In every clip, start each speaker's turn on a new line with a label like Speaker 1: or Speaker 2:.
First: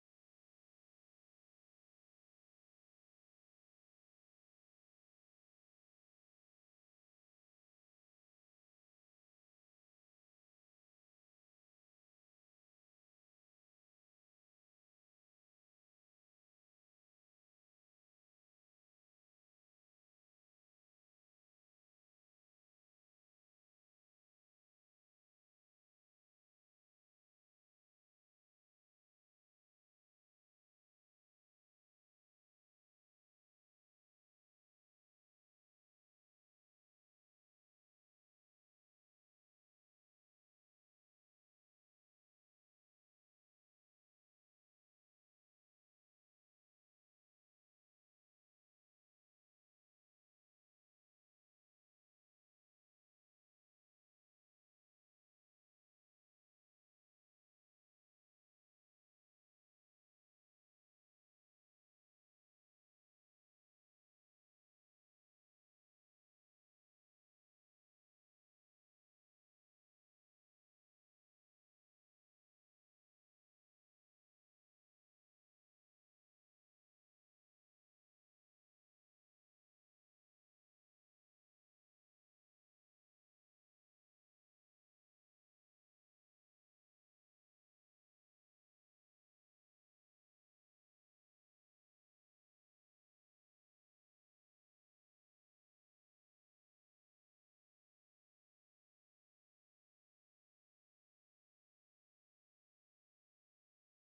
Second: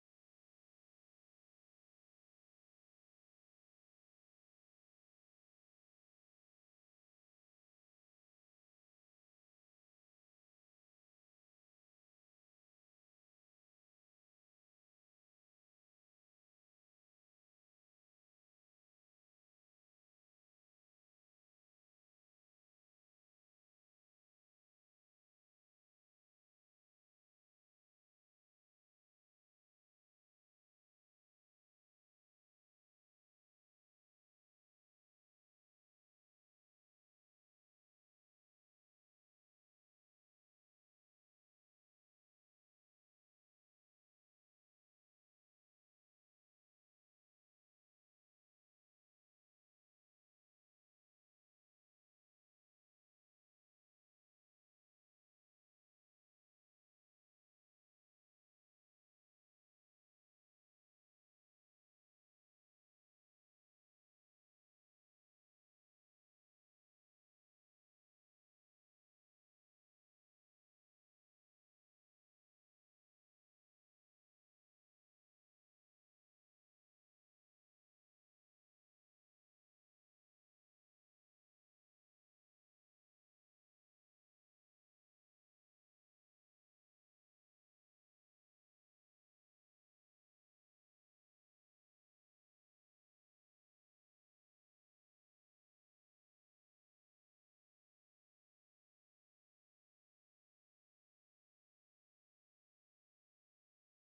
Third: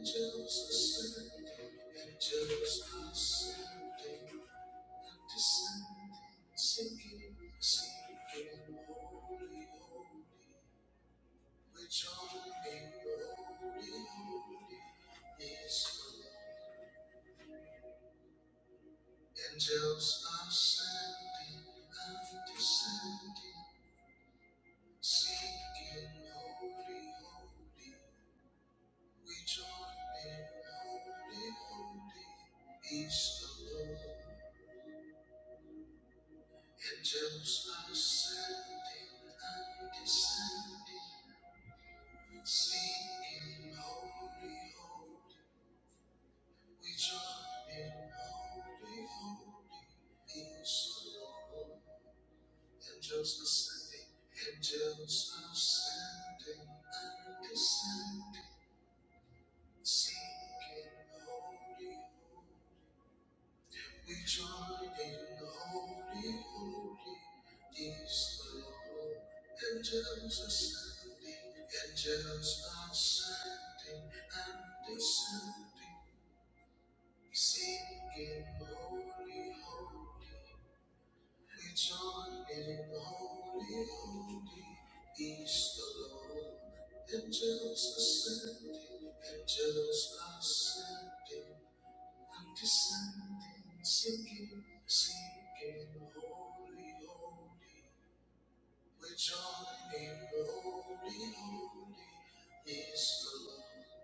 Speaker 1: Justice, justice, descend, sinking, sinking, which only glory is. Angels ascending and descending, seeking holy, holy, which only holy, holy is the Lord. Angels ascending and descending. Sing in holy, holy, we join in holy, holy is the Lord. Angels ascending, angels ascending and descending. Sing in holy, holy, we join in holy, holy is the Lord. Angels ascending, angels ascending and descending. We Sing it, holy, holy. We join in holy, holy. He's the Lord, and just ascending, and just ascending, and descending. Singing, singing, holy, holy. We join in holy, holy. He's the Lord,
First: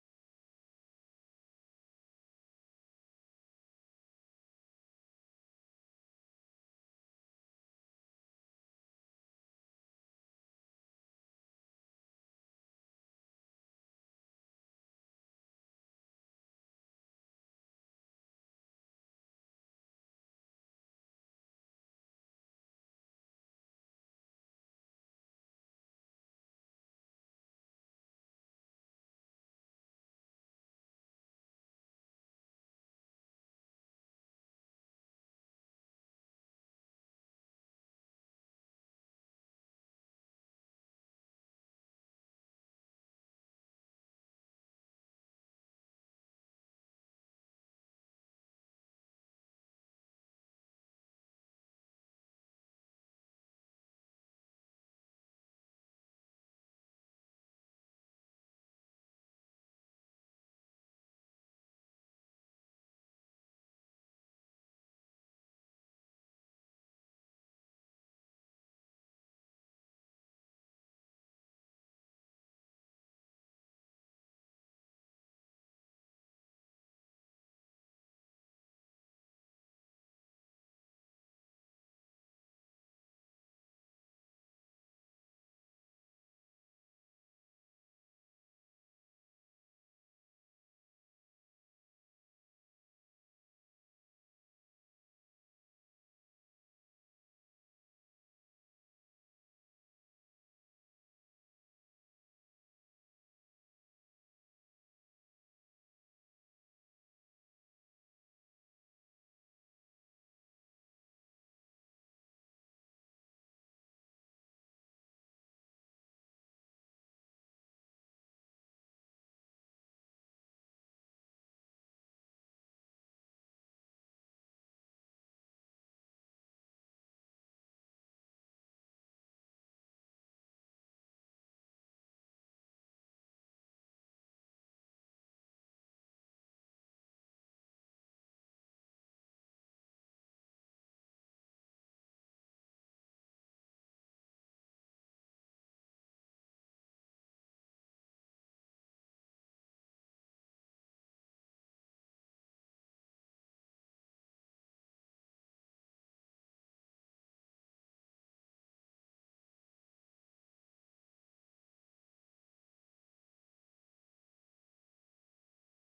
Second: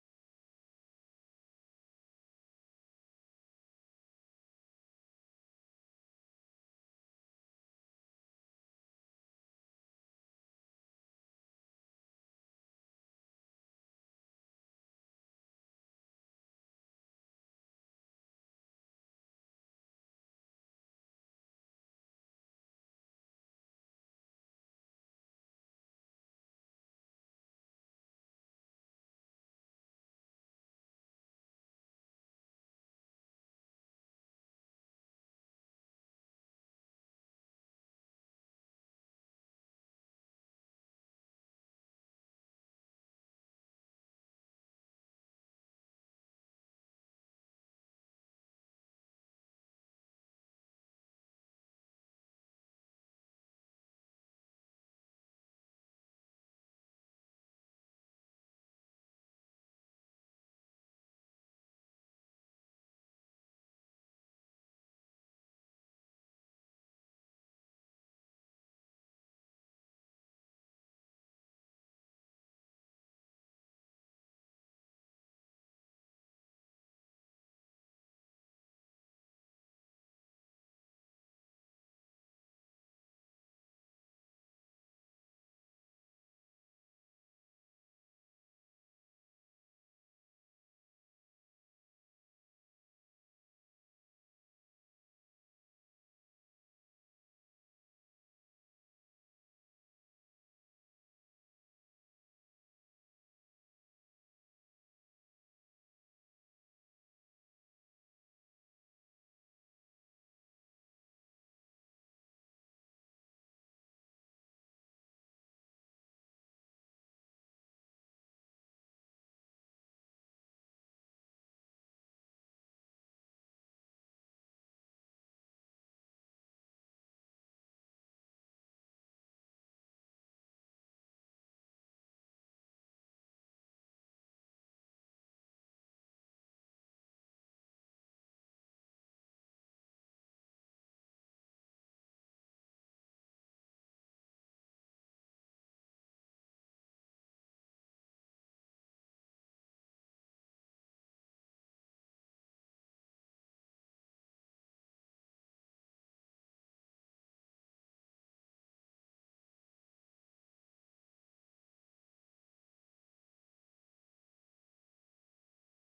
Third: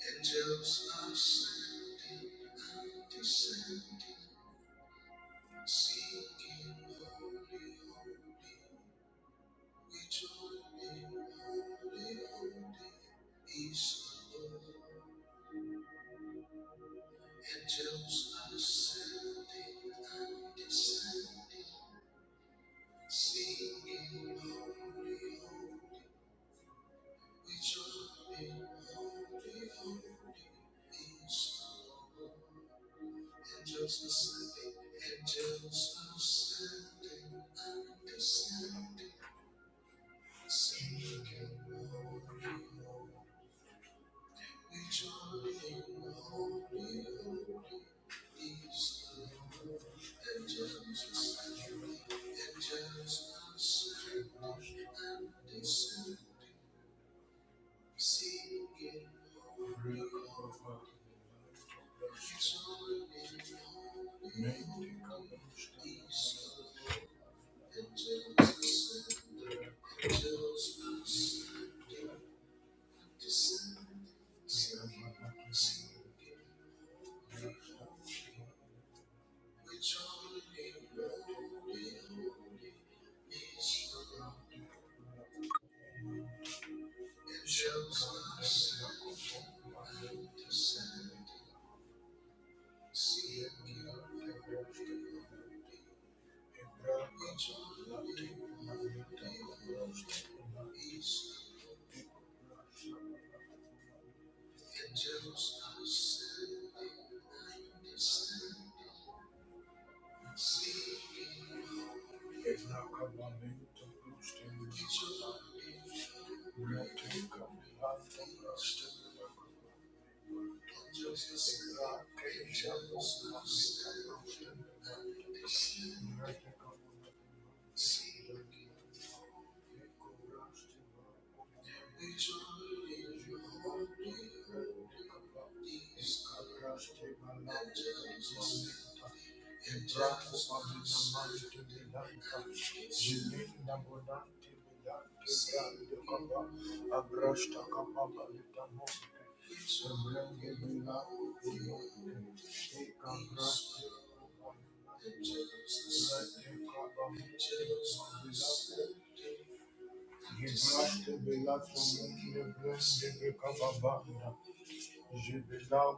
Speaker 1: and just ascending, and descending. holy, holy, holy, holy, we join Him holy, holy. He's alone. Angels ascending, and descending, holy, holy, holy, holy, we join Him holy, holy. He's alone. angels ascending angels ascending and descending. Seek and holy, holy, holy, holy is the Lord. And just surgery, and just surgery, and descending. Seek and holy Angels, angels, angels, Thank you. Thank you. Thank you. Jebela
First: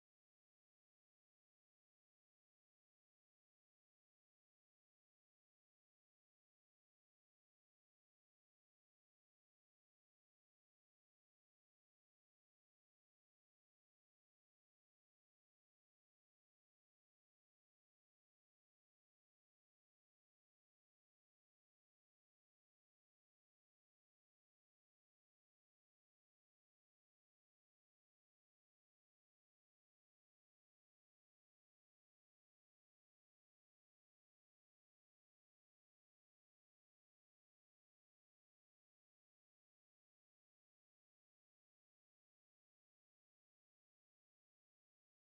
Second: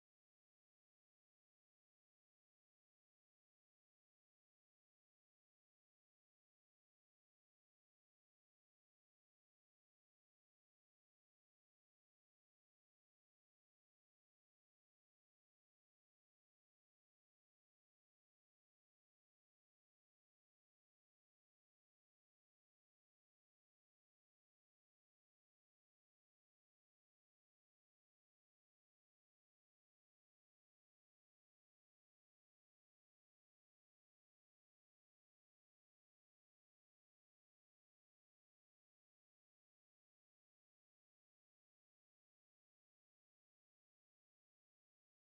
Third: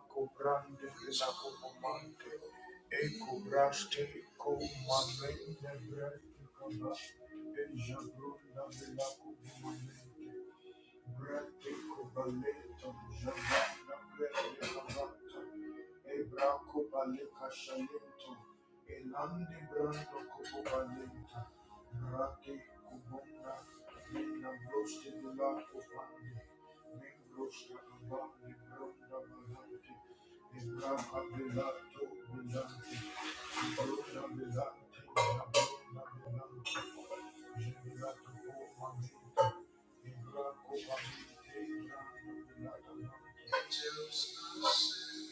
Speaker 1: cobrande pela comandante, e cobraste com uma lenda branca, e jabrunda pela comandante. Thank you. Ibrahima Abidé, Ibrahima Abidé, Ibrahima Abidé, jealousness,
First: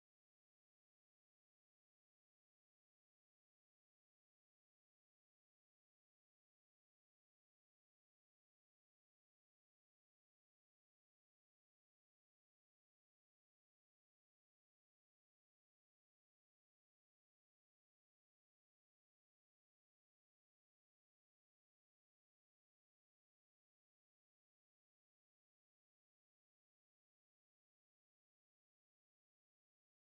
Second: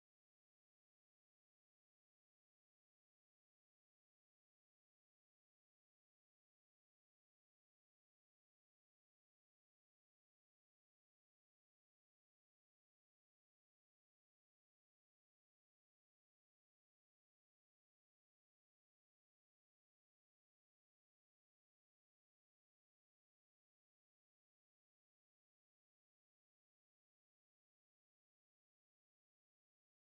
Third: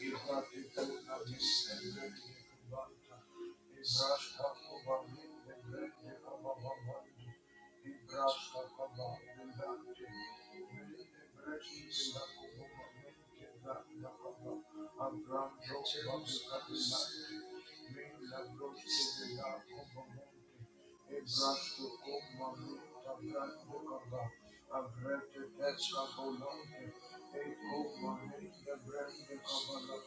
Speaker 1: Ibrahima Abidé, Ibrahima Abidé, Ibrahima Abidé, Ibrahima Abidé, Ibrahima Abidé. Main branch in the upper main gate, the upper abram road comes out. Main road in the upper main gate, the branch road comes out. The main road comes out.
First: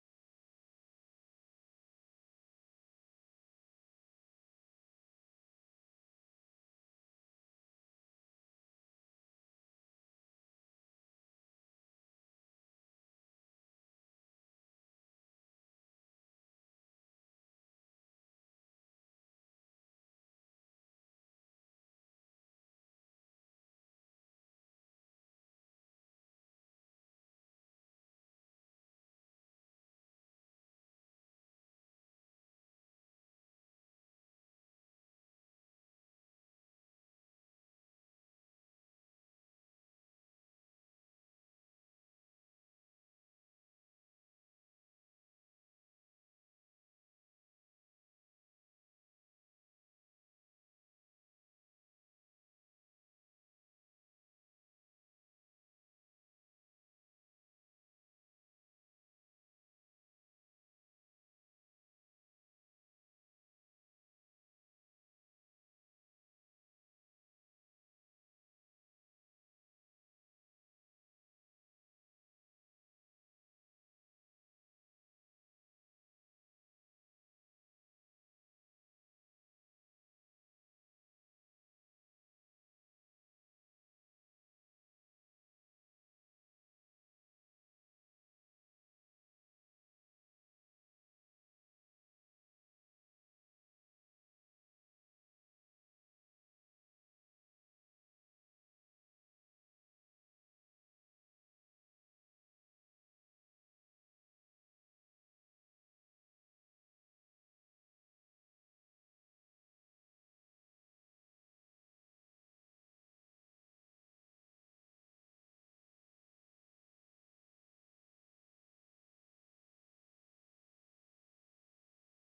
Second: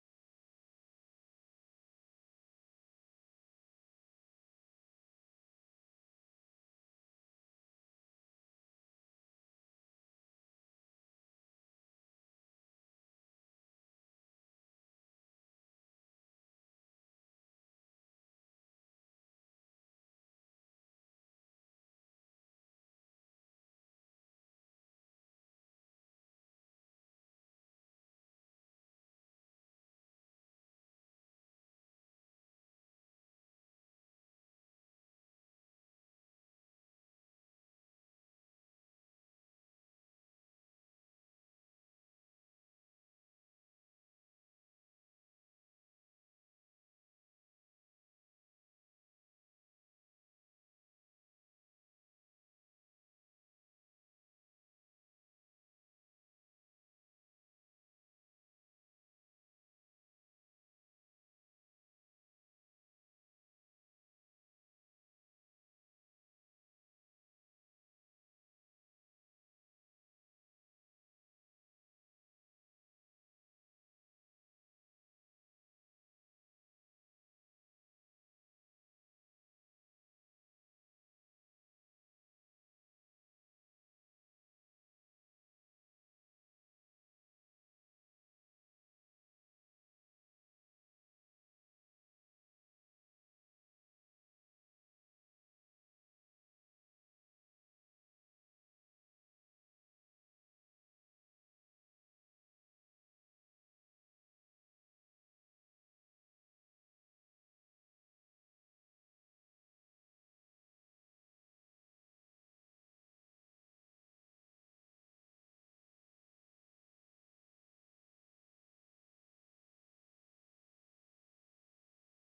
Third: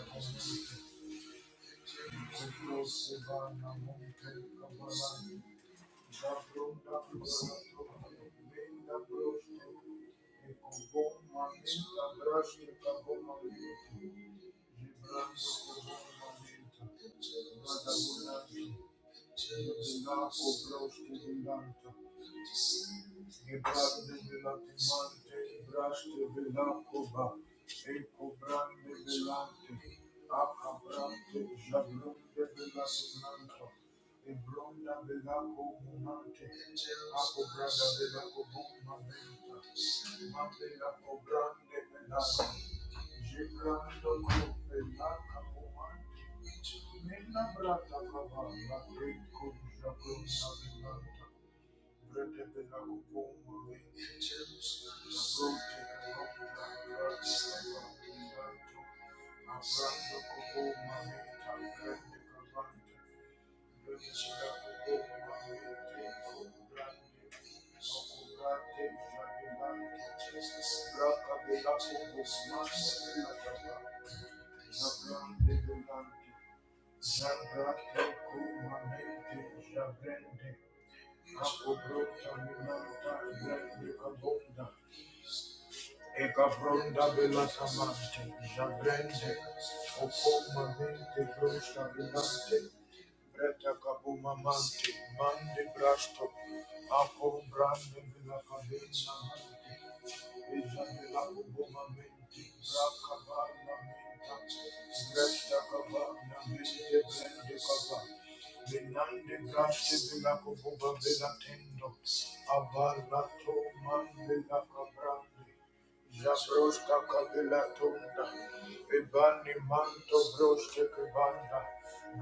Speaker 1: Thank you. Thank you. Ibrahim Velati Mante, Brashti Velakova, Eko Brande Velante, Aka Brante, Jabrunde Velati Manto, Ebronda Velako Mumante, Ako Branda Velako Mumamenta, Mamelako Brande Velako, Jibrando Velaka Mumante, Nina Brata Kava, Eko Jabrunda Velanta, Jesus. Zabrandegulante, Zabratecumanente, Zabrende, Capobrota, Minanta, Grande Cabonda, Ekabronda bela samante, jabrende, okoma mente brosta bilante, breta kabuma mante, mande brasto, ako brande bela kabena mante, eja bela kubuma mente, braka bana mente, breta kabana mente, brende kabana. Benande braste bela kubuma bela tendo, abarlato mande la kabrande, Zabroska kabila tunda, ebani manto broske kubanda,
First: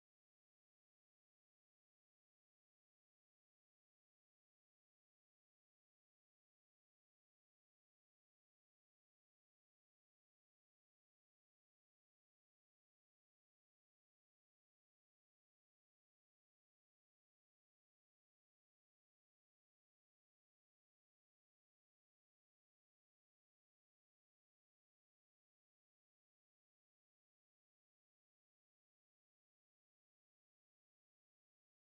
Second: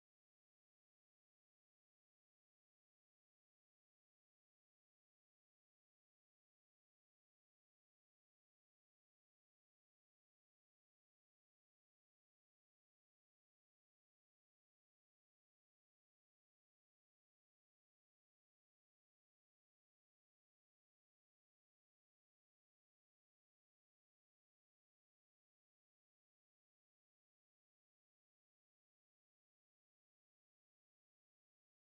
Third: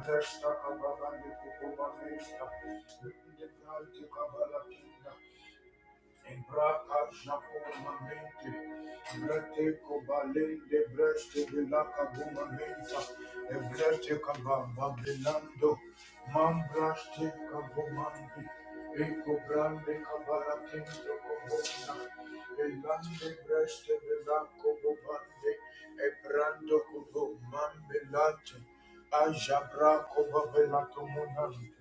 Speaker 1: bresta kababa ni kubuma mesta, ndi kanti kabala Kinda, Ibraka Japo Mamente, Brete Kobalin de Breste Vilaka Guma Mensa, Ebrete Kaba Babilando, Mambraste Kabumandi, Eko Brande Kabara Kendo Kobona, Elande Breste Vilako Bobande, Ebrando Kobo Mambelate, Ajabra Kobabela Tomonante.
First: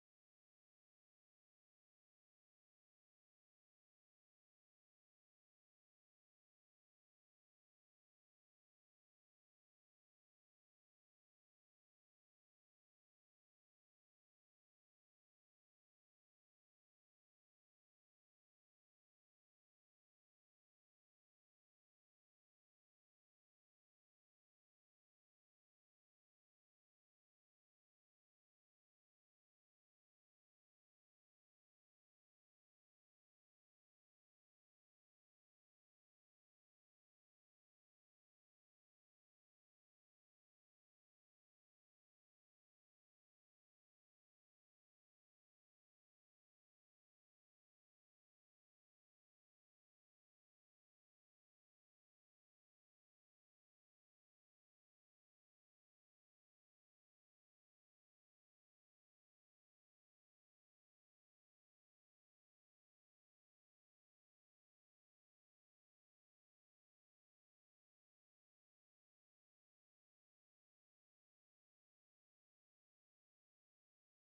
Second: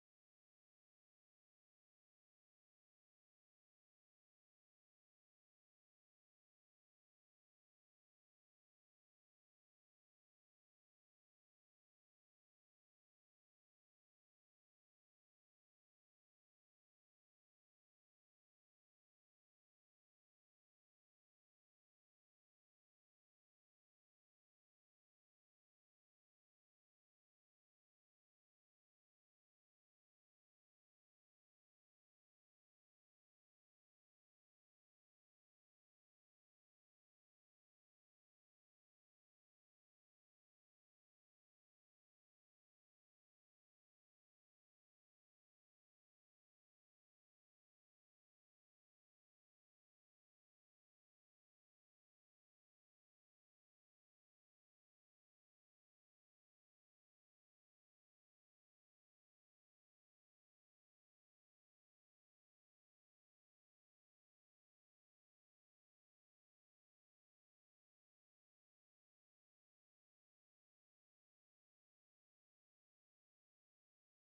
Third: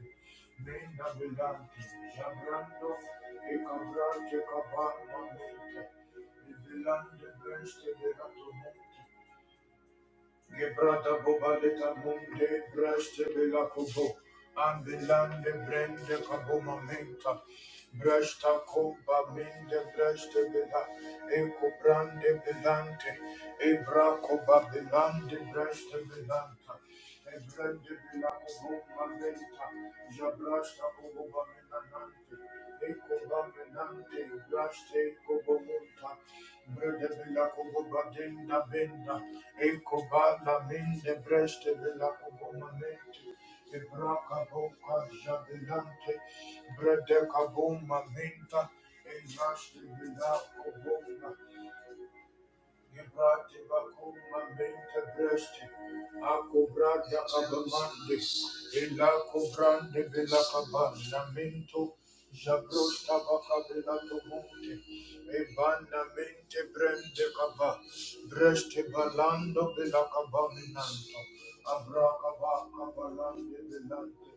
Speaker 1: Menda Vilante, Jabrando, Ecabra, Checaba, Mamente, Vilante, Breste, Verato, Monte, Gebrada bobaleta munde braste bela kobo ambelande brende kaboma menta brasta komba minde braste bela eko brande belante ebra koba belande braste belanta ebrande bela kobo menta jabrasta kobo menante eko ba menante braste kobo munta brede bela kobo badenda benda Ekobala mende breste vela obomamente. Ebraka boka jabilante. Brede kaboma menta. Enaste vela Gibrate bakuma mente breste, acobrada abamandes, ela cobrande bela cabana jabrosta baca bela tomonte, ebana brende caba, breste balando bela cabaminanto, abraca baca balande belante,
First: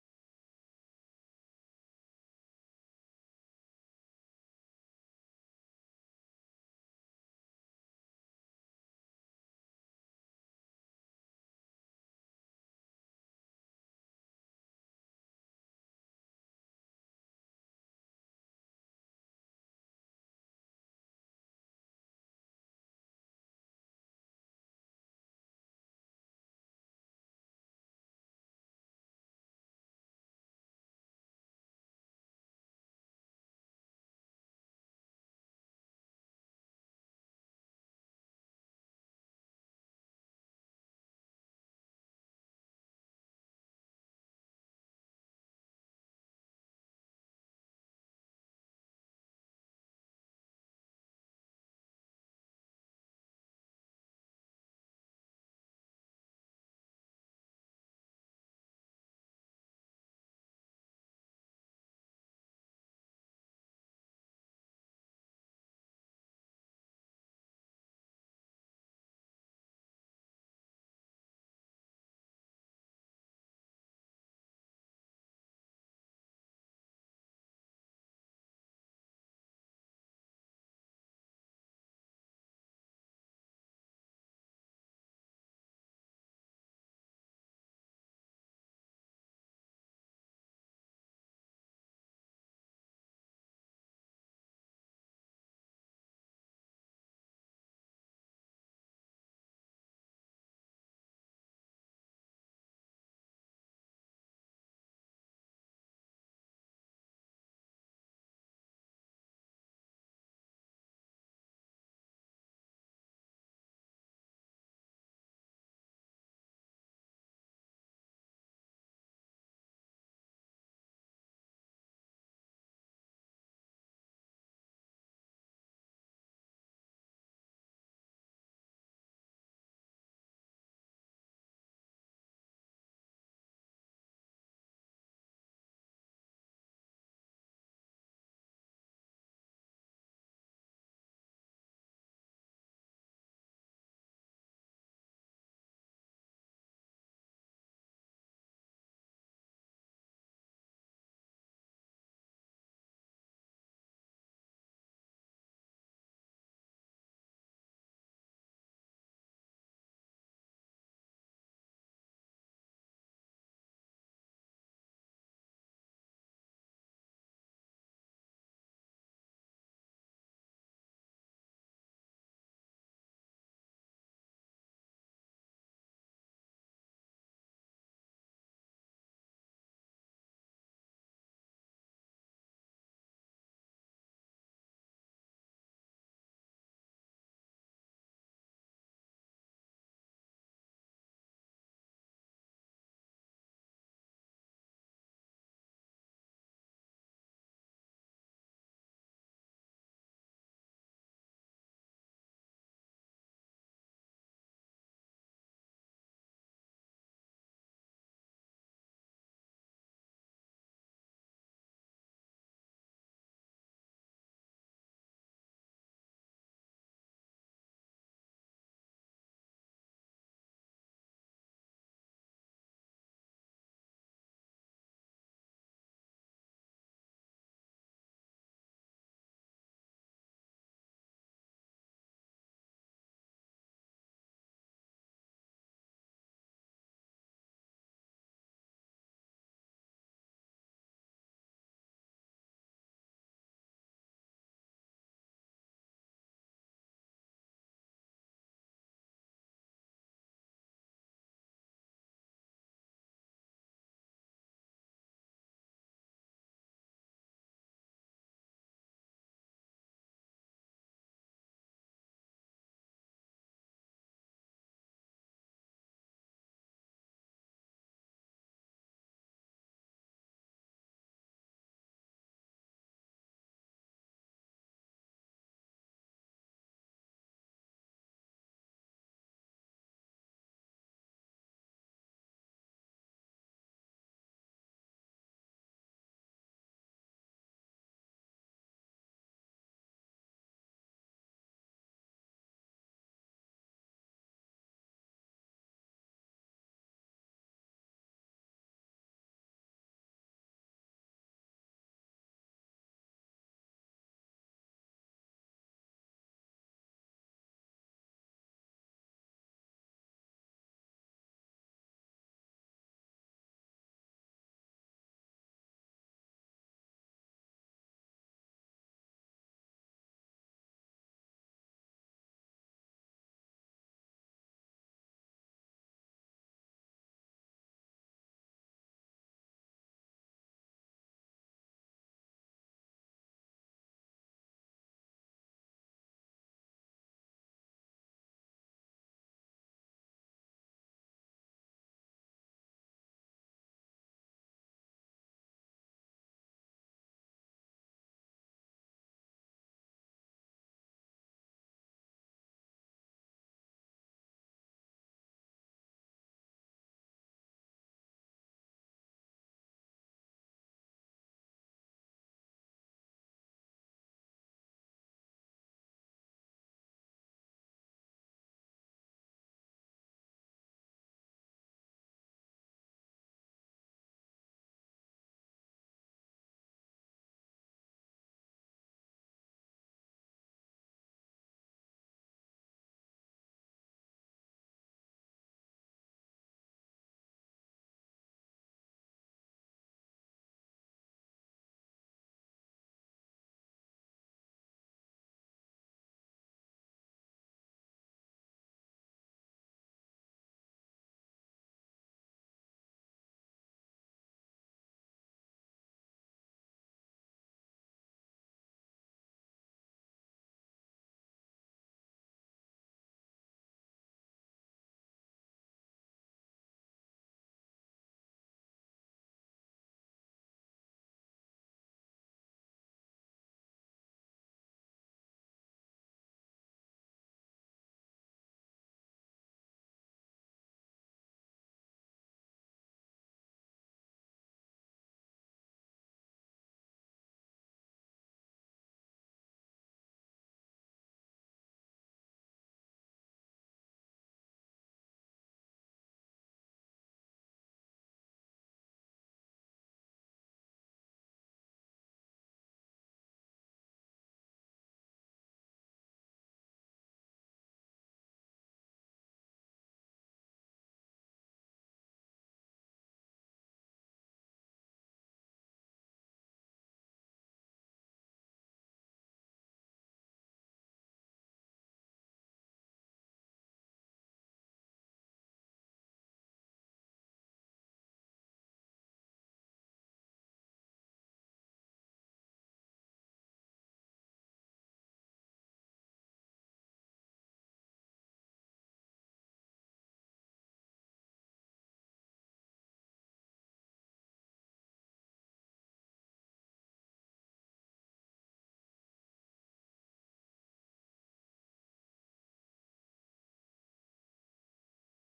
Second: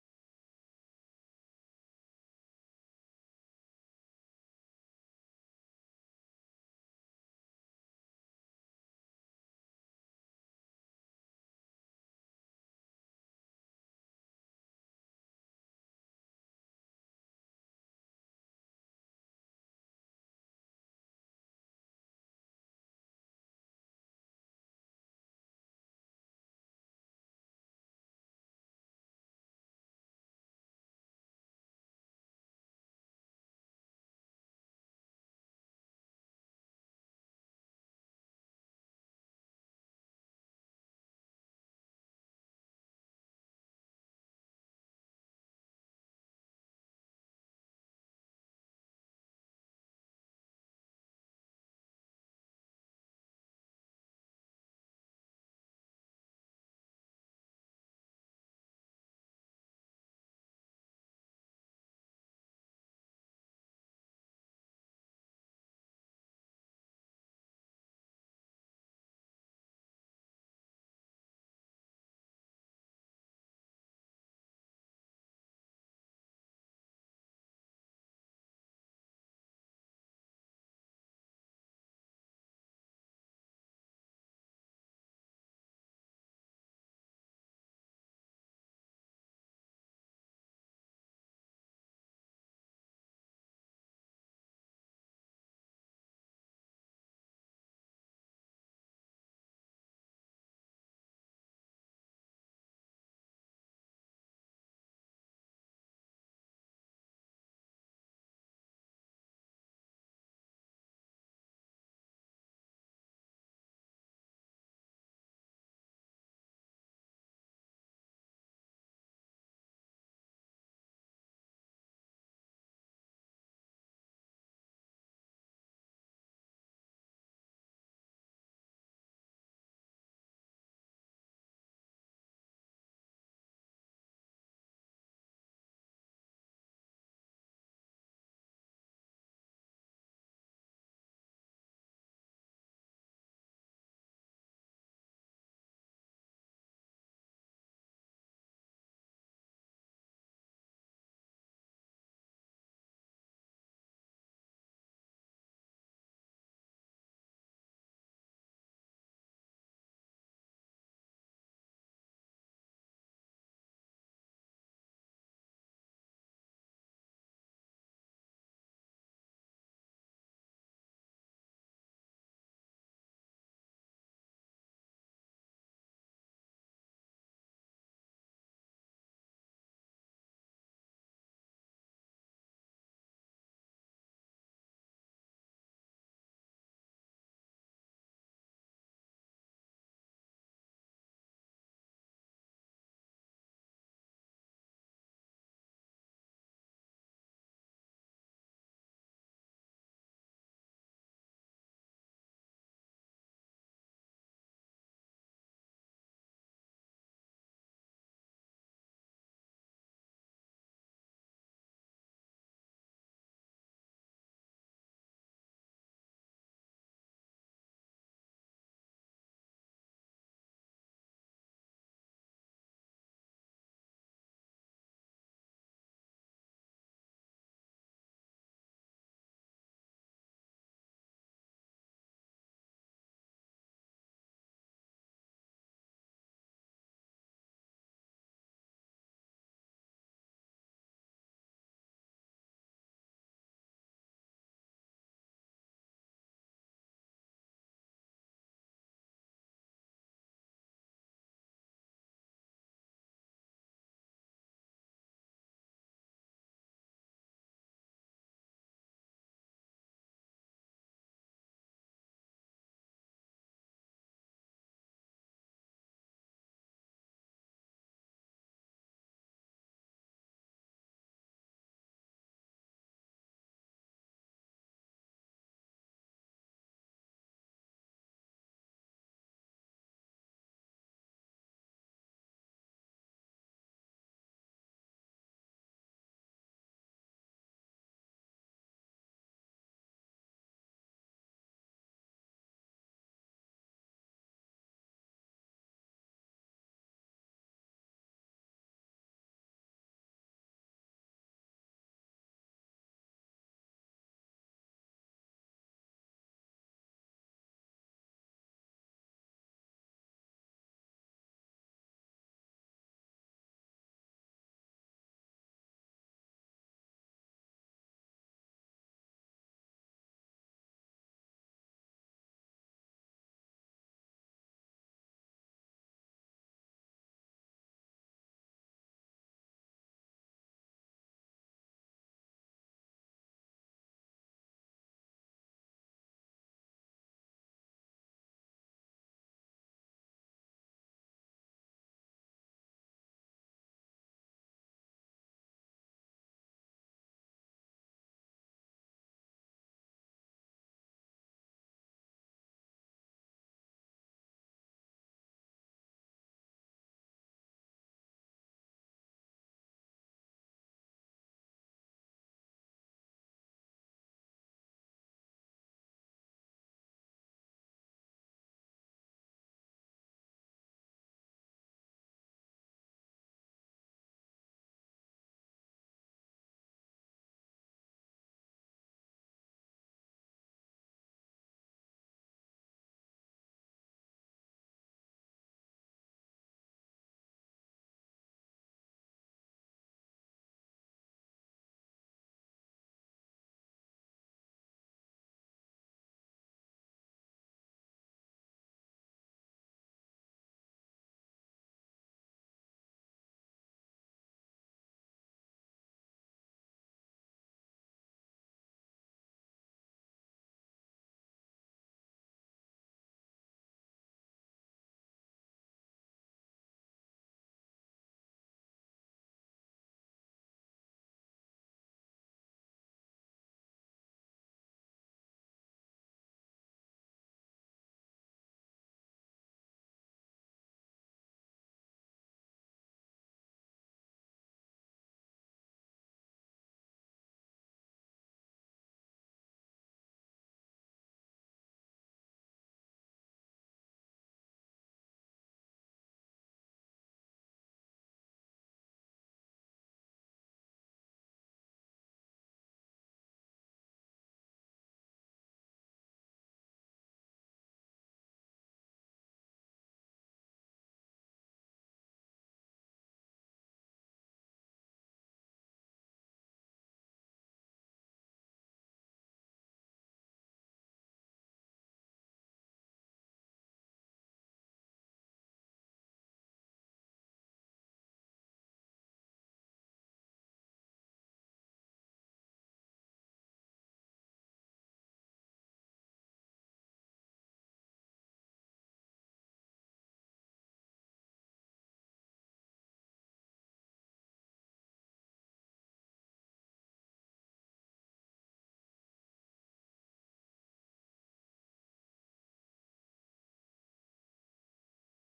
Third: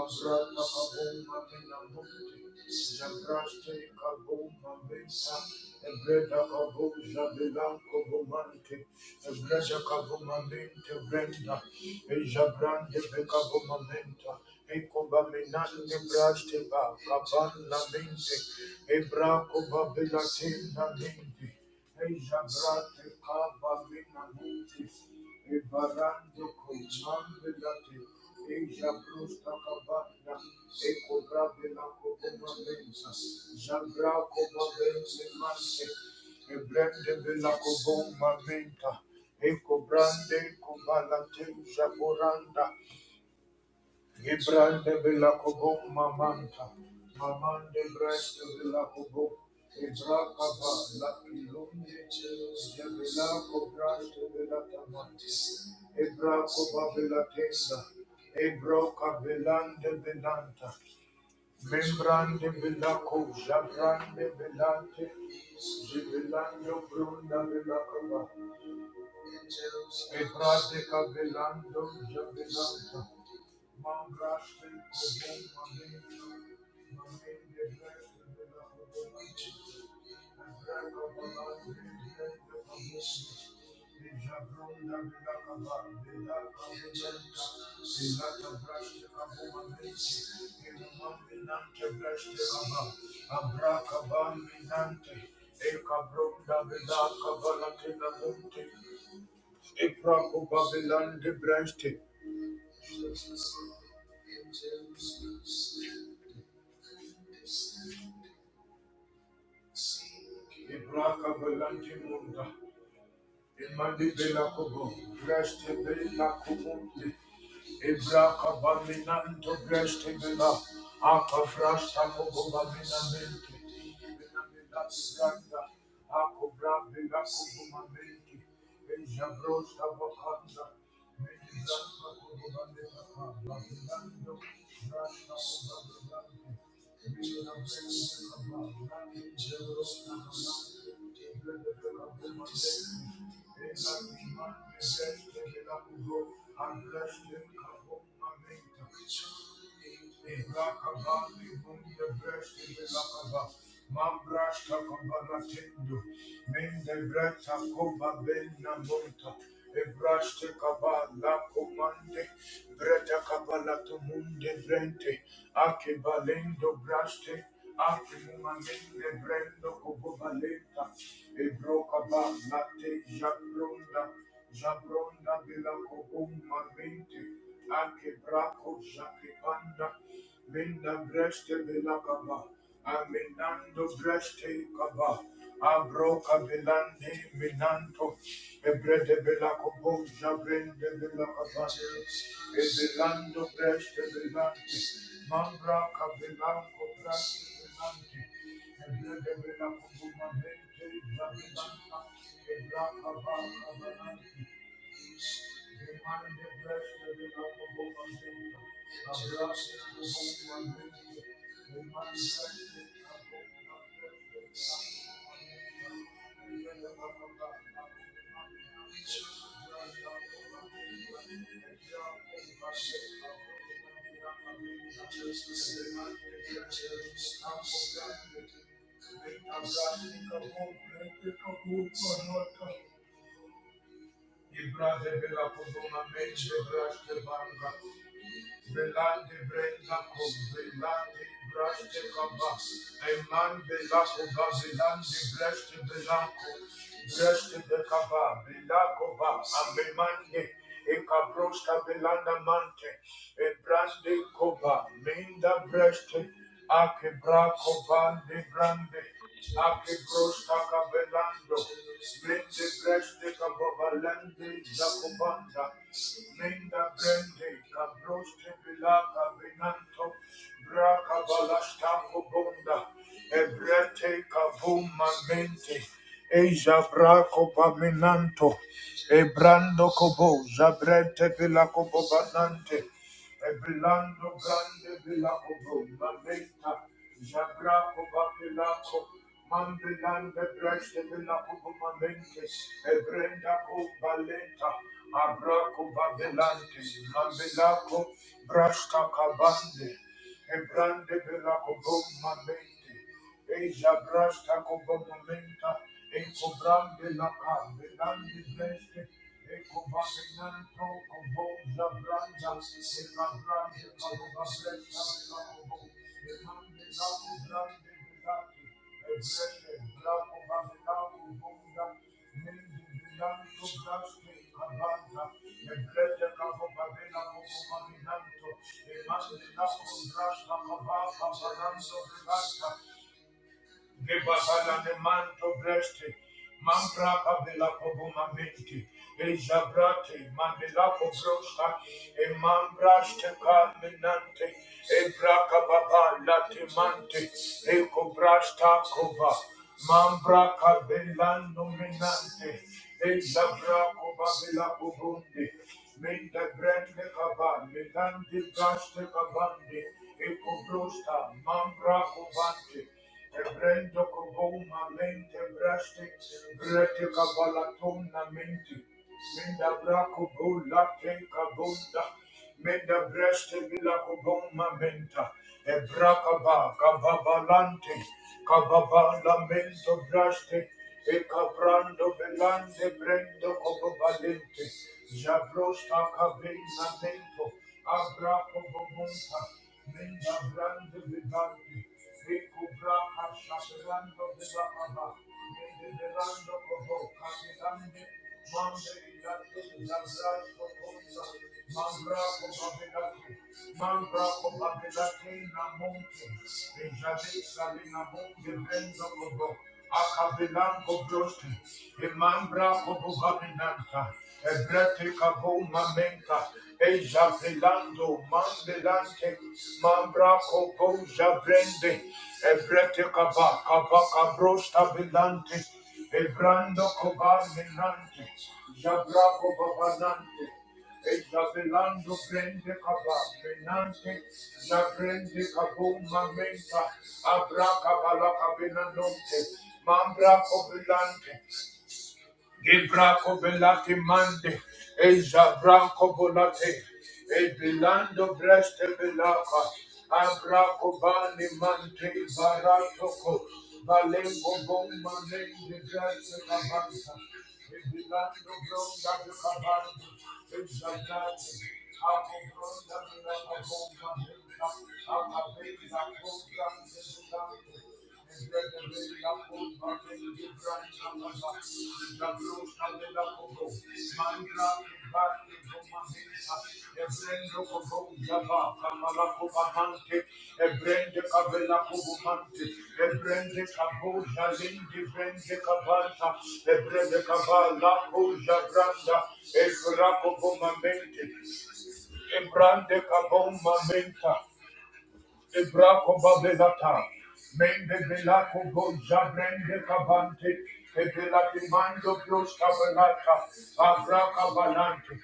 Speaker 1: abrata cabuma minamonte, Zabraste kabuma besa, ebreda kabuja belanko bumanke, ebreda kabuma mente brenda, ejabrande beka bumamenta, ekoba menante braste ba, kabana mente, ebra koba belatena mente, ejabrate kaba mena mente, Ebarando comando yate, eja brusta cabana, ecobra bela coboma benza, jabra coboma benza masse, ebrende bela coboma menta, ecobrande cobala te, jaboranda, Gibrande villa kobo mamanta. Mamande breste villa kobo. Ebraka ba la pilumye. De villa kobrante villa tamante. Ebrako Membrande villa ko jabrande villante. Givillando brunda villa Ebrade cabelando jabelanta, mangraste cobom mamenta, mamende breste de la cobomante, ebrega volante brende cobomante, e jabronda de la cabal, de la cabelanta, de la cabraste cabomamente, e la maminante breste cabal, abra cabal minante, e cabronda de la la monte, Ibrako babilande brente. Ibraka belante munda. Imandi belakobo. Breste belakomunde. Ibraka baminanto breste bela. Aka brasta kobo baminamente. Belabilanda. Ako brabilako bumamente. Ejabrosta bakanda. Thank you kabala kabala kabala braste komande, breta kabala tumunde brente. Ake balendo braste, ake balendo brendo kobo baleta, Ebro Brenda, Jabronda bela la Cobumba Mente, Akebraco, Jaquepanda, Minda Breste bela kaba, Aminando Breste kaba, Abroca Belande, Minanto, Ebrede bela la Cobo, Jabrende bela kaba Cabande, Ebelando Breste Belante, Mambra Cabelanco Brande Belante, Thank you. Ibra de bela kuduma meche bra de banga Belande brenda com belande braste camba. Eman belaco bazilande braste belaco. Braste becaba belaco ba. Amemande. E cabrosta belanda mante. E braste coba. Minda braste. Akebrakovande grande. Akebroskakabelando. Mende grande kababalande zakobanda. Menda grande kabroske bilaka benanto. Brakabalastako bonda. Ebrete kabuma mente. Eja brako paminanto. Ebrando kobo. Zabrete bilakobo banante. Ebrelando grande vela obro mamenta jabra oba pelaco mambelande breste vela obo mamente ebrenda o balenta abraco babelante mambelaco brasta cabande ebrande vela obro mamente Eja brasta kobo momenta, eko brande la kambe, nandi breste, eko basenanto kobo ja branda, se la brande kobo basenanto la kobo, e mande la kobo brande bilaki, e breste la kobo basenanto bonda, nindi bilanto braste kabanda, e breste kobo babena kobo maminanto, e mande la kobo brasta kobo basenanto Gebabala de manto breste, mambra babela pobuma menti, ejabrate, mandela pobrosta, e mambraste steca e braca baba latimante, e cobrasta cova, mambra cabellano nominante. e zabra covabela pobunde, menda brende cava, melante braste cavande, e cobrosta, mambra covante, Ebrendo koboma mente braste, brete kabalatona mente. Menda brako bola te kabonda, menda braste bila koboma menta. Ebrakaba kababalante, kababala mento braste, eka brando belande brendo kobobalente. Jabrosta kabina mento, abrako bomonta, menda brande bedante. Mambra Cobo Babinanta, Ebrete Cabo Mamenta, Eja pelando mandelante mambra copo jabrende ebrete kaba kaba kabrosta belante ebrando koba menante jabra koba banante eja pelando brende kaba menante jabrende kabo mamenta abra kaba la kabenanonte mambra kobilante Gebraco belati mande, Eja branco bolate, Ebilando breste belaca, Abraco bani mante baratoco, Valenco bomba nende breste cabanta, Ebilando bronda de cabanta, Eja brante, Aco bronda de la bomba nende, Aca bela bomba nende Ebrande kabom mamenta, Ebrako babelata, mende belako boja brende kabante, ebelati mando bros kabelata, abraka balante,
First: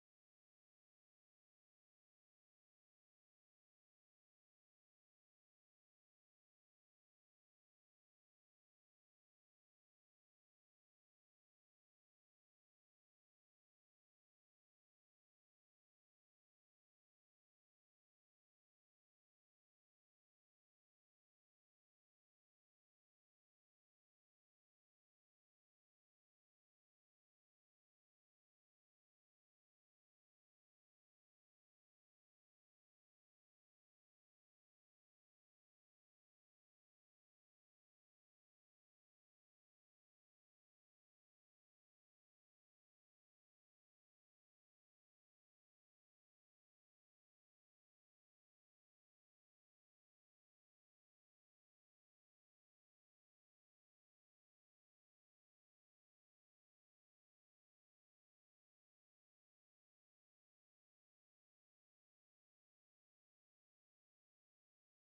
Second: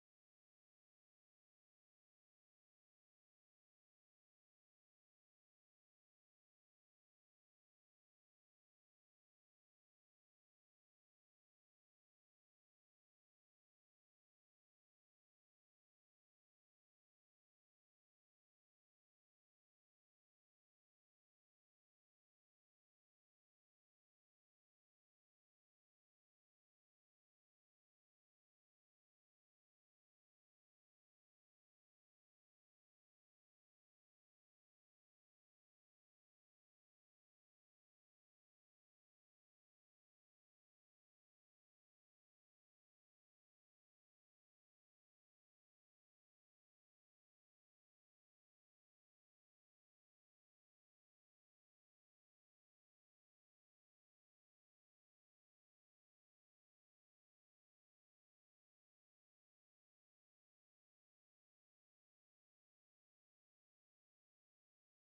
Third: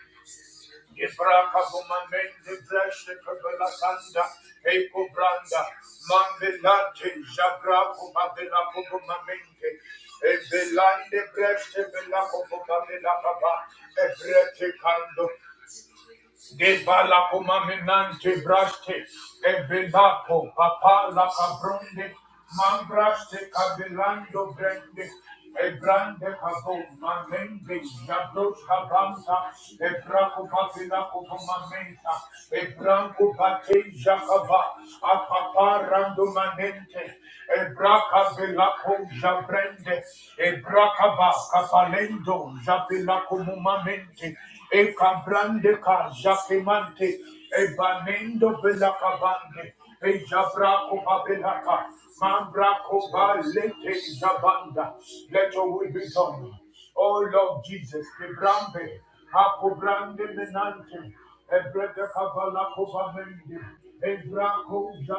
Speaker 1: ebraka bumamende breste kabelatanda, eko branda, mandelate, jabrako babelako bumamente, ebelande breste belako bumabelakaba, ebrete kando, De balapo maminante braste, e belapo papa la cabrunde, mambraste cabilando brende, e brande cabo mamende, jabros cabanta, e braco papilaco mamenta, e branco pate jacaba, a papa randomanente, e braca belaco jabrende, e bracaba capalendo, jabilaco mumamente, e cabrande ca jacemante e banendo bela cabande e jabraco babelaca mambraco balete zabanda let your will be done O Lord Jesus, the brambe, hapo brande menante, Ebrede kabala koba mende. Ebra koja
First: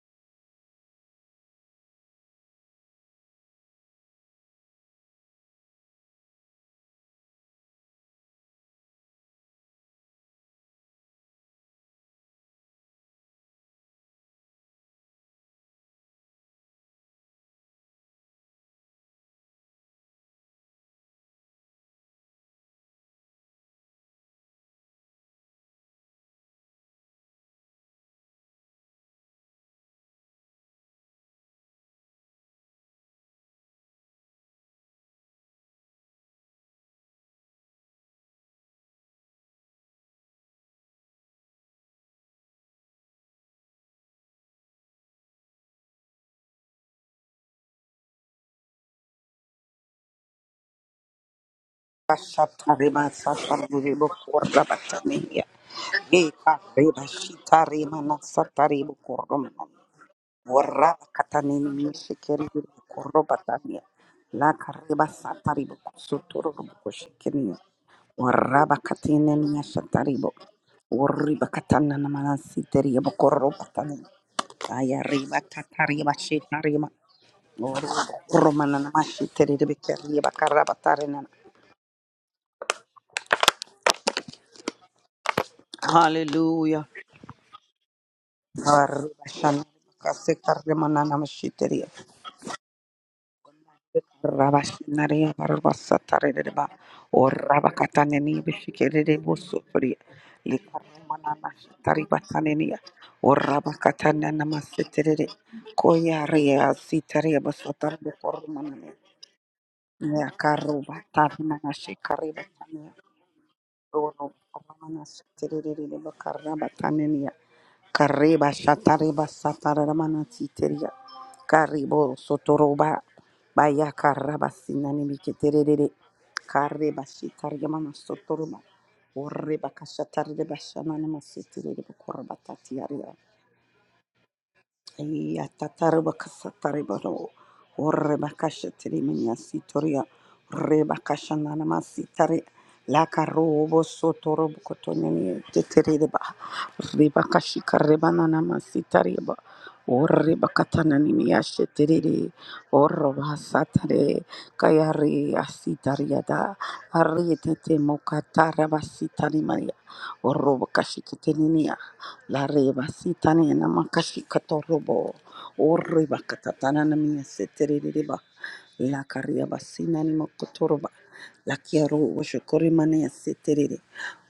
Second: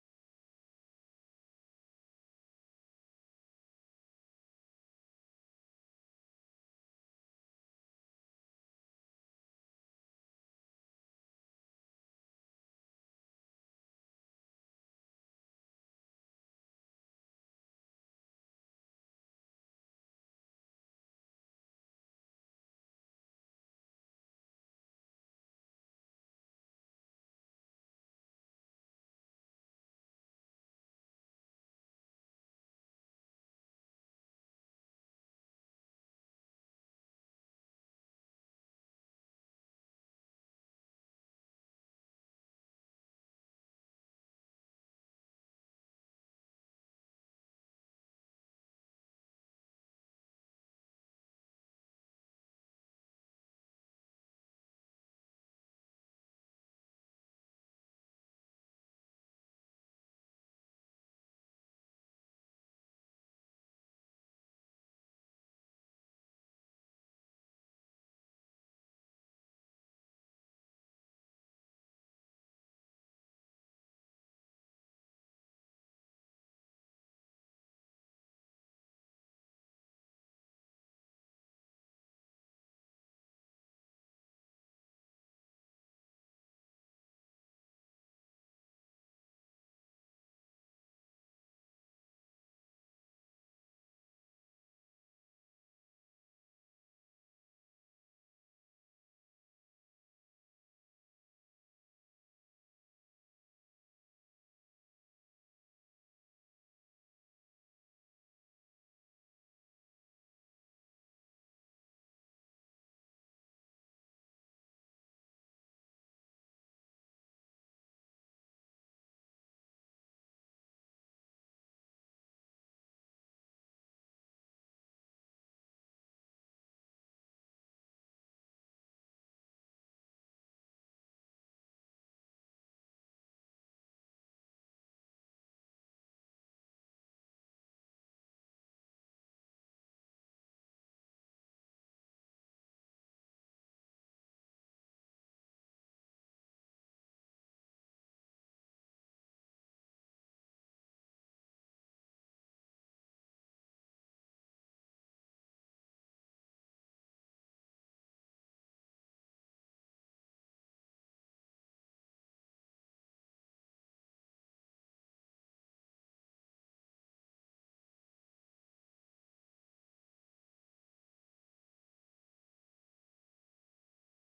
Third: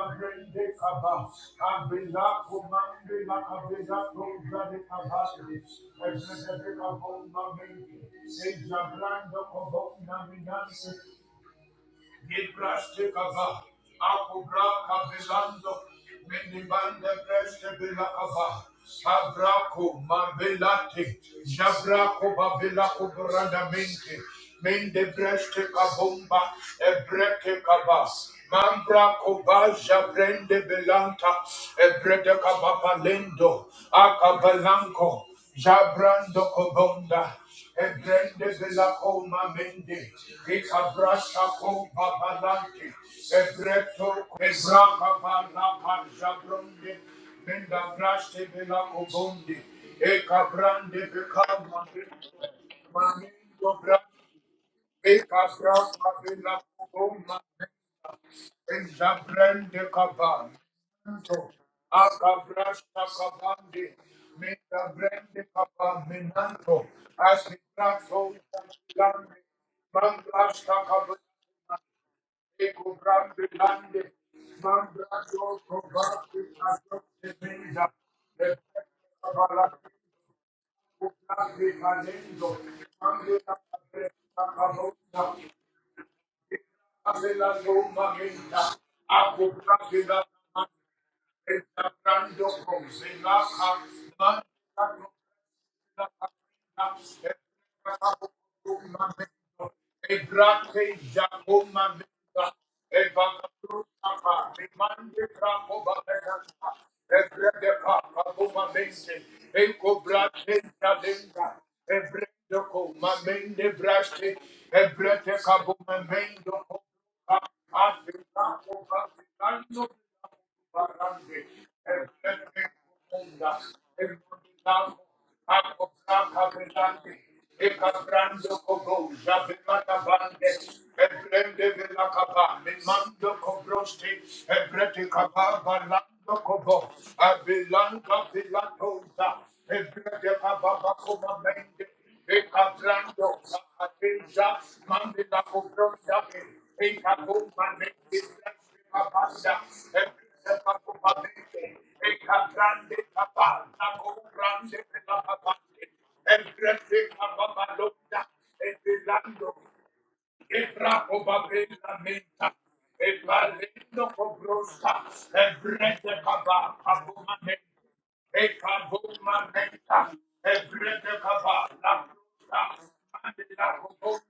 Speaker 1: Kabila komande la kabila koja de kabate. Ebrede de kabomba mende. Eja brando kobomba Nibraste kaba, akubra kabelando, menibande preste bela kaba, abrako mabelate, jabrako babela kubranda mente, mende breste kabomba, ebreke kaba, mambra koba brende belanta, ebrede kaba palendo, akabalanko, jabrando kobonda, Ebrende bela koma mende, ika brasha koma balante, ebreto ebra kabala parja bronde, menda braste bela kobonde, eka brande beka mande,
Speaker 2: Shatarima
Speaker 1: mamindo bra,
Speaker 2: Sataribo
Speaker 1: eka
Speaker 2: Korabatania.
Speaker 1: bra
Speaker 2: Eka
Speaker 1: kabela
Speaker 2: Reba Shitarima no Sataribo Korum.
Speaker 1: Zabrende kaban,
Speaker 2: Wara
Speaker 1: to
Speaker 2: Katanini Shikeri
Speaker 1: akabras
Speaker 2: Korobatania.
Speaker 1: kabandi, me
Speaker 2: La Kariba
Speaker 1: zabrende
Speaker 2: Sataribo
Speaker 1: kaban
Speaker 2: Suturu
Speaker 1: minanto,
Speaker 2: Koshikini.
Speaker 1: asibrato
Speaker 2: Waraba
Speaker 1: zabrande,
Speaker 2: Katinania Shataribo.
Speaker 1: mangras kabandi,
Speaker 2: Uriba Katana Namanasi
Speaker 1: eko
Speaker 2: Teribo
Speaker 1: brande lande,
Speaker 2: Korobatani. Aya Riba
Speaker 1: mangraso
Speaker 2: Tatariba
Speaker 1: kabandi
Speaker 2: Shitarima.
Speaker 1: adote meza,
Speaker 2: Romana Namashi Teribe Kariba Karabatarina.
Speaker 1: Thank you.
Speaker 2: Hallelujah. Rabashan, kase karemana namashiteria. Rabashinaria barbasataredeba. Or rabakataneni bishikere busupuria. Likaremana nashitaribatanenia. Or rabakatana namasetere. Koya rea sitaria basatar de kormanane. Nea karuba
Speaker 1: Thank you.
Speaker 2: tarmana
Speaker 1: Ebrendoko
Speaker 2: shikaribatania.
Speaker 1: mamende braste,
Speaker 2: Oro ramana
Speaker 1: ebrete kabo
Speaker 2: shiteredeba
Speaker 1: mamendo
Speaker 2: karabatanenia.
Speaker 1: kopa, afrika
Speaker 2: Kareba
Speaker 1: kopa,
Speaker 2: shatareba
Speaker 1: kando
Speaker 2: sataramana siteria.
Speaker 1: barande,
Speaker 2: Karibo
Speaker 1: ebrete
Speaker 2: sotoroba.
Speaker 1: koponda,
Speaker 2: Baya karaba
Speaker 1: ebrete kabo,
Speaker 2: sinani
Speaker 1: ako
Speaker 2: miketerere. Kareba
Speaker 1: kaka
Speaker 2: shitariamana
Speaker 1: Ekabrando
Speaker 2: sotoroba.
Speaker 1: kobo,
Speaker 2: Oreba
Speaker 1: jabemana bande,
Speaker 2: kashatareba shamana
Speaker 1: ebrende
Speaker 2: masitereba
Speaker 1: vela
Speaker 2: koraba
Speaker 1: kaba, memando kobroste, ebrete kaba,
Speaker 2: orreba
Speaker 1: balando kobo, abilanda
Speaker 2: orreba kashatiri
Speaker 1: vilatoza,
Speaker 2: minyasitoria
Speaker 1: ebrete kaba
Speaker 2: reba
Speaker 1: bakoma
Speaker 2: kashana
Speaker 1: mende,
Speaker 2: namasitari la
Speaker 1: ekabrando
Speaker 2: karobo
Speaker 1: kahateja,
Speaker 2: sotorobo
Speaker 1: mandela
Speaker 2: kotonemi
Speaker 1: kobrosta,
Speaker 2: tetereba reba
Speaker 1: ekabo
Speaker 2: kashika reba
Speaker 1: manende,
Speaker 2: namasitari ba
Speaker 1: kabasa,
Speaker 2: orreba
Speaker 1: ebrete
Speaker 2: katana
Speaker 1: kaba mende,
Speaker 2: nimiyashetiri
Speaker 1: ekabrande
Speaker 2: orroba Yatatarabakasataribaro. Orebakashatiriminiyasitoria.
Speaker 1: kaba,
Speaker 2: Rebakashananamasitari. Lakarobosotorobokotoniyetetereba. Rebakashikarebananamasitariba. Orebakatananimiyasheterere. Orobasatare.
Speaker 1: nako brande vela kaba,
Speaker 2: Kayariyasitariada.
Speaker 1: Emprese Capabalosa, Empezando,
Speaker 2: Arietetemokataramasitarimaria.
Speaker 1: Ebraco
Speaker 2: Orobakashiketeniniya.
Speaker 1: Babela
Speaker 2: La
Speaker 1: Menta,
Speaker 2: reba sitani na
Speaker 1: Epalendo
Speaker 2: makashi
Speaker 1: Cobrosa,
Speaker 2: katorobo. O
Speaker 1: Emprese
Speaker 2: reba
Speaker 1: Capa,
Speaker 2: katatana na mina
Speaker 1: Capumane,
Speaker 2: setereba. La karia
Speaker 1: Ecabumamenta,
Speaker 2: basina ni makotoroba.
Speaker 1: Emprese Capa,
Speaker 2: La kiaro
Speaker 1: La
Speaker 2: washokori
Speaker 1: Rosa,
Speaker 2: mane ya
Speaker 1: Mandela
Speaker 2: seterere.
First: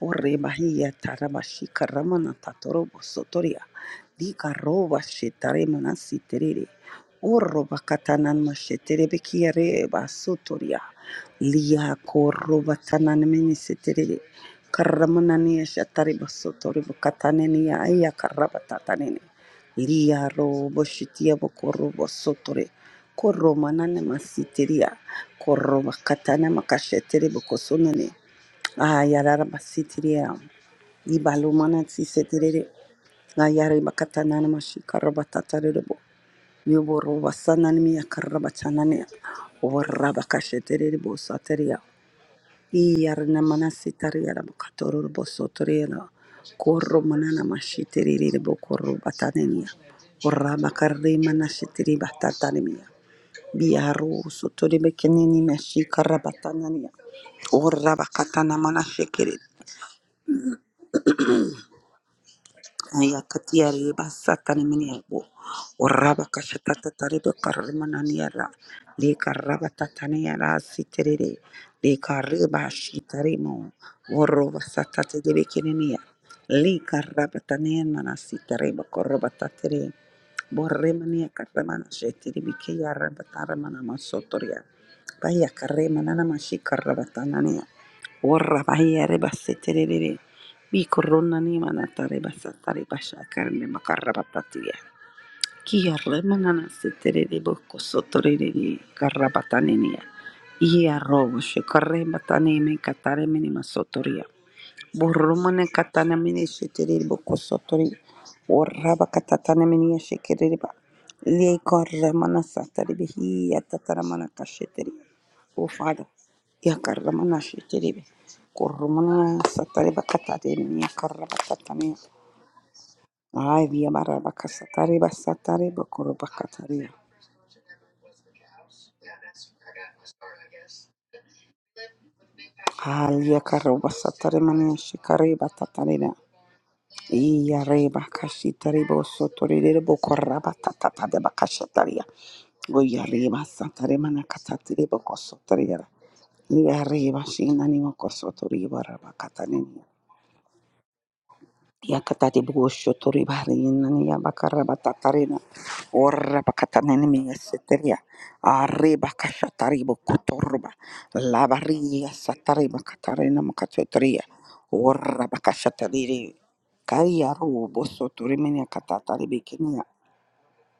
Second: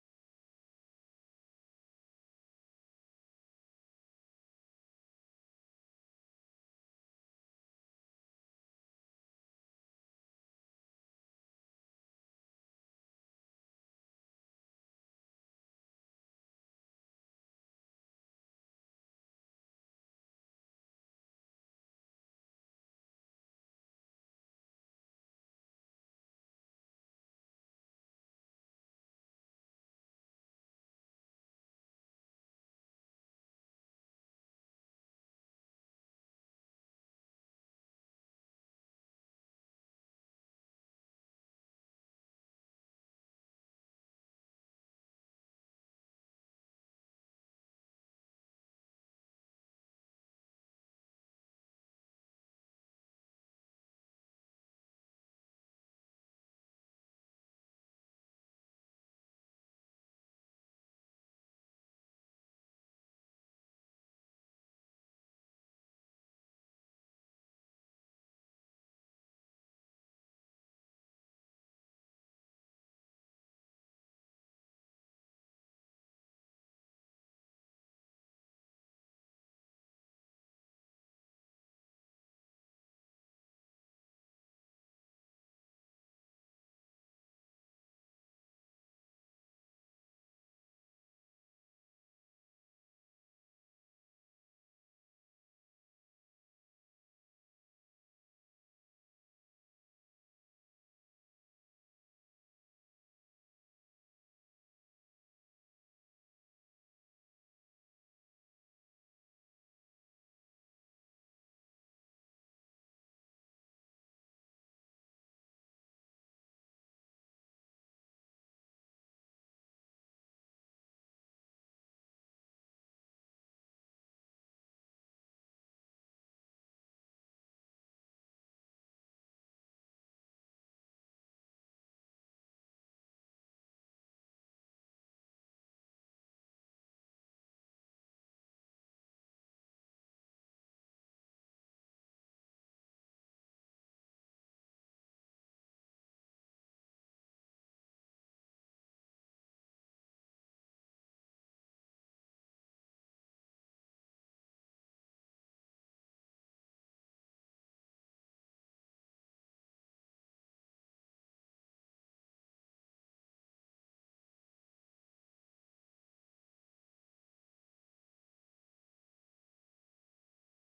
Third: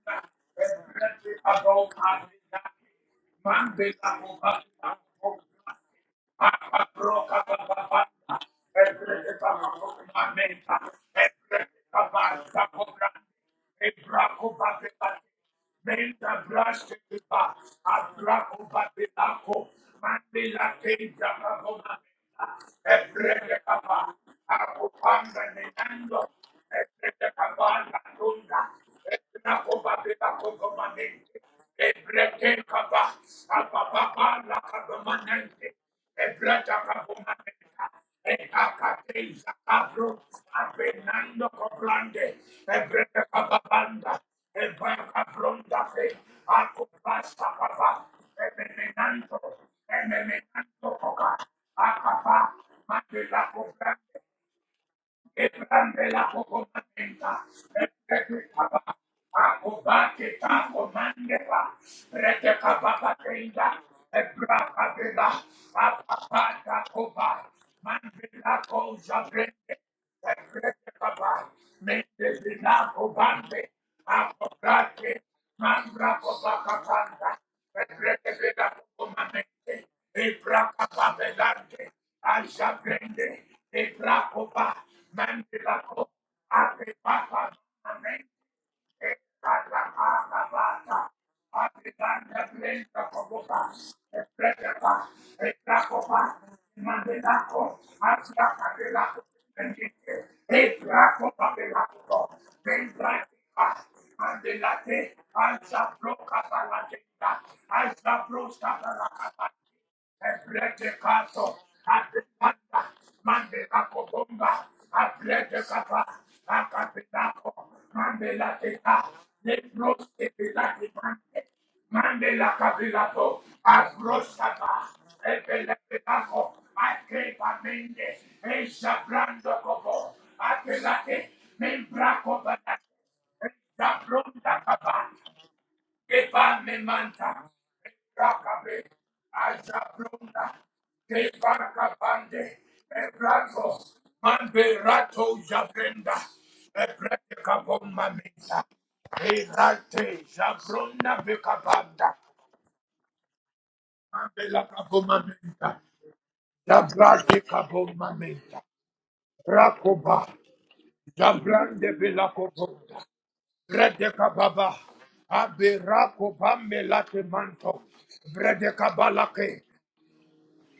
Speaker 2: O reba hiya
Speaker 1: Emprese
Speaker 2: tarabashi karamana
Speaker 1: Abomamenta,
Speaker 2: tatorobo sotoria.
Speaker 1: Mandela
Speaker 2: Di karoba shetare
Speaker 1: Cobosa,
Speaker 2: mana siterere. O roba katana na sheterebe kiare basotoria. Lia koroba tanana mini seterere. Karamanania shatariba
Speaker 1: Menda
Speaker 2: sotoriba
Speaker 1: braste de ba,
Speaker 2: katanenia aya
Speaker 1: abraco
Speaker 2: karabatatanene.
Speaker 1: babelaco,
Speaker 2: Lia
Speaker 1: mandela
Speaker 2: robo
Speaker 1: tenta
Speaker 2: shitia
Speaker 1: baboma,
Speaker 2: bokorobo sotore.
Speaker 1: ebrede capa,
Speaker 2: Koromanane masitiria.
Speaker 1: acopanda
Speaker 2: Koroba
Speaker 1: nenando,
Speaker 2: katana makashetere
Speaker 1: ebrede capa la
Speaker 2: bokosonene.
Speaker 1: tunda,
Speaker 2: Aya raraba sitiria. Ibalumana
Speaker 1: El
Speaker 2: sisetere.
Speaker 1: bracito bajo, el
Speaker 2: Ayare
Speaker 1: papapa
Speaker 2: bakatanana
Speaker 1: laco permanente,
Speaker 2: mashikarabatataribo.
Speaker 1: el brazo
Speaker 2: Yoboro
Speaker 1: aguante,
Speaker 2: wasanani miya
Speaker 1: el
Speaker 2: karabatanane.
Speaker 1: acapella acró,
Speaker 2: Waraba kashetere
Speaker 1: apenando
Speaker 2: bosateria.
Speaker 1: con grande, el bracito
Speaker 2: Iyarana
Speaker 1: bajo
Speaker 2: mana
Speaker 1: anda,
Speaker 2: bokatoror
Speaker 1: el
Speaker 2: bokatoro
Speaker 1: papapa bronda
Speaker 2: bosotoriyana
Speaker 1: fe, acu
Speaker 2: korro manana
Speaker 1: vasta papá,
Speaker 2: mashitiriri bokorro
Speaker 1: permanente,
Speaker 2: batanenia korra
Speaker 1: permanente
Speaker 2: bakarri
Speaker 1: boca,
Speaker 2: mana shitiri
Speaker 1: papá
Speaker 2: batatanenia
Speaker 1: mantel aguante
Speaker 2: biaro sotori bekenini meshi
Speaker 1: quebrante
Speaker 2: karra
Speaker 1: la
Speaker 2: batanania
Speaker 1: comanda,
Speaker 2: korra
Speaker 1: rete
Speaker 2: bakatana mana
Speaker 1: capa, acobate ta comandera, rete capa patrinda,
Speaker 2: yakatiyari basatani
Speaker 1: ebraca
Speaker 2: miniyabo
Speaker 1: vela,
Speaker 2: oraba
Speaker 1: apapata
Speaker 2: kashatata taribe
Speaker 1: manda
Speaker 2: karmananiyara
Speaker 1: mandela
Speaker 2: le
Speaker 1: cosa
Speaker 2: karaba
Speaker 1: prende,
Speaker 2: tataniyara
Speaker 1: Mandela,
Speaker 2: siterere le kariba shitarimo orova satate debe kininiya le karaba taniyana sitareba koroba Borremania Karamana Shetiri Bikia Rabataramana Masotoria. Baya Karemanana Mashika Rabatanania. Orra Baya
Speaker 1: Mandela,
Speaker 2: Rebasetiri. Bikorona Nimana Tarebasatari Basha Karne Makarabatatia. Kia Remanana Setiri Boko Sotori Karabatanania. Ia Robo Shikarematane Kataremini Masotoria.
Speaker 1: I
Speaker 2: Boromone
Speaker 1: shall
Speaker 2: katana
Speaker 1: blow
Speaker 2: mini shitiri
Speaker 1: Catalagenda, I
Speaker 2: bokosotori.
Speaker 1: shall blow
Speaker 2: Oraba
Speaker 1: Catalagenda,
Speaker 2: katatana mini shikiriba.
Speaker 1: Ebrete kato,
Speaker 2: Leko ramana
Speaker 1: apipanda,
Speaker 2: satari bihi
Speaker 1: mande kako
Speaker 2: yatataramana
Speaker 1: bomba,
Speaker 2: kashitiri.
Speaker 1: aprete
Speaker 2: O
Speaker 1: kapa,
Speaker 2: Father, yakaramana
Speaker 1: akapitako,
Speaker 2: shitiri.
Speaker 1: mande la teka,
Speaker 2: korromana satari
Speaker 1: nebros
Speaker 2: bakatari
Speaker 1: kepila
Speaker 2: mini
Speaker 1: mande,
Speaker 2: karabatatani.
Speaker 1: mande la kapilato,
Speaker 2: Ay, via baraba
Speaker 1: abrosata,
Speaker 2: kasatari basatari
Speaker 1: epele
Speaker 2: bokoro
Speaker 1: pitako,
Speaker 2: bakatari.
Speaker 1: akepa mende, eisa brando kobo apelate, membrako balate,
Speaker 2: Ay, yakaroba
Speaker 1: Esha
Speaker 2: satari
Speaker 1: Bronda
Speaker 2: mani
Speaker 1: Kaba,
Speaker 2: shikari batatari.
Speaker 1: Kepa me manta,
Speaker 2: Iyareba
Speaker 1: rakabe,
Speaker 2: kashitarebo
Speaker 1: aja
Speaker 2: sotorerebo
Speaker 1: blunda,
Speaker 2: koraba tatatateba
Speaker 1: kepa
Speaker 2: kashataria.
Speaker 1: kapande,
Speaker 2: Goyareba
Speaker 1: ebrazo,
Speaker 2: sataremana
Speaker 1: mande
Speaker 2: katatirebo
Speaker 1: rato
Speaker 2: kosotoriera.
Speaker 1: jabrenda,
Speaker 2: Liyareba
Speaker 1: ebrete kapon
Speaker 2: shinanimo
Speaker 1: mamita,
Speaker 2: kosotoriba rabakatanenio.
Speaker 1: erate jabrunda bekapanda,
Speaker 2: Yakatati Bosho Toribarina
Speaker 1: mande la kapon
Speaker 2: Bakarabatarina
Speaker 1: mamita,
Speaker 2: or Rabakatanemi
Speaker 1: jabrate kapon
Speaker 2: Seteria
Speaker 1: mamita,
Speaker 2: Areba Kashataribo
Speaker 1: rakoba,
Speaker 2: Kutorba
Speaker 1: jabrande
Speaker 2: Lavaria Satariba
Speaker 1: belakobonda,
Speaker 2: Katarina orra
Speaker 1: Bredeka baba,
Speaker 2: or Rabakashatari
Speaker 1: abirako bammelate
Speaker 2: Kaya
Speaker 1: manto,
Speaker 2: Rubo Soturimina
Speaker 1: bredeka balake,
Speaker 2: Katataribikinia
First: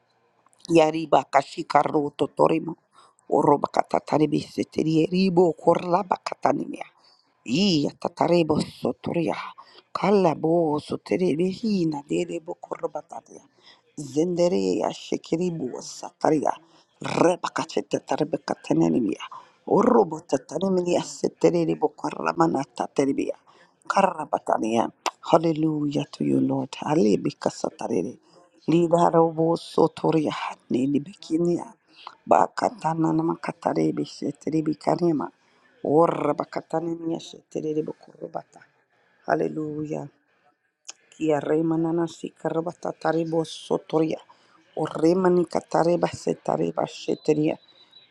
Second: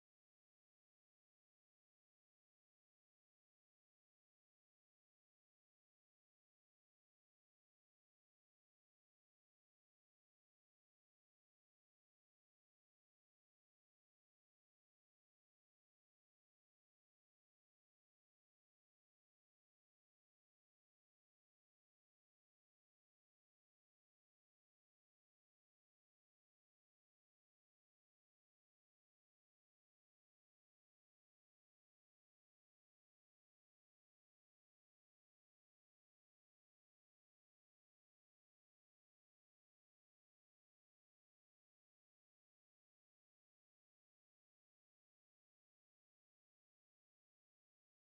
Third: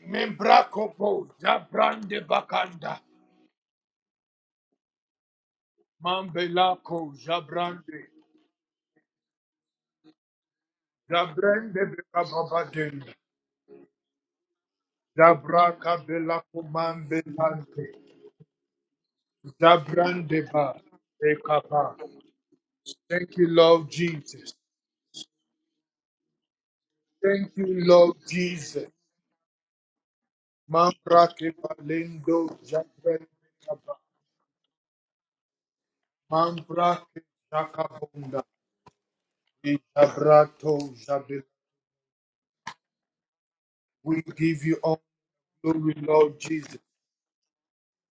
Speaker 1: membrako
Speaker 2: Yariba
Speaker 1: po,
Speaker 2: Kashika
Speaker 1: jabrande
Speaker 2: Roto Torima
Speaker 1: bakanda,
Speaker 2: Orobakatataribi Seteria Ribo Korlabakatanimia
Speaker 1: mambelako,
Speaker 2: Iya
Speaker 1: jabrande,
Speaker 2: katarebo soturia. Kala bo soterebe
Speaker 1: jabrande
Speaker 2: hina
Speaker 1: beka
Speaker 2: derebo
Speaker 1: baba denda,
Speaker 2: korbataria. Zendere ya shekiribu
Speaker 1: jabraka
Speaker 2: sataria.
Speaker 1: belako
Speaker 2: Reba
Speaker 1: mambelante,
Speaker 2: kachete tarebe katenemia. Orobo
Speaker 1: jabrande ba,
Speaker 2: tatanemia
Speaker 1: beka
Speaker 2: seterebo
Speaker 1: ba.
Speaker 2: karamana taterebia.
Speaker 1: Thank you, Lord Jesus.
Speaker 2: Karabataria. Hallelujah to you, Lord. Alebi
Speaker 1: Thank you, Lord
Speaker 2: kasatarere.
Speaker 1: Jesus.
Speaker 2: Lidarobo soturia. Nini
Speaker 1: Mambrake
Speaker 2: bikinia.
Speaker 1: balendo,
Speaker 2: Bakatana
Speaker 1: jabrande beka ba.
Speaker 2: namakatarebi seterebi karema.
Speaker 1: Mambra ke shakabunda, e
Speaker 2: Hallelujah.
Speaker 1: shabrato
Speaker 2: Kia
Speaker 1: shabe.
Speaker 2: remanana si karabata taribo Sotoria.
Speaker 1: We give you
Speaker 2: O
Speaker 1: all
Speaker 2: remani
Speaker 1: glory,
Speaker 2: katareba
Speaker 1: Lord Jesus.
Speaker 2: setareba sheteria.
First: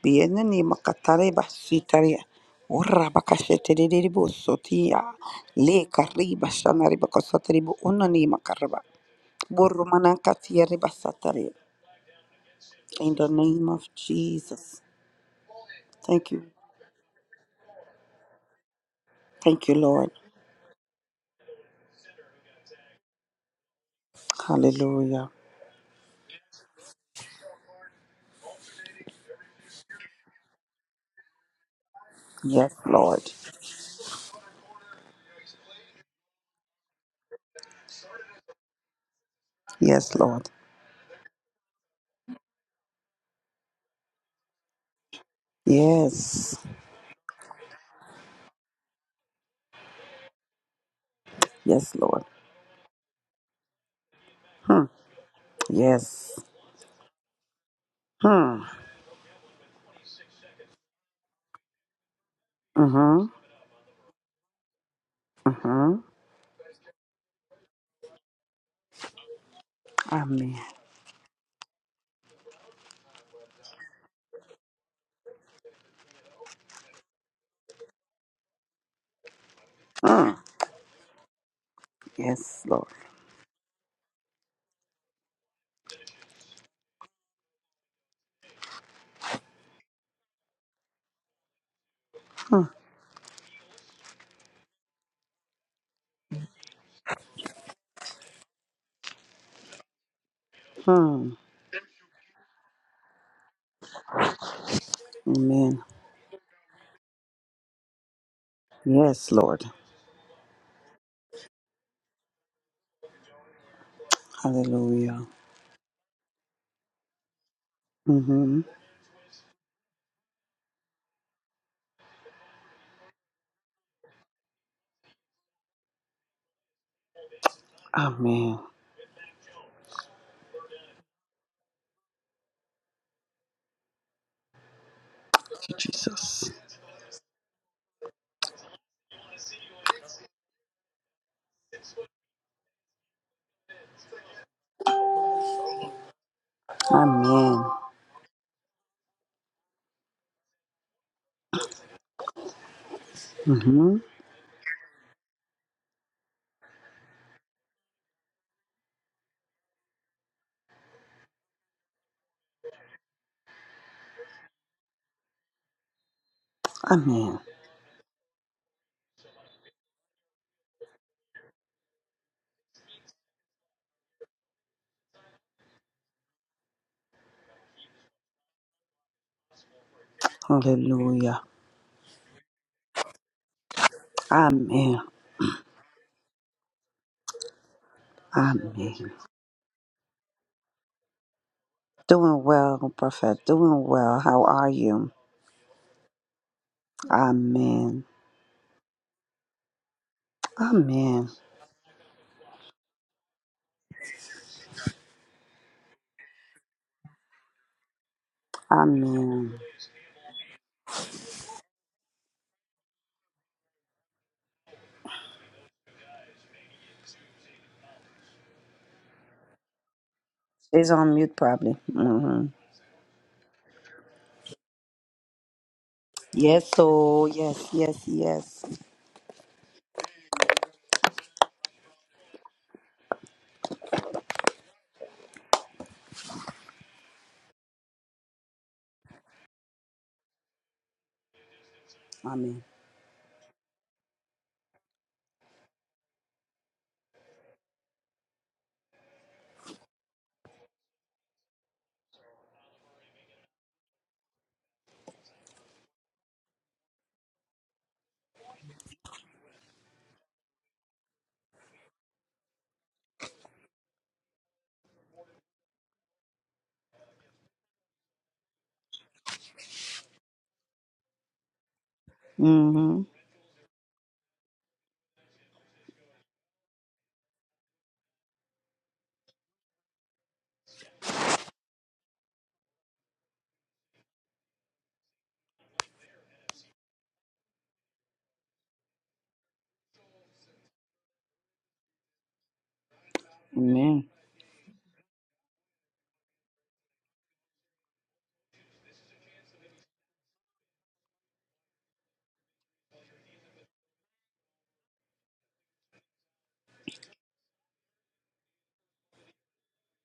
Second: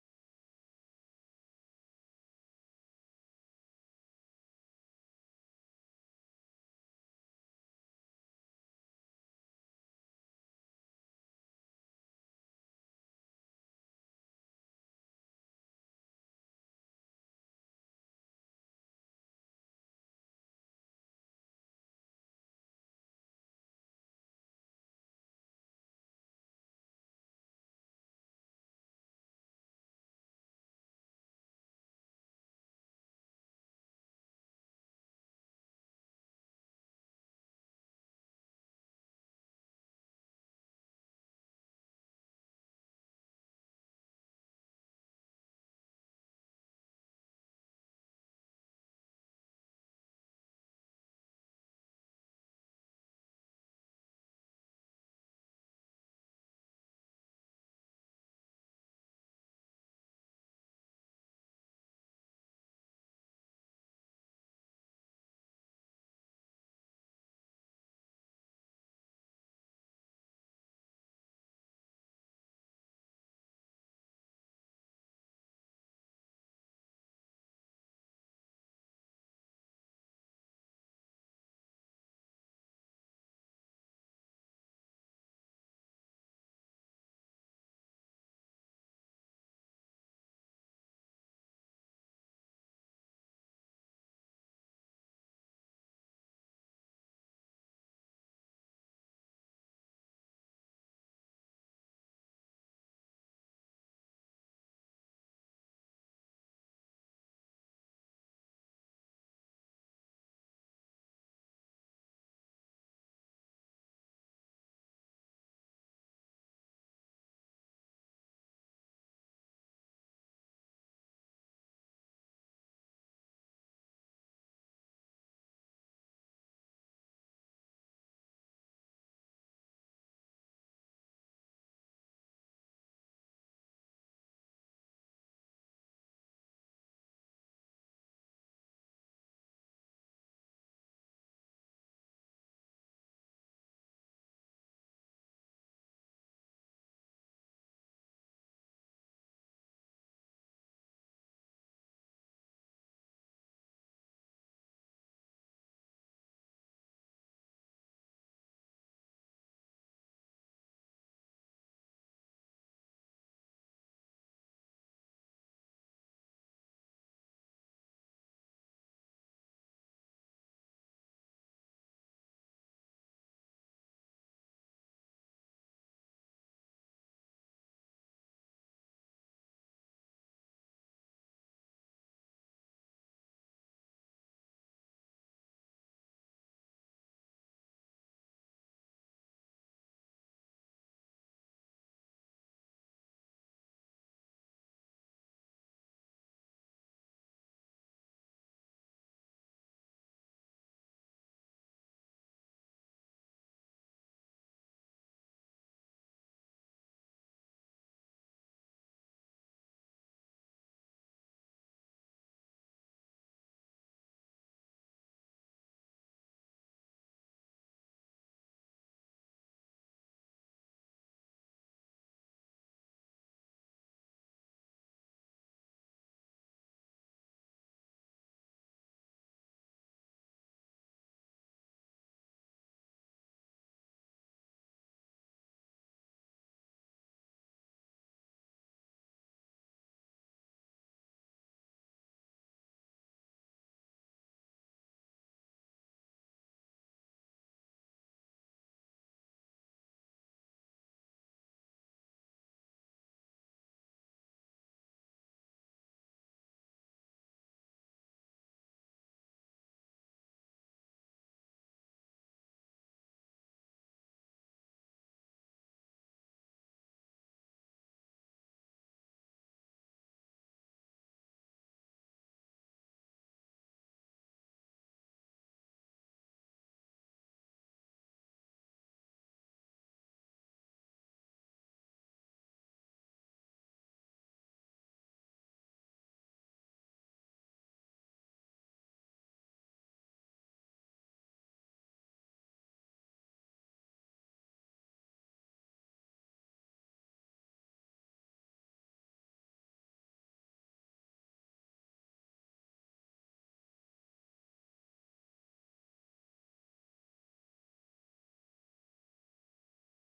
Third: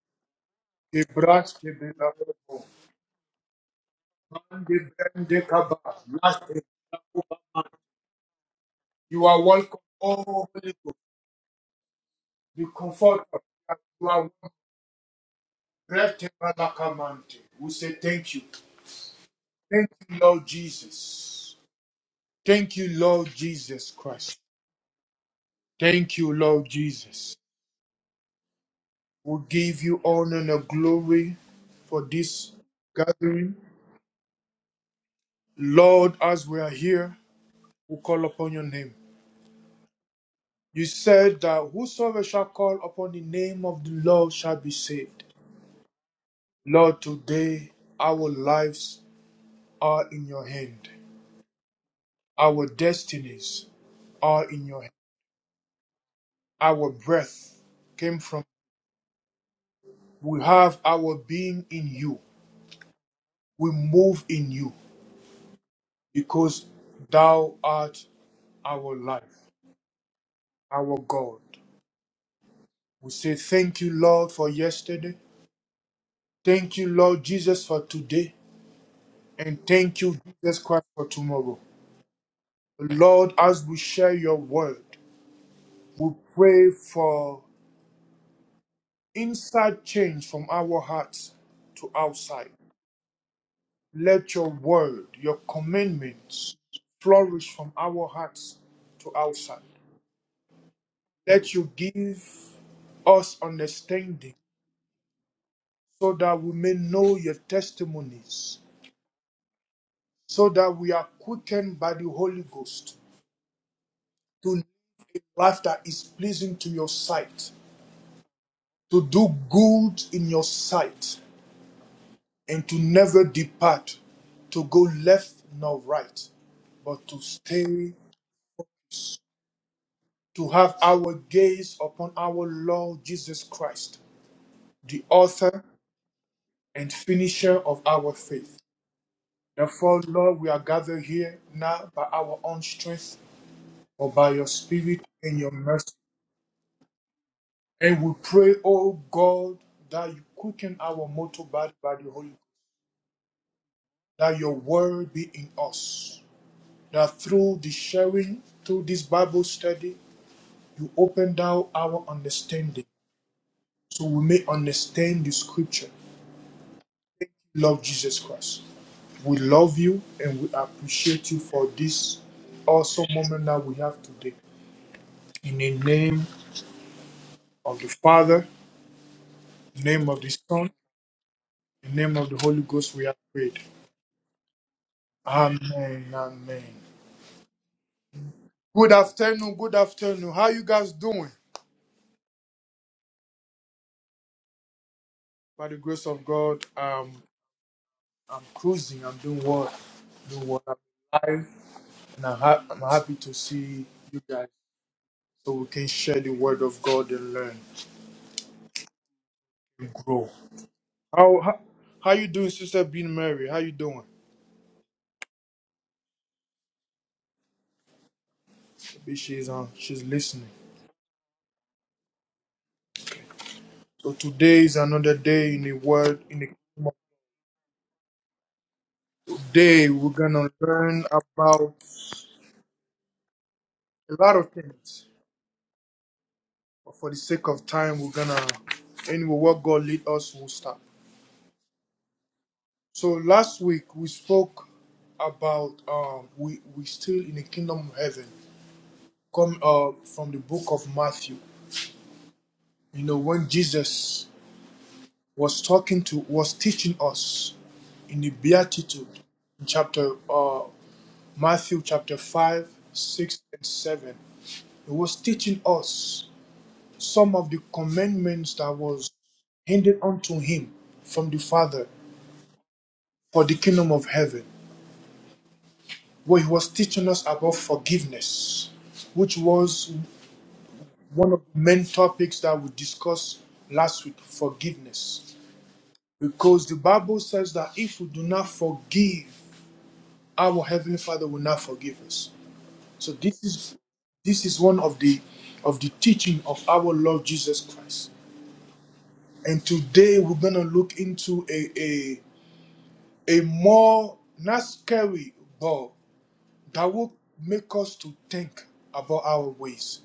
Speaker 2: Biene ni makatareba
Speaker 1: Kebras
Speaker 2: sitaria.
Speaker 1: kebelabo.
Speaker 2: O rabaka sheteribo
Speaker 1: Mande
Speaker 2: Sotia. Orabakataniniashitererebokorobata. Hallelujah. Kiaremananasikarabatatarebosotoria. Oremanikatarebasetarebasheteria. Bienenimakatarebasitaria.
Speaker 1: brande
Speaker 2: Makaraba.
Speaker 1: kaba. Last,
Speaker 2: Lekaribashanaribakasatarebo onanimakaraba.
Speaker 1: You are welcome, oh Holy Ghost.
Speaker 2: Satare.
Speaker 1: The
Speaker 2: In
Speaker 1: comforter
Speaker 2: the name
Speaker 1: that
Speaker 2: of
Speaker 1: you are welcome.
Speaker 2: Jesus.
Speaker 1: Brete
Speaker 2: Thank you.
Speaker 1: balakamante. We say thank you.
Speaker 2: Thank you,
Speaker 1: Thank
Speaker 2: Lord.
Speaker 1: you, Lord Jesus. Thank you, Lord Jesus Christ.
Speaker 2: Hallelujah.
Speaker 1: Thank you, Lord Jesus. We give you honor and glory for this
Speaker 2: Yes, Lord.
Speaker 1: gathering. Lord, as we are here, we call upon your name.
Speaker 2: Yes, Lord.
Speaker 1: You said that whosoever shall call upon the name of the Lord shall be saved.
Speaker 2: Yes.
Speaker 1: Lord, today our lives are in your hand.
Speaker 2: Yes, Lord.
Speaker 1: Our destinies are in your
Speaker 2: Hmm.
Speaker 1: hand.
Speaker 2: Yes.
Speaker 1: Our breath came from
Speaker 2: Hmm.
Speaker 1: we have our being in you.
Speaker 2: Mm-hmm.
Speaker 1: We move in you
Speaker 2: Mm-hmm.
Speaker 1: because thou art our life,
Speaker 2: Amen.
Speaker 1: our God. We say thank you, Lord, for yesterday. Thank you, Lord Jesus, for today. And thank you,
Speaker 2: Hmm.
Speaker 1: Jesus Christ, for tomorrow.
Speaker 2: Yes, Lord.
Speaker 1: Lord, as we share your word, we pray for inside change from our hearts to outside. Let your word, your commandments, flourish from our hearts to outside.
Speaker 2: Mm-hmm.
Speaker 1: Let you give us understanding
Speaker 2: Amen.
Speaker 1: so that we may know your testimonies
Speaker 2: Yes, Lord.
Speaker 1: so that we are quickened by the Holy Ghost to live a
Speaker 2: Hallelujah.
Speaker 1: life that is pleasing to your sight,
Speaker 2: Mm-hmm.
Speaker 1: to do good in your sight, and to never depart, to go left nor right, but to stay,
Speaker 2: Amen.
Speaker 1: to have our gaze upon our Lord Jesus Christ, the author
Speaker 2: Thank you, Jesus.
Speaker 1: and finisher of our faith. Therefore, Lord, we are gathered here now by our own strength or by your spirit and your mercy.
Speaker 2: Amen.
Speaker 1: And we pray, oh God, that you quicken our mortal body by the Holy Ghost,
Speaker 2: Mm-hmm.
Speaker 1: that your word be in us, that through the sharing, through this Bible study, you open down our understanding so we may understand the scripture.
Speaker 2: Amen.
Speaker 1: Love Jesus Christ. We love you and we appreciate you for this awesome moment that we have today. In the name of the Father, the name of the Son,
Speaker 2: Hallelujah.
Speaker 1: the name of the Holy Ghost, we have prayed.
Speaker 2: Amen.
Speaker 1: Amen. Amen. Good
Speaker 2: Amen.
Speaker 1: afternoon, good afternoon. How you guys doing?
Speaker 2: Doing well, Prophet. Doing well. How are you?
Speaker 1: By the grace of God, um,
Speaker 2: Amen.
Speaker 1: I'm cruising. I'm doing well. Doing well. I'm
Speaker 2: Amen.
Speaker 1: alive, and I'm, ha- I'm happy to see you guys, so we can share the word of God and learn
Speaker 2: Amen.
Speaker 1: and grow. How how, how you doing, Sister Bean Mary? How you doing? Maybe she's on. She's listening.
Speaker 2: She's on mute, probably. Mm-hmm.
Speaker 1: So today is another day in the word. In the
Speaker 2: Yes,
Speaker 1: kingdom of-
Speaker 2: oh, yes, yes, yes.
Speaker 1: today, we're gonna learn about a lot of things. But for the sake of time, we're gonna anyway what God lead us, we'll stop.
Speaker 2: Amen.
Speaker 1: So last week we spoke about um we we still in the kingdom of heaven. Come uh from the book of Matthew. You know when Jesus was talking to was teaching us in the Beatitude in chapter uh Matthew chapter five, six and seven. He was teaching us some of the commandments that was handed unto him from the Father.
Speaker 2: Mm-hmm.
Speaker 1: for the kingdom of heaven, where he was teaching us about forgiveness, which was one of the main topics that we discussed last week forgiveness. Because the Bible says that if we do not forgive, our Heavenly Father will not forgive us. So this is
Speaker 2: Amen.
Speaker 1: this is one of the of the teaching of our Lord Jesus Christ. And today we're gonna look into a a, a more not scary but that will make us to think about our ways,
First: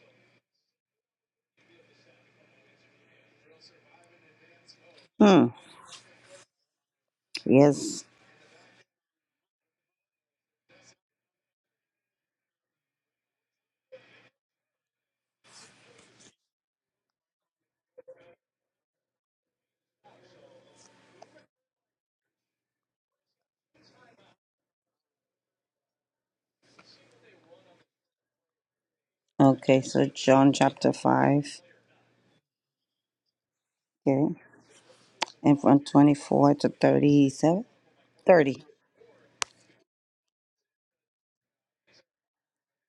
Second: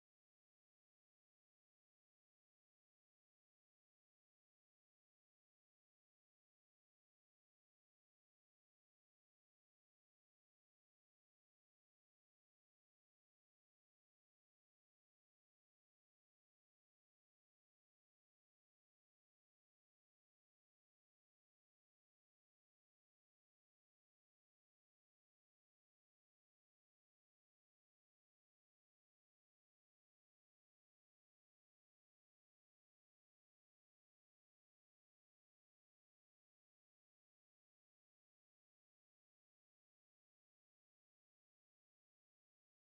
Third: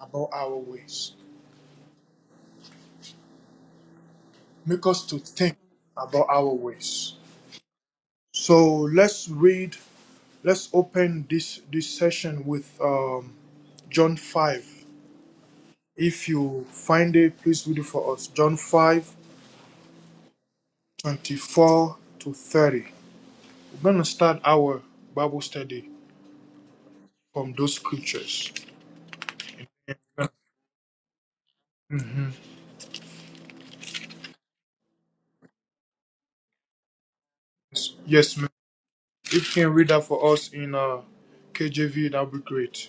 Speaker 1: about our ways. Make us to
Speaker 2: Hmm.
Speaker 1: think about our ways.
Speaker 2: Yes.
Speaker 1: So let's read, let's open this, this session with um, John 5. If you find it, please read it for us. John 5 24 to 30. We're going to start our Bible study from those scriptures.
Speaker 2: Okay, so John chapter 5. Okay. And from 24 to 37?
Speaker 1: Yes, yes, ma'am.
Speaker 2: 30.
Speaker 1: If you can read that for us in uh, KJV, that would be great.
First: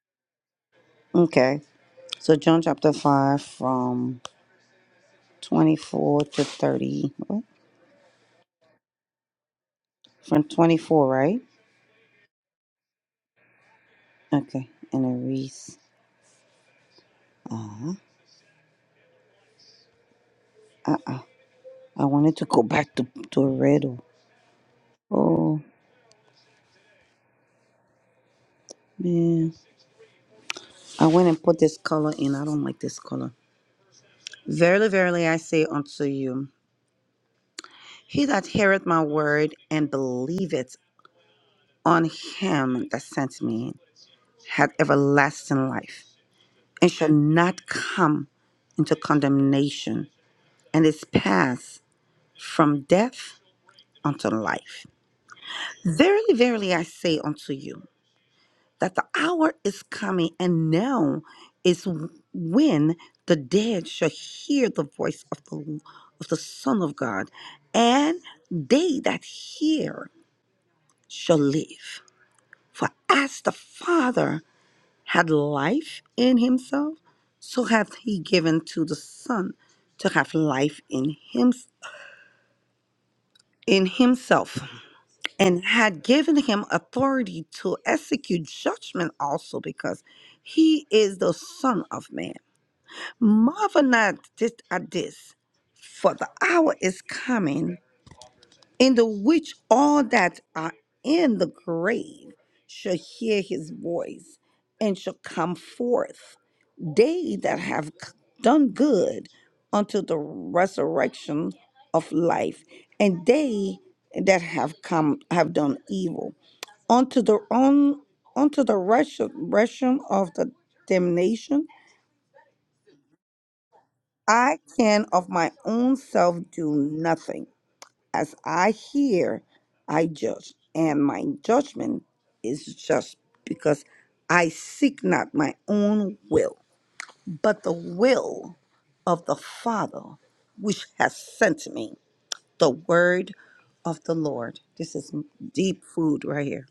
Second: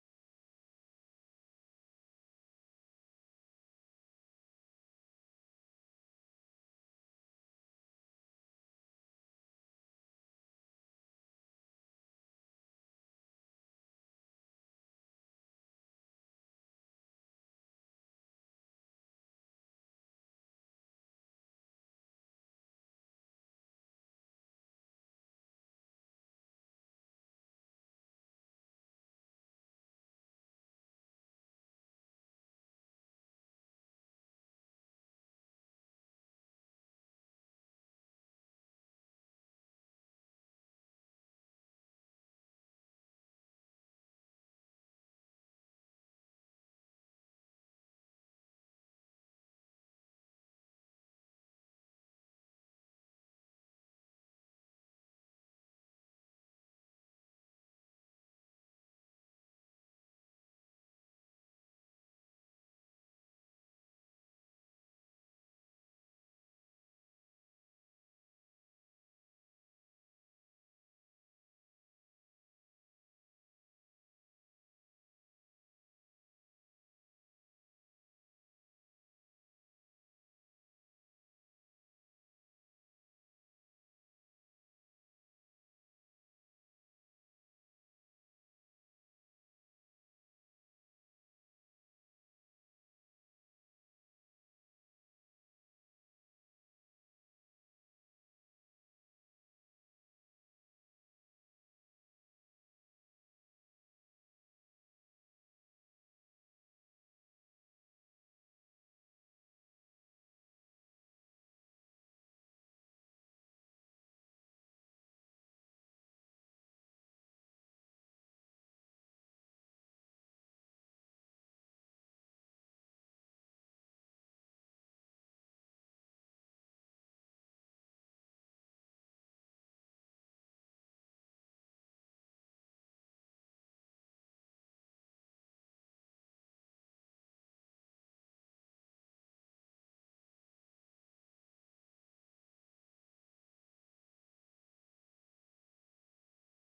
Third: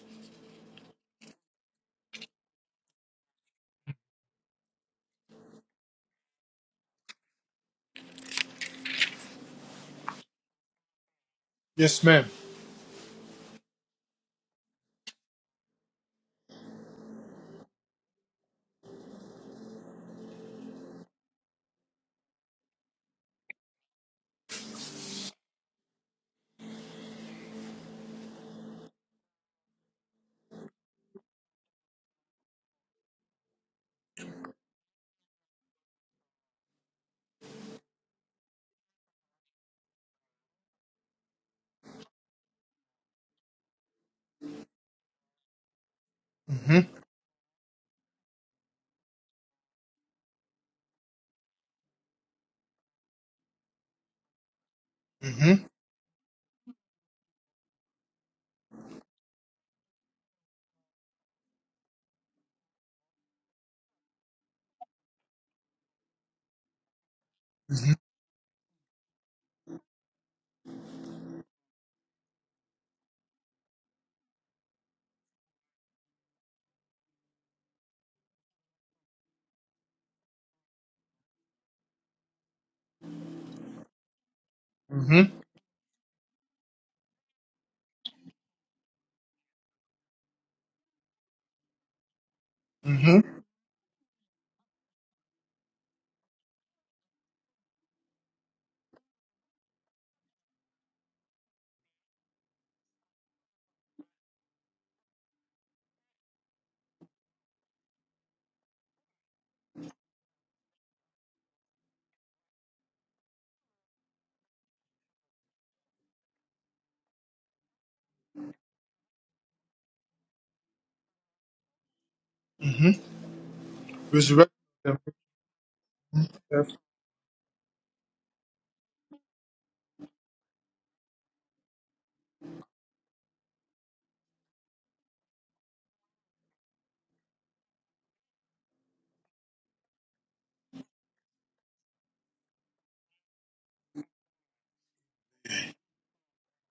Speaker 2: Okay. So John chapter 5 from 24 to 30. What? From 24, right?
Speaker 1: Yes, ma'am.
Speaker 2: Okay. And it reads, I, I I wanted to go back to, to a riddle. Oh, man. I went and put this color in. I don't like this color. Verily, verily, I say unto you, he that heareth my word and believeth on him that sent me hath everlasting life,
Speaker 1: Mhm.
Speaker 2: and shall not come into condemnation, and is passed from death unto life.
Speaker 1: Mhm.
Speaker 2: Verily, verily, I say unto you, that the hour is coming and now is when the dead shall hear the voice of the of the son of god
Speaker 1: Mhm.
Speaker 2: and they that hear shall live for as the father had life in himself so hath he given to the son to have life in him in himself
Speaker 1: Mhm.
Speaker 2: and had given him authority to execute judgment also because he is the son of man
Speaker 1: Mhm.
Speaker 2: Marvel not just at this, for the hour is coming in the which all that are in the grave shall hear his voice and shall come forth. They that have c- done good unto the resurrection of life, and they that have come have done evil unto the own unto the resurrection of the damnation
Speaker 1: Mhm. Resurrect
Speaker 2: I
Speaker 1: them.
Speaker 2: can of my own self
Speaker 1: Yes.
Speaker 2: do nothing. As I hear, I judge, and my judgment is just because I seek not my own will, but the will of the Father which has sent me. The word of the Lord. This is deep food right here.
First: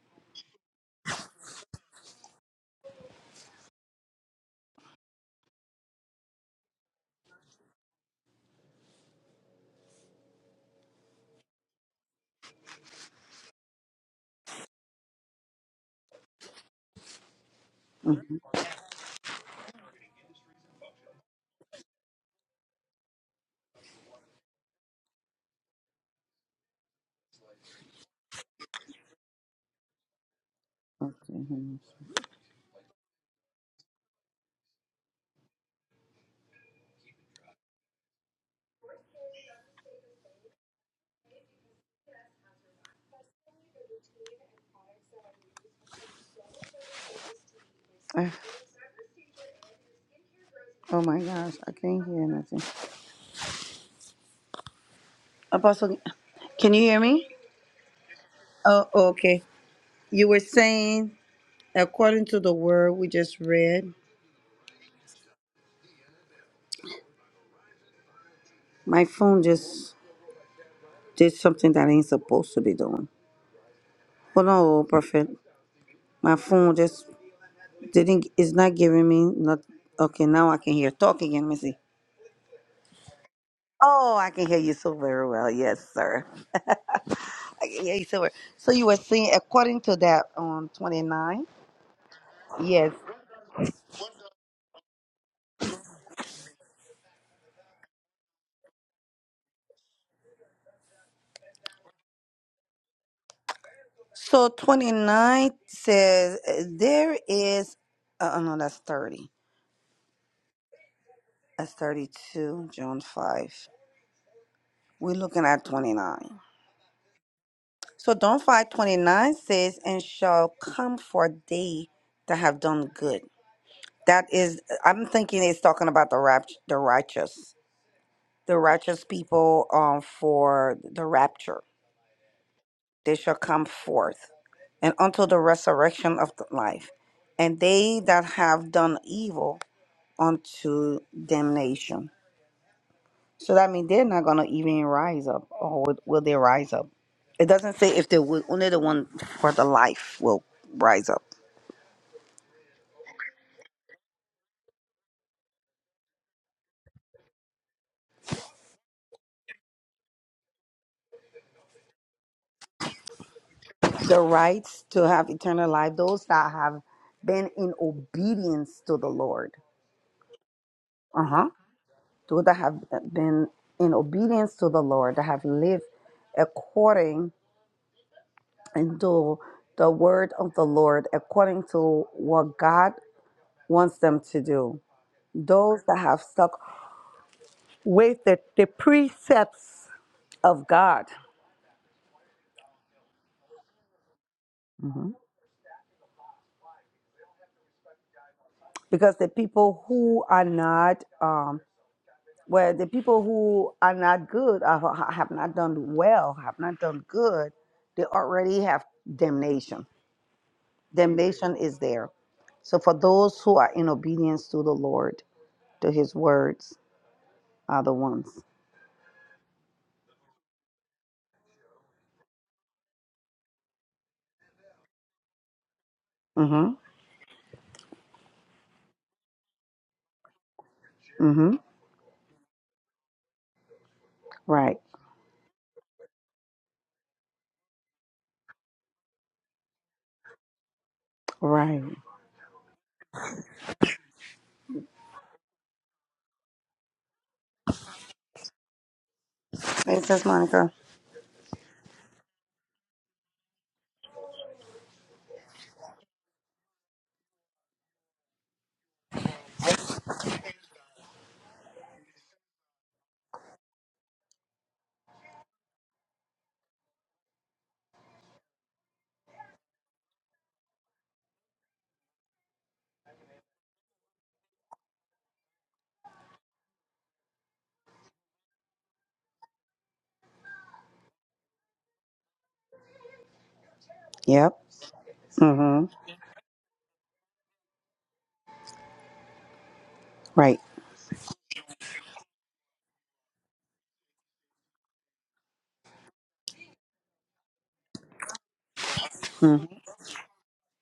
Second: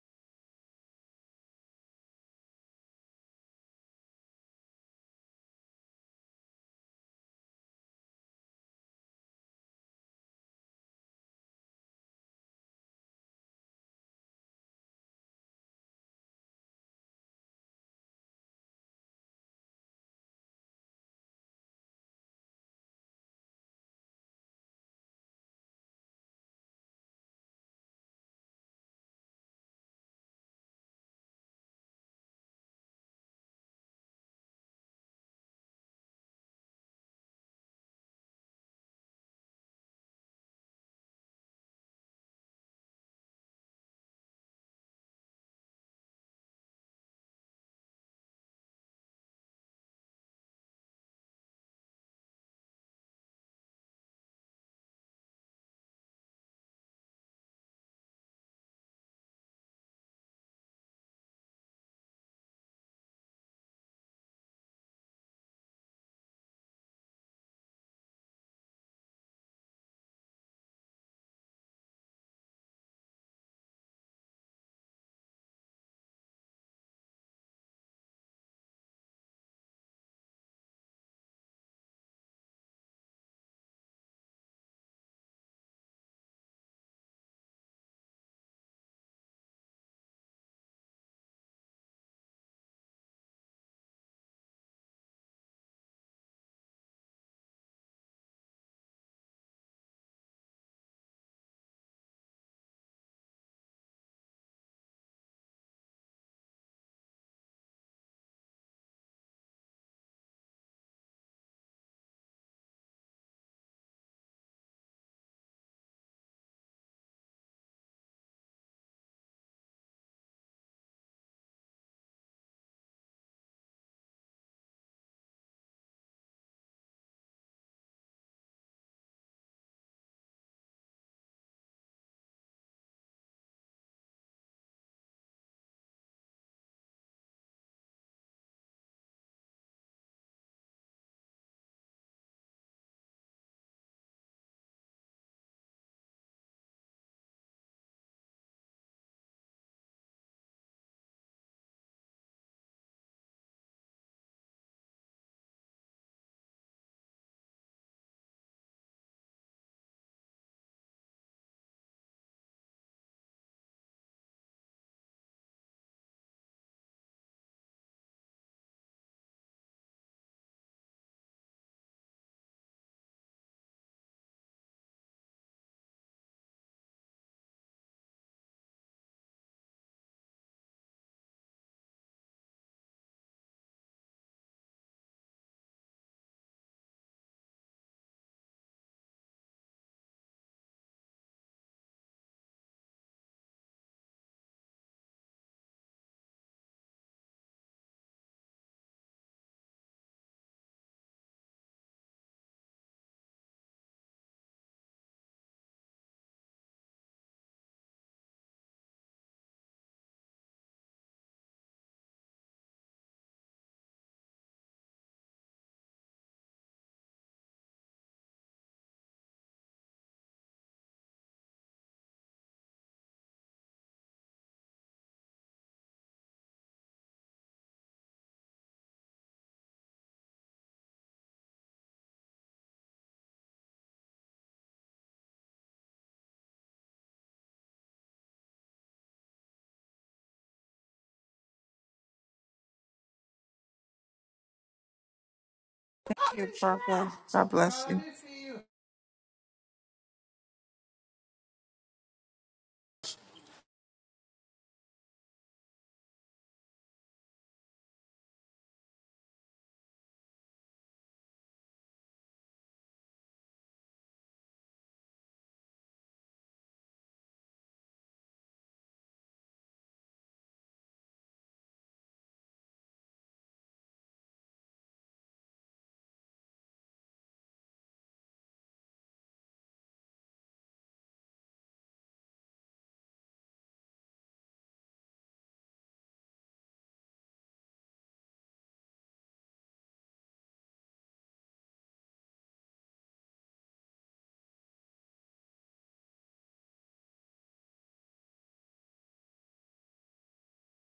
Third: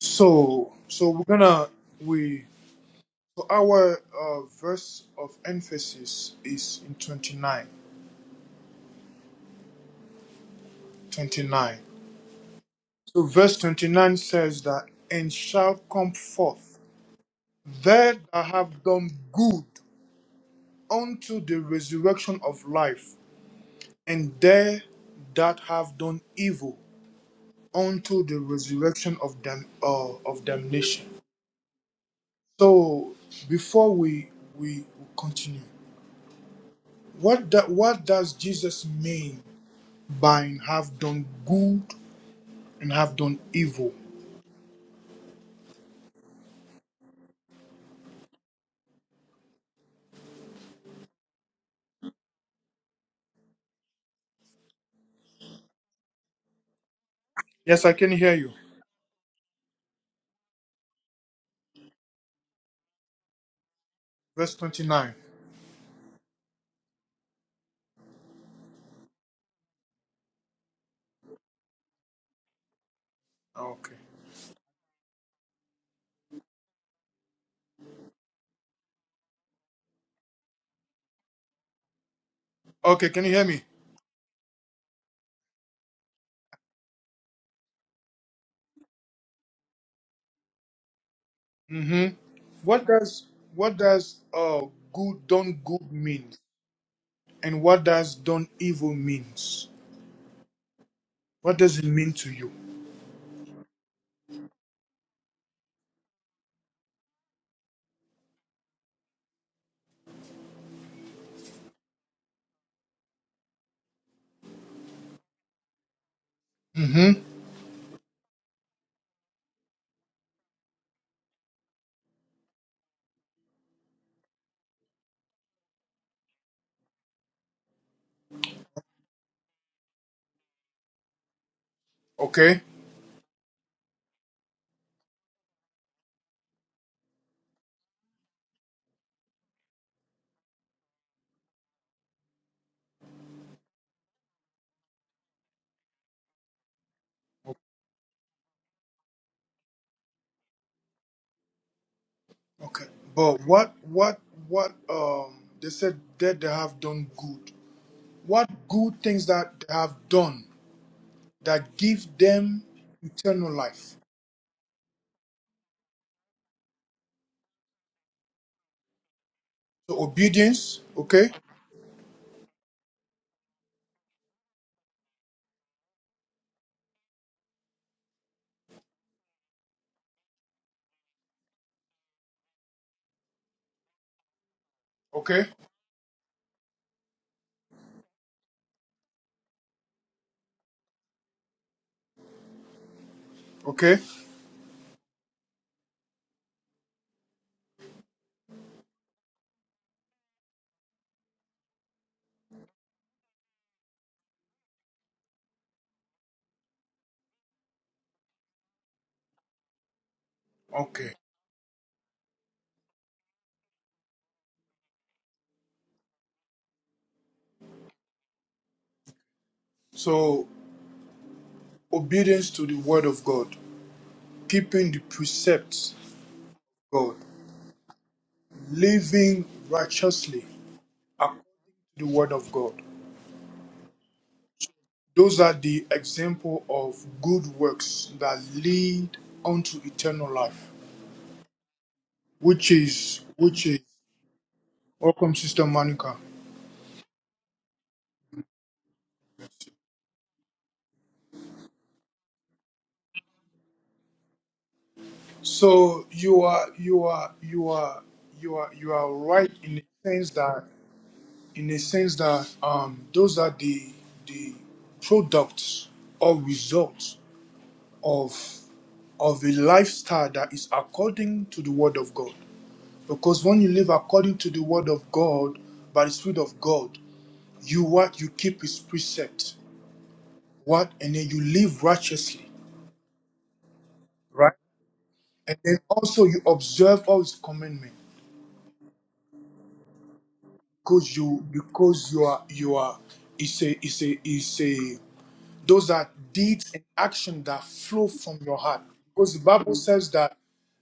Speaker 1: So, so we're gonna we so our uh, verse of emphasis is in 29. 29. So verse 29 says that and shall come forth they
Speaker 2: Mhm.
Speaker 1: that have done good unto the resurrection of life, and they that have done evil unto the resurrection of them uh, of damnation.
Speaker 2: Okay. honey.
Speaker 1: So before we we continue, what that what does Jesus mean by have done good and have done evil?
Speaker 2: Ah, Oh my gosh, I can't hear nothing. Apostle, can you hear me?
Speaker 1: Yes, I can hear you.
Speaker 2: Oh, okay. You were saying, according to the word we just read,
Speaker 1: Verse twenty nine.
Speaker 2: my phone just did something that ain't supposed to be doing.
Speaker 1: Okay.
Speaker 2: Hold on, old prophet. My phone just didn't, it's not giving me, not, okay, now I can hear. Talk again, let me see.
Speaker 1: Okay, can you hear me?
Speaker 2: Oh, I can hear you so very well. Yes, sir. I can hear you so well. So you were saying, according to that on 29,
Speaker 1: Mm-hmm. What
Speaker 2: yes.
Speaker 1: does what does uh good done good mean? And what does done evil means? What does it mean to you?
Speaker 2: So 29 says, uh, there is, uh, oh no, that's 30. That's 32, John 5. We're looking at 29.
Speaker 1: Mm-hmm.
Speaker 2: So don't fight. 29 says, And shall come for thee that have done good. That is, I'm thinking it's talking about the rapt, the righteous, the righteous people um, for the rapture.
Speaker 1: Okay.
Speaker 2: They shall come forth and unto the resurrection of the life. And they that have done evil unto damnation. So that means they're not gonna even rise up, or will, will they rise up? It doesn't say if they will. Only the one for the life will rise up.
Speaker 1: Okay. But what what what um they said that they have done good. What good things that they have done that give them eternal life?
Speaker 2: The rights to have eternal life. Those that have been in obedience to the Lord.
Speaker 1: So obedience,
Speaker 2: Uh
Speaker 1: okay,
Speaker 2: huh. Those that have been in obedience to the Lord, that have lived according to the word of the Lord, according to what God wants them to do.
Speaker 1: okay,
Speaker 2: Those that have stuck with the, the precepts of God.
Speaker 1: okay,
Speaker 2: hmm because the people who are not um well the people who are not good uh, have not done well have not done good they already have damnation
Speaker 1: okay.
Speaker 2: damnation is there so for those who are in obedience to the lord to his words are the ones
Speaker 1: So obedience to the word of God, keeping the precepts of
Speaker 2: mm-hmm
Speaker 1: God, living righteously according
Speaker 2: mm-hmm
Speaker 1: to the word of God.
Speaker 2: right
Speaker 1: Those are the example of good works that lead unto eternal life,
Speaker 2: right
Speaker 1: which is which is welcome, Sister Monica.
Speaker 3: You're welcome. God bless you.
Speaker 2: Thanks, just monica
Speaker 1: So you are you are you are you are you are right in the sense that in the sense that um those are the the products or results of of a lifestyle that is according to the word of God. Because when you live according to the word of God by the spirit of God, you what you keep his precept, what and then you live righteously, right?
Speaker 2: yep
Speaker 1: And then
Speaker 2: mm-hmm
Speaker 1: also you observe all his commandments.
Speaker 2: right
Speaker 1: because you because you are you are it's a it's a it's a those are deeds and action that flow from your heart because the
Speaker 2: mm-hmm.
Speaker 1: bible says that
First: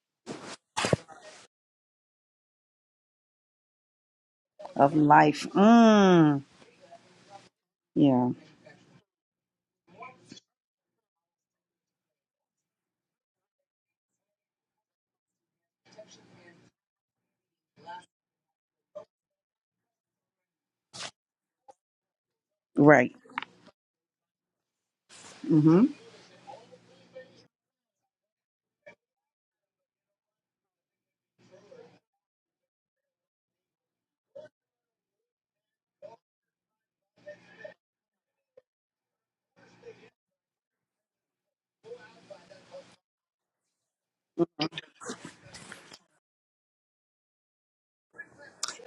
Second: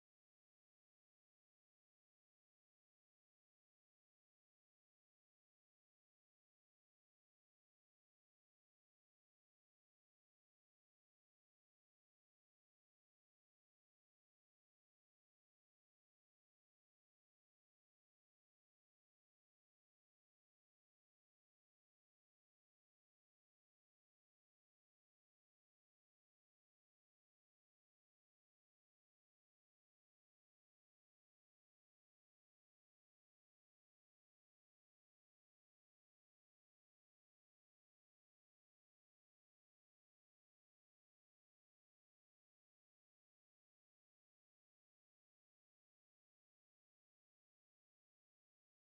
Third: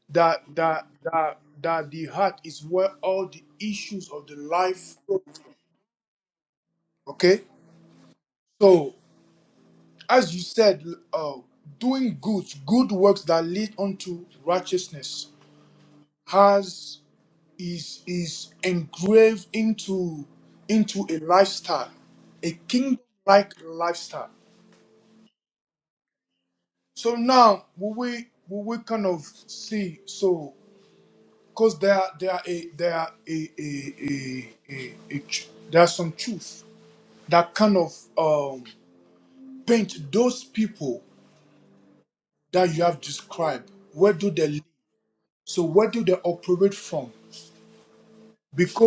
Speaker 1: that that that that the heart is where all the issues of the
Speaker 2: of
Speaker 1: life flow
Speaker 2: life mm
Speaker 1: okay
Speaker 2: yeah
Speaker 1: so as you said uh, doing good good works that lead unto righteousness has is is engraved into into a lifestyle a kingdom
Speaker 2: right
Speaker 1: like lifestyle
Speaker 2: mm-hmm
Speaker 1: So now will we will we kind of see so because there are- there are a there are a a, a, a, a tr- there are some truth that kind of um, paint those people that you have described. Where do they live? So where do they operate from?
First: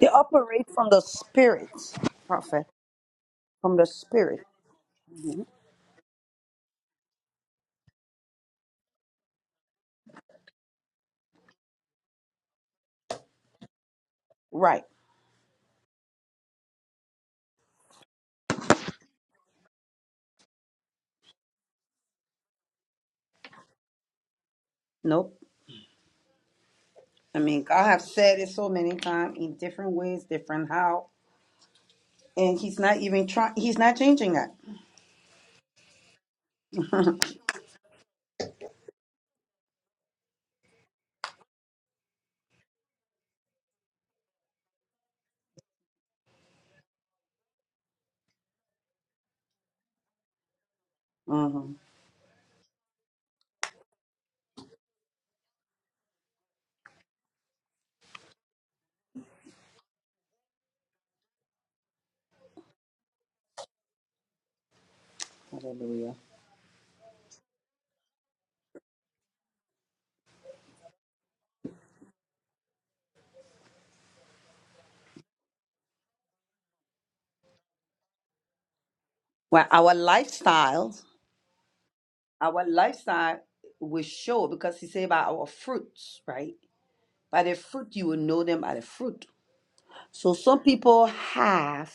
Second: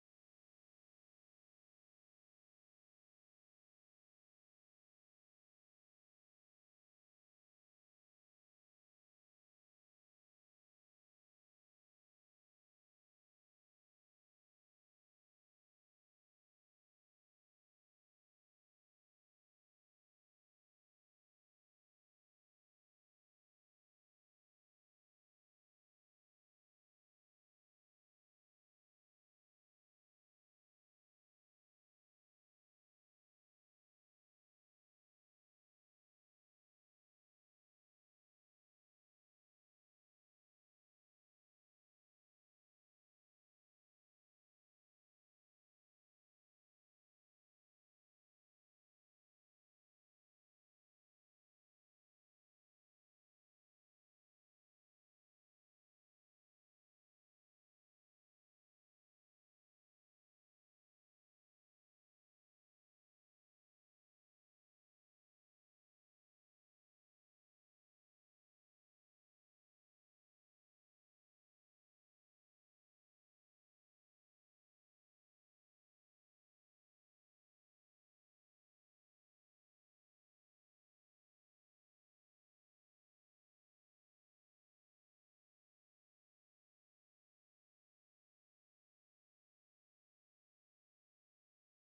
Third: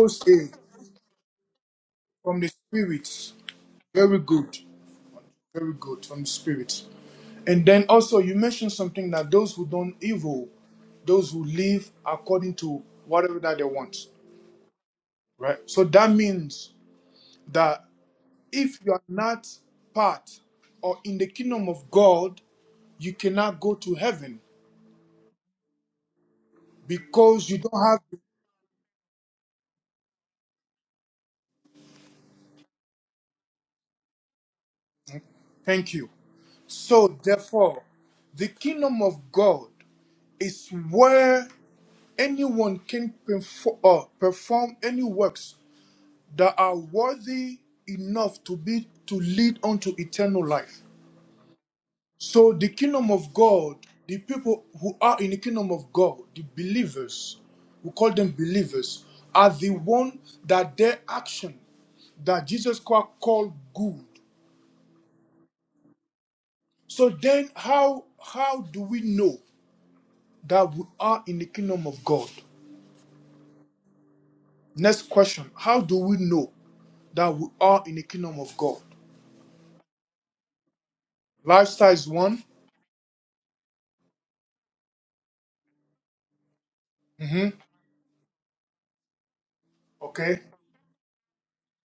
Speaker 2: They
Speaker 1: a
Speaker 2: operate from the spirit,
Speaker 1: from the
Speaker 2: prophet,
Speaker 1: spirits.
Speaker 2: from the
Speaker 1: Very
Speaker 2: spirit.
Speaker 1: good,
Speaker 2: Mhm.
Speaker 1: very good from the spirits. And then also you mentioned something that those who don't evil, those who live according to whatever that they want.
Speaker 2: Right.
Speaker 1: Right. So that means that if you are not part or in the kingdom of God, you cannot go to heaven
Speaker 2: Nope. I
Speaker 1: because you
Speaker 2: mean,
Speaker 1: don't
Speaker 2: God
Speaker 1: have.
Speaker 2: have said it so many times in different ways, different how, and He's not even trying. He's not changing that.
Speaker 1: Thank you. So therefore, the kingdom of God is where anyone can perform, uh, perform any works that are worthy enough to be to lead unto eternal life.
Speaker 2: hmm
Speaker 1: So the kingdom of God, the people who are in the kingdom of God, the believers, we call them believers, are the one that their action that Jesus Christ called good.
Speaker 2: Hallelujah.
Speaker 1: So then how how do we know that we are in the kingdom of God? Next question, how do we know that we are in the kingdom of God?
Speaker 2: Well, our lifestyles,
Speaker 1: Lifestyle is one.
Speaker 2: our lifestyle will show because He said by our fruits, right? By
Speaker 1: Mhm.
Speaker 2: the fruit you will know them by the fruit. So
Speaker 1: Okay.
Speaker 2: some people have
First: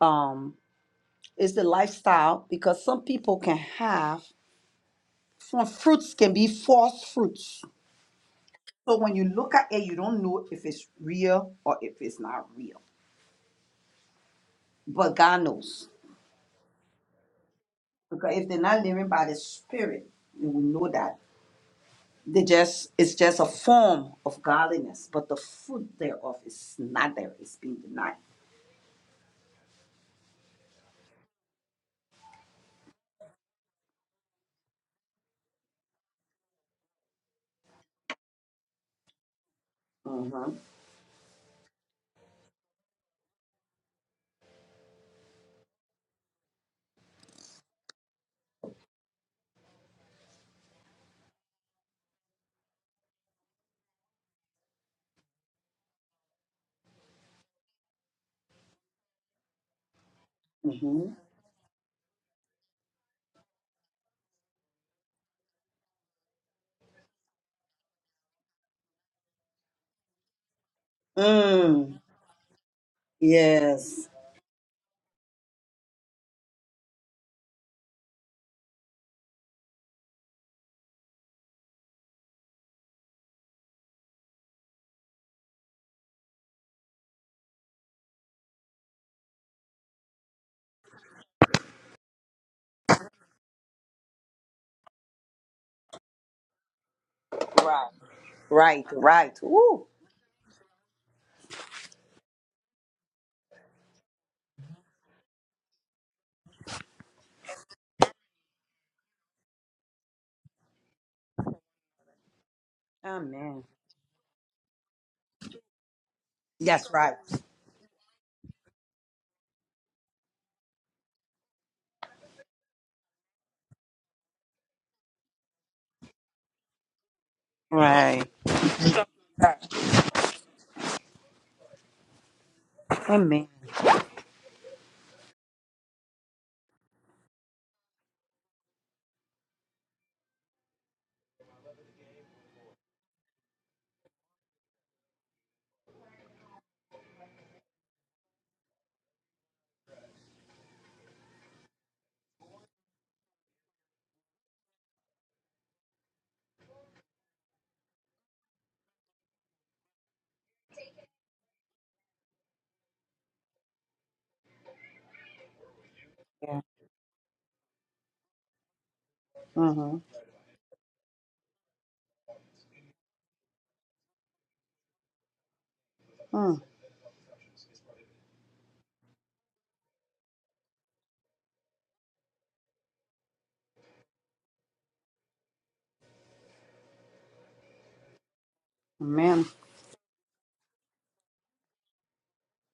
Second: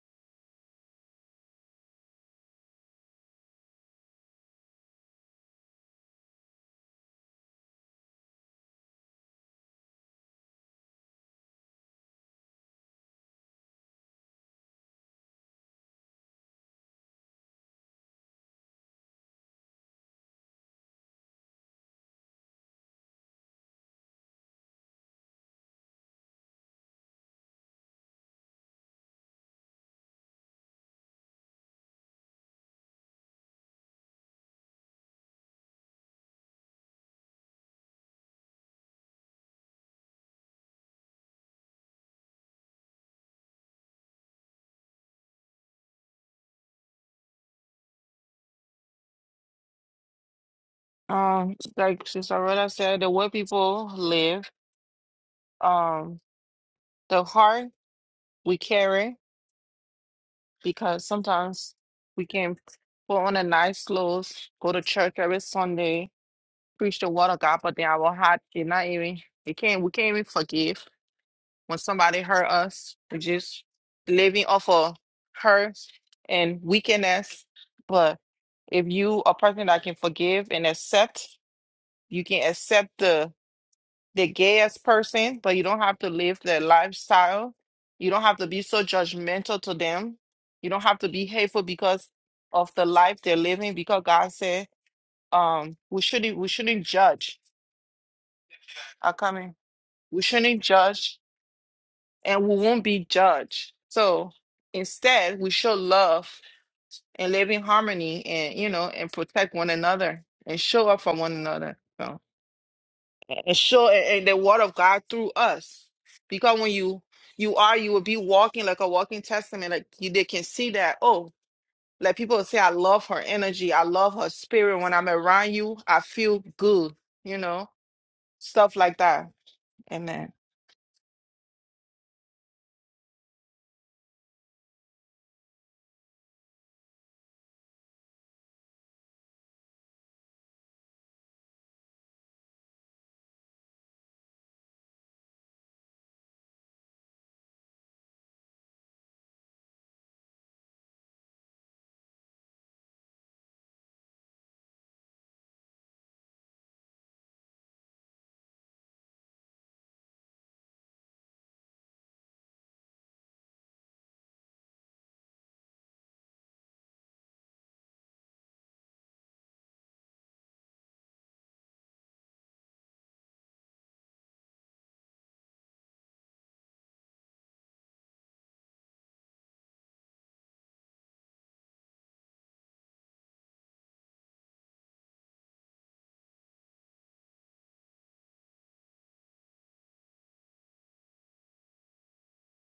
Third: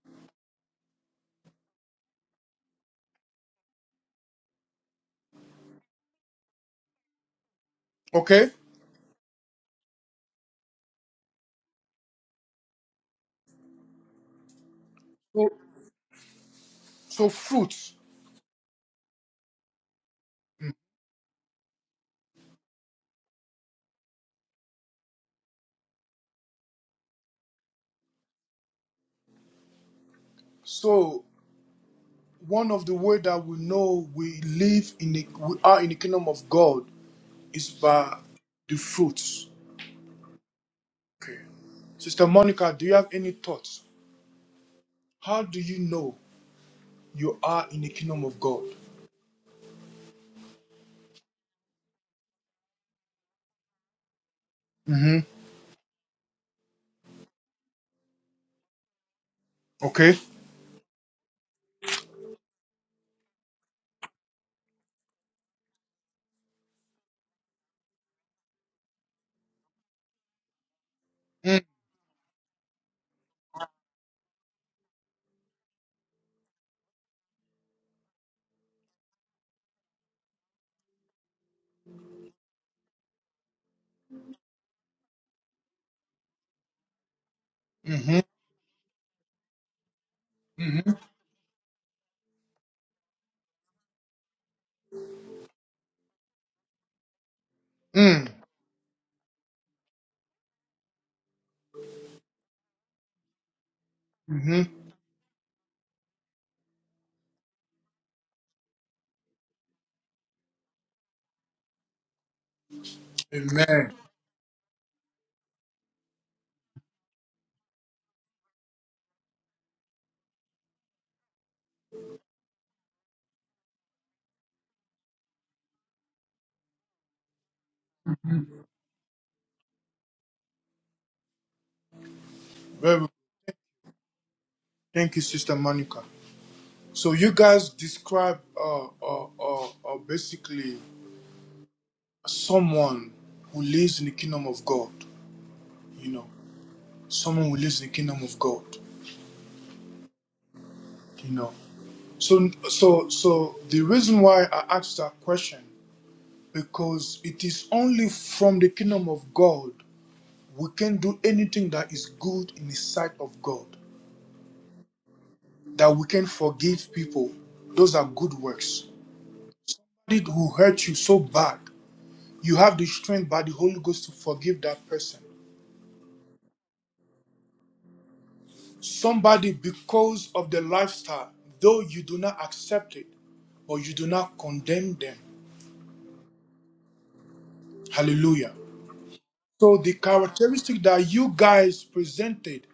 Speaker 2: um is the lifestyle because some people can have Some fruits can be false fruits.
Speaker 1: Okay.
Speaker 2: So when you look at it, you don't know if it's real or if it's not real. But God
Speaker 1: So,
Speaker 2: knows.
Speaker 1: so fruit.
Speaker 2: Because if they're not living by the Spirit, you will know that. They just it's just a form of godliness, but the fruit thereof is not there. It's being denied.
Speaker 1: So one of the way that we know we live in the, we are in the kingdom of God is by the fruits.
Speaker 2: Mm-hmm.
Speaker 1: Okay. Sister Monica, do you have any thoughts? How do you know you are in the kingdom of God?
Speaker 3: Um, like Sister Rhoda said, the way people live,
Speaker 1: hmm
Speaker 3: um, the heart we carry,
Speaker 1: Okay.
Speaker 3: because
Speaker 2: Mm-hmm.
Speaker 3: sometimes we can put on a nice clothes, go to church every Sunday, preach the word of God, but then our heart did not even it can't we can't even forgive
Speaker 1: Mm-hmm.
Speaker 3: when
Speaker 2: Mm.
Speaker 3: somebody hurt us. We just
Speaker 2: Yes.
Speaker 3: living off of hurt and weakness. But if you a person that can forgive and accept, you can accept the. the gayest person, but you don't have to live their lifestyle. You don't have to be so judgmental to them. You don't
Speaker 1: Mm-hmm.
Speaker 3: have to be hateful because of the life they're living. Because God said, um, we shouldn't we shouldn't judge.
Speaker 2: Right. Right.
Speaker 3: I come
Speaker 2: Right.
Speaker 3: in.
Speaker 2: Ooh.
Speaker 3: We shouldn't judge, and we won't be judged. So
Speaker 1: Mm-hmm.
Speaker 3: instead, we show love and live in harmony, and you know, and protect one another and show up for one another. So, and
Speaker 2: Amen.
Speaker 3: show
Speaker 1: Amen.
Speaker 3: and, and the word of God through us. Because when
Speaker 2: Yes.
Speaker 3: you
Speaker 2: right.
Speaker 3: you are, you will be walking like a walking testament. Like you they can see that, oh, like people say, I love her energy, I love her spirit. When I'm around you, I feel good, you know,
Speaker 2: Right.
Speaker 3: stuff like that. Amen.
Speaker 1: Very good.
Speaker 2: Amen.
Speaker 1: Thank you, Sister Monica. So you guys describe uh, uh, uh, uh, basically someone who lives in the kingdom of God. You know, someone who lives in the kingdom of God. you know so so so the reason why i asked that question because it is only from the kingdom of god we can do anything that is good in the sight of god that we can
Speaker 2: Yeah.
Speaker 1: forgive people those are good works
Speaker 2: Mm-hmm.
Speaker 1: did who hurt you so bad you have the strength by the holy ghost to forgive that person
Speaker 2: Mm.
Speaker 1: somebody because of the lifestyle though you do not accept it but you do not condemn them hallelujah
Speaker 2: Amen.
Speaker 1: So the characteristic that you guys presented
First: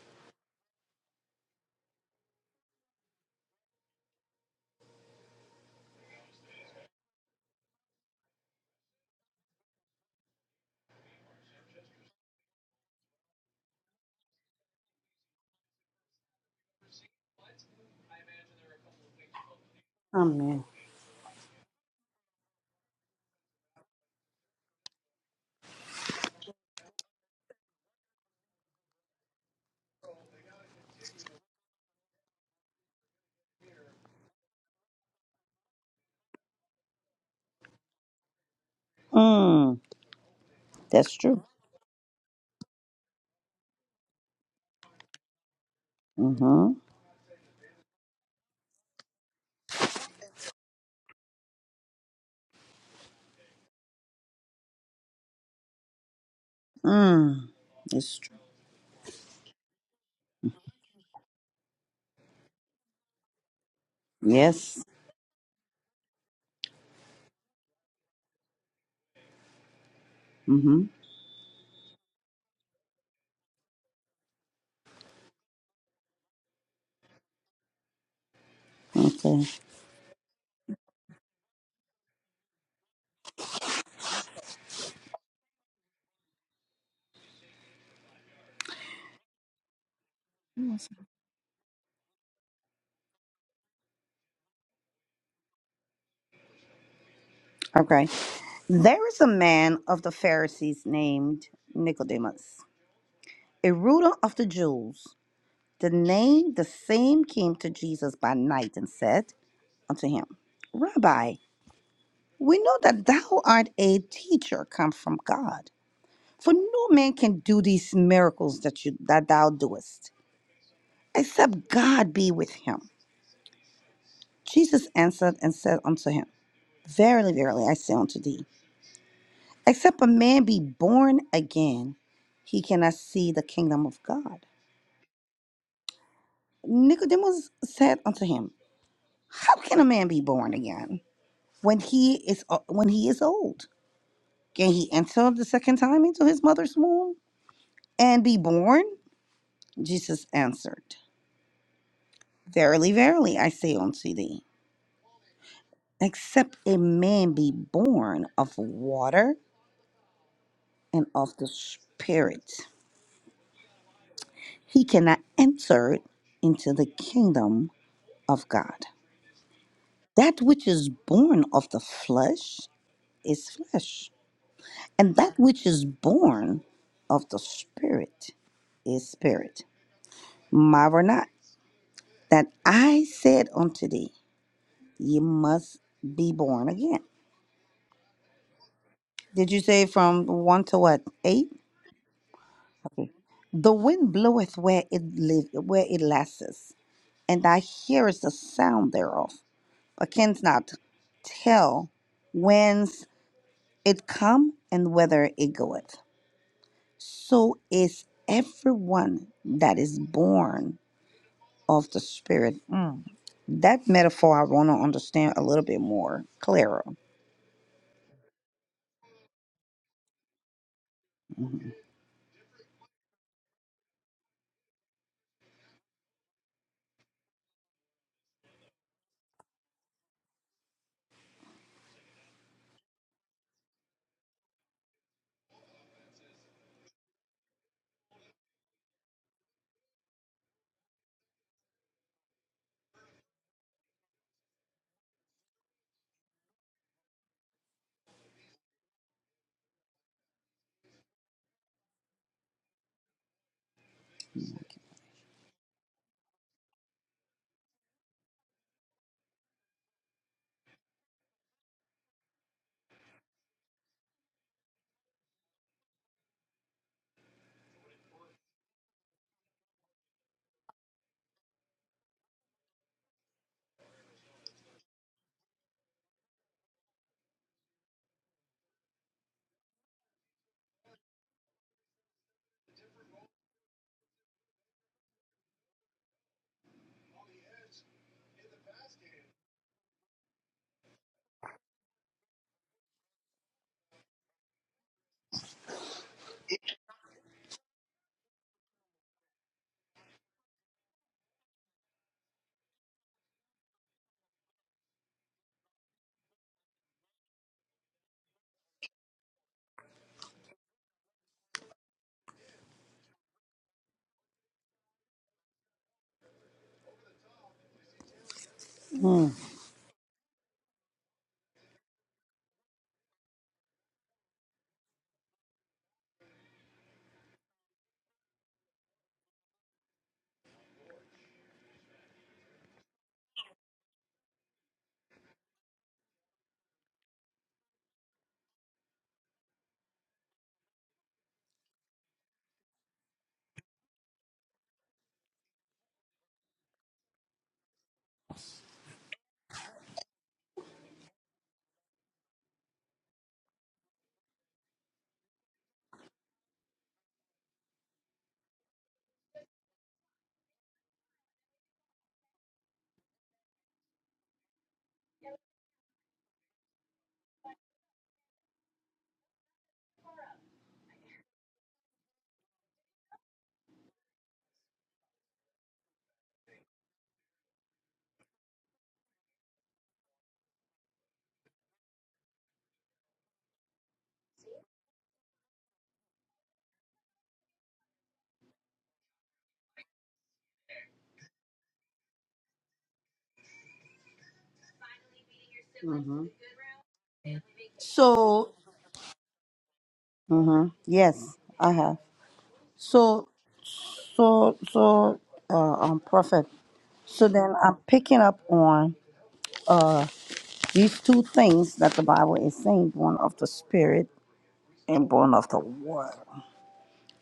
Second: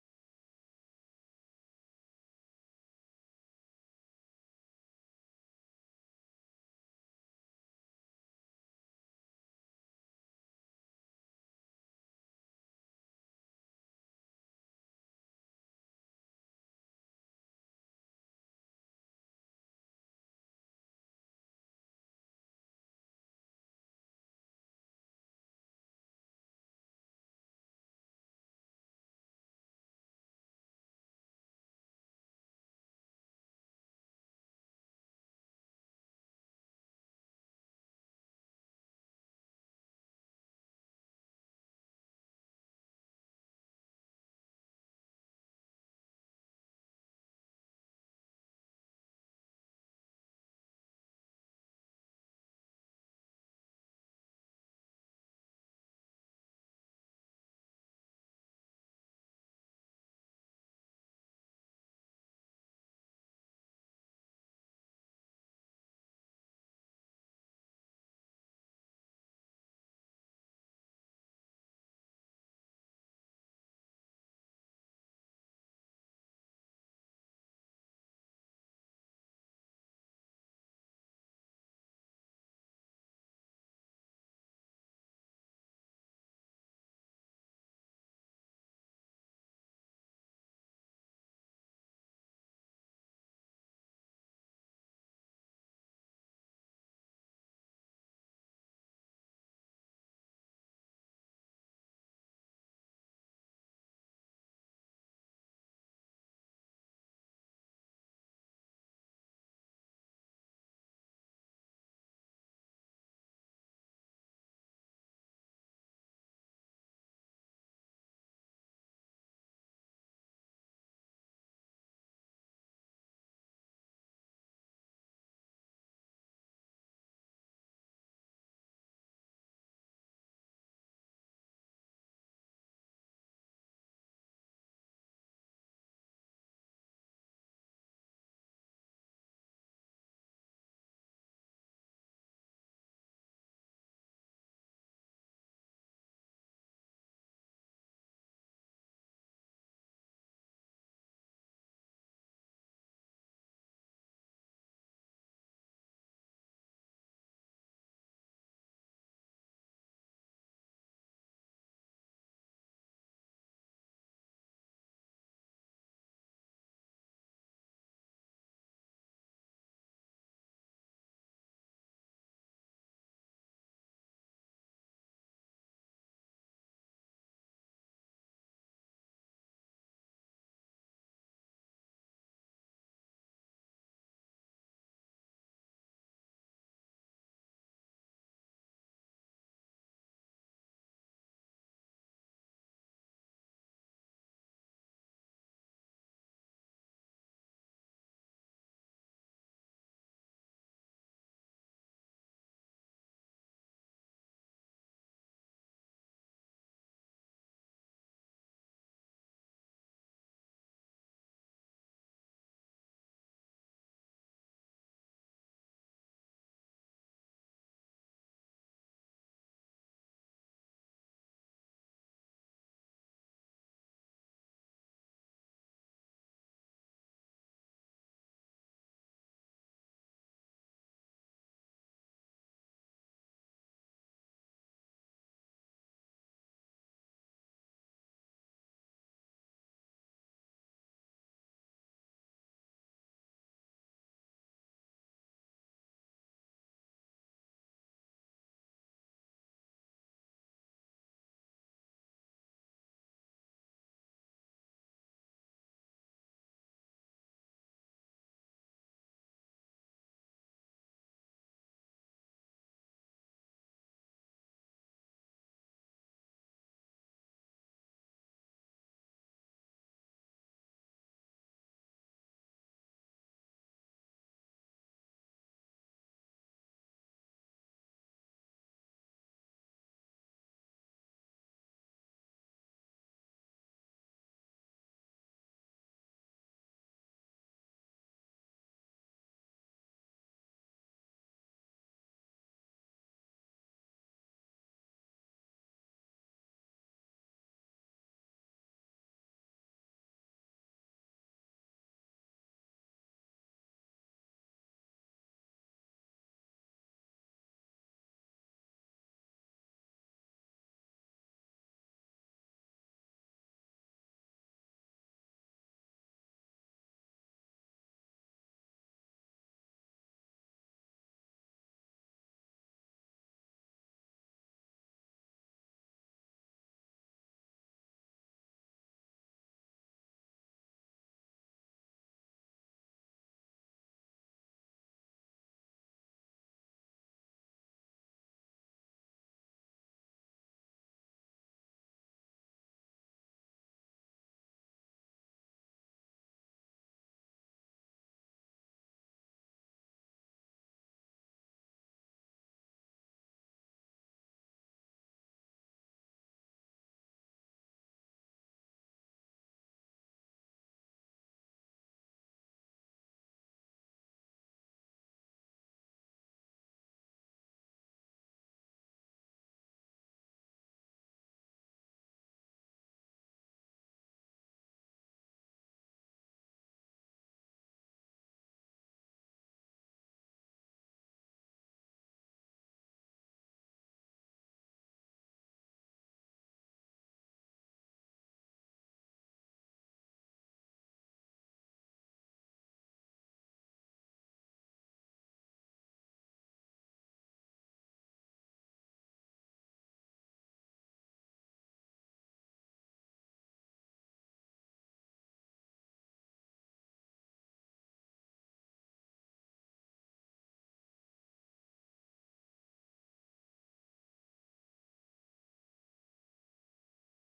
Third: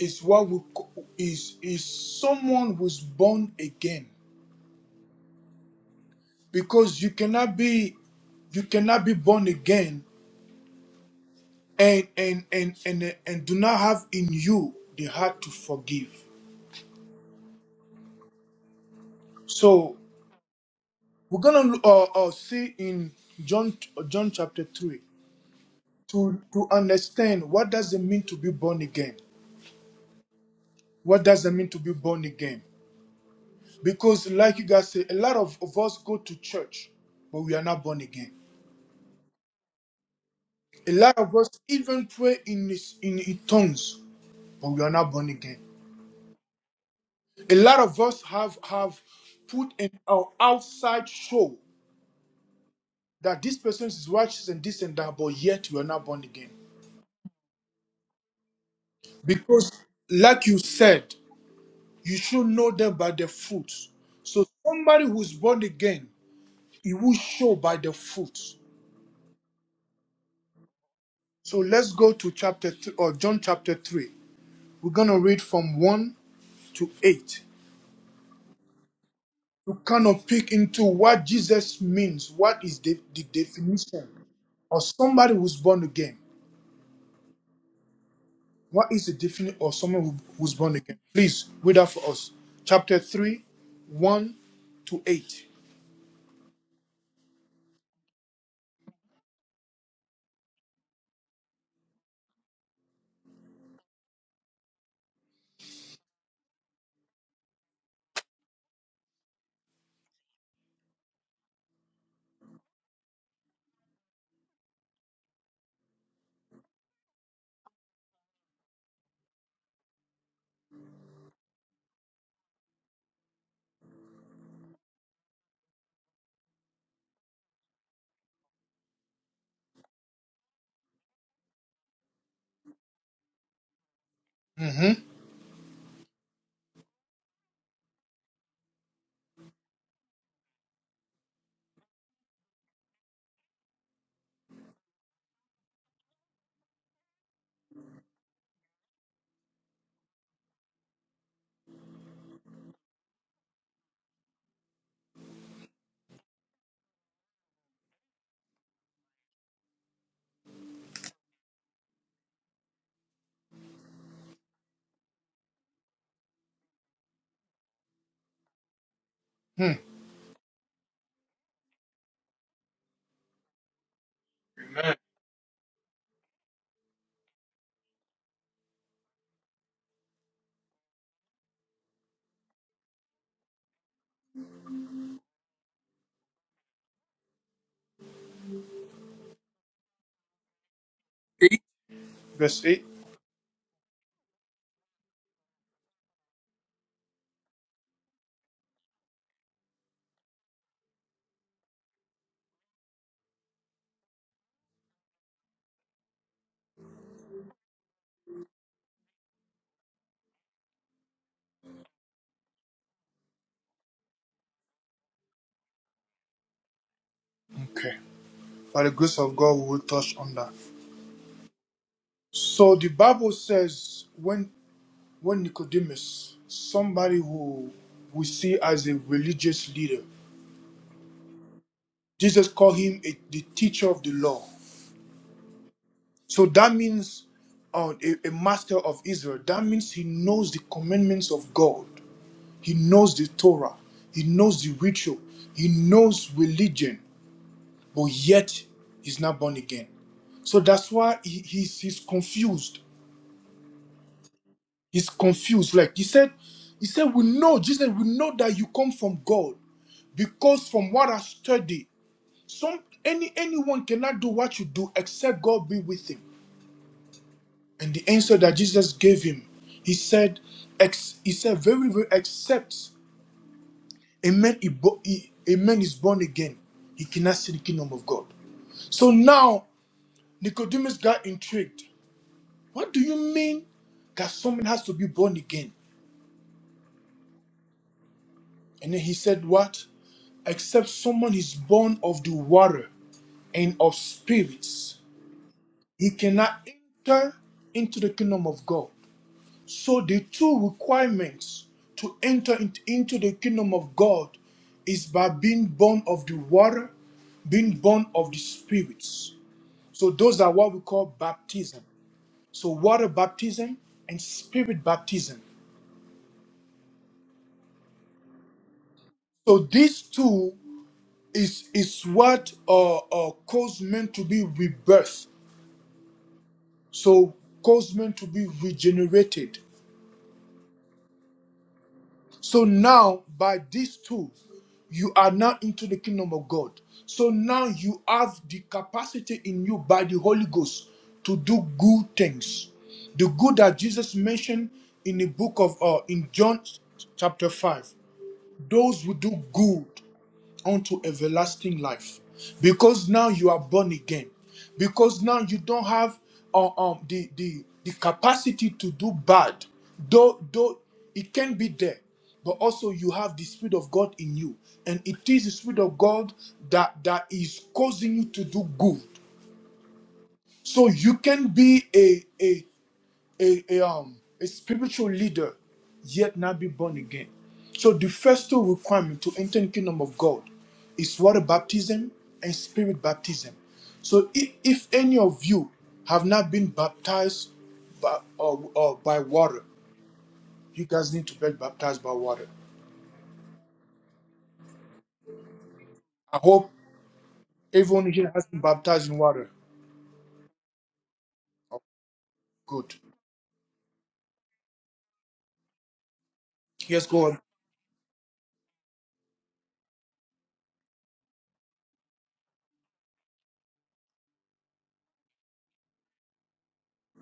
Speaker 1: is what we co- is is someone who's born again because you cannot be you cannot be born again and and and and and do not have in you the heart to forgive. So
Speaker 2: Amen.
Speaker 1: we're gonna uh, uh, see in John John chapter three to to understand what does it mean to be born again. What does it mean to be born again? Because, like you guys say, a lot of, of us go to church, but we are not born again.
Speaker 2: Mm,
Speaker 1: A
Speaker 2: that's
Speaker 1: lot of
Speaker 2: true.
Speaker 1: us even pray in, this- in, in tongues, but we are not born again.
Speaker 2: Mm-hmm.
Speaker 1: A lot of us have have put an our outside show that this person is righteous and this and that, but yet we are not born again.
Speaker 2: Mm, it's true.
Speaker 1: Because, like you said, you should know them by their fruits. So
Speaker 2: Yes.
Speaker 1: somebody who's born again, it will show by the fruits.
Speaker 2: Mm-hmm.
Speaker 1: So let's go to chapter th- or John chapter 3. We're going to read from 1 to 8
Speaker 2: Okay.
Speaker 1: You kind of peek into what Jesus means. What is the, the definition of somebody who's born again? What is the definition of someone who, who's born again? Please read that for us. Chapter 3, 1 to 8.
Speaker 2: Okay. There is a man of the Pharisees named Nicodemus, a ruler of the Jews. The name the same came to Jesus by night and said unto him, Rabbi, we know that thou art a teacher come from God, for no man can do these miracles that you that thou doest, except God be with him. Jesus answered and said unto him, Verily, verily, I say unto thee, except a man be born again, he cannot see the kingdom of God.
Speaker 1: Mm-hmm.
Speaker 2: Nicodemus said unto him, How can a man be born again when he is uh, when he is old? Can he enter the second time into his mother's womb and be born? Jesus answered, Verily, verily, I say unto thee, except a man be born of water and of the Spirit he cannot enter into the kingdom of God.
Speaker 1: Hmm.
Speaker 2: That which is born of the flesh is flesh,
Speaker 1: Amen.
Speaker 2: and that which is born of the spirit is spirit. Marvel not that I said unto thee, ye must be born again. Did you say from one to what eight?
Speaker 1: Verse 8.
Speaker 2: Okay. The wind bloweth where it live, where it lasteth, and thou hearest the sound thereof, I cannot tell whence it come and whether it goeth. So is everyone that is born of the Spirit. That metaphor I want to understand a little bit more clearer.
Speaker 1: Okay. By the grace of God, we will touch on that. So the Bible says when when Nicodemus, somebody who we see as a religious leader, Jesus called him a, the teacher of the law. So that means uh, a, a master of Israel. That means he knows the commandments of God. He knows the Torah. He knows the ritual. He knows religion. But yet he's not born again. So that's why he, he's, he's confused. He's confused. Like he said, he said, we know, Jesus, we know that you come from God because from what I study, some any anyone cannot do what you do except God be with him. And the answer that Jesus gave him, he said, ex, he said very, very, except a man, is bo- he- a man is born again, he cannot see the kingdom of God. So now Nicodemus got intrigued. What do you mean that someone has to be born again? And then he said, What? Except someone is born of the water and of spirits, he cannot enter into the kingdom of God. So the two requirements to enter in- into the kingdom of God is by being born of the water, being born of the spirits. So those are what we call baptism. So water baptism and spirit baptism.
Speaker 2: Mhm.
Speaker 1: So these two is is what uh, uh, caused men to be rebirth. So caused men to be regenerated. So now, by these two, you are now into the kingdom of God. So now you have the capacity in you by the Holy Ghost to do good things. The good that Jesus mentioned in the book of uh, in John chapter 5. Those who do good unto everlasting life because now you are born again because now you don't have uh, um the, the the capacity to do bad though though it can be there but also you have the spirit of god in you and it is the spirit of god that that is causing you to do good so you can be a, a a, a, um, a spiritual leader, yet not be born again. So the first two requirements to enter the kingdom of God is water baptism and spirit baptism. So if, if any of you have not been baptized by, uh, uh, by water, you guys need to be baptized by water. I hope everyone here has
Speaker 2: So,
Speaker 1: been baptized in water.
Speaker 2: hmm yes, I have.
Speaker 1: Good.
Speaker 2: So, so, so, uh, um, prophet.
Speaker 1: Yes, go
Speaker 2: So
Speaker 1: on.
Speaker 2: then I'm picking up on these two things that the Bible is saying: born of the Spirit and born of the Word.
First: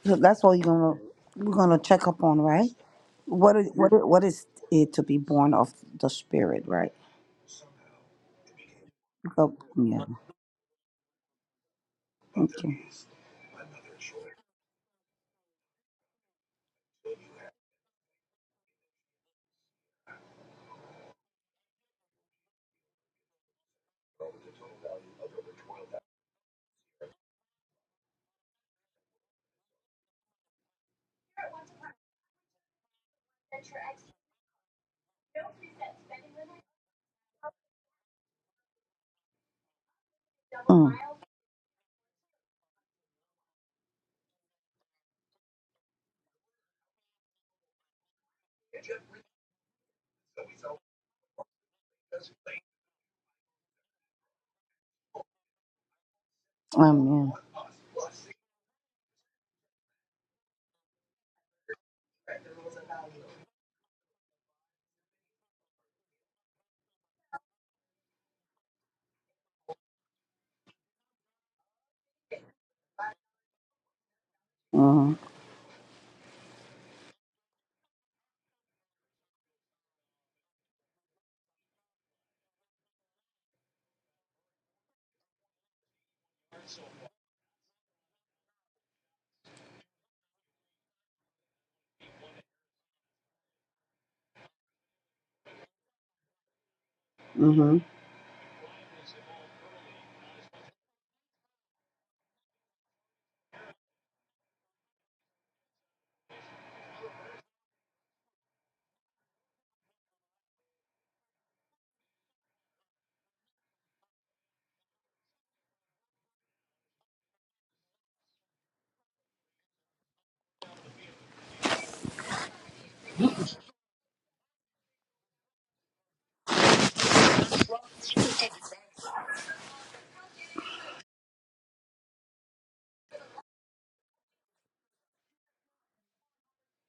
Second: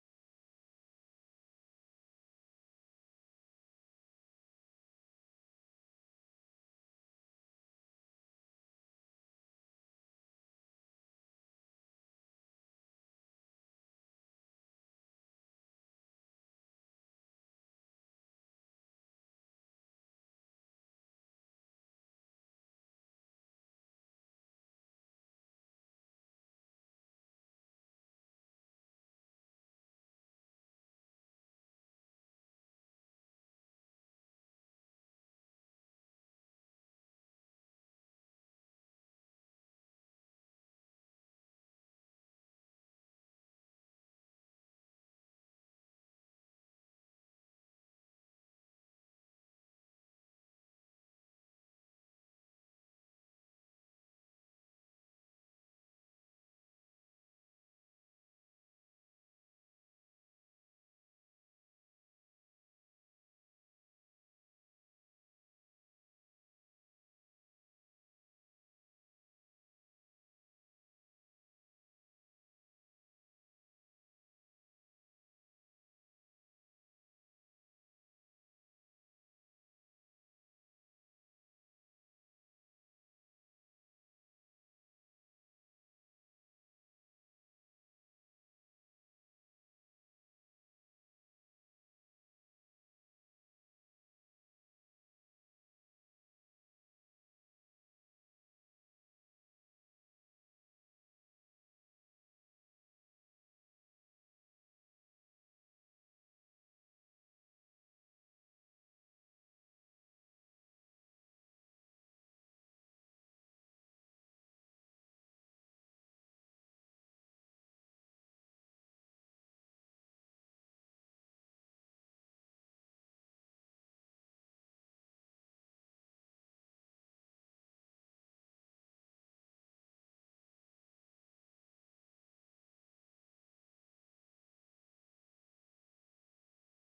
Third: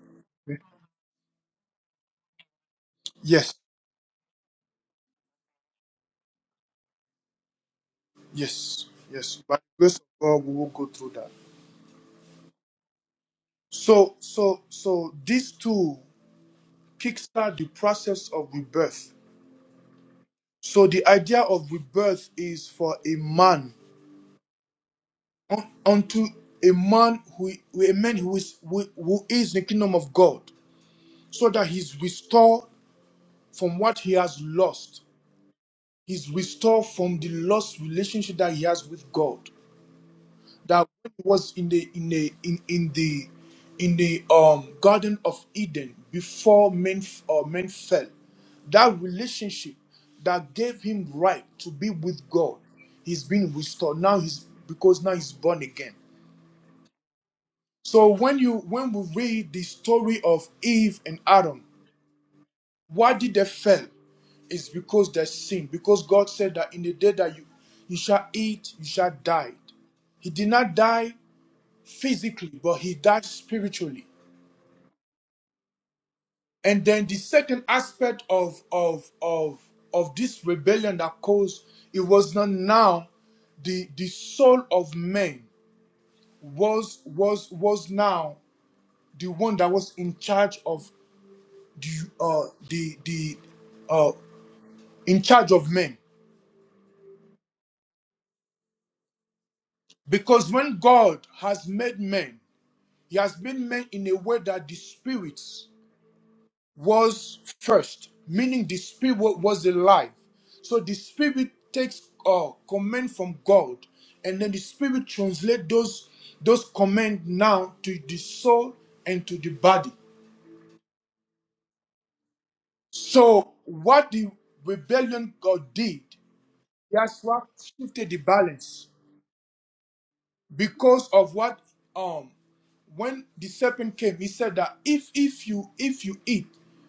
Speaker 2: So that's what you're gonna we're gonna check up on, right?
Speaker 1: Yes,
Speaker 2: What is what is, what is it to be born of the spirit, right?
Speaker 1: yes, yes. By
Speaker 2: Go-
Speaker 1: the grace of
Speaker 2: yeah.
Speaker 1: God, we will go through that.
Speaker 2: Okay.
Speaker 1: So, so, so these two. kickstart the process of rebirth. So the idea of rebirth is for a man un- unto a man who who- a man who is who, who is in the kingdom of God, so that he's restored from what he has lost. He's restored from the lost relationship that he has with God. that
Speaker 2: Mm.
Speaker 1: when he was in the in the in, in the in the um garden of eden before men or men fell that relationship that gave him right to be with god he's been restored now he's because now he's born again
Speaker 2: Amen.
Speaker 1: so when you when we read the story of eve and adam why did they fail is because they sin because god said that in the day that you you shall eat you shall die he did not die physically, but he died spiritually.
Speaker 2: Mhm.
Speaker 1: And then the second aspect of of of of this rebellion that caused it was not now the the soul of man was was was now the one that was in charge of the uh the the uh in charge of men
Speaker 2: Mhm.
Speaker 1: because when God has made men, He has made men in a way that the spirits was first, meaning the spirit wa- was alive. So the spirit takes uh, command from God, and then the spirit translate those those command now to the soul and to the body. So what the rebellion God did, that's what shifted the balance because of what um when the serpent came, he said that if if you if you eat,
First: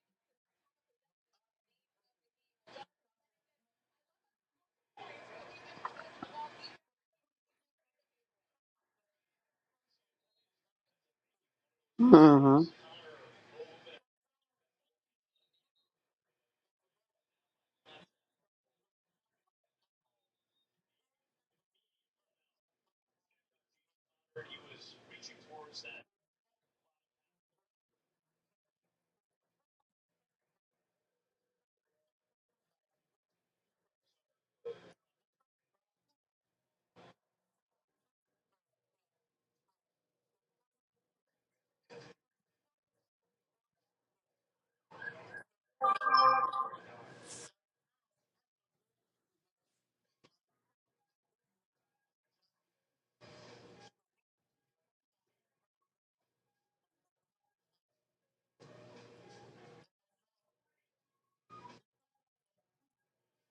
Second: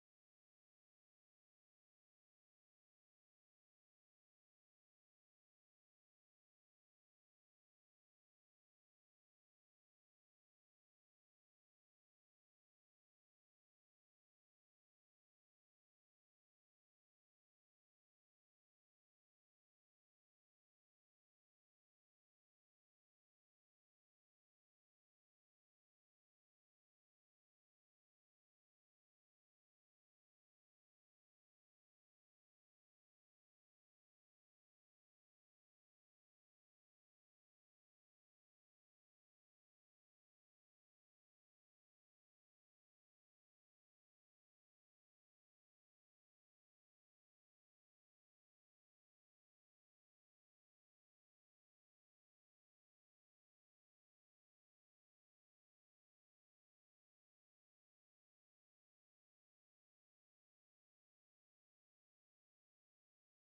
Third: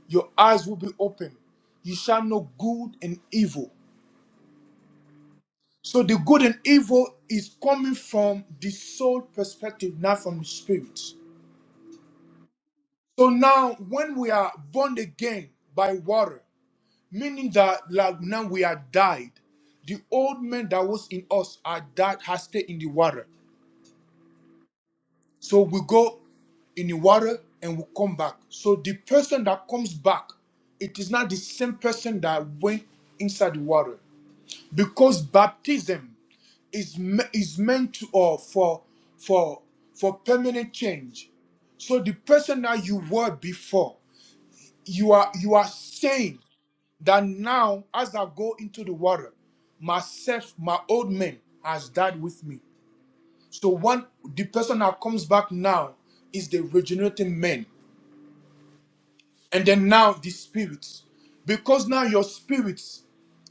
Speaker 1: your eyes will be open. You shall know good and evil. So the good and evil is coming from the soul perspective, not from the spirit.
Speaker 2: Mhm.
Speaker 1: So now, when we are born again by water, meaning that like now we are died, the old man that was in us are died, has stayed in the water. So we go in the water and we come back. So the person that comes back, it is not the same person that went inside the water because baptism is me- is meant to or for for for permanent change. So the person that you were before, you are you are saying that now as I go into the water, myself, my old man has died with me. So one the person that comes back now is the regenerating man. And then now the spirit, because now your spirit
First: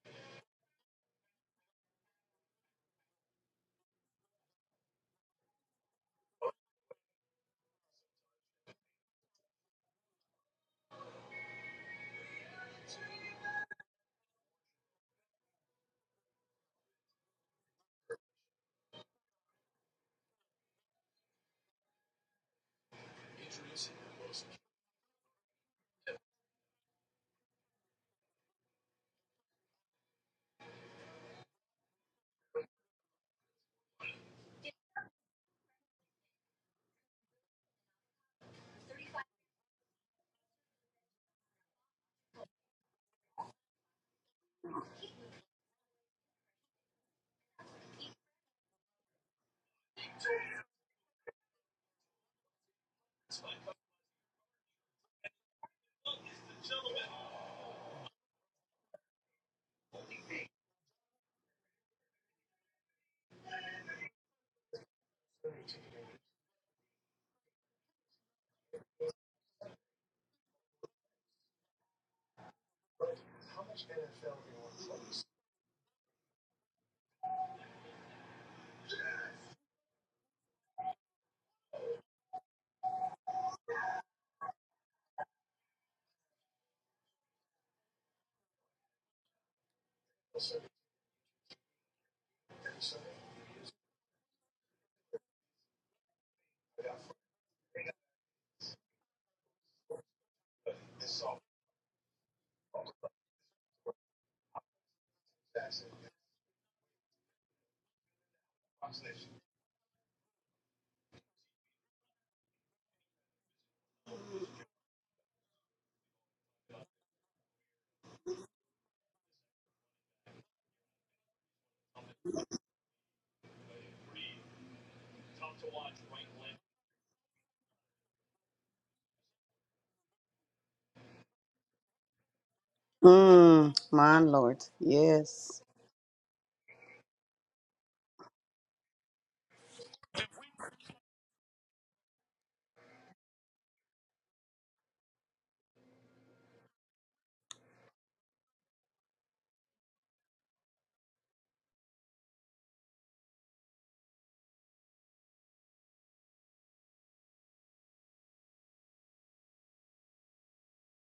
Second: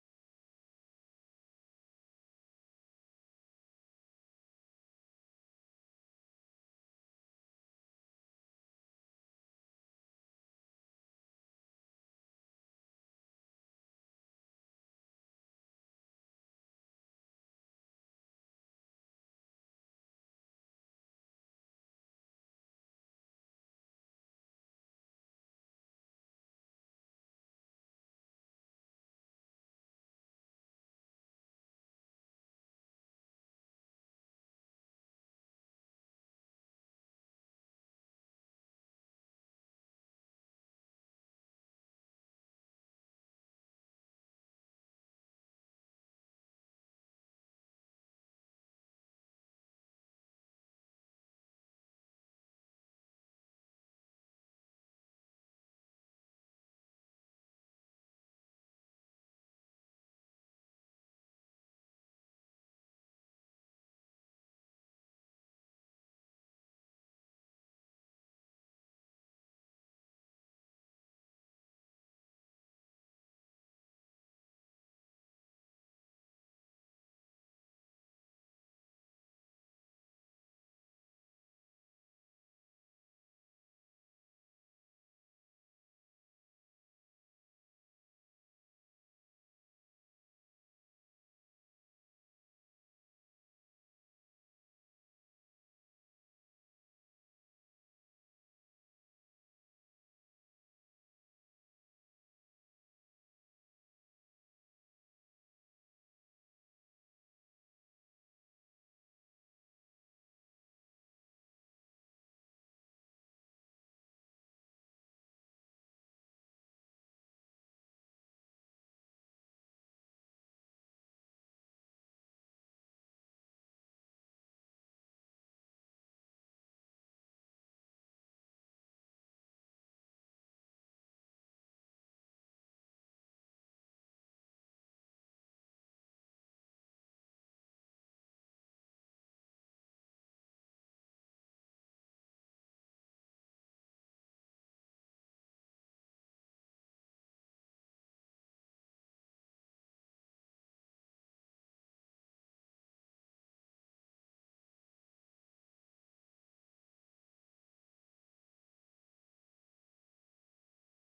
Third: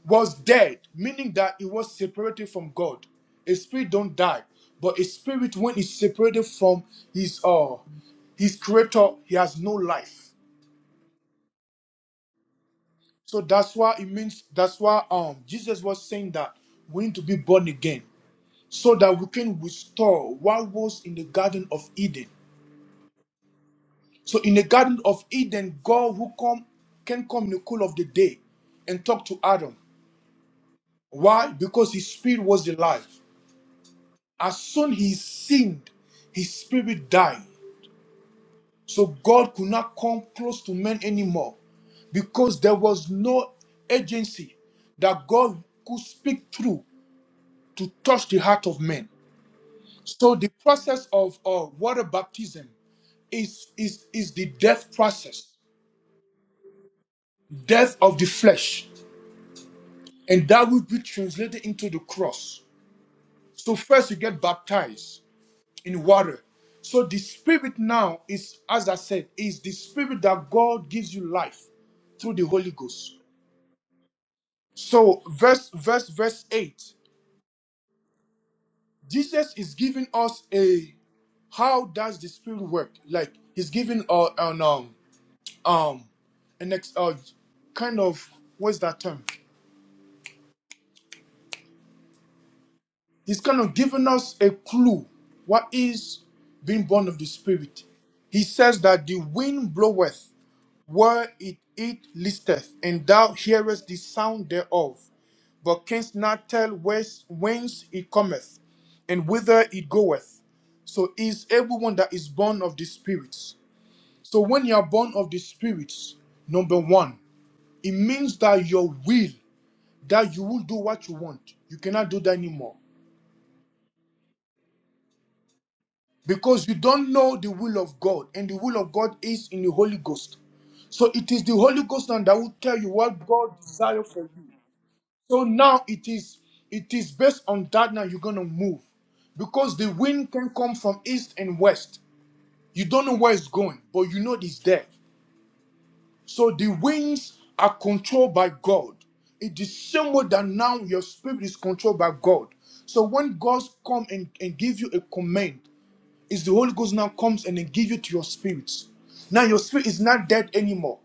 Speaker 1: was dead, meaning that it was separated from God. A spirit don't die, but a spirit when it's separated from his uh his creator, he has no life. So that's why it means that's why um Jesus was saying that we need to be born again so that we can restore what was in the Garden of Eden. So in the Garden of Eden, God who come can come in the cool of the day and talk to Adam. Why? Because his spirit was the life. As soon he sinned, his spirit died. So God could not come close to men anymore because there was no agency that God could speak through to touch the heart of men. So the process of uh, water baptism is, is, is the death process, death of the flesh. And that will be translated into the cross. So first you get baptized in water. So the spirit now is, as I said, is the spirit that God gives you life through the Holy Ghost. So verse verse verse 8. Jesus is giving us a how does the spirit work? Like he's giving uh, an um um an ex uh, kind of what's that term? He's kind of giving us a clue what is being born of the spirit. He says that the wind bloweth where it, it listeth, and thou hearest the sound thereof, but canst not tell whence, whence it cometh, and whither it goeth. So is everyone that is born of the Spirit. So when you are born of the Spirit, number one, it means that your will, that you will do what you want. You cannot do that anymore. Because you don't know the will of God, and the will of God is in the Holy Ghost. So it is the Holy Ghost now that will tell you what God
Speaker 2: Mm.
Speaker 1: desires
Speaker 2: My
Speaker 1: for you.
Speaker 2: Lord.
Speaker 1: So
Speaker 2: Yes.
Speaker 1: now it is it is based on that now you're gonna move. Because the wind can come from east and west. You don't know where it's going, but you know it's there. So the winds are controlled by God. It is same way that now your spirit is controlled by God. So when God come and, and give you a command, it's the Holy Ghost now comes and then give you to your spirit. Now your spirit is not dead anymore.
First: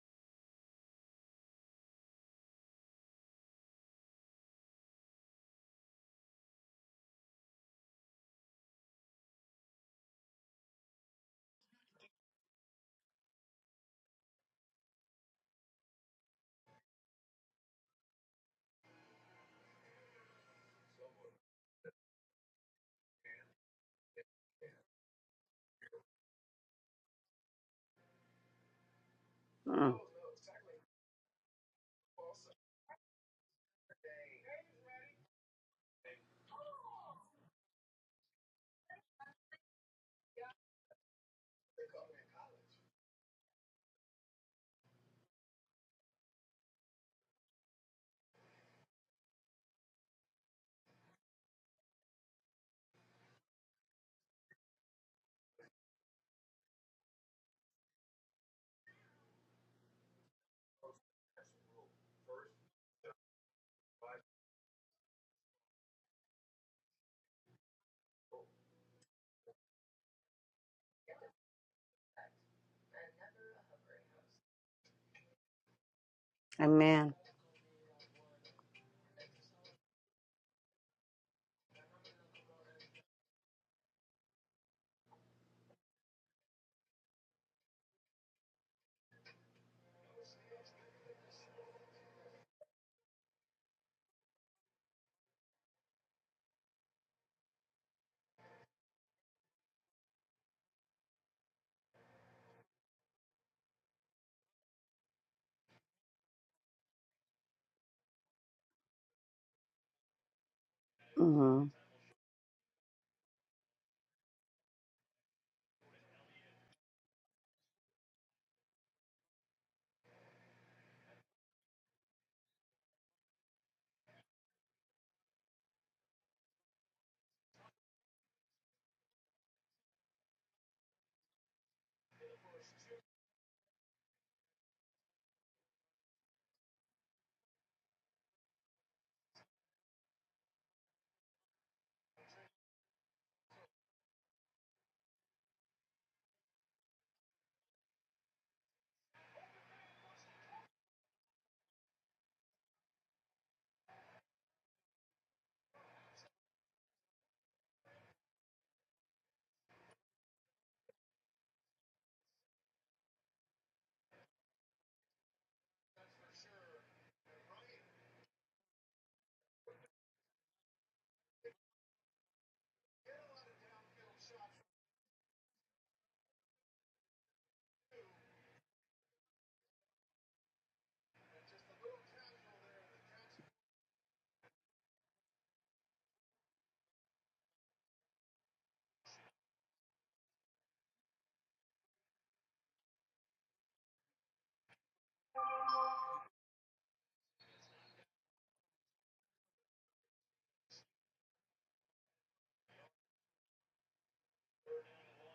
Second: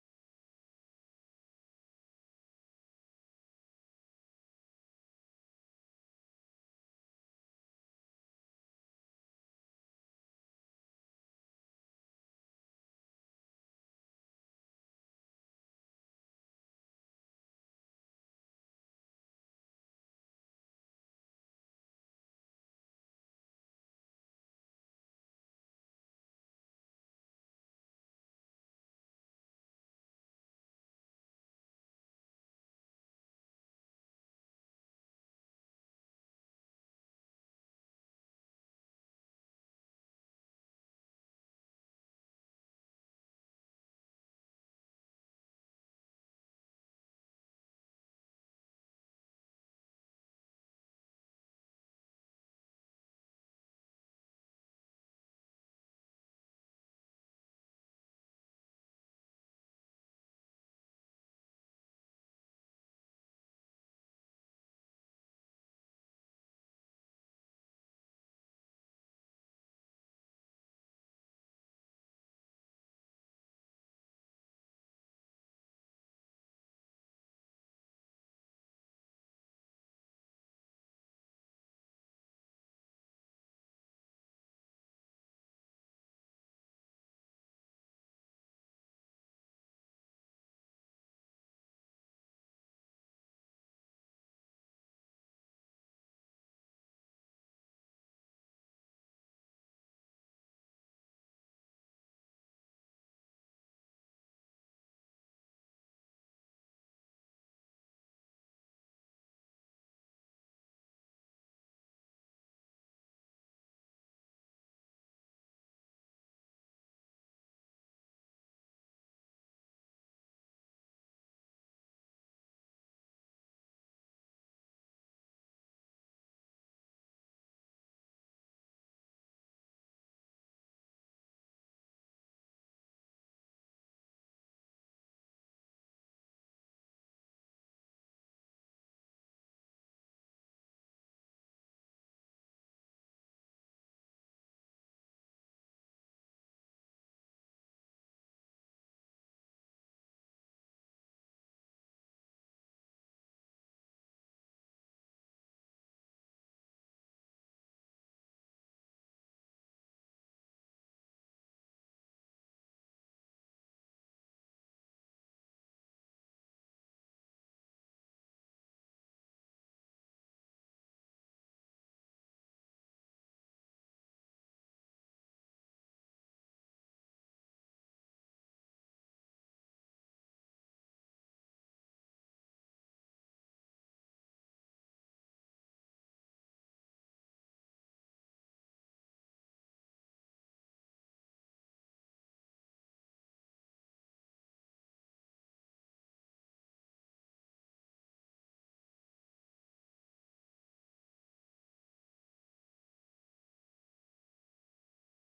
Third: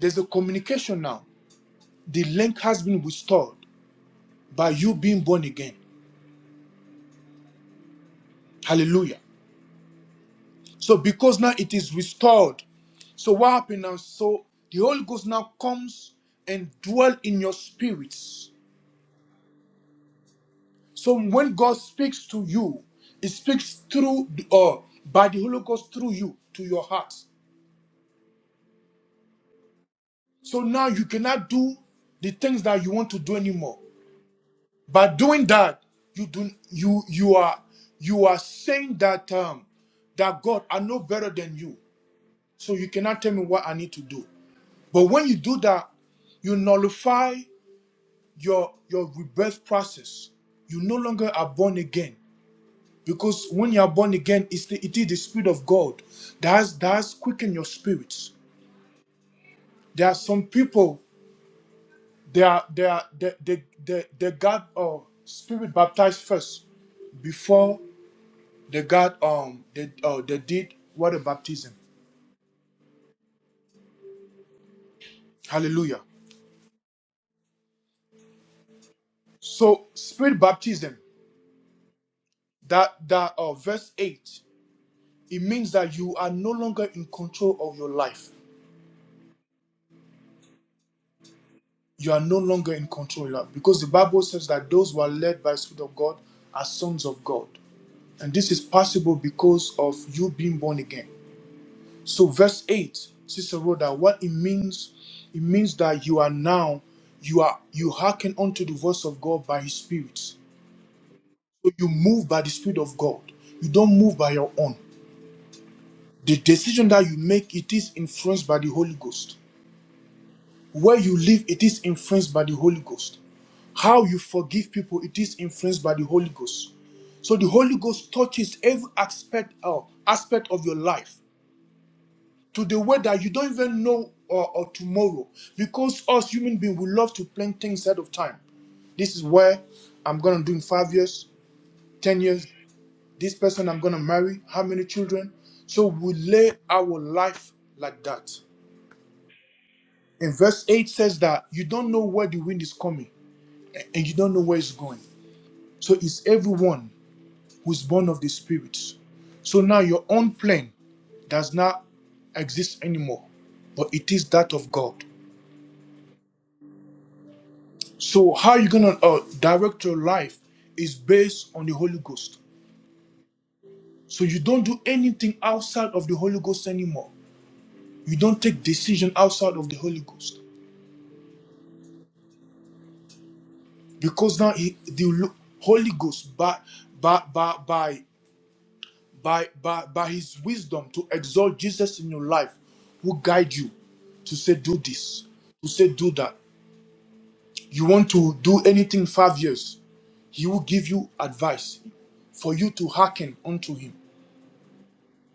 Speaker 1: There's a communication now. The link has been restored by you being born again. Hallelujah. So because now it is restored, so what happened now? So the Holy Ghost now comes and dwell in your spirits. So when God speaks to you, He speaks through or by the Holy Ghost through you to your heart.
Speaker 2: Mm.
Speaker 1: So now you cannot do the things that you want to do anymore. By doing that, you do you you are you are saying that um that God are no better than you. So you cannot tell me what I need to do. But when you do that, you nullify your your rebirth process. You no longer are born again. Because when you are born again, it's the, it is the Spirit of God that has, that has quickened your spirits. There are some people, they are they are they they, they, they got uh, spirit baptized first before they got um they uh, they did water baptism. Hallelujah.
Speaker 2: Amen.
Speaker 1: So spirit baptism that that uh, verse eight. It means that you are no longer in control of your life. You are no longer in control of your life. Because the Bible says that those who are led by the Spirit of God are sons of God. And this is possible because of you being born again. So, verse 8, Sister Rhoda, what it means, it means that you are now, you are you hearken unto the voice of God by his spirit. So
Speaker 2: Mhm.
Speaker 1: you move by the spirit of God. You don't move by your own. The decision that you make, it is influenced by the Holy Ghost. Where you live, it is influenced by the Holy Ghost. How you forgive people, it is influenced by the Holy Ghost. So the Holy Ghost touches every aspect uh, aspect of your life to the way that you don't even know or, or tomorrow. Because us human beings, we love to plan things ahead of time. This is where I'm gonna do in five years, ten years. This person I'm gonna marry, how many children? So we lay our life like that. And verse 8 says that you don't know where the wind is coming. and you don't know where it's going. So it's everyone who is born of the Spirit. So now your own plan does not exist anymore, but it is that of God. So how you gonna uh, direct your life is based on the Holy Ghost. So you don't do anything outside of the Holy Ghost anymore. You don't take decision outside of the Holy Ghost because now he, the Holy Ghost by by by by by, by, by his wisdom to exalt Jesus in your life who guide you to say do this, to say do that. You want to do anything five years, he will give you advice for you to hearken unto him.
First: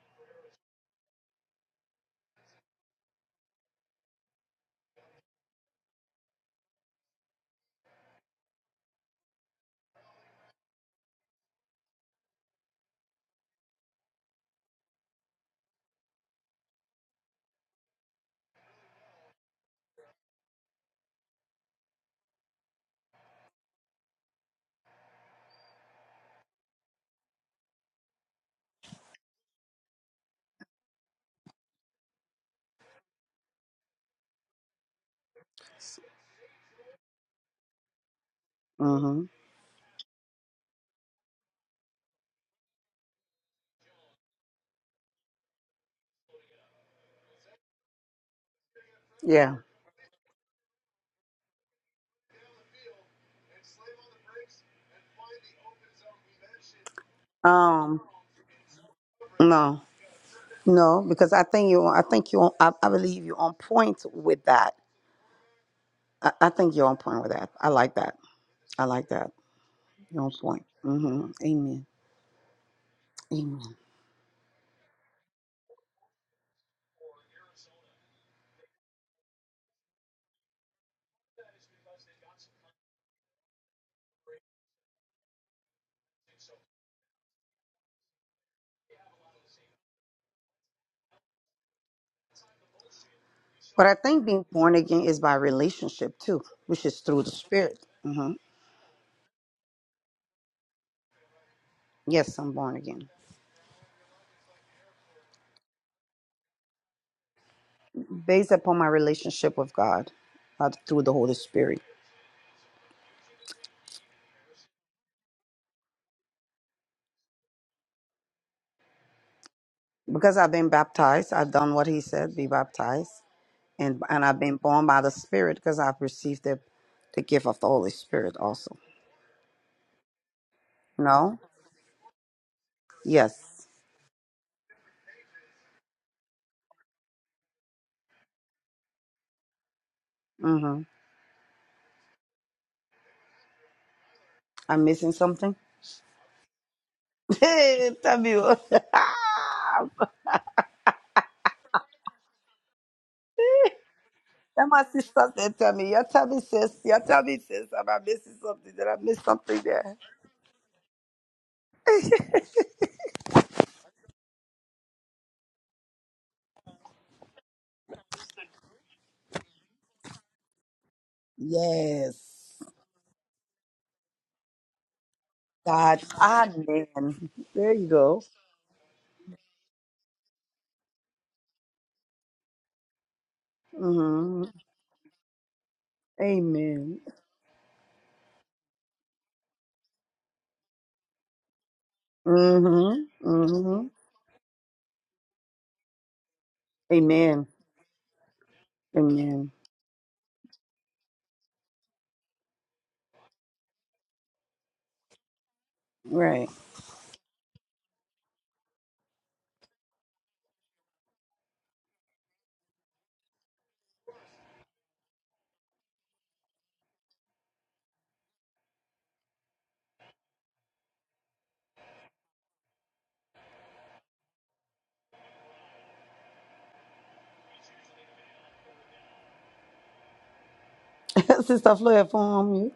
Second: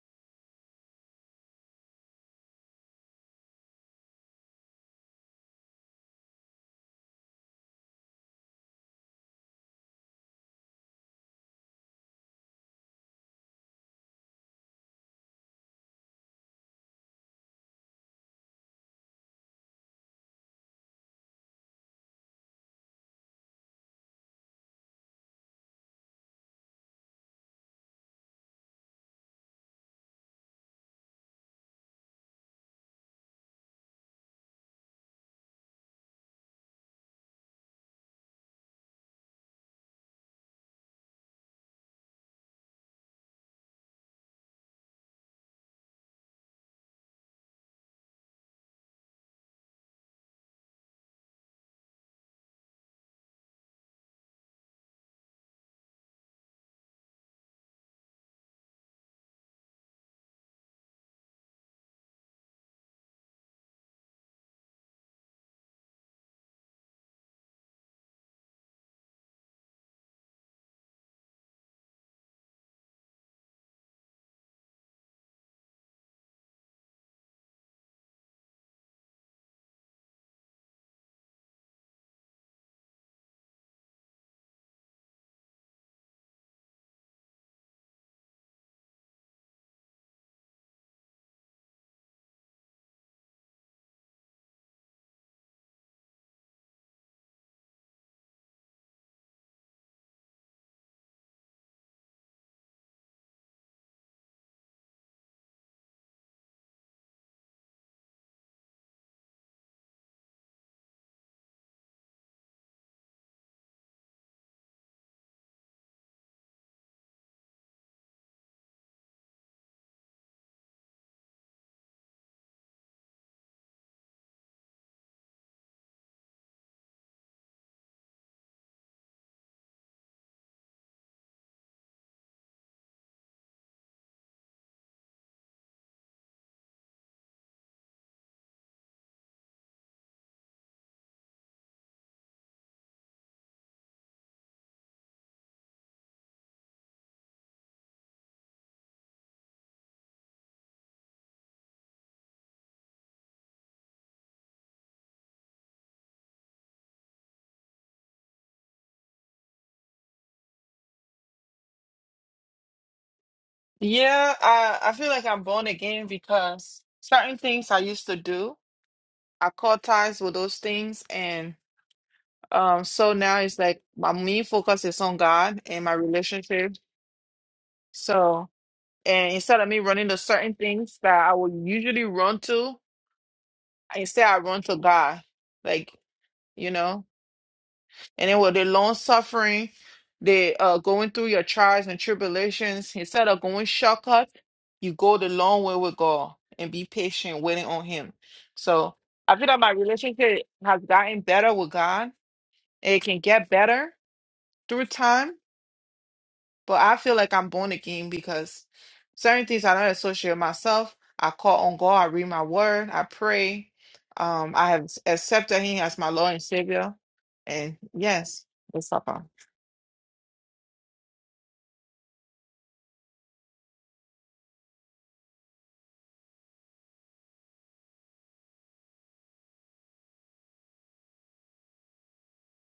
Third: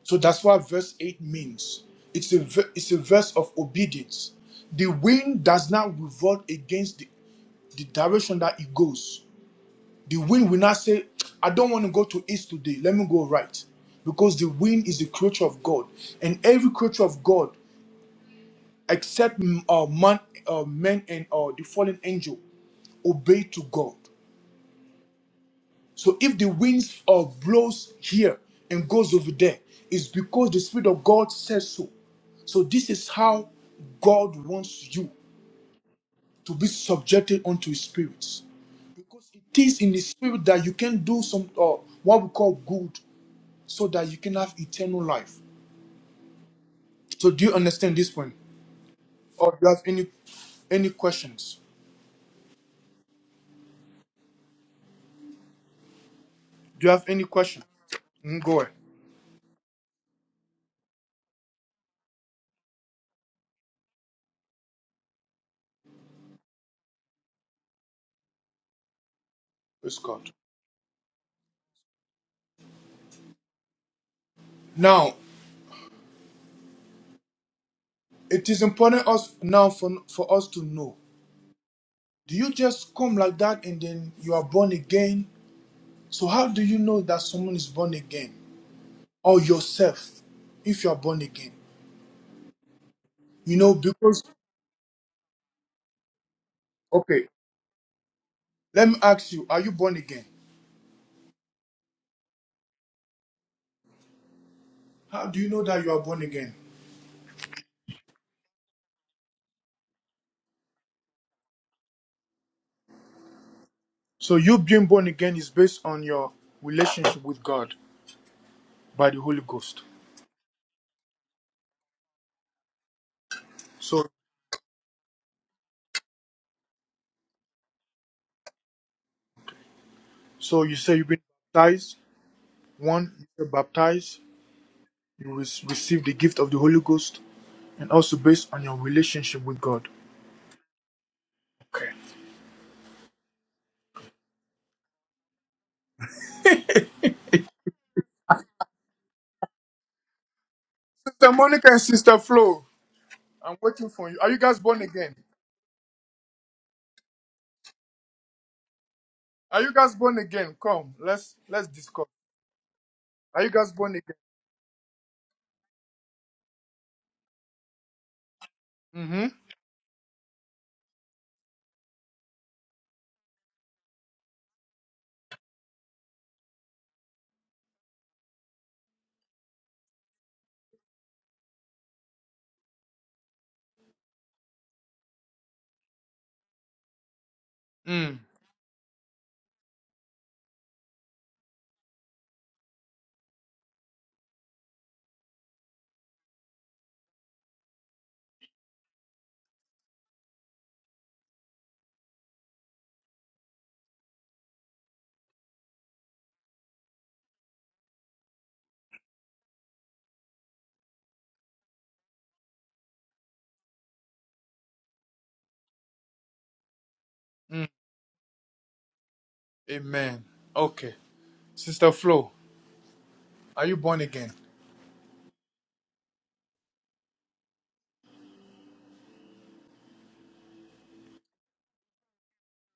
Speaker 1: So that's what verse 8 means. It's a, ver- it's a verse of obedience. The wind does not revolt against the, the direction that it goes The wind will not say, I don't want to go to east today. Let me go right. Because the wind is the creature of God. And every creature of God, except mm, uh, man, uh, men and uh, the fallen angel, obey to God. So if the wind uh, blows here and goes over there, it's because the Spirit of God says so. So this is how God wants you to be subjected unto his spirits
Speaker 2: Mhm.
Speaker 1: because it is in the spirit that you can do some uh, what we call good so that you can have eternal life. So do you understand this point? Or
Speaker 2: Yeah.
Speaker 1: do you have any any questions? Do you have any questions?
Speaker 2: Um.
Speaker 1: Mm, go ahead.
Speaker 2: No. No, because I think you. I think you. I, I believe you're on point with that. I, I think you're on point with that. I like that. I like that.
Speaker 1: Praise
Speaker 2: You're
Speaker 1: God.
Speaker 2: on point. Mm-hmm. Amen. Amen.
Speaker 1: Now, it is important us now for for us to know. Do you just come like that and then you are born again? So how do you know that someone is born again or yourself if you are born again? You know
Speaker 2: But I
Speaker 1: because
Speaker 2: think being born again is by relationship too, which is through
Speaker 1: okay,
Speaker 2: the Spirit. hmm
Speaker 1: let me ask you, are you born again?
Speaker 2: Yes, I'm born again,
Speaker 1: How do you know that you are born again?
Speaker 2: based upon my relationship with God, not through the Holy Spirit.
Speaker 1: So you being born again is based on your relationship with God by the Holy Ghost.
Speaker 2: Because I've been baptized, I've done what He said, be baptized, and
Speaker 1: So
Speaker 2: and I've been born by the Spirit because I've received the the gift of the Holy Spirit also.
Speaker 1: so you say you've been
Speaker 2: No,
Speaker 1: baptized, one, you're
Speaker 2: yes.
Speaker 1: baptized, you re- receive the gift of the Holy Ghost, and also based on your relationship with God.
Speaker 2: hmm
Speaker 1: Okay.
Speaker 2: I'm missing something. Tell me. what- Ah,
Speaker 1: Sister Monica and Sister Flo, I'm waiting for you. Are you guys
Speaker 2: Then
Speaker 1: born
Speaker 2: my
Speaker 1: again?
Speaker 2: sister said, tell me, you tell me, sis, you tell me, sis, am I missing something? Did I miss something
Speaker 1: Are you guys
Speaker 2: there?
Speaker 1: born again? Come, let's let's discuss. Are you guys born
Speaker 3: Yeah, I, I feel like I'm born again because certain things I used to do,
Speaker 1: again?
Speaker 3: I caught ties with those things and
Speaker 2: Yes.
Speaker 3: um so now it's like my main focus is on God and my
Speaker 2: God,
Speaker 3: relationship.
Speaker 2: amen. There you go.
Speaker 3: So And instead of me running to certain things that I would usually run to, instead I
Speaker 2: hmm
Speaker 3: run to God. Like, you
Speaker 2: Amen.
Speaker 3: know,
Speaker 1: Mm-hmm. Mm,
Speaker 3: and then with the long suffering, the uh going through your trials and
Speaker 2: hmm
Speaker 3: tribulations, instead of going
Speaker 2: hmm
Speaker 3: shortcut, you go the long way with God and be patient,
Speaker 2: Amen.
Speaker 3: waiting on Him. So I feel
Speaker 2: Amen.
Speaker 3: that my relationship has gotten better with God. It can get better through time
Speaker 2: Right.
Speaker 3: But I feel like I'm born again because certain things I don't associate with myself. I call on God, I read my word, I pray. Um, I have accepted Him as my Lord and Savior.
Speaker 1: mm.
Speaker 3: And yes, it's Papa.
Speaker 1: Amen. Okay. Sister Flo, are you born again?
Speaker 2: sister Flo, your phone on mute.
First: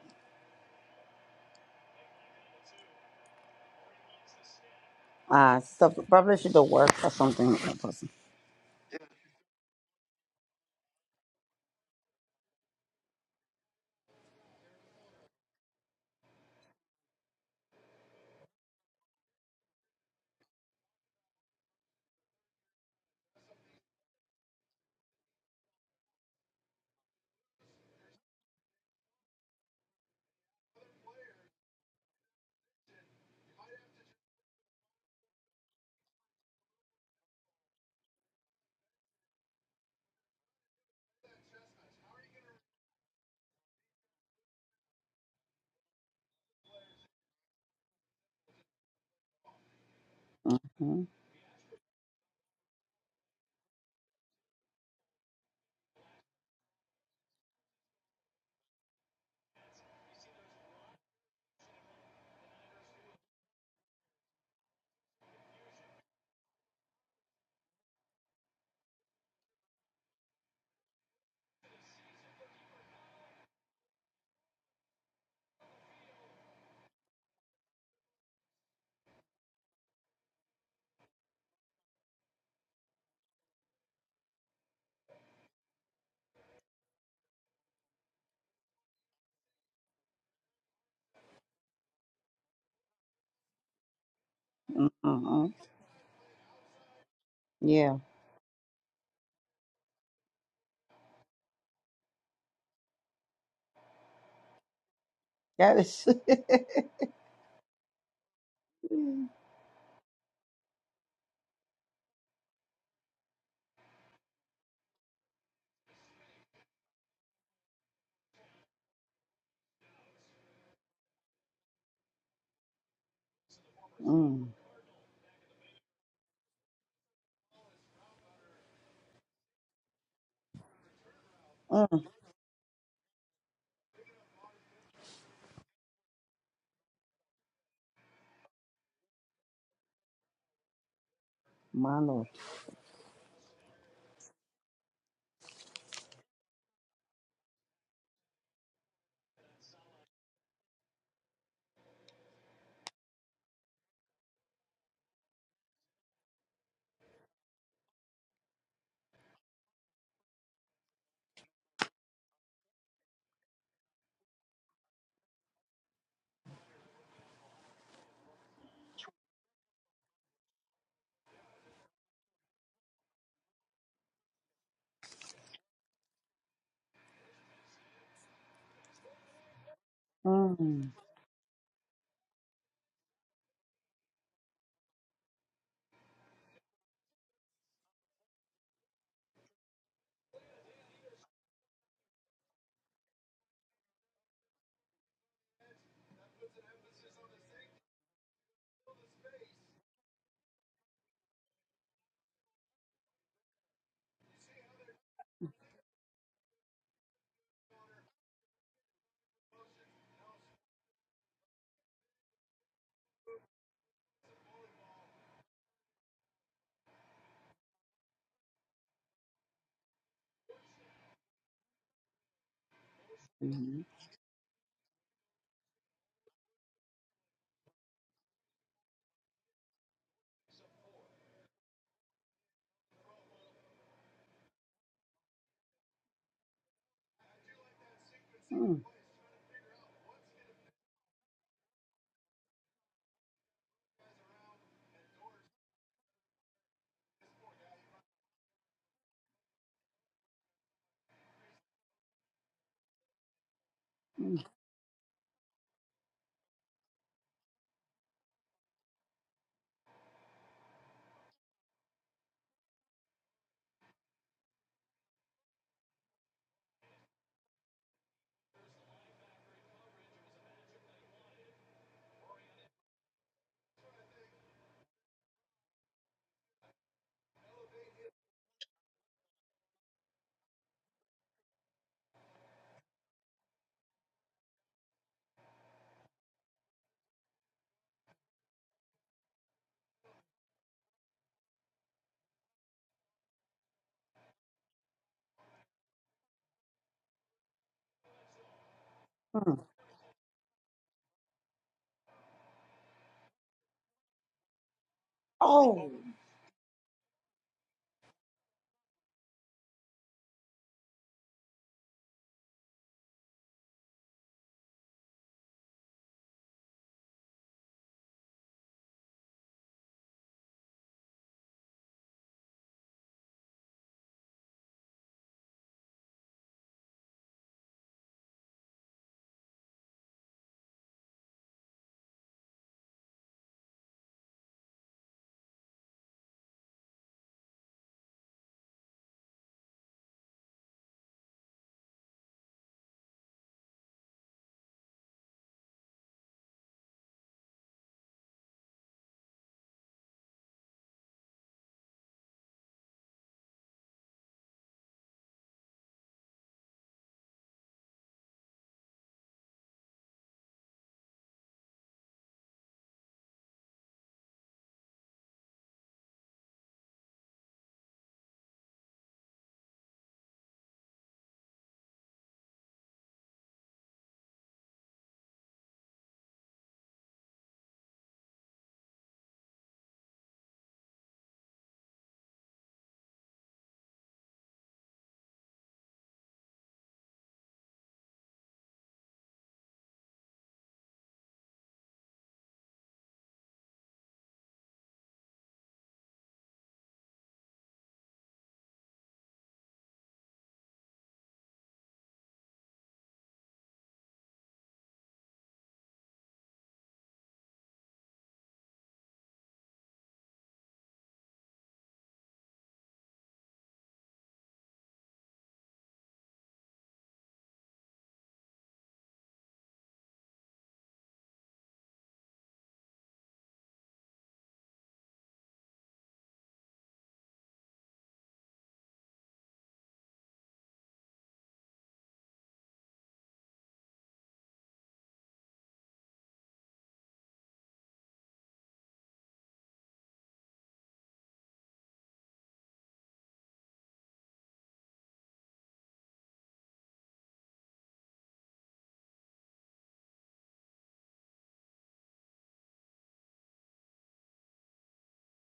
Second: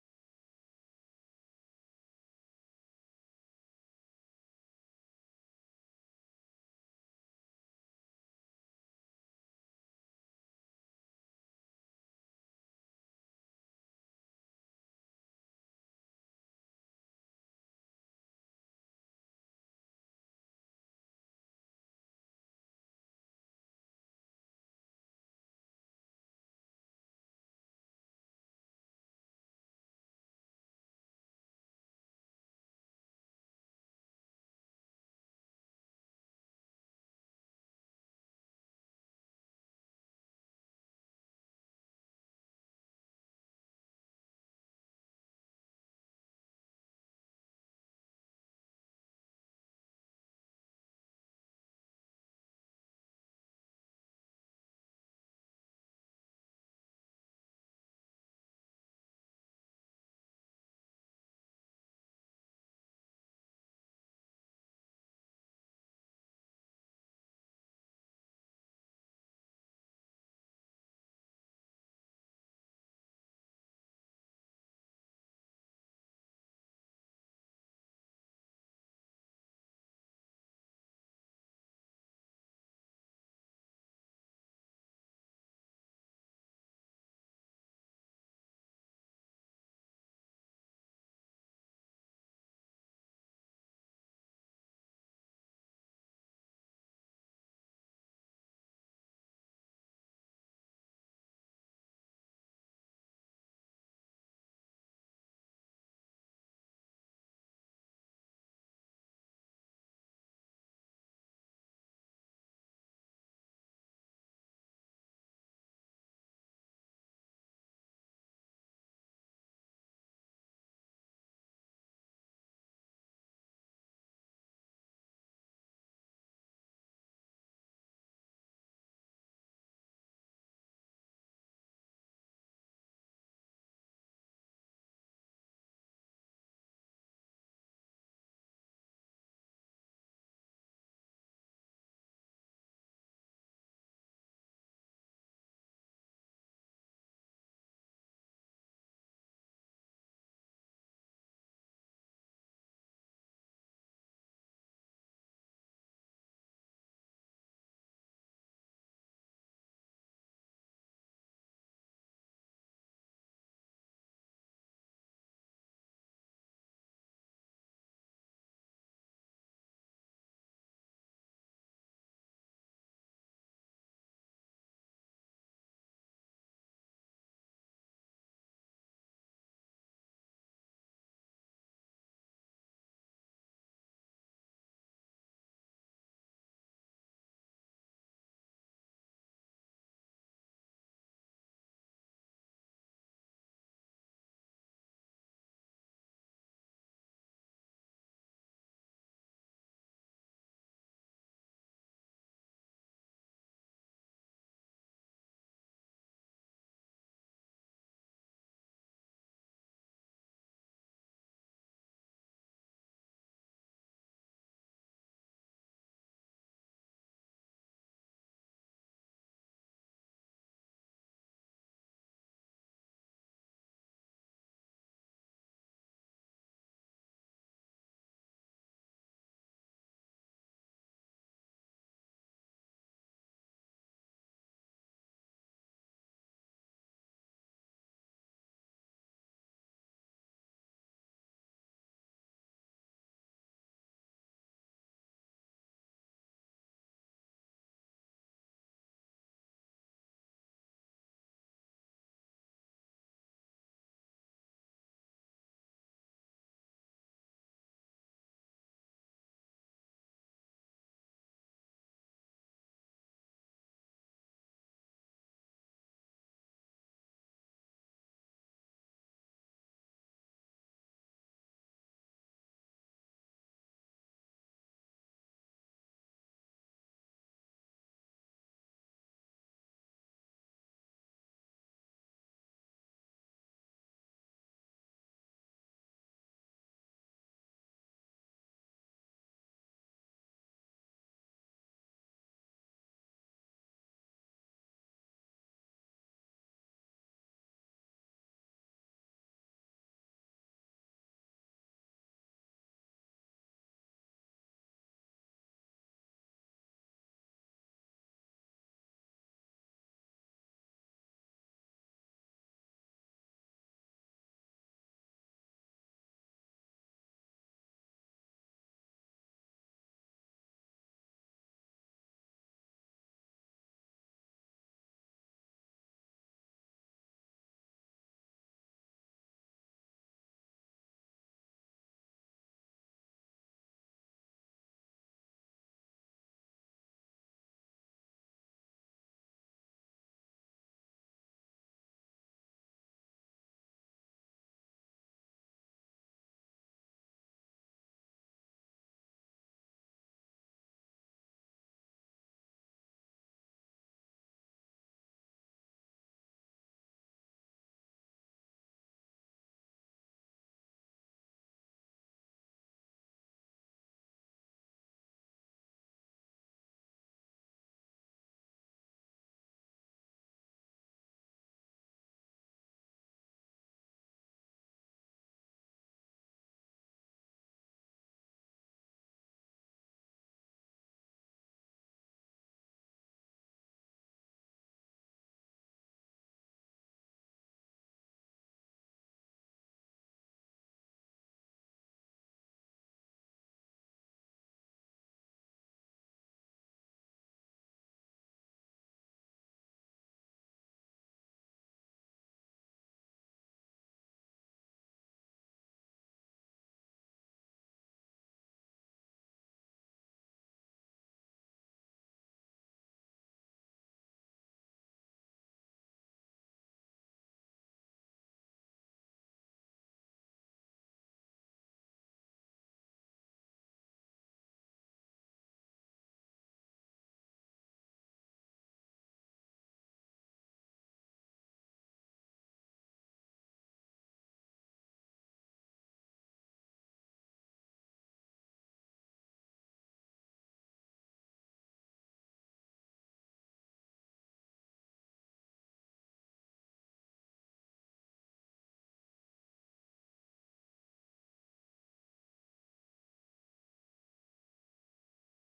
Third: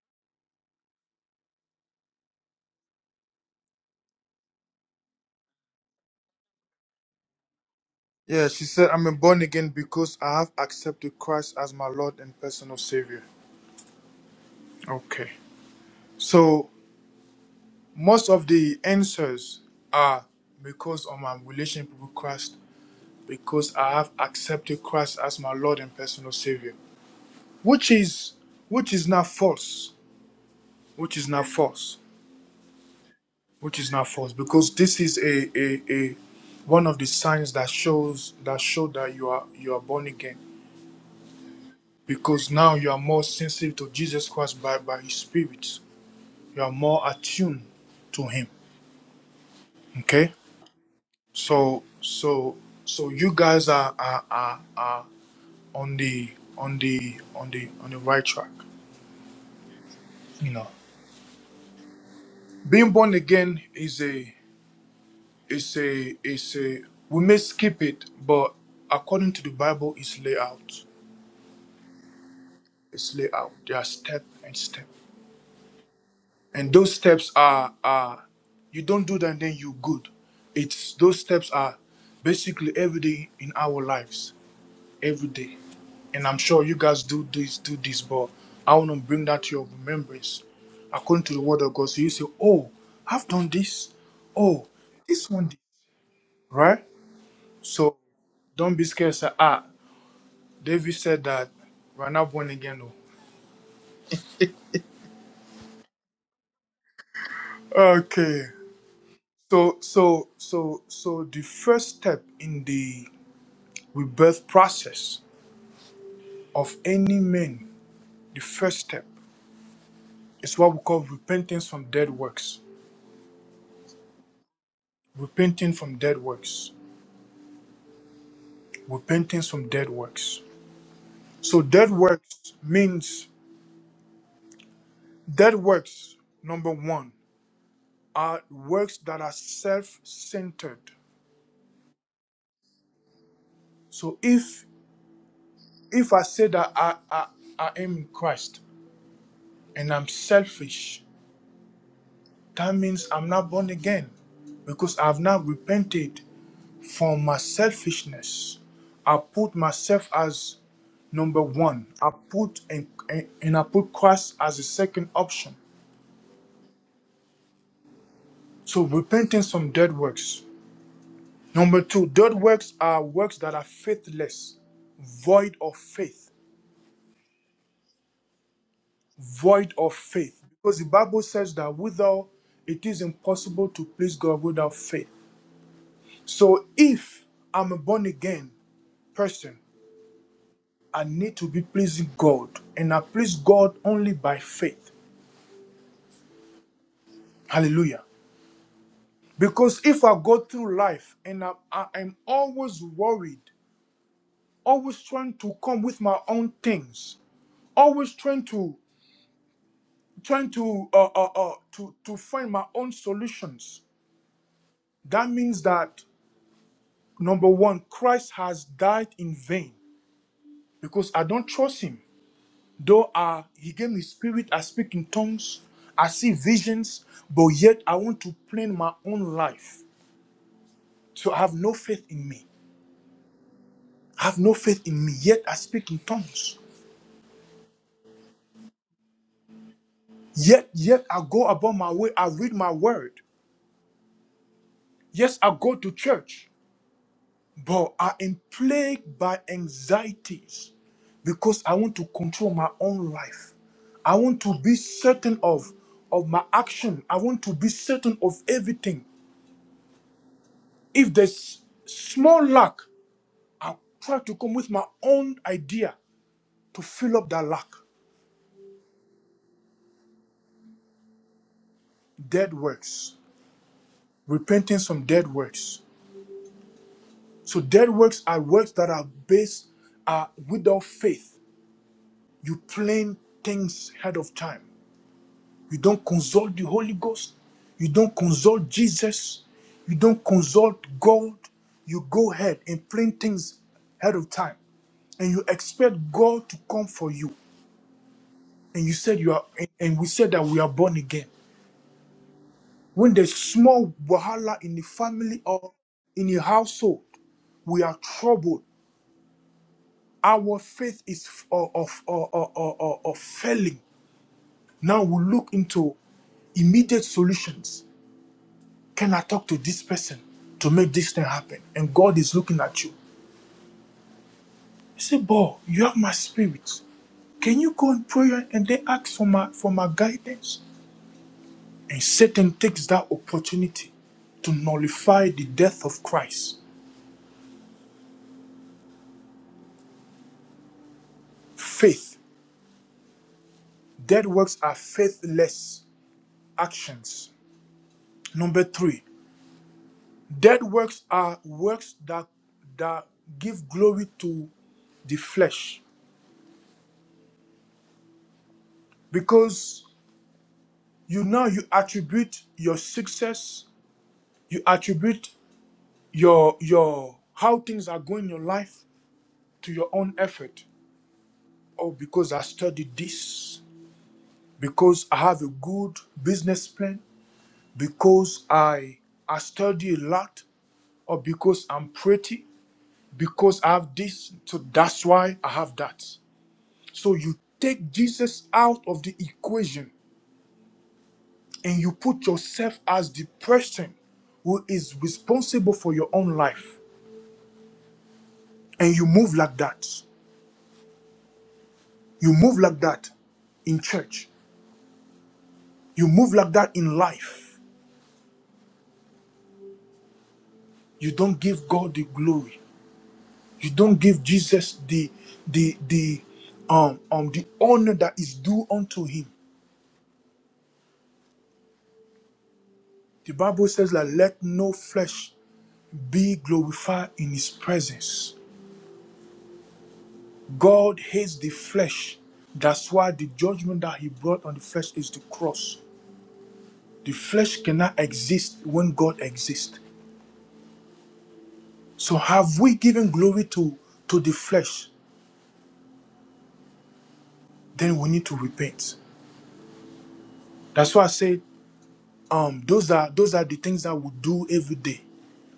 Speaker 2: Ah, stuff probably should have worked or something. with that person.
Speaker 1: Yeah, she said, I'm a born again because I have accepted Christ as my Lord and personal Savior. Okay. So, most of the answers are because of my relationship with Christ, because I have accepted Christ as my Lord and personal Savior, which is which is not false, which is not false, which is not false, because this is a a, a one of the signs that shows that show that you are you are born again because now you are more sensitive to Jesus Christ by, by his spirit. You are more attuned to him. Okay?
Speaker 2: Mhm.
Speaker 1: So so so you guys are are, are, are on the on the on the on the right track. You know. Being born again is a is a is a we may skip it, but according to the Bible it's laid out. It's laid out. There are step and step. And those steps are are you don't do that and then you good. It's those steps are basically every day in our lives, every day. And I'm sure you guys do this, do this, but I want to bring that to your remembrance. According to the word of God, so you say, Oh, I've done this. Oh, this one,
Speaker 2: Mhm.
Speaker 1: did," right?
Speaker 2: Yeah.
Speaker 1: So don't be scared. Sir. Ah, David said that we're not born again. Oh,
Speaker 2: That is.
Speaker 1: Okay.
Speaker 2: mm.
Speaker 1: So, so, so, so the first step in the rebirth process of any man, the first step is what we call repentance from dead works. Repenting from dead works. Repentance from dead works. So dead
Speaker 2: Mm.
Speaker 1: works means dead works, number one, are works that are self-centered.
Speaker 2: My Lord.
Speaker 1: So if if I say that I, I, I am in Christ and I'm selfish, that means I'm not born again because I've not repented From my selfishness, I put myself as number one. I put and, and, and I put Christ as a second option. So repentance from dead works. Number two, dead works are works that are faithless, void of faith, void of faith. Because the
Speaker 2: Mm.
Speaker 1: Bible says that without it is impossible to please God without faith. So if I'm a born again person, I need to be pleasing God, and I please God only by faith. Hallelujah. Because if I go through life and I, I am always worried, always trying to come with my own things, always trying to trying to uh, uh, uh, to to find my own solutions, that means that number one, Christ has died in vain because I don't trust Him. Though I, He
Speaker 2: Mhm.
Speaker 1: gave me spirit, I speak in tongues, I see visions, but yet I want to plan my own life, so I have no faith in me. have no faith in me, yet I speak in tongues.
Speaker 2: Mm.
Speaker 1: Yet, yet I go about my way, I read my word. Yes, I go to church, but I am plagued by anxieties because I want to control my own life. I want to be certain of, of my action. I want to be certain of everything. If there's small lack, I try to come with my own idea to fill up that lack. Dead works, repenting from dead works. So dead works are works that are based are without faith. You plan things ahead of time. You don't consult the Holy Ghost. You don't consult Jesus. You don't consult God. You go ahead and plan things ahead of time. And you expect God to come for you. And you said you are
Speaker 2: Mm.
Speaker 1: and and we said that we are born again. When there's small wahala in the family or
Speaker 2: Oh,
Speaker 1: in the household, we are troubled our faith is f- of, of, of, of, of- of failing. Now we look into immediate solutions. Can I talk to this person to make this thing happen? And God is looking at you. He said, Boy, you have my spirit. Can you go and pray and then ask for my for my guidance? And Satan takes that opportunity to nullify the death of Christ. Faith. Dead works are faithless actions. Number three, Dead works are works that that give glory to the flesh because you now you attribute your success, you attribute your your how things are going in your life to your own effort. Oh, because I studied this, because I have a good business plan, because I I study a lot, or because I'm pretty, because I have this, so that's why I have that. So you take Jesus out of the equation and you put yourself as the person who is responsible for your own life. And you move like that. You move like that in church. You move like that in life. You don't give God the glory. You don't give Jesus the the the um um the honor that is due unto him. The Bible says that let no flesh be glorified in his presence. God hates the flesh. That's why the judgment that he brought on the flesh is the cross. The flesh cannot exist when God exists. So have we given glory to, to the flesh? Then we need to repent. That's why I said um, those are those are the things that we do every day.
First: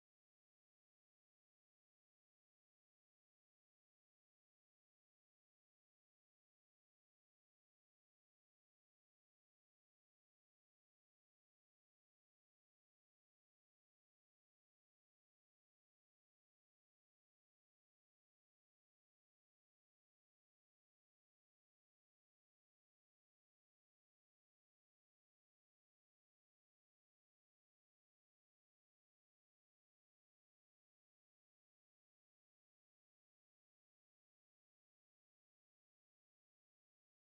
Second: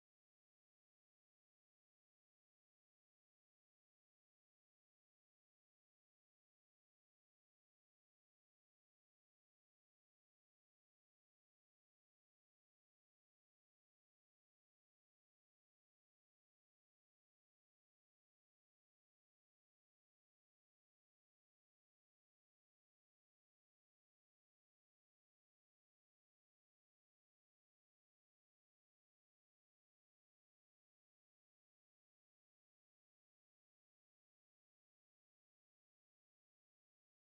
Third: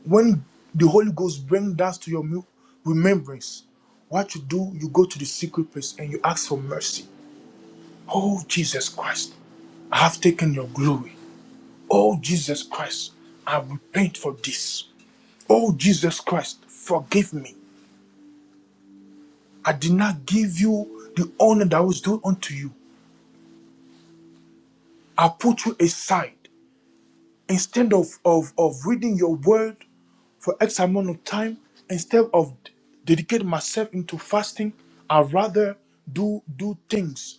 Speaker 1: When the Holy Ghost brings that to your mu- remembrance, what you do, you go to the secret place and you ask for mercy. Oh Jesus Christ, I have taken your glory. Oh Jesus Christ, I repent for this. Oh Jesus Christ, forgive me. I did not give you the honor that was due unto you. I put you aside. Instead of, of, of reading your word for X amount of time, instead of dedicate myself into fasting, I rather do do things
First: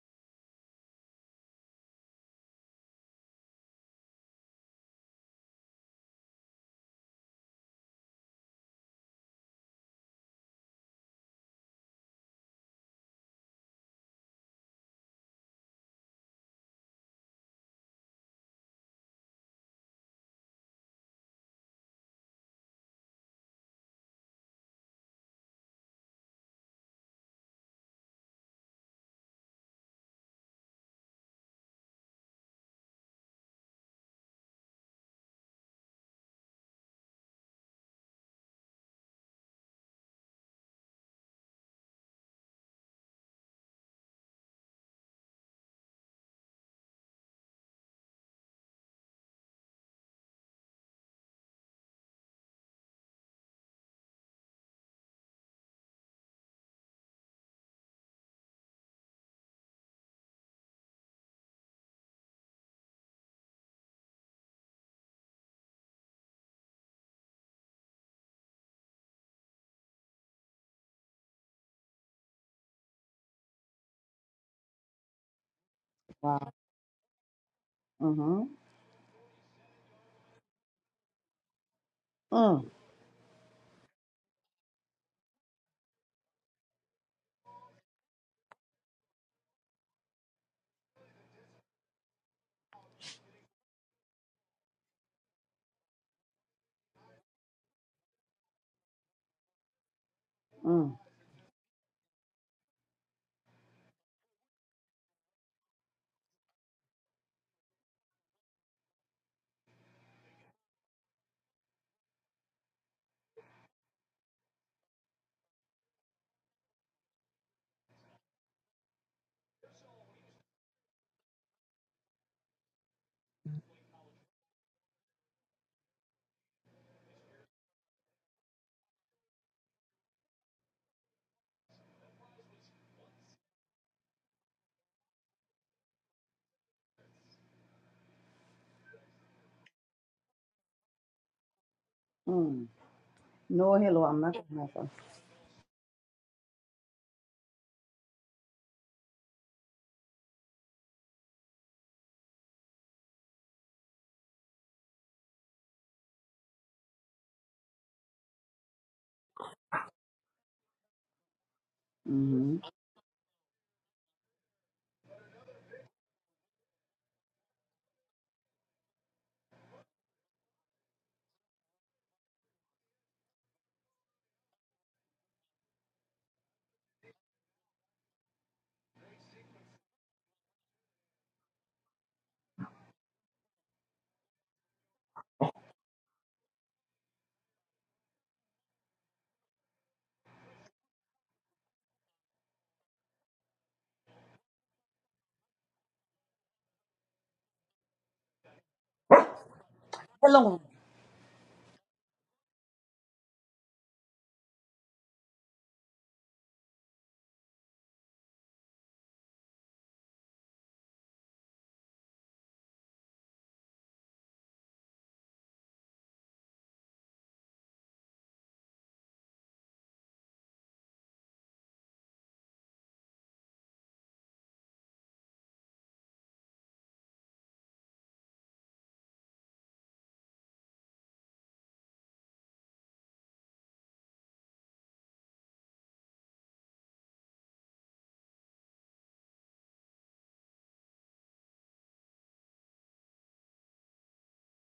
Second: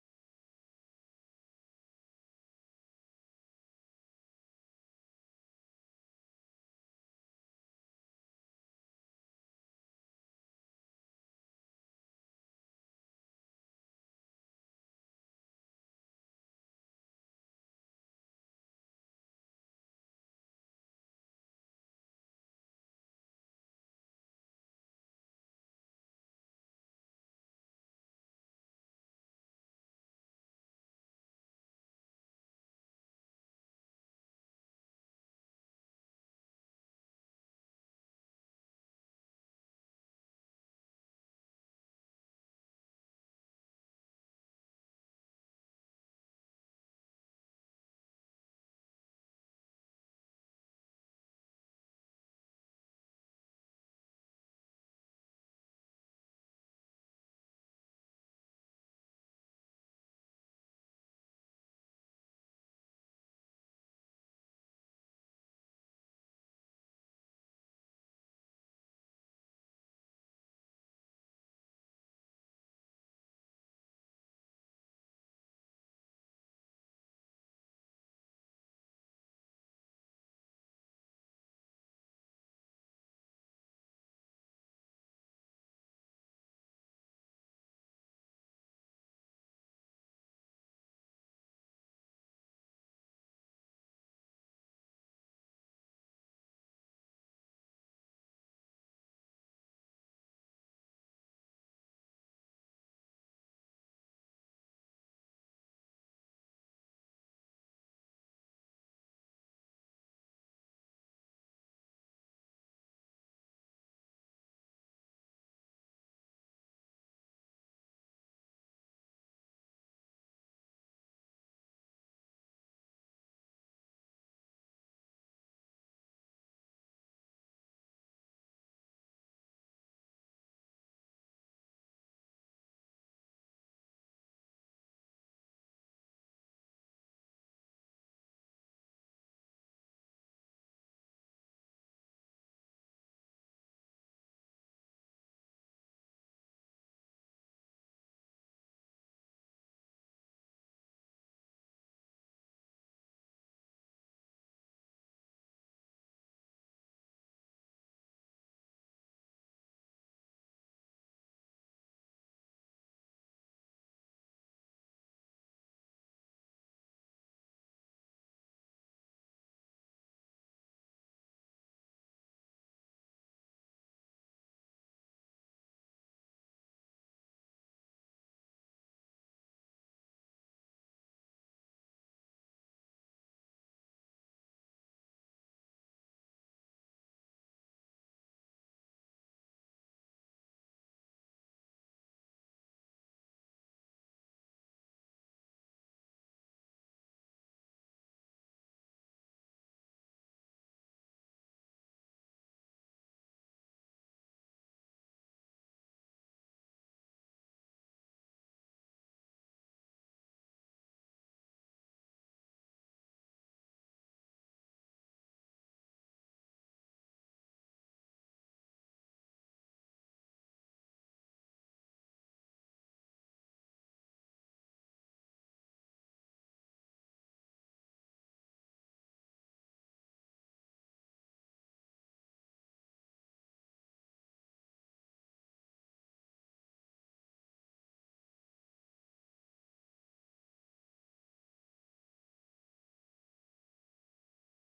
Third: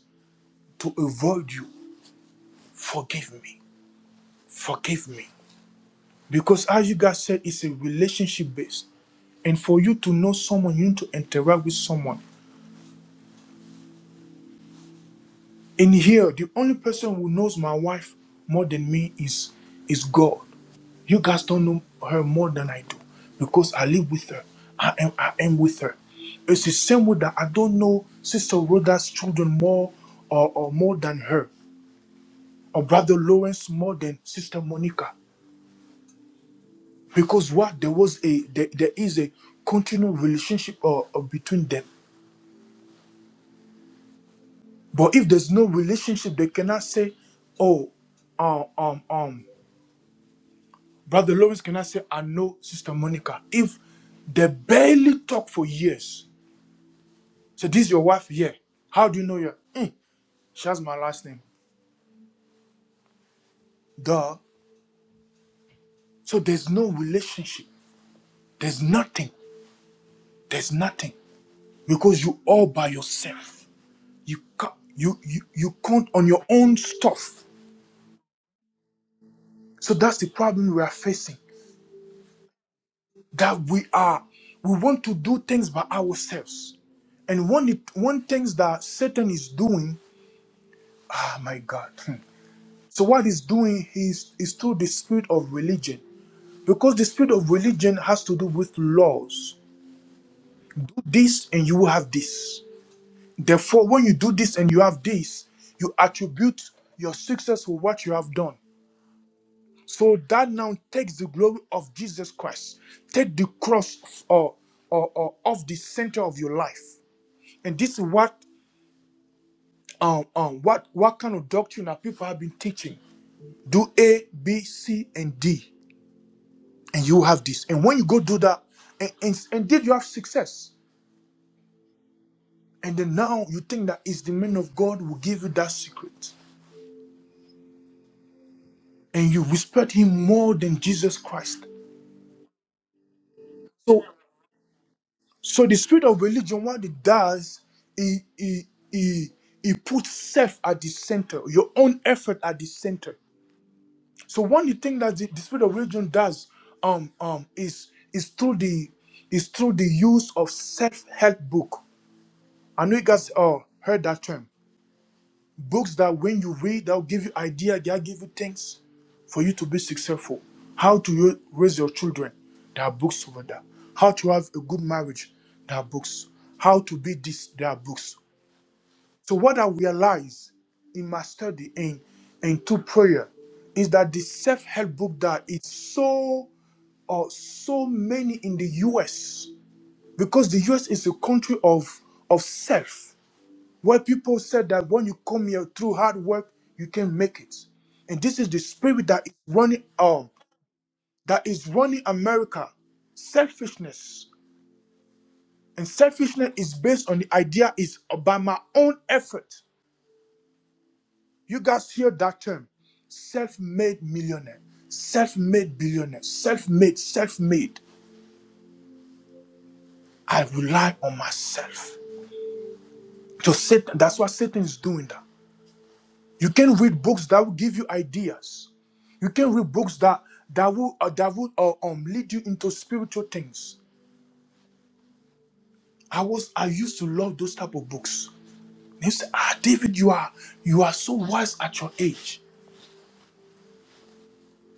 Speaker 1: to avoid you. Forgive me. Forgive me. Because as you guys said, it's a relationship based. And for you to know someone, you need to interact with someone. In here, the only person who knows my wife more than me is is God. You guys don't know her more than I do because I live with her. I am I am with her. It's the same way that I don't know Sister Rhoda's children more or, or more than her, or Brother Lawrence more than Sister Monica. Because what there was a there, there is a continual relationship uh, uh, between them. But if there's no relationship, they cannot say, "Oh, um, um, um." Brother Lawrence cannot say, "I know Sister Monica." If they barely talk for years, so this is your wife, yeah. How do you know your? Mm, she has my last name. Duh. So there's no relationship. There's nothing. There's nothing because you all by yourself. You ca- you you you count on your
Speaker 2: Wow.
Speaker 1: own stuff.
Speaker 2: Mm-hmm.
Speaker 1: So that's the problem we are facing.
Speaker 2: Mm.
Speaker 1: that we are we want to do things by ourselves and one it- one things that satan is doing ah my god hmm. so what he's doing is is through the spirit of religion because the spirit of religion has to do with laws
Speaker 2: Mm.
Speaker 1: do this and you will have this therefore when you do this and you have this you attribute your success with what you have done so that now takes the glory of jesus christ take the cross or or, or off the center of your life And this is what um um what what kind of doctrine that people have been teaching. Do A, B, C, and D, and you have this. And when you go do that, and, and, and did you have success? And then now you think that it's the man of God who give you that secret, and you respect him more than Jesus Christ.
Speaker 2: Mm. No, hello,
Speaker 1: So
Speaker 2: I'm not gonna have a-
Speaker 1: so the spirit of religion, what it does, it it it, it puts self at the center, your own effort at the center. So one thing that the, the spirit of religion does um um is is through the is through the use of self-help book.
Speaker 2: Mhm.
Speaker 1: I know you guys uh, heard that term. Books that when you read, they'll give you idea, they'll give you things for you to be successful. How to ra- raise your children, there are books over there. How to have a good marriage, there are books. How to be this, there are books. So what I realized in my study and and through prayer is that the self-help book that it's so or so many in the US because the US is a country of of self where people said that when you come here through hard work you can make it and this is the spirit that is running um
Speaker 2: hello.
Speaker 1: that is running America selfishness and selfishness is based on the idea is by my own effort You guys hear that term self made millionaire, self made billionaire, self made, self made. I rely on myself. So Satan, that's why Satan is doing that. You can read books that will give you ideas. You can read books that that will uh, that will uh, um lead you into spiritual things. I was I used to love those type of books. And you say, Ah, David, you are you are so wise at your age.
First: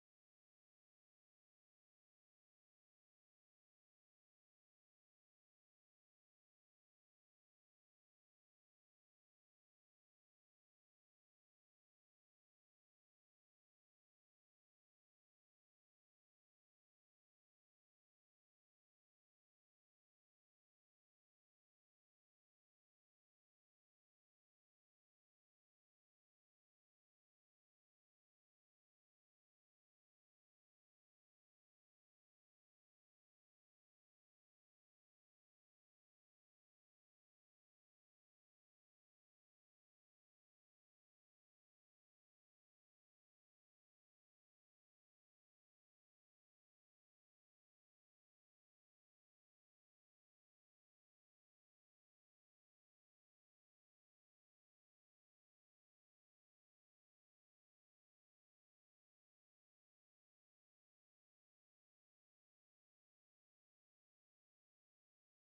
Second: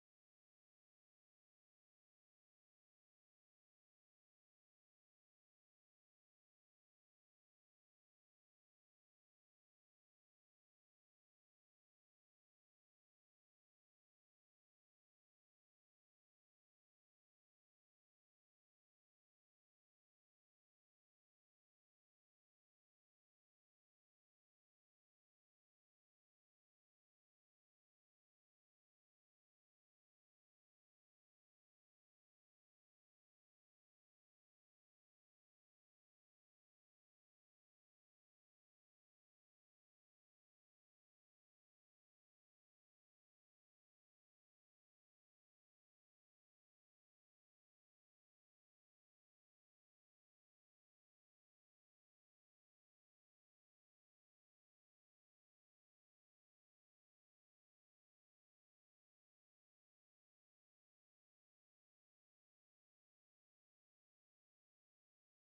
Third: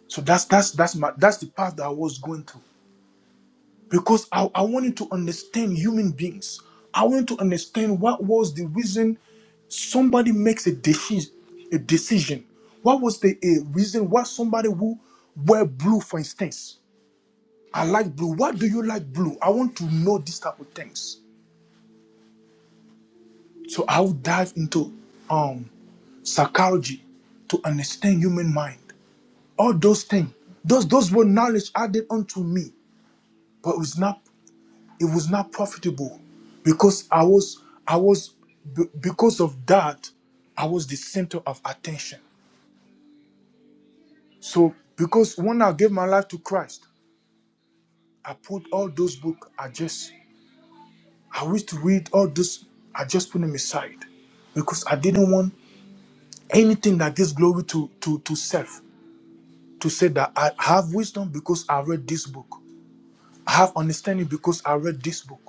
Speaker 1: So that's that's that's my that's the path that I was going through. because I, I wanted to understand human beings. I wanted to understand what was the reason somebody makes a decision. A decision. What was the a reason why somebody who wear blue, for instance? I like blue. Why do you like blue? I want to know these type of things. So I'll dive into um psychology to understand human mind. All those things, those those were knowledge added unto me, but it's not it was not profitable because i was i was be- because of that i was the center of attention so because when i gave my life to christ i put all those books i just i wish to read all those i just put them aside because i didn't want anything that gives glory to to to self to say that i have wisdom because i read this book i have understanding because i read this book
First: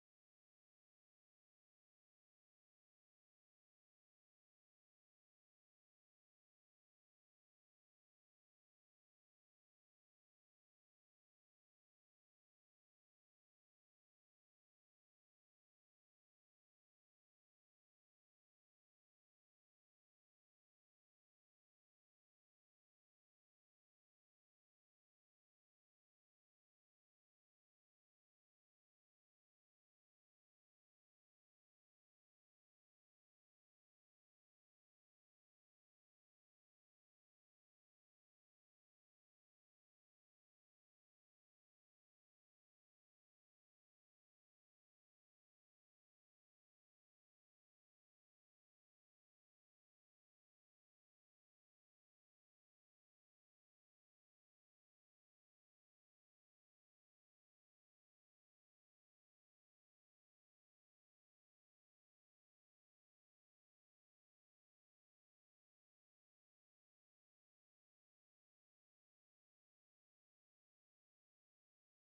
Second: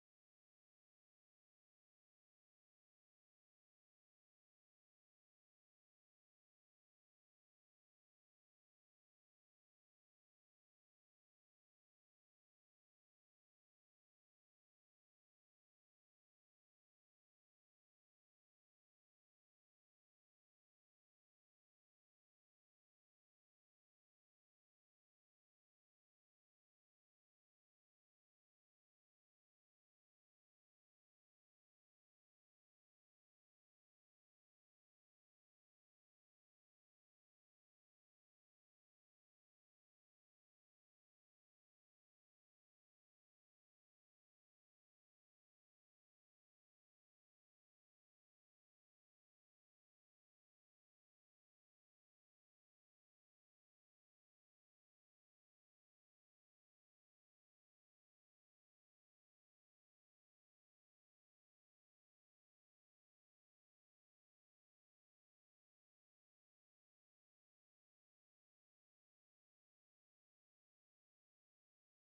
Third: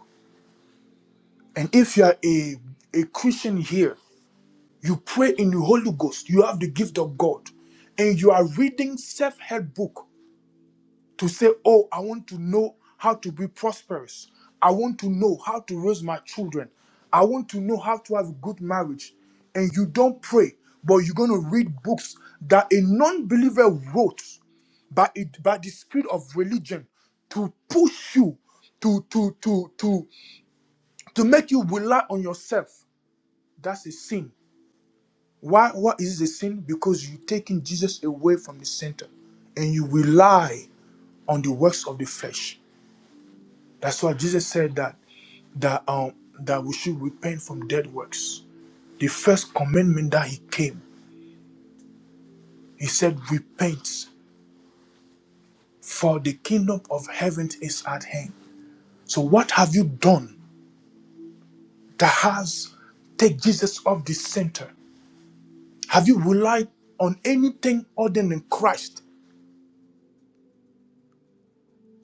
Speaker 1: and if you are a a christian here You pray in the Holy Ghost. You have the gift of God. And you are reading self-help book to say, "Oh, I want to know how to be prosperous. I want to know how to raise my children. I want to know how to have a good marriage." And you don't pray, but you're going to read books that a non-believer wrote by it by the spirit of religion to push you to to to to to make you rely on yourself that's a sin Why, why is it a sin? Because you're taking Jesus away from the center and you rely on the works of the flesh. That's why Jesus said that that um that we should repent from dead works. The first commandment that he came, he said, Repent, for the kingdom of heaven is at hand. So what have you done that has take Jesus off the center? Have you relied on anything other than Christ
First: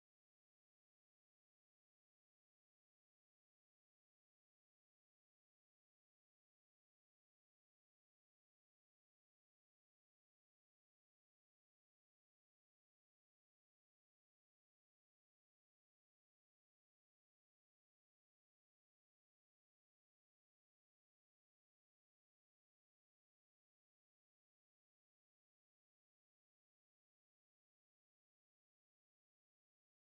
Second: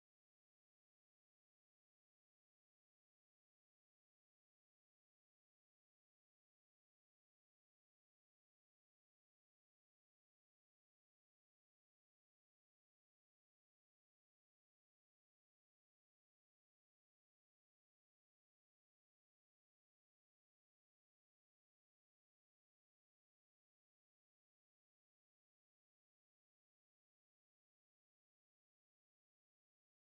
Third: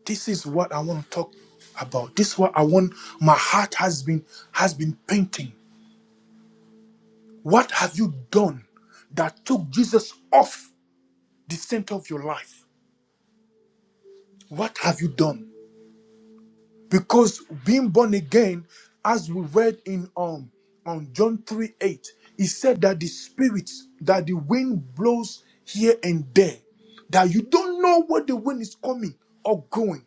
Speaker 1: This is what I want to talk about. This is what I want my heart has been has been painting. What have you done that took Jesus off the center of your life? What have you done? Because being born again, as we read in um on John 3 8, he said that the spirit that the wind blows here and there, that you don't know where the wind is coming or going.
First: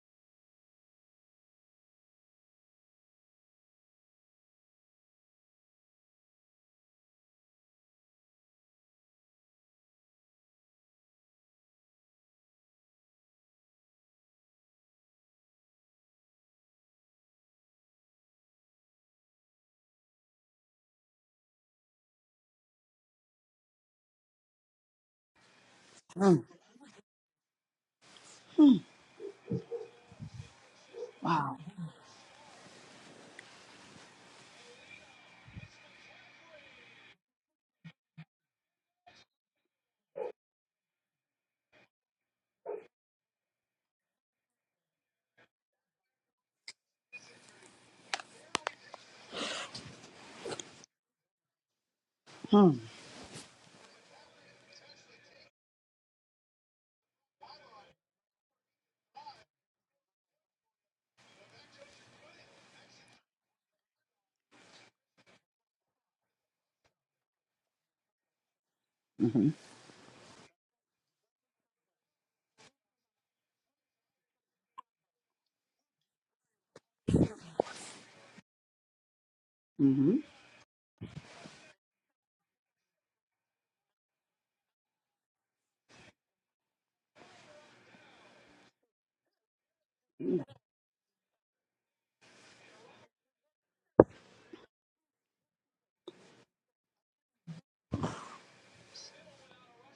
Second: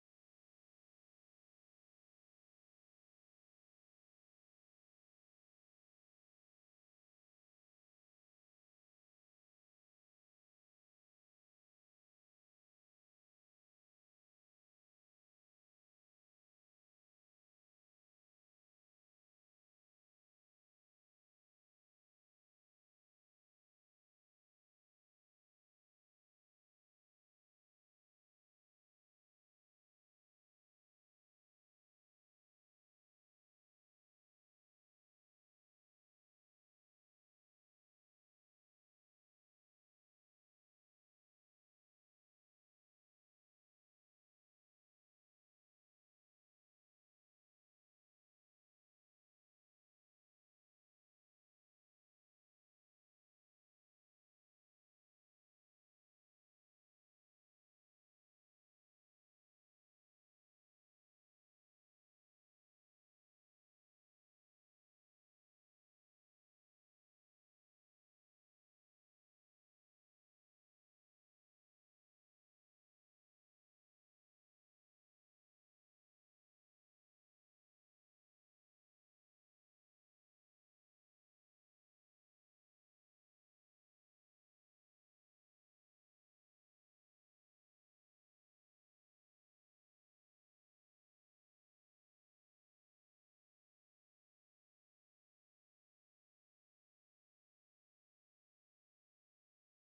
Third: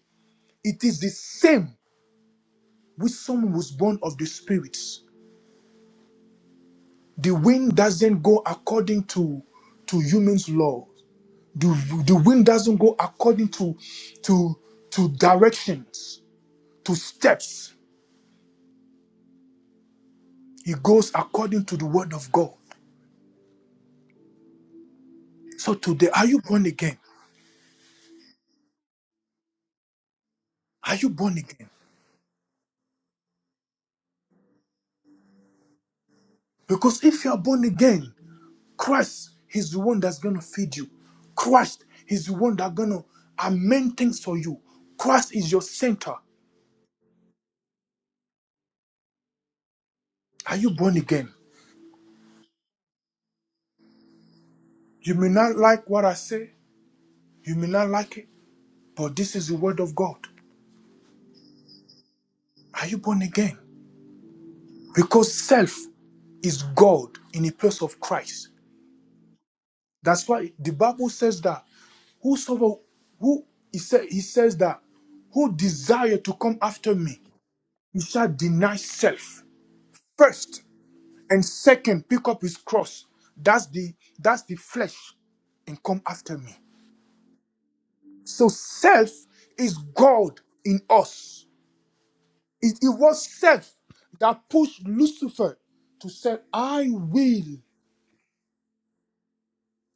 Speaker 1: It is the same with someone who's born of the spirits. The wind doesn't go according to to human's law. The, the wind doesn't go according to to to directions, to steps. It goes according to the word of God. So today, are you
Speaker 2: Mm.
Speaker 1: born again? Are you born
Speaker 2: Wow.
Speaker 1: again? Because if you are born again, Christ is the one that's gonna feed you. Christ is the one that's gonna amend things for you. Christ is your center. Are you born again?
Speaker 2: Mm.
Speaker 1: You may not like what I say. You may not like it. But this is the word of God. Are you born again? Because self is God in the place of Christ.
Speaker 2: Mm-hmm.
Speaker 1: That's why the Bible says that whosoever who he, say, he says that who desire to come after me, he shall deny self
Speaker 2: Mm-hmm.
Speaker 1: first, and second, pick up his cross. That's the that's the flesh, and come after me. So self is God in us. It, it was self that pushed Lucifer to say, I will,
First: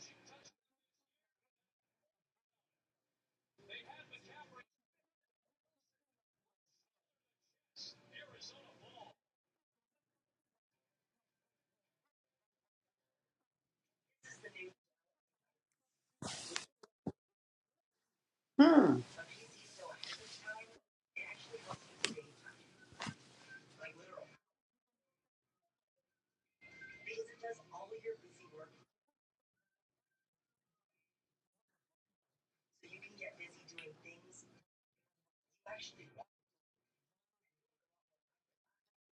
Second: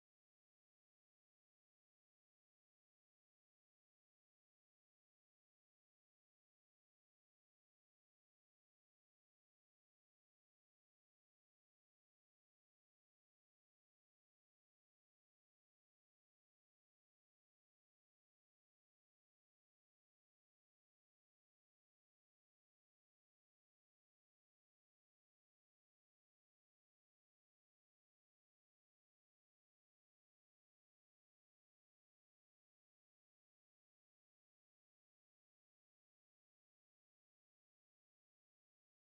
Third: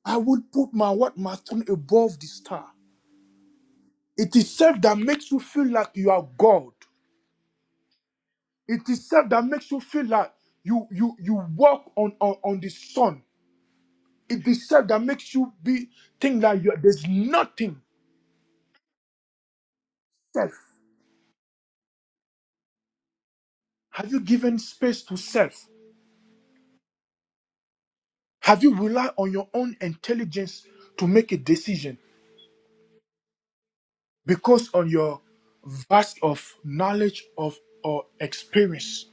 Speaker 1: I will put my what my throne above the star. It is self that makes you feel like you are God. It is self that makes you feel like you you you walk on on, on the sun. It is self that makes you be think that you there's nothing
Speaker 2: Mm.
Speaker 1: self. Have you given space to self? Have you relied on your own intelligence to make a decision? because on your vast of knowledge of or experience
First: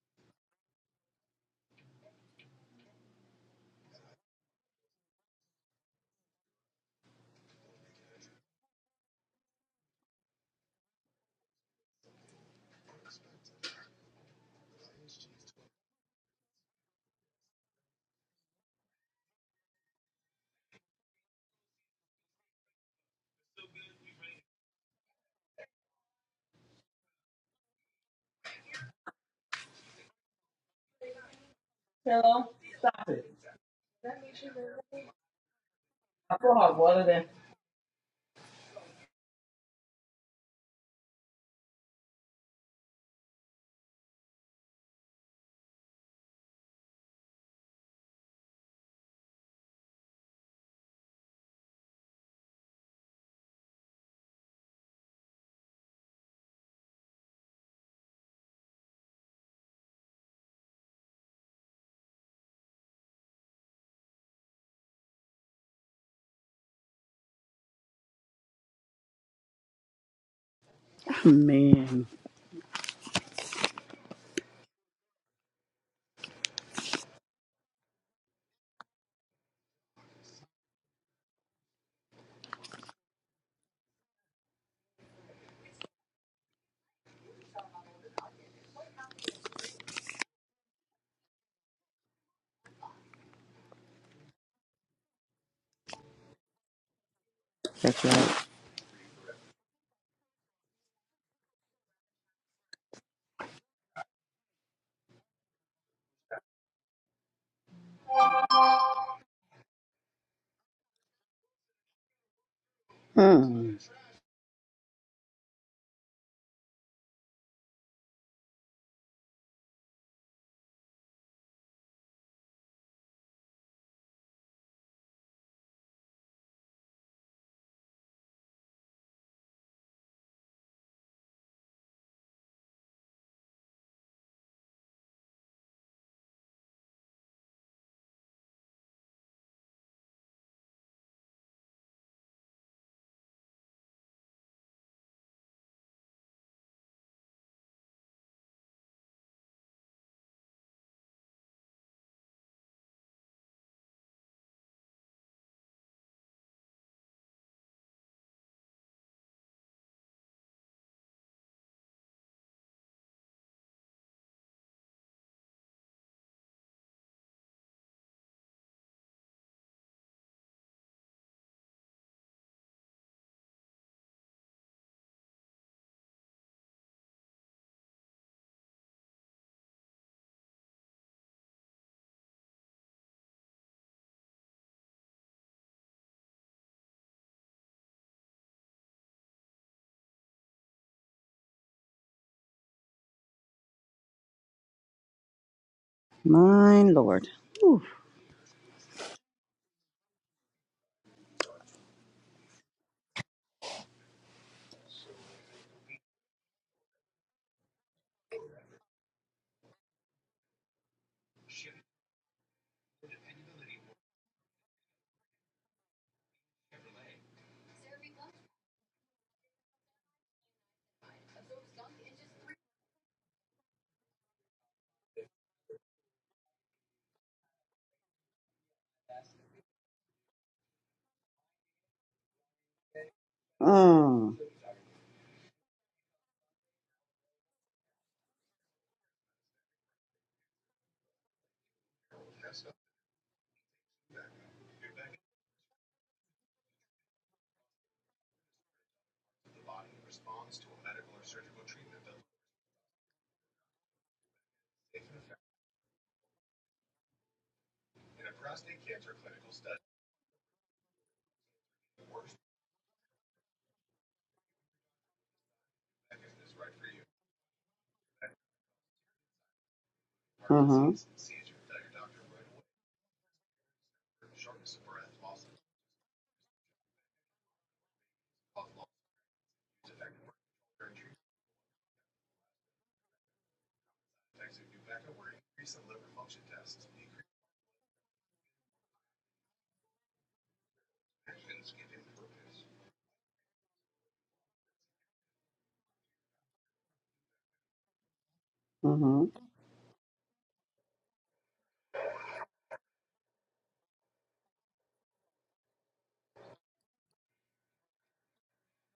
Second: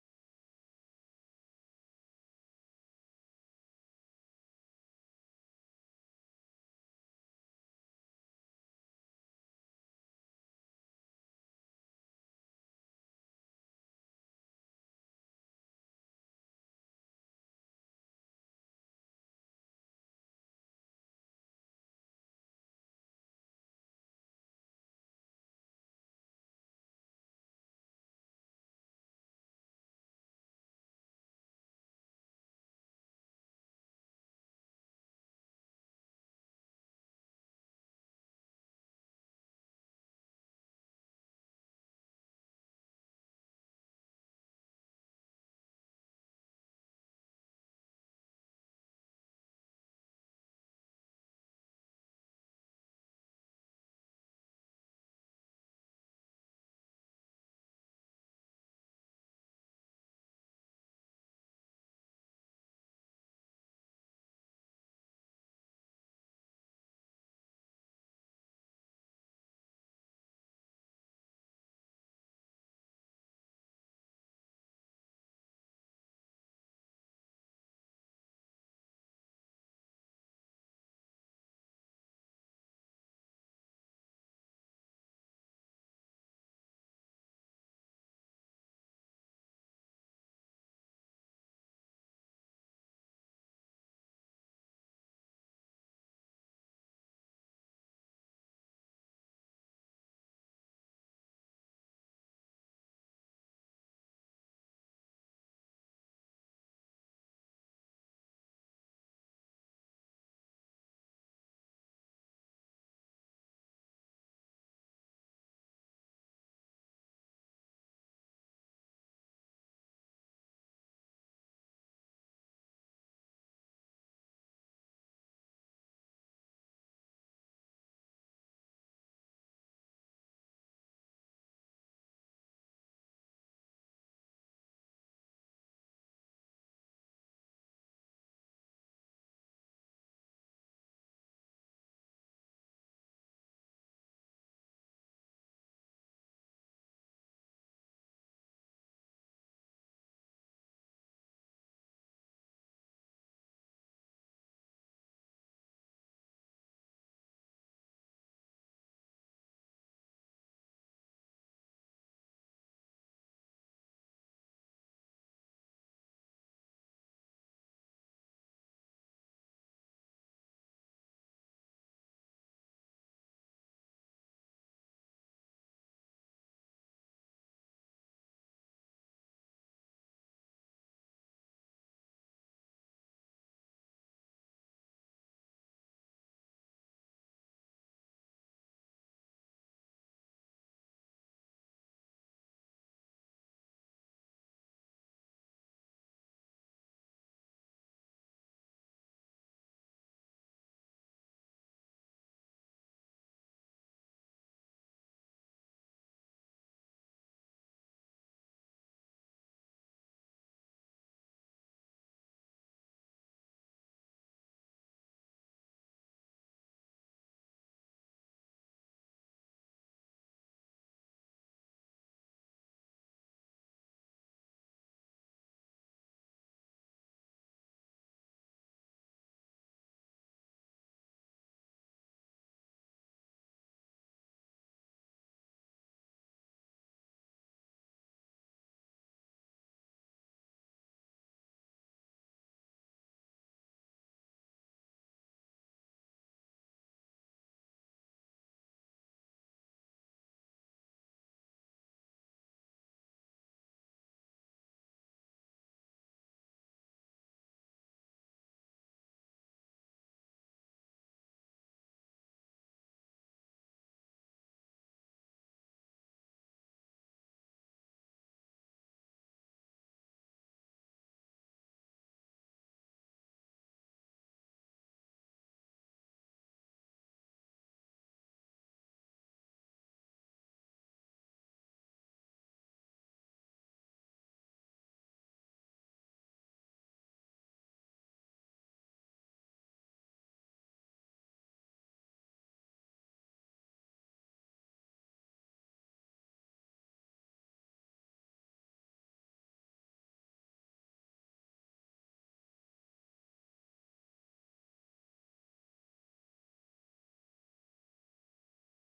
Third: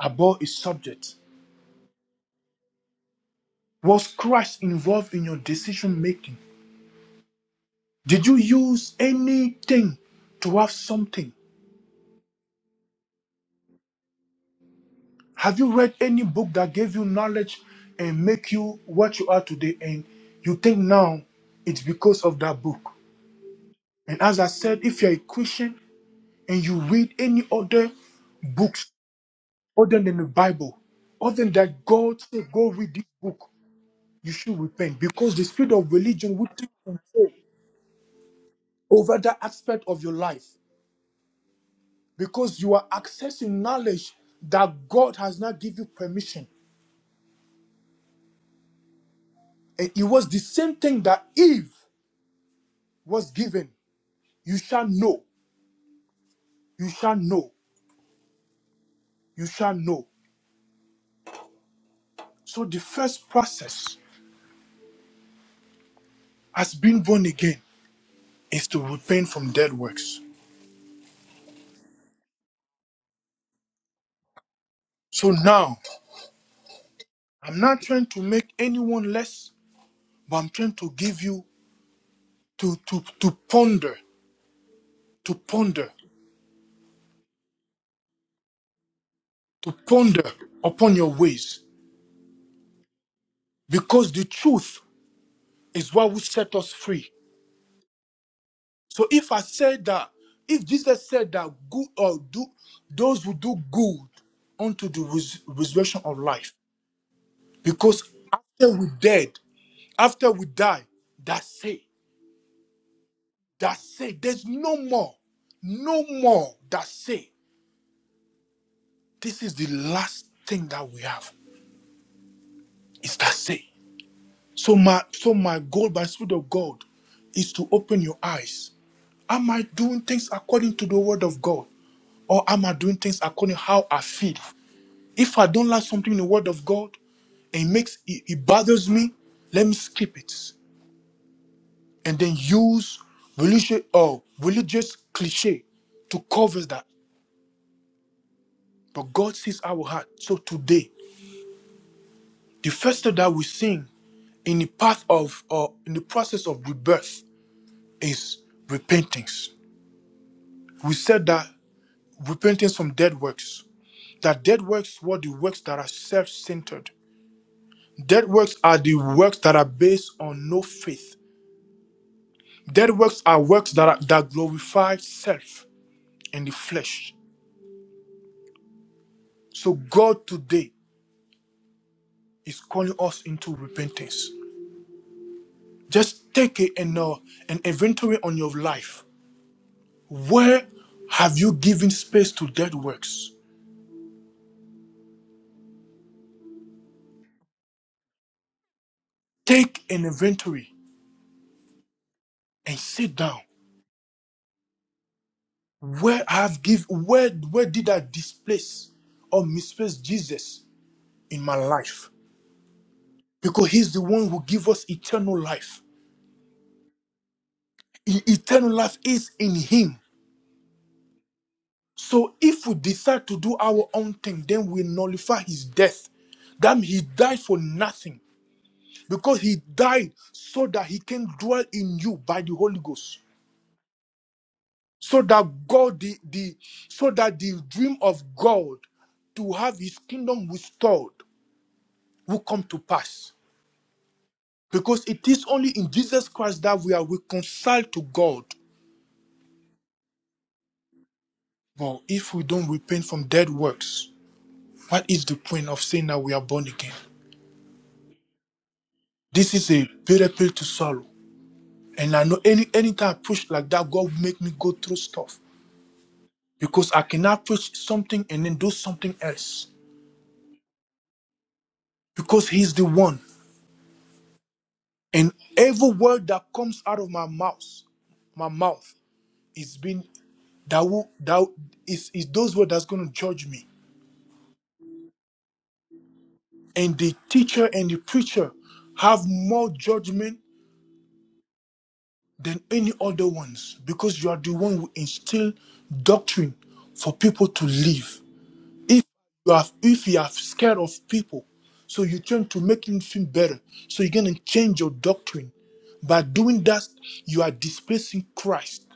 Speaker 1: about a subject was christ involved in your decision making did you use anything to have something have you read any book that gave you knowledge and make you what you are today and you think now it's because of that book and as i said if you're a christian and you read any other books other than the bible other than that god
Speaker 2: Hello.
Speaker 1: said go read this book you should repent because the spirit of
Speaker 2: I
Speaker 1: religion will
Speaker 2: put
Speaker 1: take
Speaker 2: I water it.
Speaker 1: control over that aspect of your life because you are accessing knowledge that God has not given you permission. And it was the same thing that Eve was given. You shall know, you shall know, you shall know. So the first process as being born again is to repent from dead works.
Speaker 2: Man,
Speaker 1: So now I'm not trying to make anyone less, but I'm trying to give you to to to ponder, to ponder to ponder upon your ways because the truth is what will set us free.
Speaker 2: that's right.
Speaker 1: So if I said that, if Jesus said that good or do those who do good unto the res- resurrection of life, because after we dead, after we die, that's it.
Speaker 2: Mm.
Speaker 1: That's it. There's no more, no more. That's it. This is the last thing that we have. It's that say. So my so my goal by Spirit of God is to open your eyes. Am I doing things according to the word of God? Or am I doing things according to how I feel? If I don't like something in the word of God, and it makes it, it bothers me, let me skip it. And then use religious or religious cliche to cover that. But God sees our heart. So today, the first step that we sing in the path of or in the process of rebirth is repentance. We said that repentance from dead works, that dead works were the works that are self centered. Dead works are the works that are based on no faith. Dead works are works that, are, that glorify self in the flesh. So God today is calling us into repentance. Just take a, an, uh, an inventory on your life. Where have you given space to dead works?
Speaker 2: My Lord. Ooh.
Speaker 1: Take an inventory and sit down Where I have give where where did I displace or misplace Jesus in my life? Because he's the one who give us eternal life. E- Eternal life is in him. So if we decide to do our own thing, then we nullify his death. That means he died for nothing. Because he died so that he can dwell in you by the Holy Ghost.
Speaker 2: Mm.
Speaker 1: So that God the, the so that the dream of God to have his kingdom restored will come to pass. Because it is only in Jesus Christ that we are reconciled to God. But if we don't repent from dead works, what is the point of saying that we are born again? This is a bitter pill to swallow. And I know any anytime I preach like that, God will make me go through stuff. Because I cannot preach something and then do something else.
Speaker 2: Mm-hmm.
Speaker 1: Because He's the one. And every word that comes out of my mouth, my mouth, is being that will that is is those words that's gonna judge me. And the teacher and the preacher have more judgment than any other ones because you are the one who instill doctrine for people to live. If
Speaker 2: Mm-hmm.
Speaker 1: you have if you are scared of people, so you tend to make him feel better. So you're gonna change your doctrine. By doing that, you are displacing Christ.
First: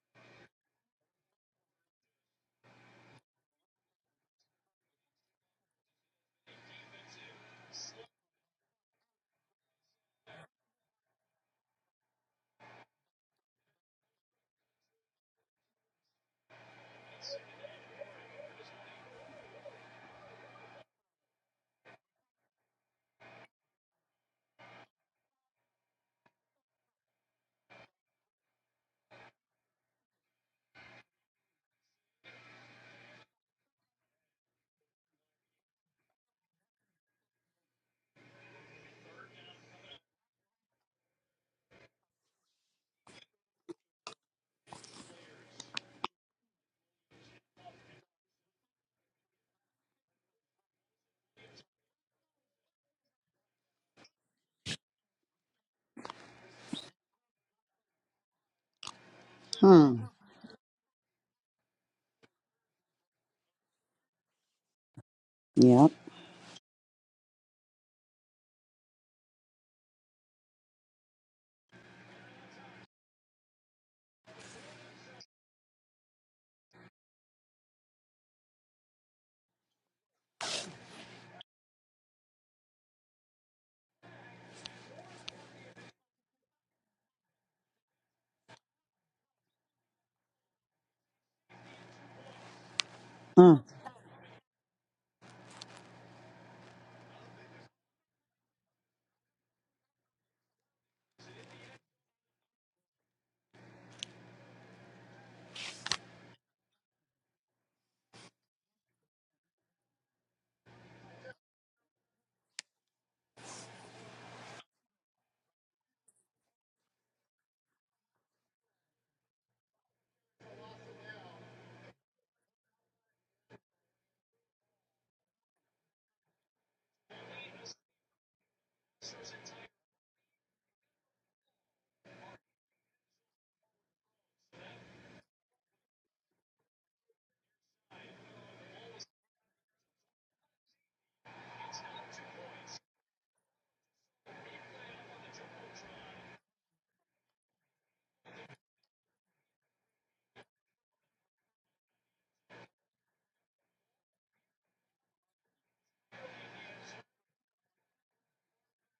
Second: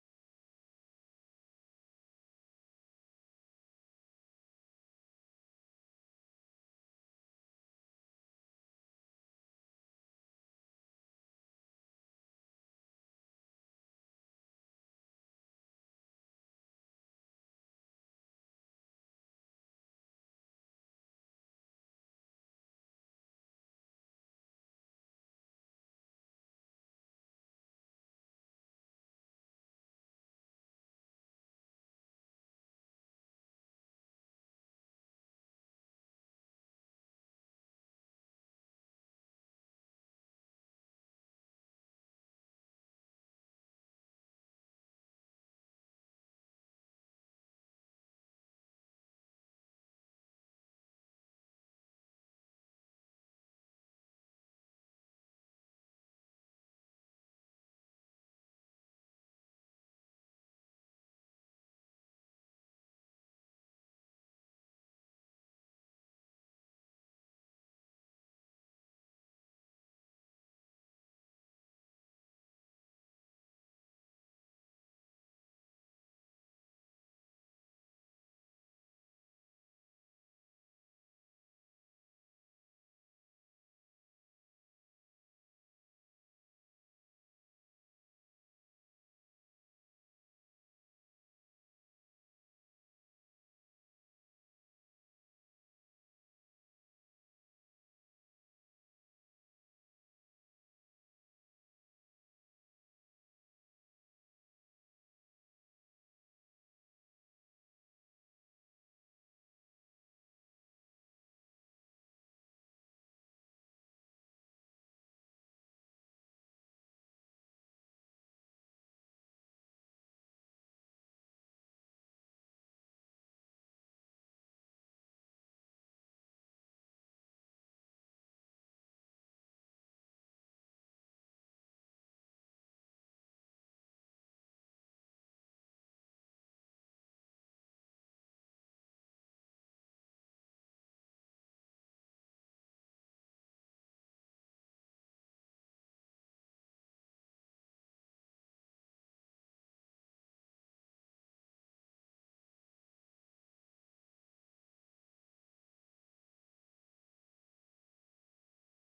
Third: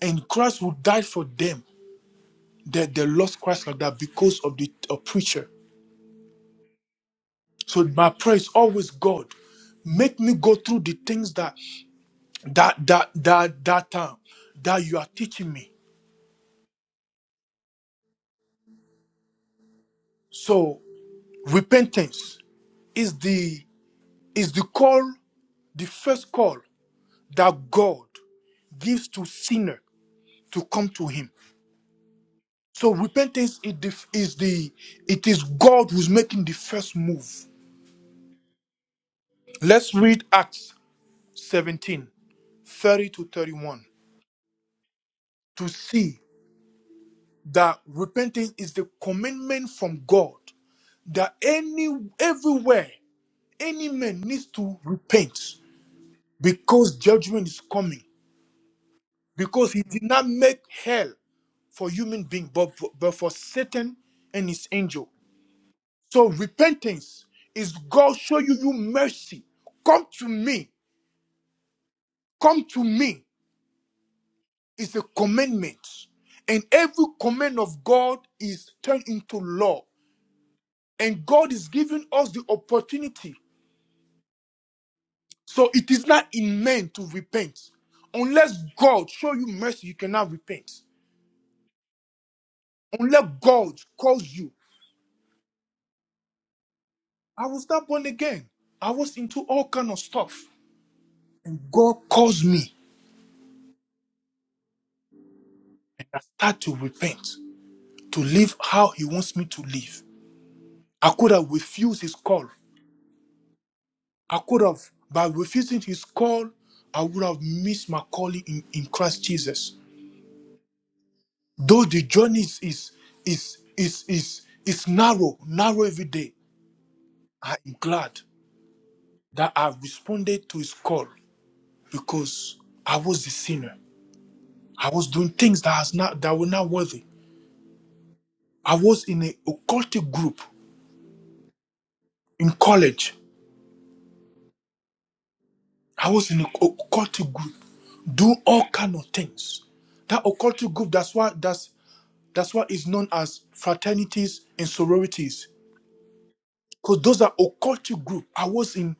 Speaker 1: And Christ will die for them that they lost Christ like that because of the a preacher. So my prayer is always God, make me go through the things that that that that that time that you are teaching me so repentance is the is the call the first call that god gives to sinner to come to him so repentance is the, is the it is god who's making the first move let's read acts 17:30 to 31 to see that repentance is the commandment from god that any everywhere Any man needs to repent because judgment is coming. Because he did
Speaker 2: Mm.
Speaker 1: not make hell for human being, but, but for Satan and his angel.
Speaker 2: Yep.
Speaker 1: So repentance is God show you, you mercy. Come to me. Come to me is a commandment. And every command of God is turned into law. And God is giving us the opportunity. So it is not in man to repent. Unless God show you mercy, you cannot repent. Unless
Speaker 2: Mm.
Speaker 1: God calls you. I was not born again. I was into all kind of stuff. And God calls me. And I start to repent, to live how He wants me to live. I could have refused His call. I could have, by refusing His call, I would have missed my calling in, in Christ Jesus. Though the journey is, is, is, is, is, is narrow, narrow every day, I am glad that I responded to His call because I was the sinner. I was doing things that was not that were not worthy. I was in a occultic group in college. I was in a occultic group, doing all kind of things. That occultic group, that's why that's that's why it's known as fraternities and sororities. Because those are occultic group. I was in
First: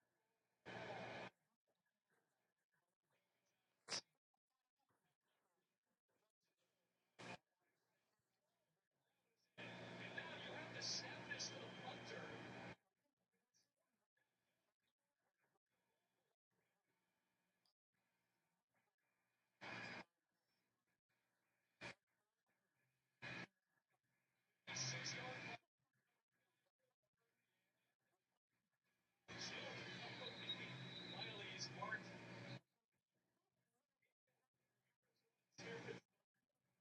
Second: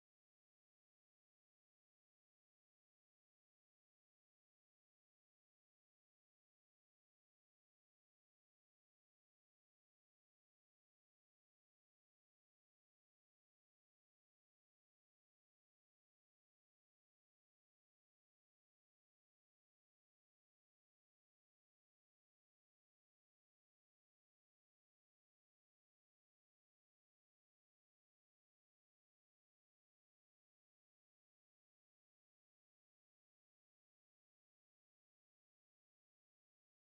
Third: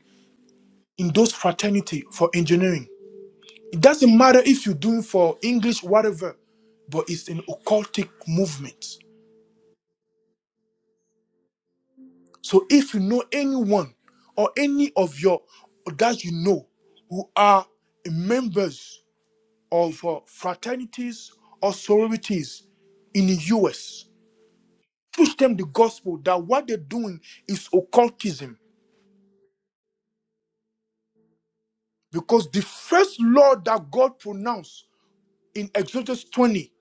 Speaker 1: in those fraternity for engineering. It doesn't matter if you're doing for English, whatever, but it's an occultic movement. So if you know anyone or any of your that you know who are members of uh, fraternities or sororities in the US, teach them the gospel that what they're doing is occultism. Because the first law that God pronounced in Exodus 20,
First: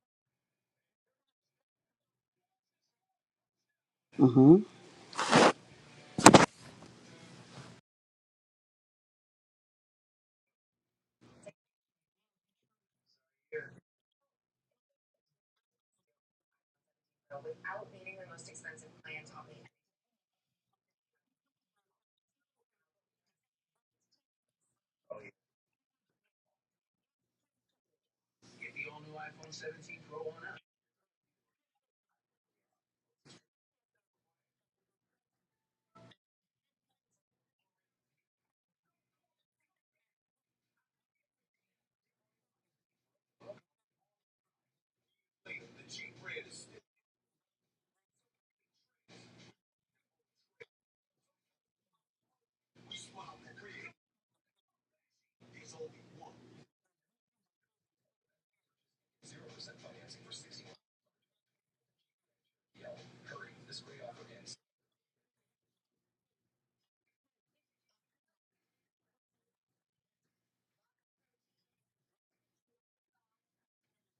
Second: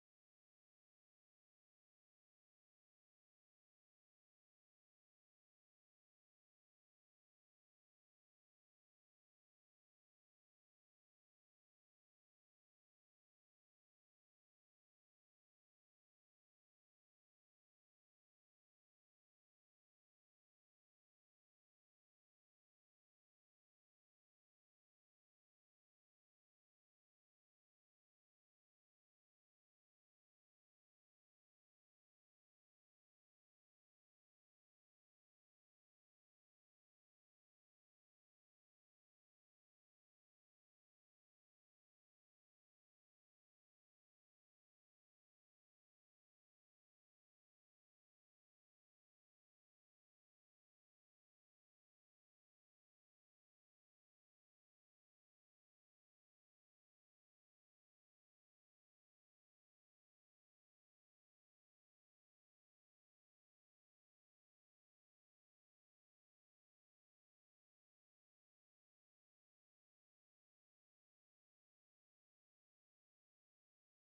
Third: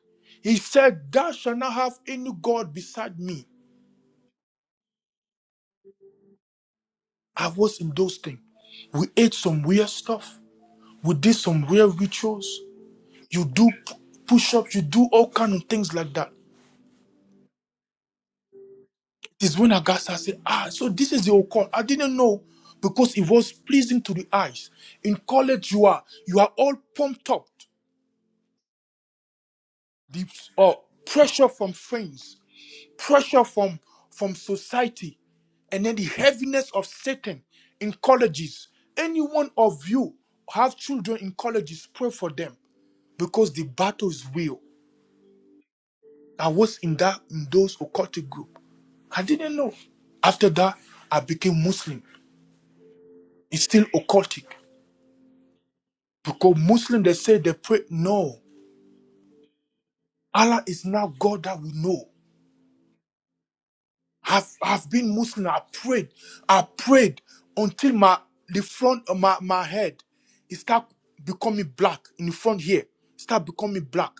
Speaker 1: he said, Thou shalt not have any God beside me.
Speaker 2: Mm-hmm.
Speaker 1: I was in those things. We ate some weird stuff. We did some weird rituals. You do push-ups, you do all kind of things like that. It's when Agasa said, ah, so this is the occult. I didn't know because it was pleasing to the eyes. In college, you are you are all pumped up. The uh, pressure from friends, pressure from from society, and then the heaviness of Satan in colleges. Any one of you have children in colleges, pray for them because the battle is real. I was in that in those occultic group. I didn't know. After that, I became Muslim. It's still occultic because Muslim they say they pray. No, Allah is not God that we know. I've I've been Muslim. I prayed. I prayed until my the front of my my head, it start becoming black in the front here. Start becoming black.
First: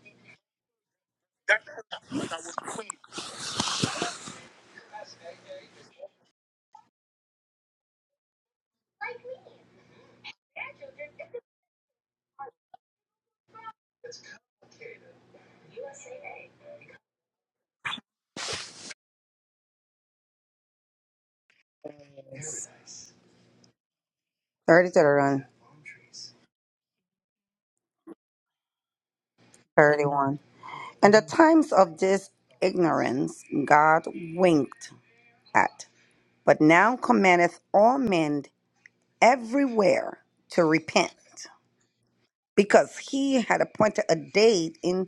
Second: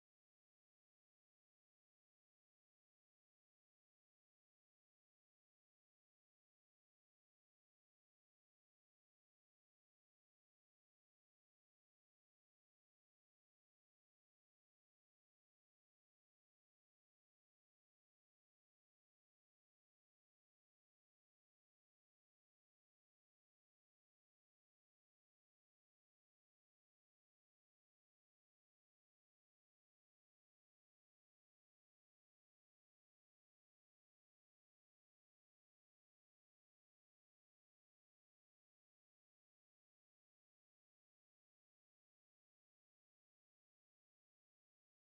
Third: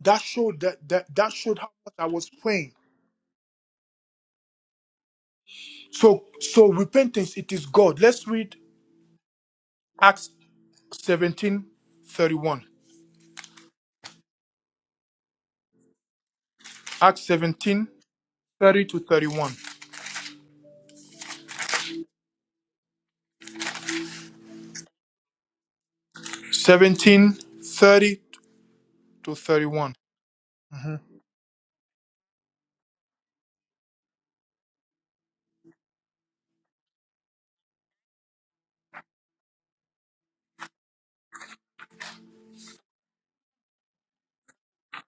Speaker 1: That showed that that that showed how much I was praying. So so repentance. It is God. Let's read. Acts 17 31. Acts 17 30 to 31.
Speaker 2: 30 to the run.
Speaker 1: Seventeen thirty to 31.
Speaker 2: 31. And the times of this ignorance God winked at. but now commandeth all men everywhere to repent, because he had appointed a day in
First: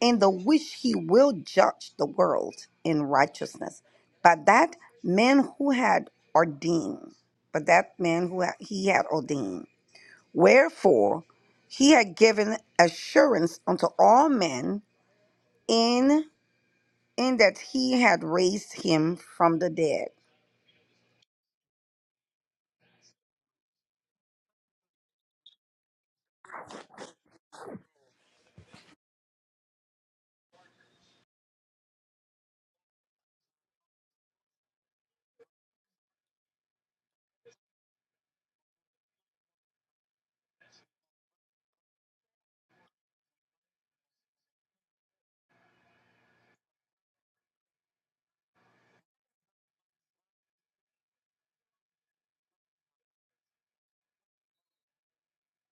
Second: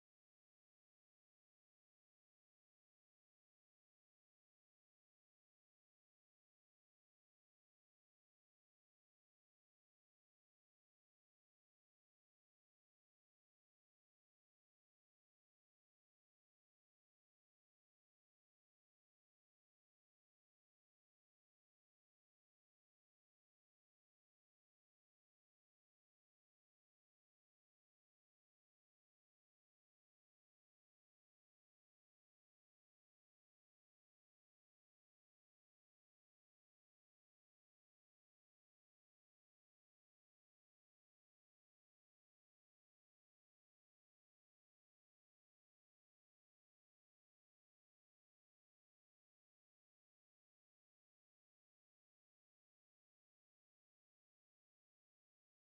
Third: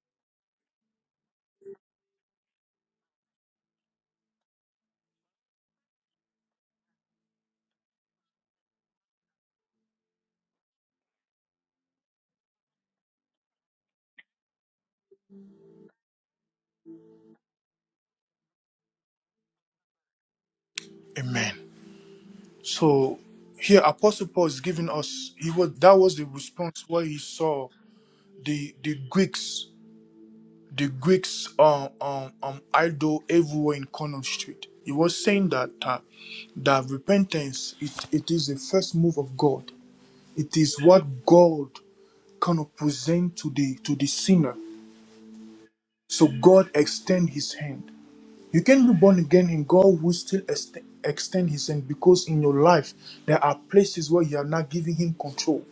Speaker 2: in the which he will judge the world in righteousness. By that man who had ordained, but that man who had- he had ordained. Wherefore he had given assurance unto all men in in that he had raised him from the dead.
Speaker 1: Amen. So here Apostle Paul is giving us he was that was the response where he saw the the Greeks, the Greeks um um, um idol everywhere in Cornell Street. He was saying that uh, that repentance it, it is the first move of God. It is what God kind of present to the to the sinner So God extend his hand. You can be born again and God will still ext- extend his hand because in your life there are places where you are not giving him control.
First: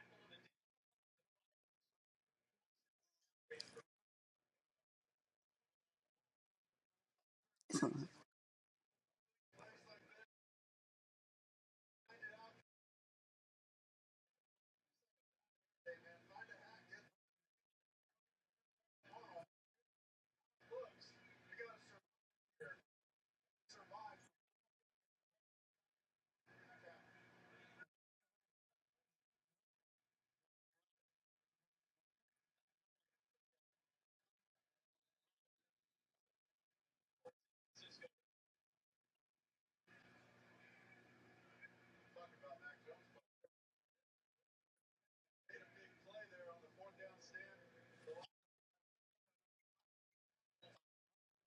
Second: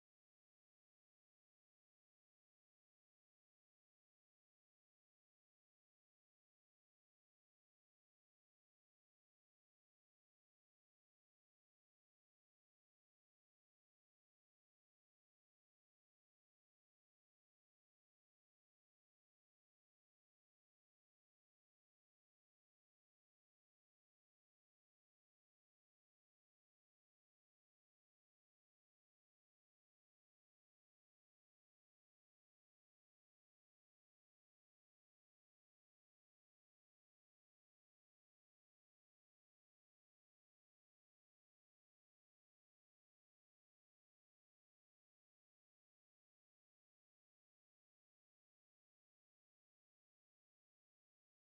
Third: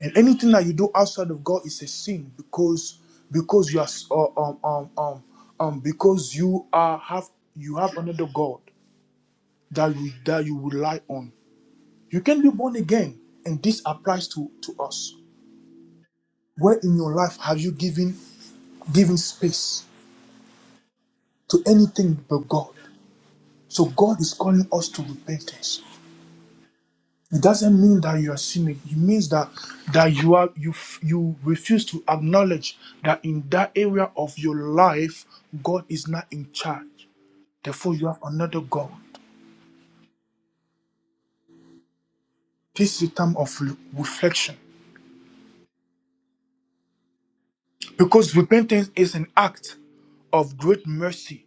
Speaker 1: And anything that you do outside of God is a sin because because you are s- uh, um um um um because you are have you have another God that you that you rely on. You can be born again and this applies to to us. Where in your life have you given given space to anything but God? So God is calling us to repentance. It doesn't mean that you are sinning. It means that that you are you f- you refuse to acknowledge that in that area of your life God is not in charge. Therefore, you have another God. This is a time of re- reflection because repentance is an act of great mercy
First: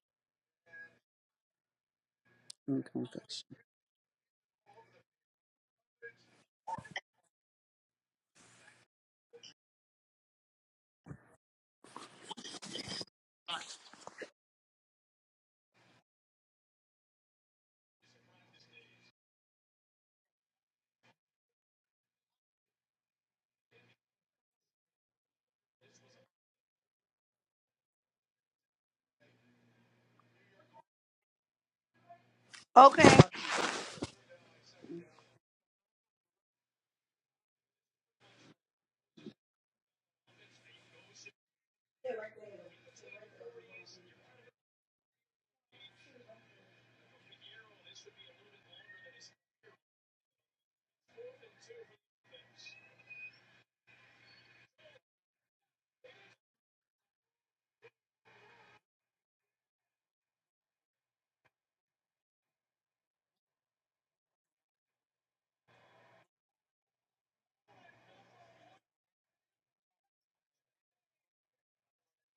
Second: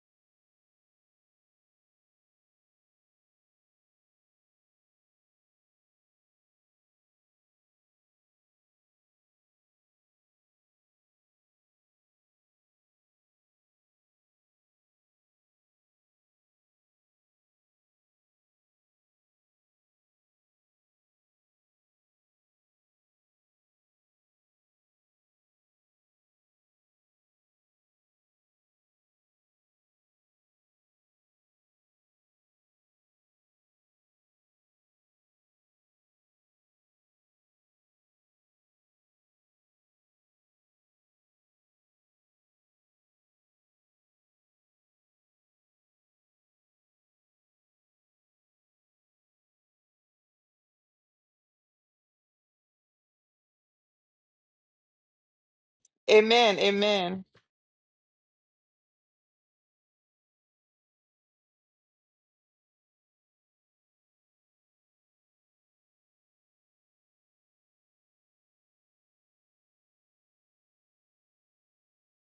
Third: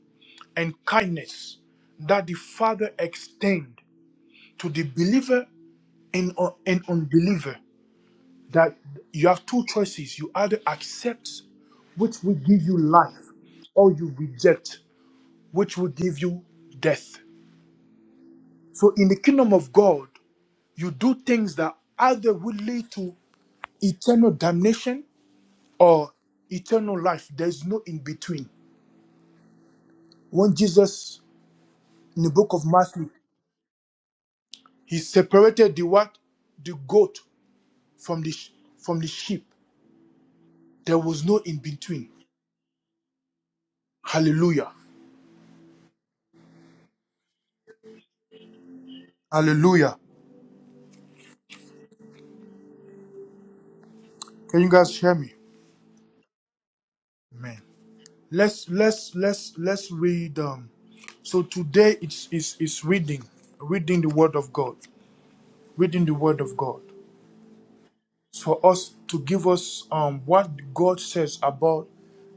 Speaker 1: and kindness that the Father
Speaker 2: Okay.
Speaker 1: extend to the believer and, un- and unbeliever. that you have two choices. You either accept, which will give you life, or you reject, which will give you death. So in the kingdom of God, you do things that either will lead to eternal damnation or eternal life. There's no in between. When Jesus, in the book of Matthew,
Speaker 2: Okay.
Speaker 1: he separated the what? The goat from the, sh- from the sheep. There was no in between. Hallelujah. Hallelujah. Can you guys hear me?
Speaker 3: Amen. Amen.
Speaker 1: Amen. Let's let's let's let's read. Um, so today it's it's it's reading, reading the Word of God, reading the Word of God. It's for us to give us um what God says about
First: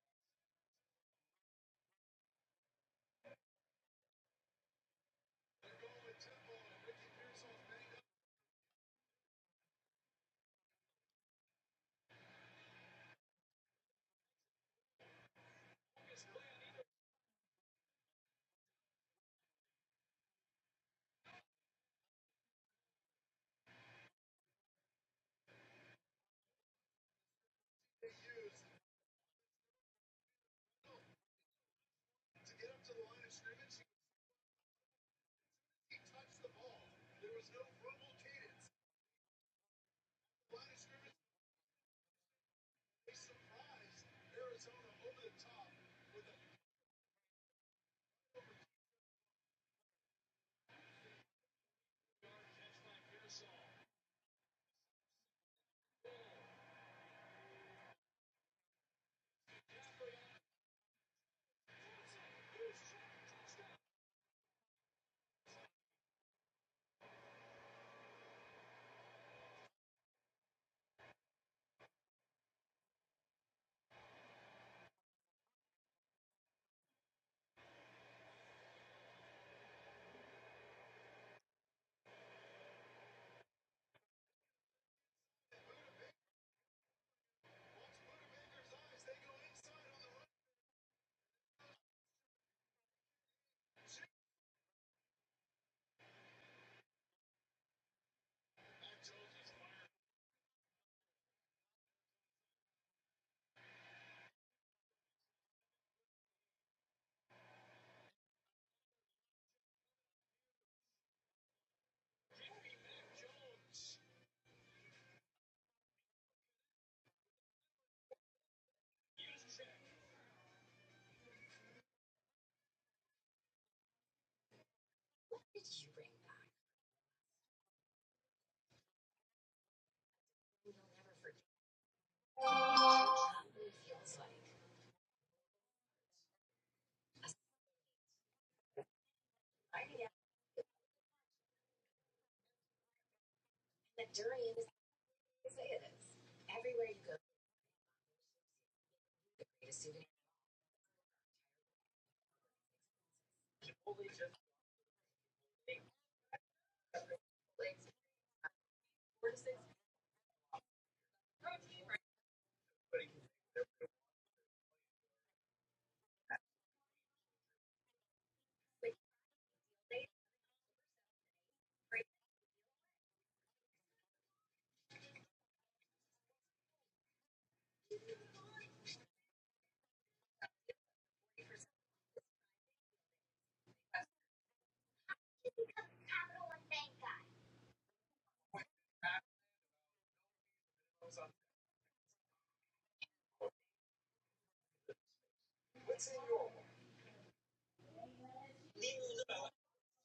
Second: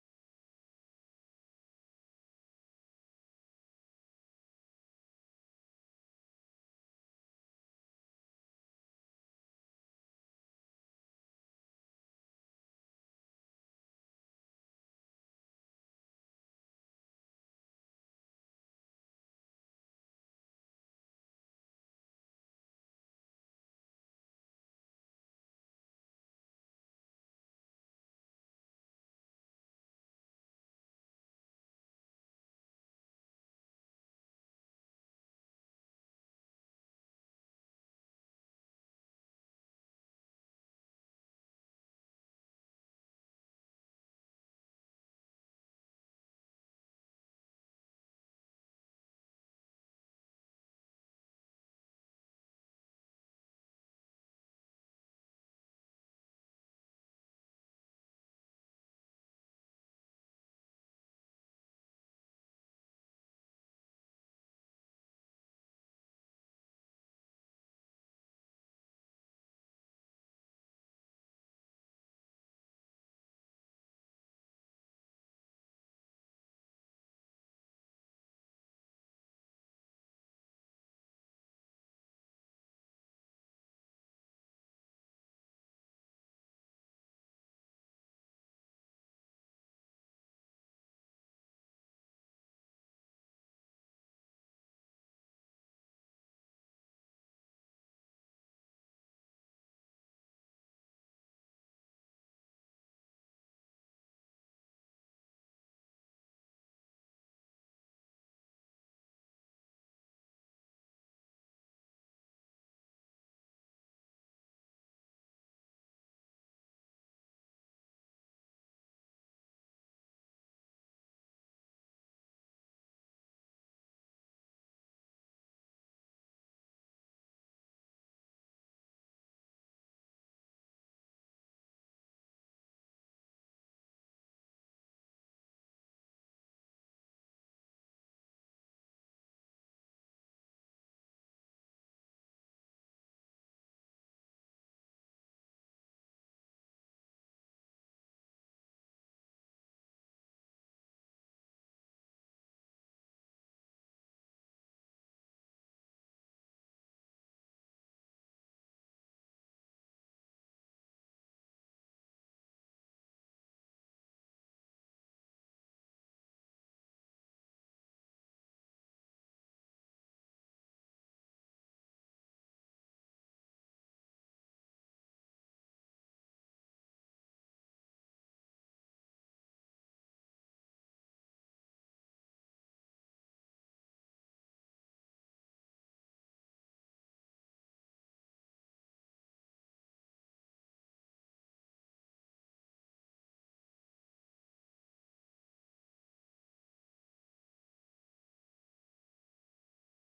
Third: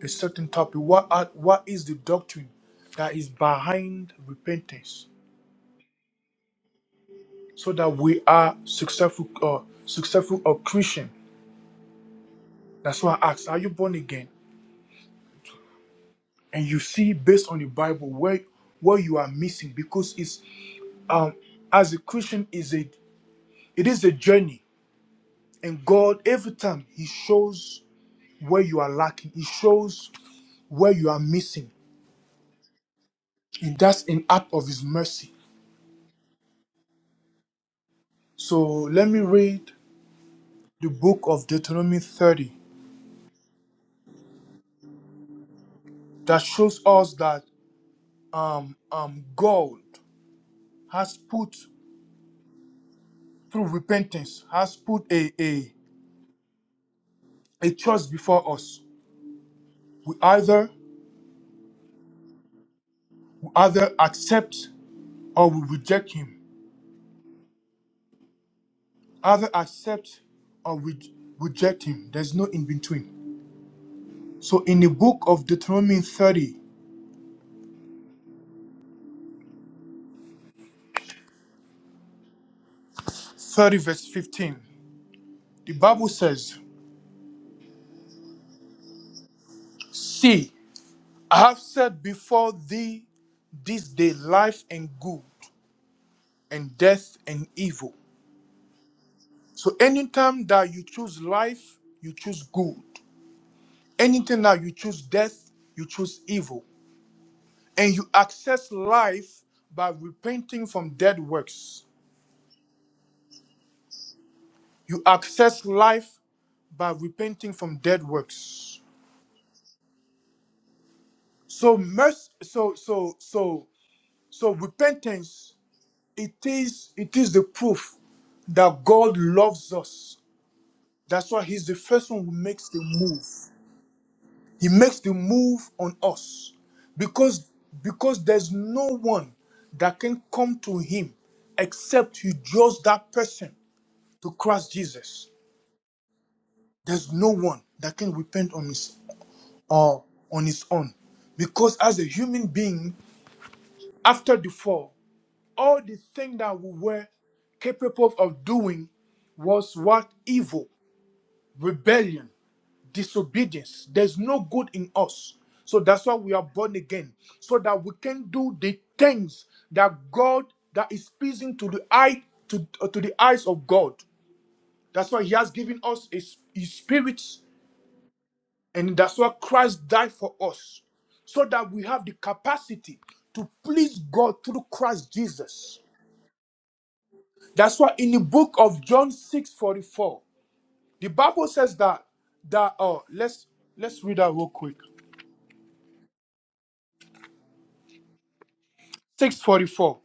Speaker 1: a certain topic. What are, what is the doctrine that is behind repentance, so that we are successful uh, successful or Christian. That's why I ask, are you born again? And you see based on the Bible where where you are missing because it's um as a Christian is it It is a journey. And God, every time He shows where you are lacking, He shows where you are missing. And that's an act of His mercy. So let me read the book of Deuteronomy 30 that shows us that um, um, God has put, through repentance, has put a, a, a choice before us. We either, we either accept or we reject Him. Either accept or we reject Him. There's no in between. So in the book of Deuteronomy thirty, thirty verse 15, the Bible says, See, I have set before thee this day life and good, and death and evil. So anytime that you choose life, you choose good. Anything that you choose death, you choose evil. And you access life by repenting from dead works. You access life by repenting from dead works. So mercy, so so so So repentance, it is it is the proof that God loves us. That's why He's the first one who makes the move. He makes the move on us because because there's no one that can come to Him except you draws that person to Christ Jesus. There's no one that can repent on his or on his own because as a human being after the fall all the thing that we were capable of doing was what evil, rebellion, disobedience. There's no good in us. So that's why we are born again, so that we can do the things that God that is pleasing to the eye to, uh, to the eyes of God. That's why He has given us His, his Spirit, and that's why Christ died for us, so that we have the capacity to please God through Christ Jesus. That's why in the book of John 6 44, the Bible says that that oh let's let's read that real quick. 644.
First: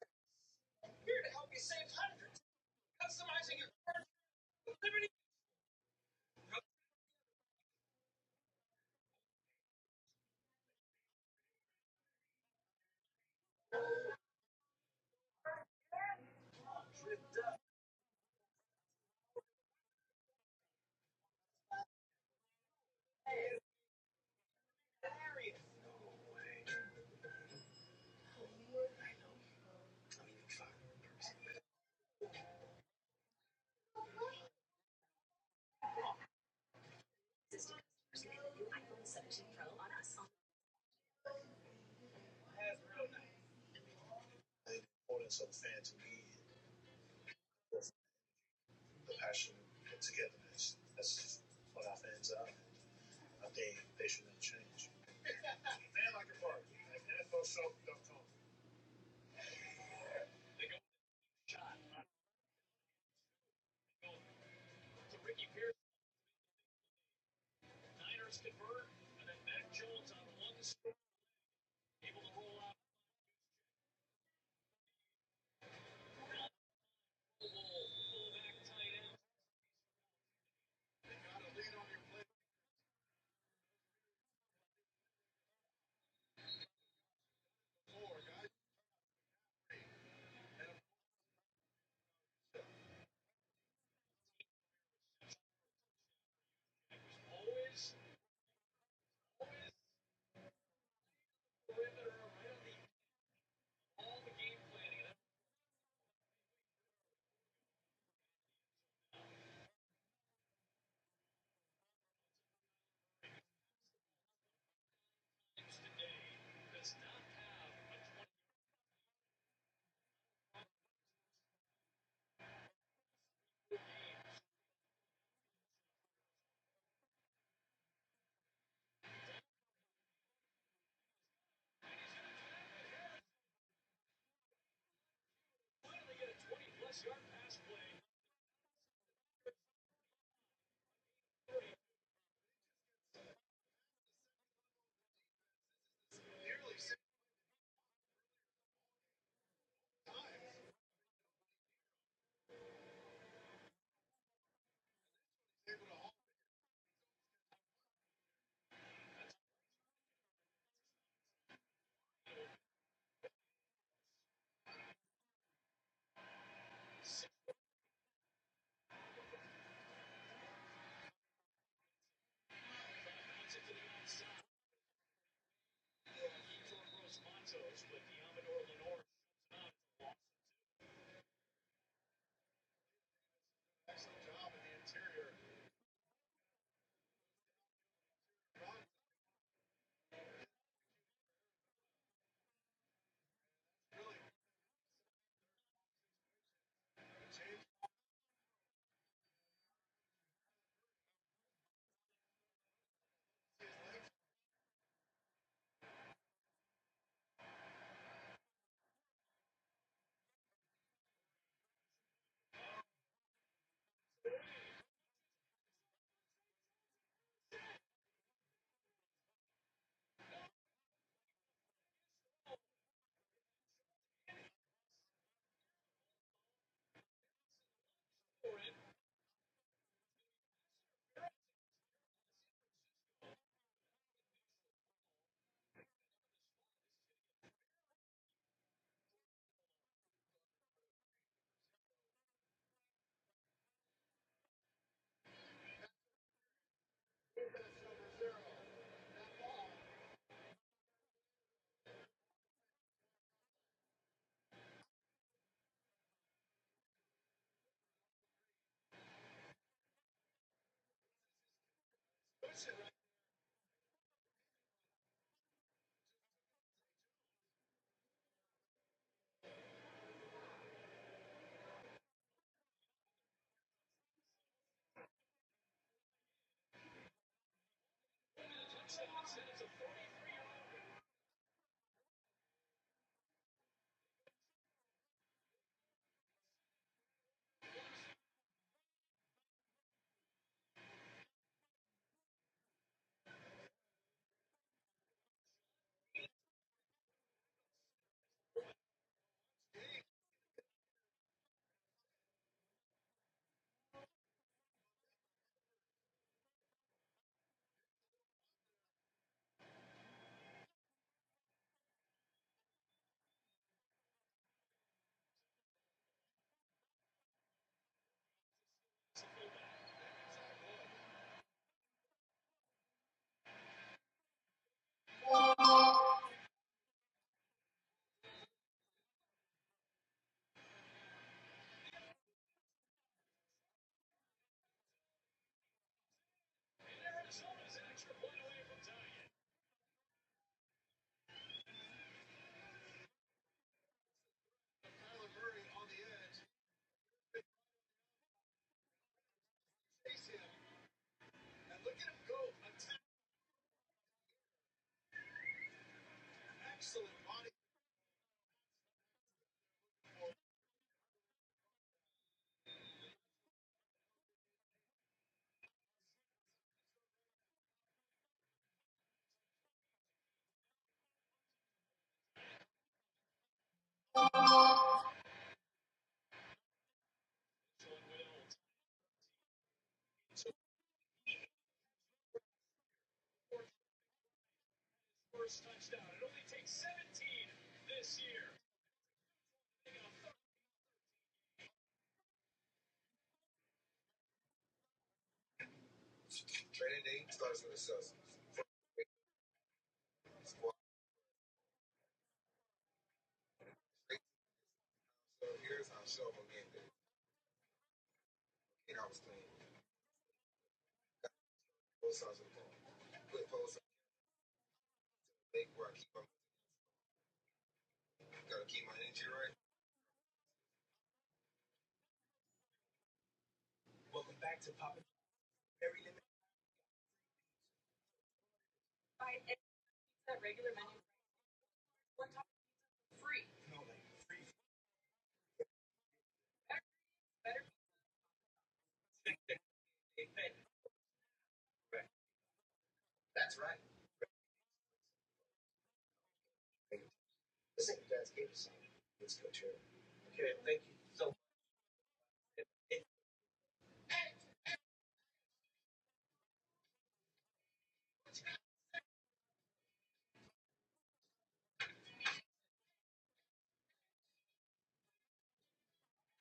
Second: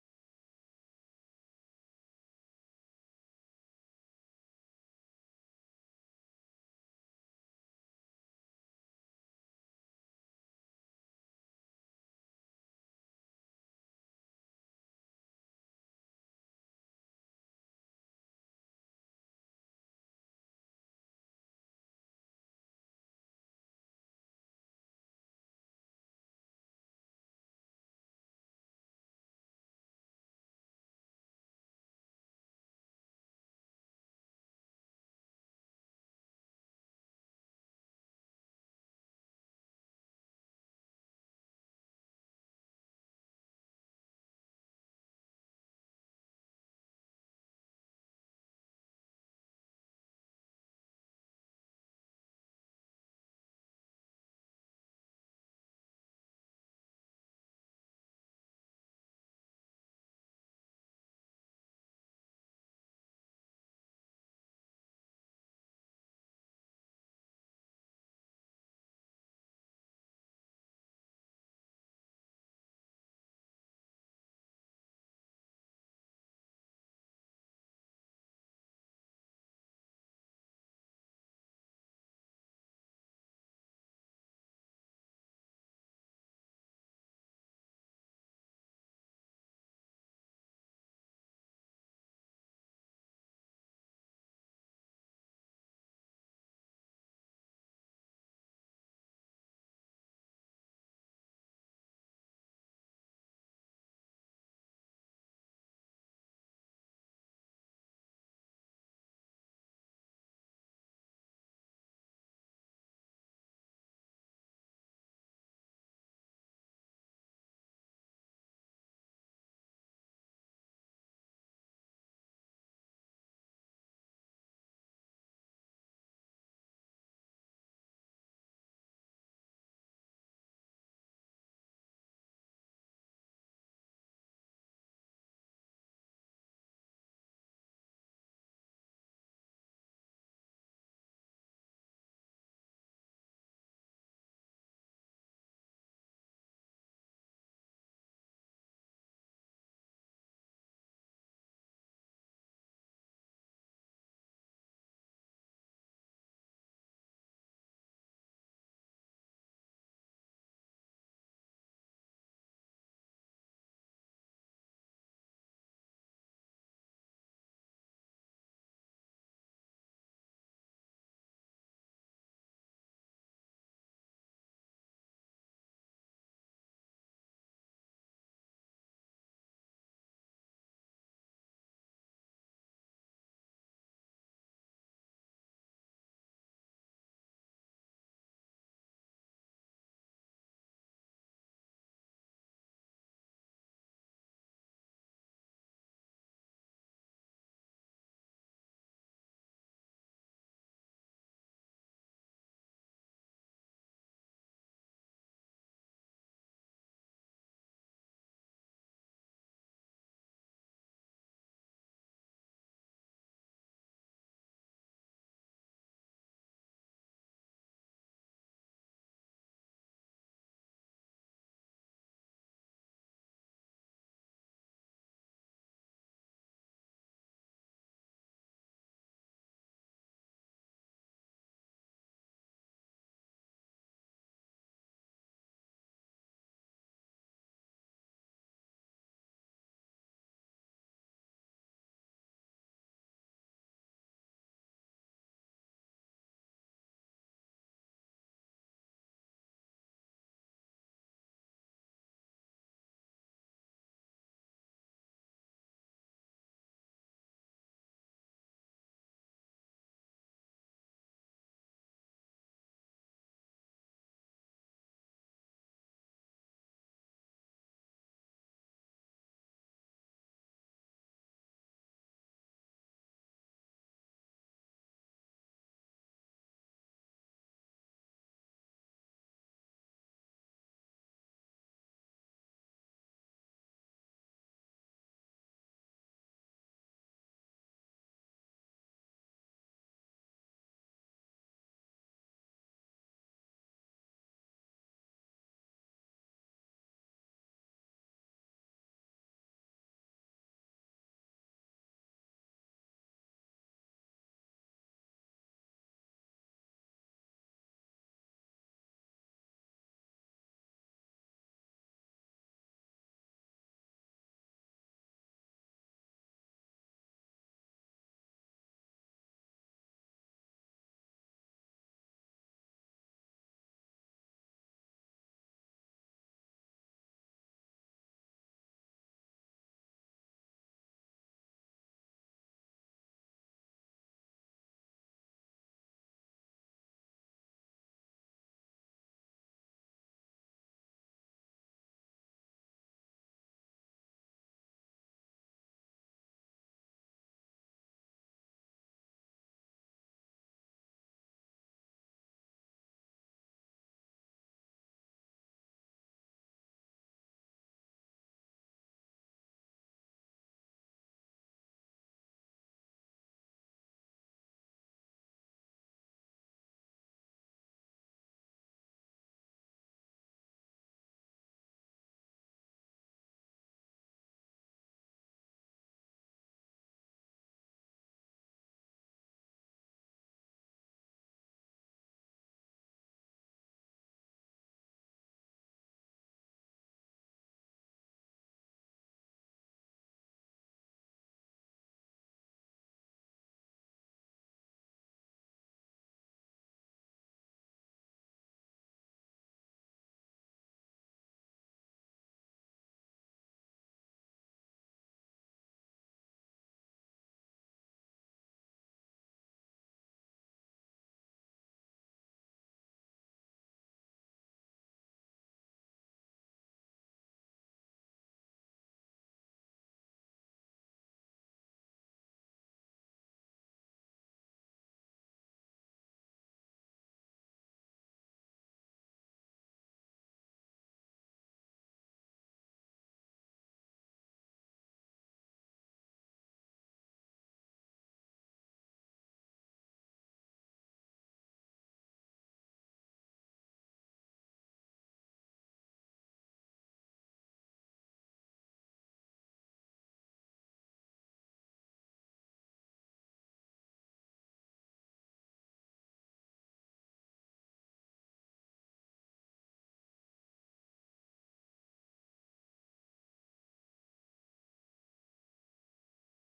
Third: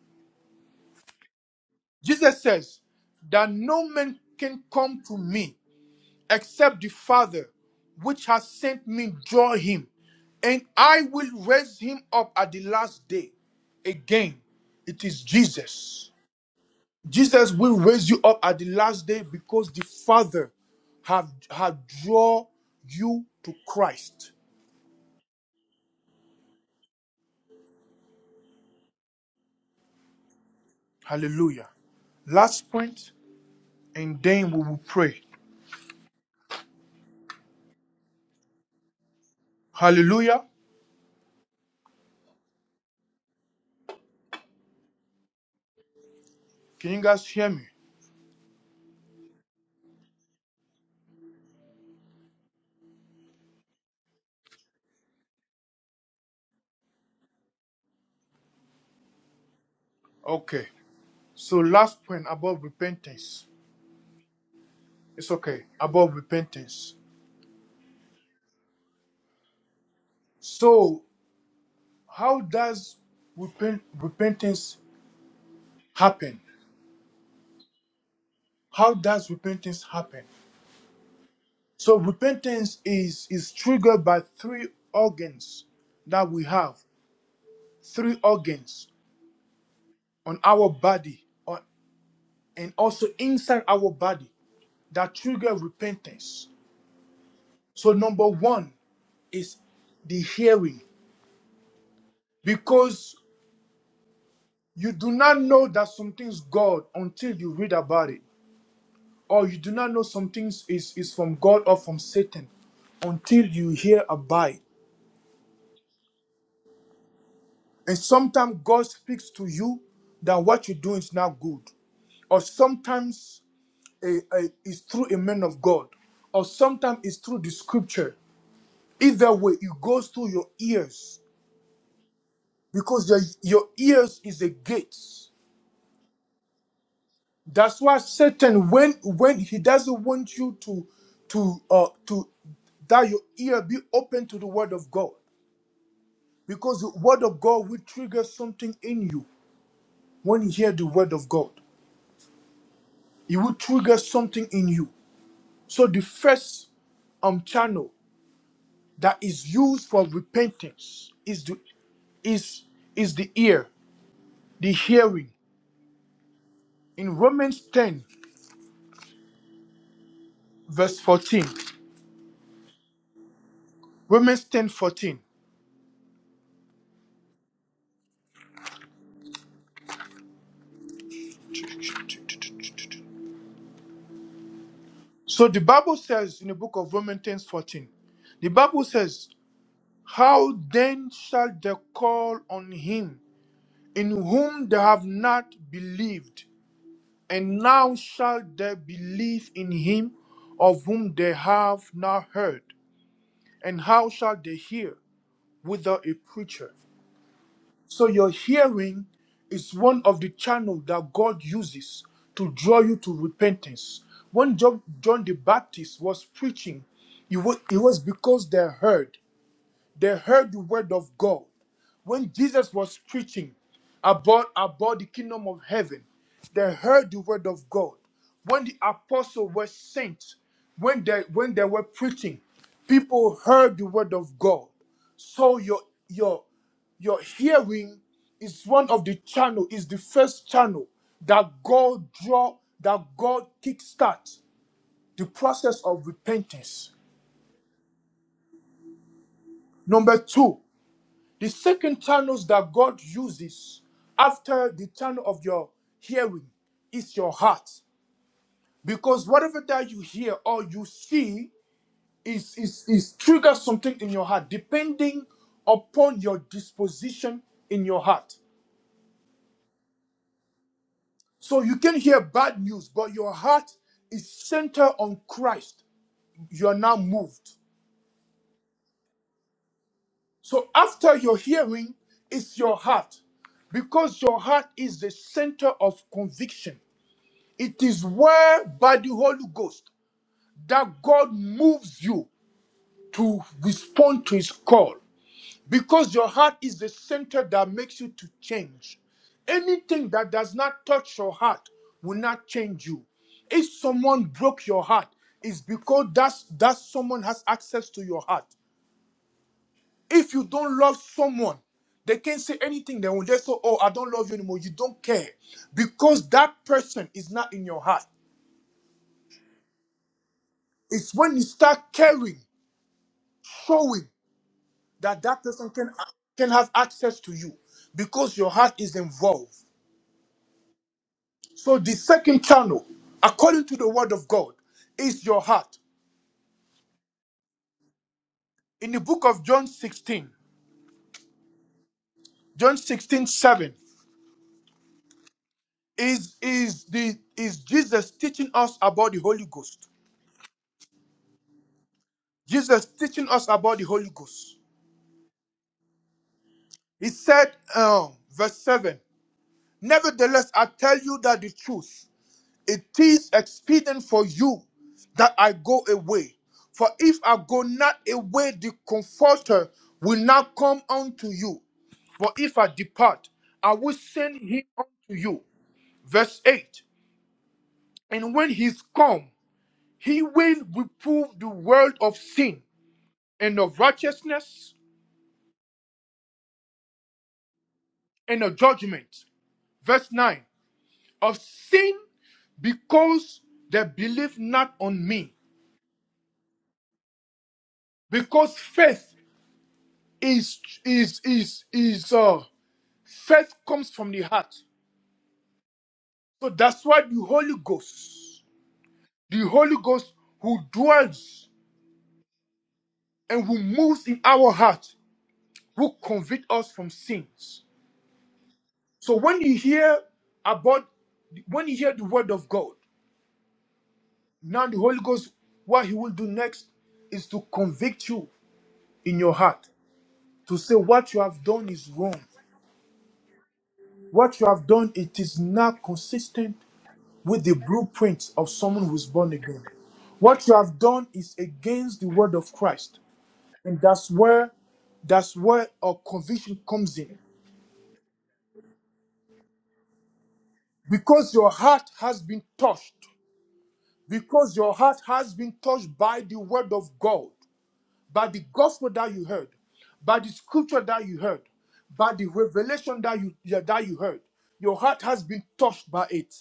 Speaker 1: Jesus says that no man can come to me except the Father which has sent me draw him, and I will raise him up at the last day. Again, it is Jesus. Jesus will raise you up at the last day because the Father have have draw you to Christ. Hallelujah. Last point, and then we will pray. Hallelujah. Can you guys hear me? Okay. So, last point about repentance. It's okay. About repentance. So, how does repent- repentance happen? How does repentance happen? So, repentance is, is triggered by three organs that we have three organs on our body on, and also inside our body. that trigger repentance. So, number one is the hearing, because you do not know that something's God until you read about it, or you do not know some things is, is from God or from Satan until you hear about it. And sometimes God speaks to you that what you're doing is not good, or sometimes eh, eh, it's through a man of God, or sometimes it's through the scripture. Either way, it goes through your ears because your your ears is a gate. That's why Satan, when when he doesn't want you to to uh to that your ear be open to the word of God, because the word of God will trigger something in you when you hear the word of God. It will trigger something in you. So the first um channel that is used for repentance is the is is the ear, the hearing. In Romans 10, verse 14. Romans ten fourteen. So the Bible says in the book of Romans ten fourteen, the Bible says, How then shall they call on him in whom they have not believed? And now shall they believe in him of whom they have not heard? And how shall they hear without a preacher? So your hearing is one of the channels that God uses to draw you to repentance. When John, John the Baptist was preaching, it was, it was because they heard. They heard the word of God. When Jesus was preaching about, about the kingdom of heaven, they heard the word of God. When the apostles were sent, when they when they were preaching, people heard the word of God. So your your your hearing is one of the channel is the first channel that god draw that god kickstart the process of repentance number two the second channels that god uses after the channel of your hearing is your heart because whatever that you hear or you see is is is triggers something in your heart depending upon your disposition in your heart So you can hear bad news, but your heart is centered on Christ. You are now moved. So after your hearing, it's your heart. Because your heart is the center of conviction. It is where, by the Holy Ghost, that God moves you to respond to his call. because your heart is the center that makes you to change. Anything that does not touch your heart will not change you. If someone broke your heart, it's because that's that someone has access to your heart. If you don't love someone, they can't say anything. They will just say, "Oh, I don't love you anymore." You don't care because that person is not in your heart. It's when you start caring, showing that that person can can have access to you because your heart is involved. So the second channel, according to the word of God, is your heart. In the book of John 16, John 16 7 is is the is Jesus teaching us about the Holy Ghost. Jesus teaching us about the Holy Ghost. He said, um, verse 7, Nevertheless, I tell you that the truth. It is expedient for you that I go away. For if I go not away, the comforter will not come unto you. But if I depart, I will send him unto you. Verse 8 And when he's come, he will reprove the world of sin and of righteousness and of judgment. Verse 9 Of sin because they believe not on me. Because faith is is is is uh faith comes from the heart so that's why the holy ghost the holy ghost who dwells and who moves in our heart who convict us from sins so when you hear about when you hear the word of god now the holy ghost what he will do next is to convict you in your heart to say what you have done is wrong what you have done it is not consistent with the blueprint of someone who's born again. What you have done is against the word of Christ, and that's where that's where our conviction comes in. Because your heart has been touched, because your heart has been touched by the word of God, by the gospel that you heard, by the scripture that you heard, by the revelation that you yeah, that you heard, your heart has been touched by it.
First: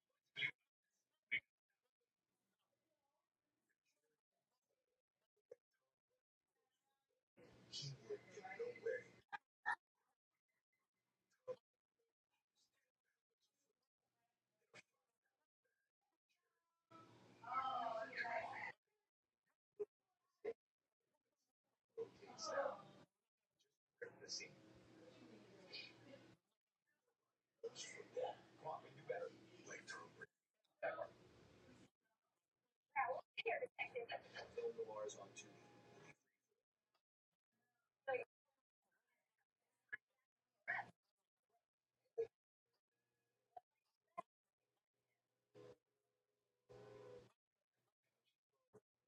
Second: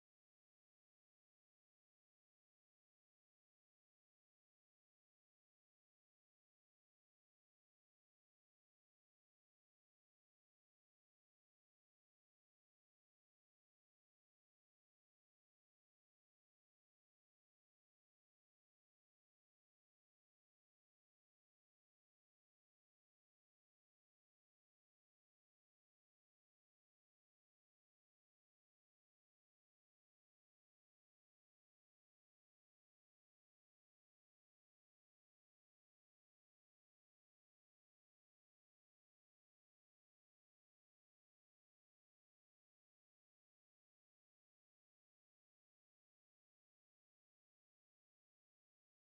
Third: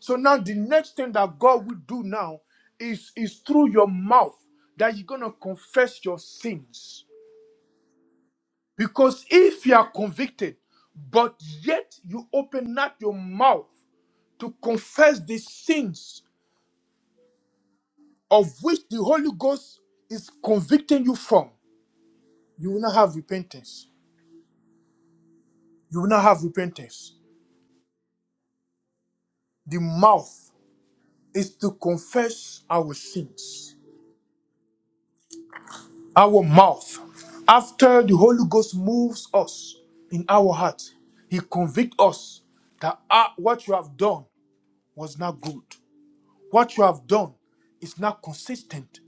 Speaker 1: So now the next thing that God will do now is is through your mouth that you're gonna confess your sins. Because if you are convicted, but yet you open not your mouth to confess the sins of which the Holy Ghost is convicting you from, you will not have repentance. You will not have repentance. The mouth is to confess our sins. Our mouth, after the Holy Ghost moves us in our heart, He convicts us that ah, what you have done was not good. What you have done is not consistent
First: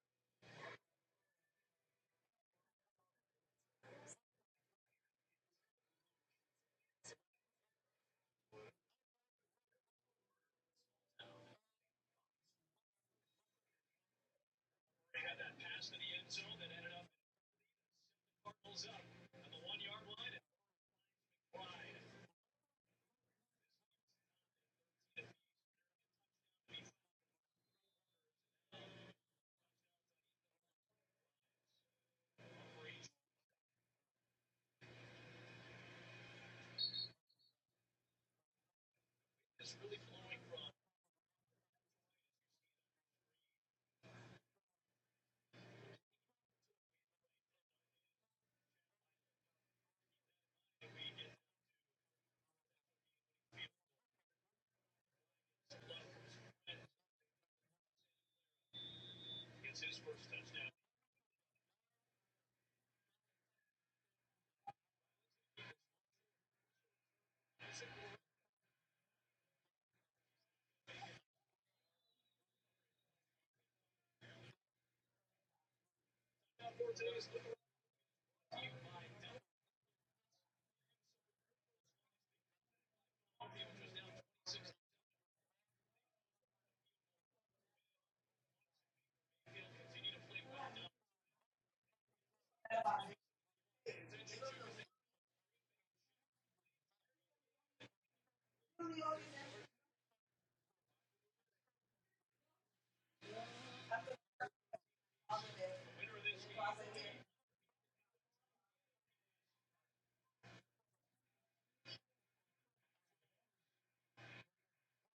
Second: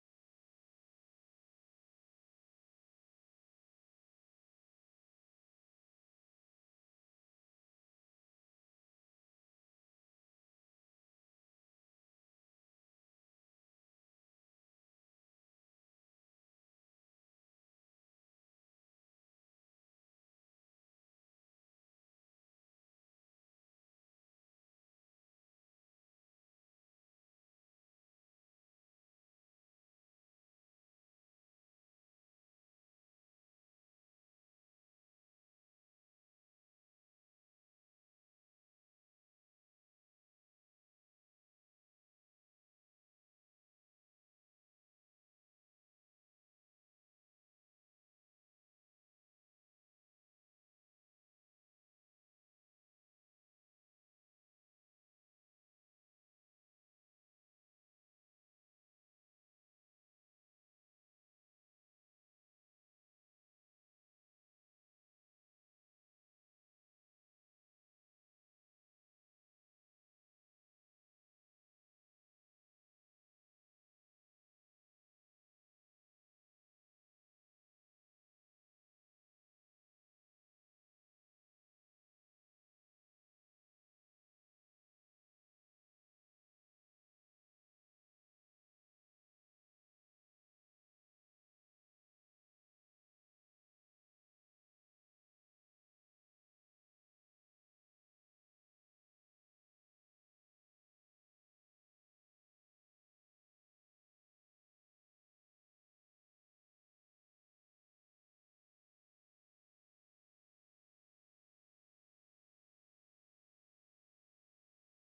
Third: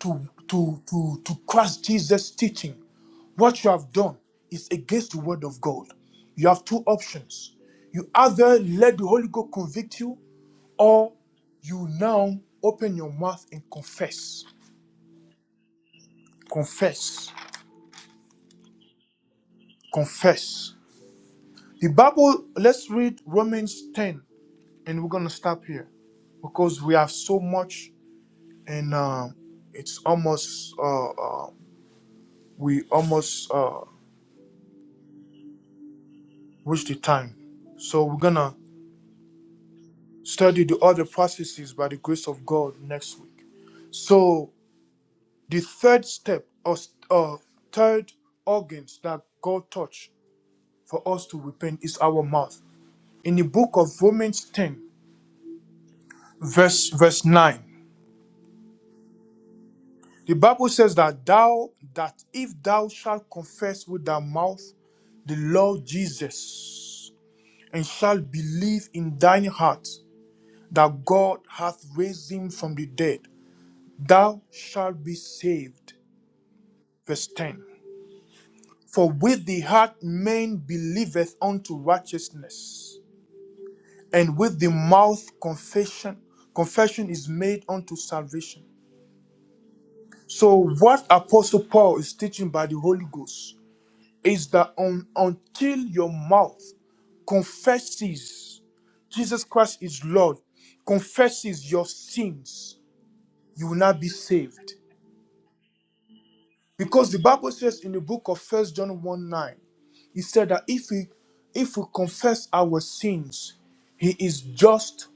Speaker 1: to, to, to, to Christ Jesus' teaching. What you have done is against the word of God. You have two options. You either let the Holy Ghost convict you, or you now open your mouth and confess. Confess. Confess. The Bible, let's read Romans 10, and we're going to stop here because we have so much, and uh, it's almost. uh, uh, we almost uh, reached the time. So we're gonna study the other processes by the grace of God next week. So the third step or s- uh, third organs that God touched for us to repent is our mouth. In the book of Romans 10, verse verse 9, the Bible says that thou that if thou shalt confess with thy mouth the Lord Jesus and shalt believe in thine heart that God hath raised him from the dead, thou shalt be saved. Verse 10 For with the heart man believeth unto righteousness, and with the mouth confession, confession is made unto salvation. So, what Apostle Paul is teaching by the Holy Ghost is that un- until your mouth confesses Jesus Christ is Lord, confesses your sins, you will not be saved. Because the Bible says in the book of First John 1 9, it said that if we if we confess our sins, he is just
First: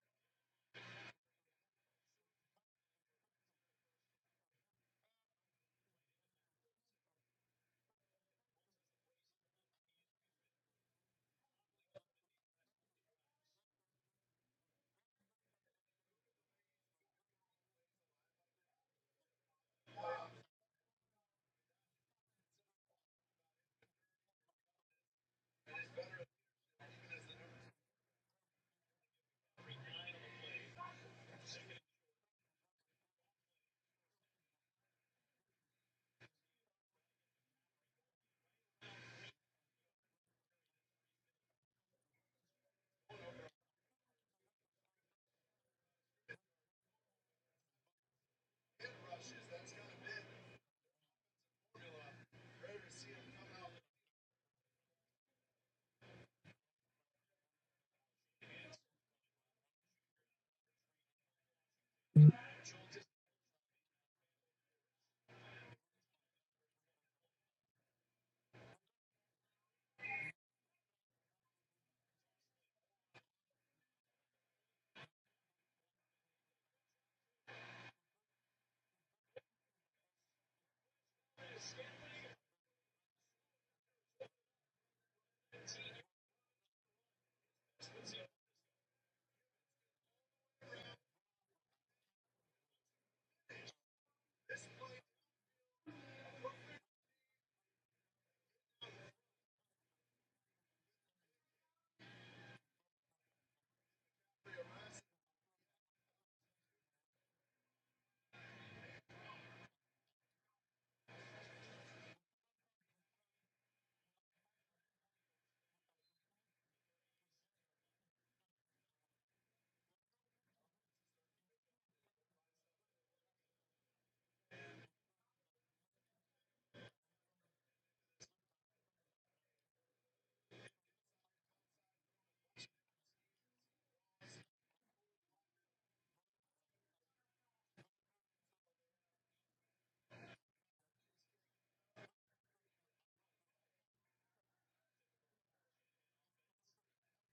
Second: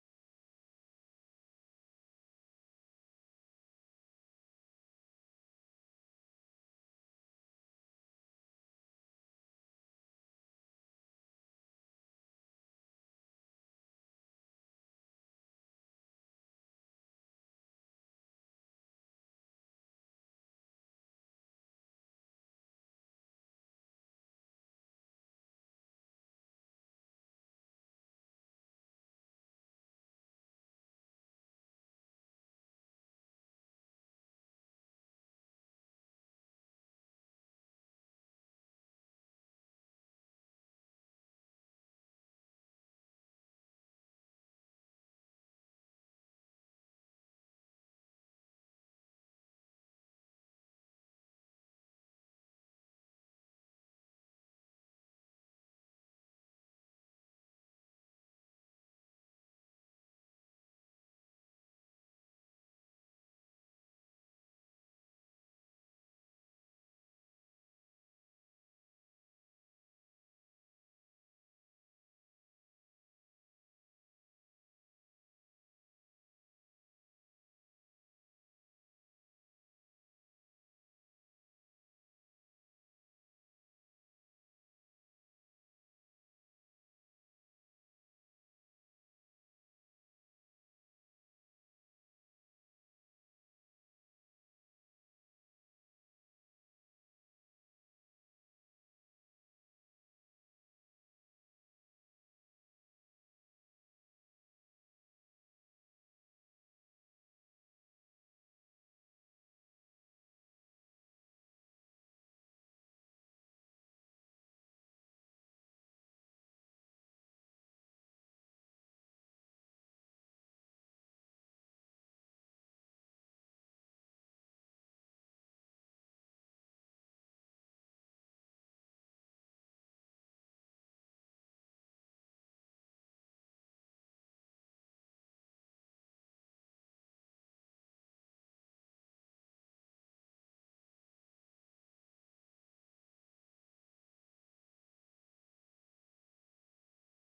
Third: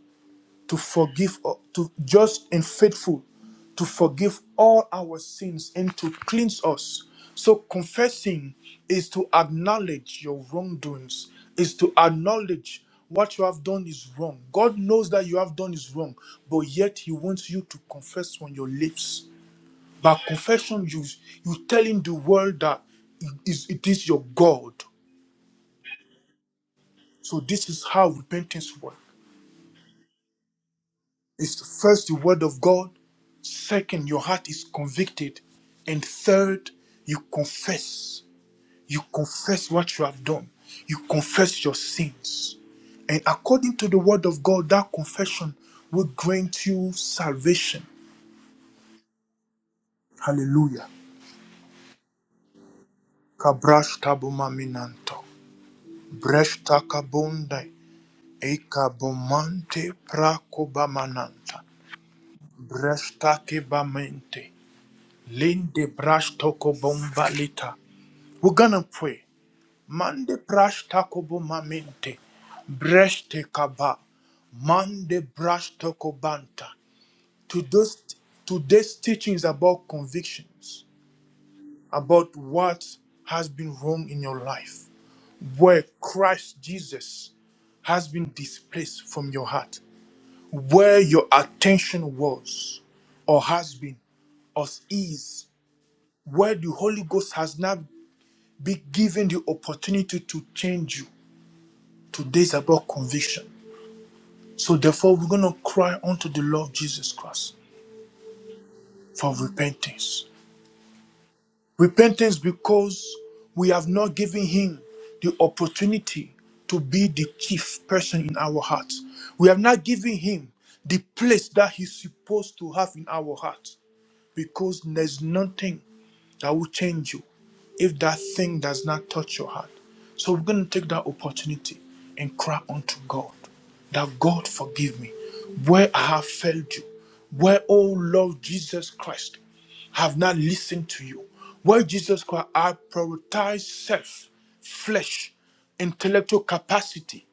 Speaker 1: to forgive uh, to just and faithful to forgive all our sins and to cleanse us. So confessing is to acknowledge your wrongdoings, is to acknowledge what you have done is wrong. God knows that you have done is wrong, but yet He wants you to confess on your lips. By confession, you you telling the world that it is, it is your God. So this is how repentance works. It's first the word of God, second, your heart is convicted, and third, you confess. You confess what you have done. You confess your sins. And according to the word of God, that confession will grant you salvation. Hallelujah. Kabrash tabuma minanto. Bresh takabonda. Ecabomante pracobamananta, brestaque bamente, linde brastoco bombalita. We're gonna pray. Mande brastako bomamente, breste caba, mande brastoko banta. To those, today's teaching is about convictions, about what has been wrong in your life, where Christ Jesus has been displaced from your heart. where your attention was or has been or is where the holy ghost has now been given the opportunity to change you today's about conviction so therefore we're going to cry unto the lord jesus christ for repentance repentance because we have not given him the opportunity to be the chief person in our hearts we have not given him the place that he's supposed to have in our hearts because there's nothing that will change you if that thing does not touch your heart. So we're going to take that opportunity and cry unto God that God forgive me where I have failed you, where, oh Lord Jesus Christ, I have not listened to you, where Jesus Christ, I prioritize self, flesh, intellectual capacity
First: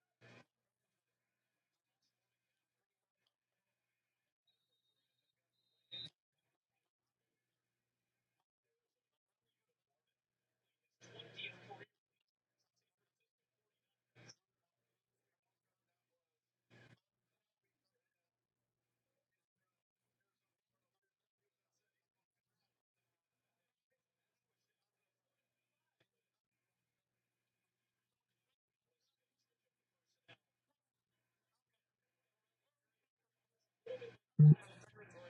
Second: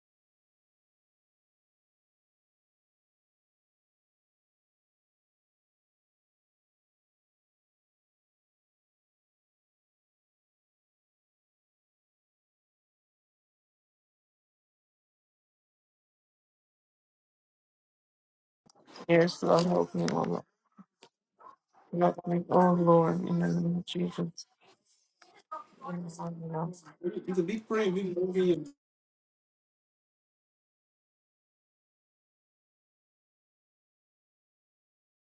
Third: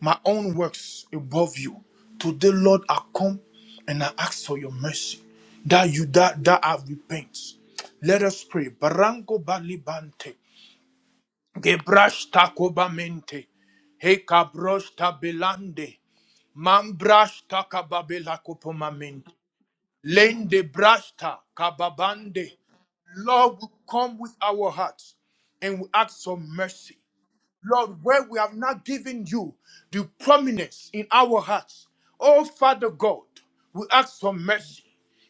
Speaker 1: my own works above you. Today, Lord, I come and I ask for your mercy that you that that I repent. Let us pray. Barango balibante, gebrash takobamente, he cabrosh tabelande, mambrash takababela kopomamente,
Speaker 3: Yes, Lord, help me, Lord.
Speaker 1: lende brashta
Speaker 3: Help me,
Speaker 1: kababande.
Speaker 3: oh Lord, in the
Speaker 1: Lord, we
Speaker 3: name of
Speaker 1: come with
Speaker 3: Jesus.
Speaker 1: our hearts and we ask for mercy. Lord, where we have not given you the prominence in our hearts. Oh, Father God, we ask for mercy.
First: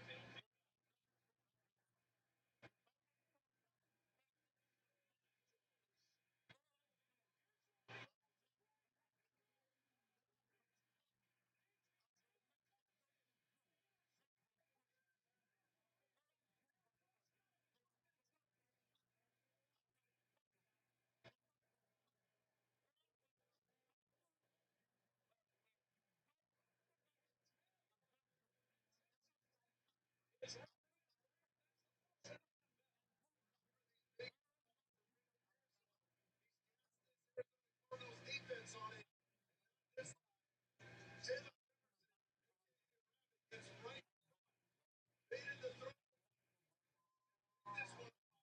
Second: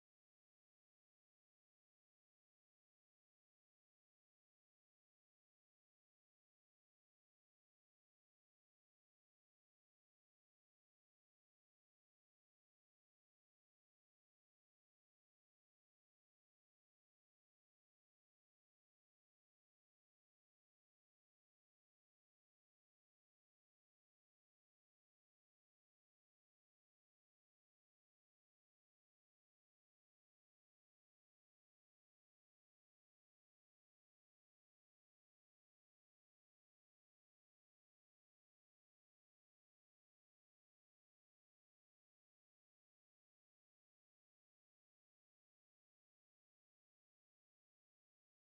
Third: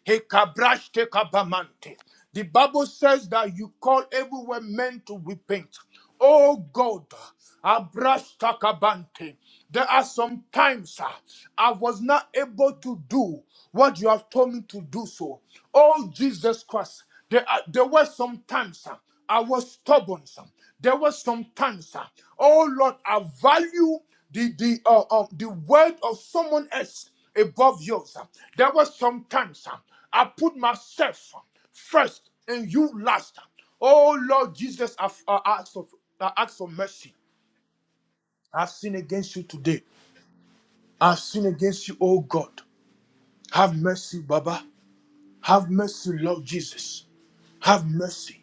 Speaker 1: Hekabrash kabamante. The Bible says that you call everywhere men to repent. Oh God, Abrastakabante. There are some times ah, I was not able to do what you have told me to do so. Oh, Jesus Christ. There, are, there were some times ah, I was stubborn. Some. There were some times. ah, oh, Lord, I value the, the, uh, uh, the word of someone else above yours. ah. There were some times ah, I put myself ah, first and you last. uh. Oh Lord Jesus, I, I ask for I ask for mercy. I've sinned against you today. I've sinned against you, oh God. Have mercy, Baba. Have mercy, Lord Jesus. Have mercy.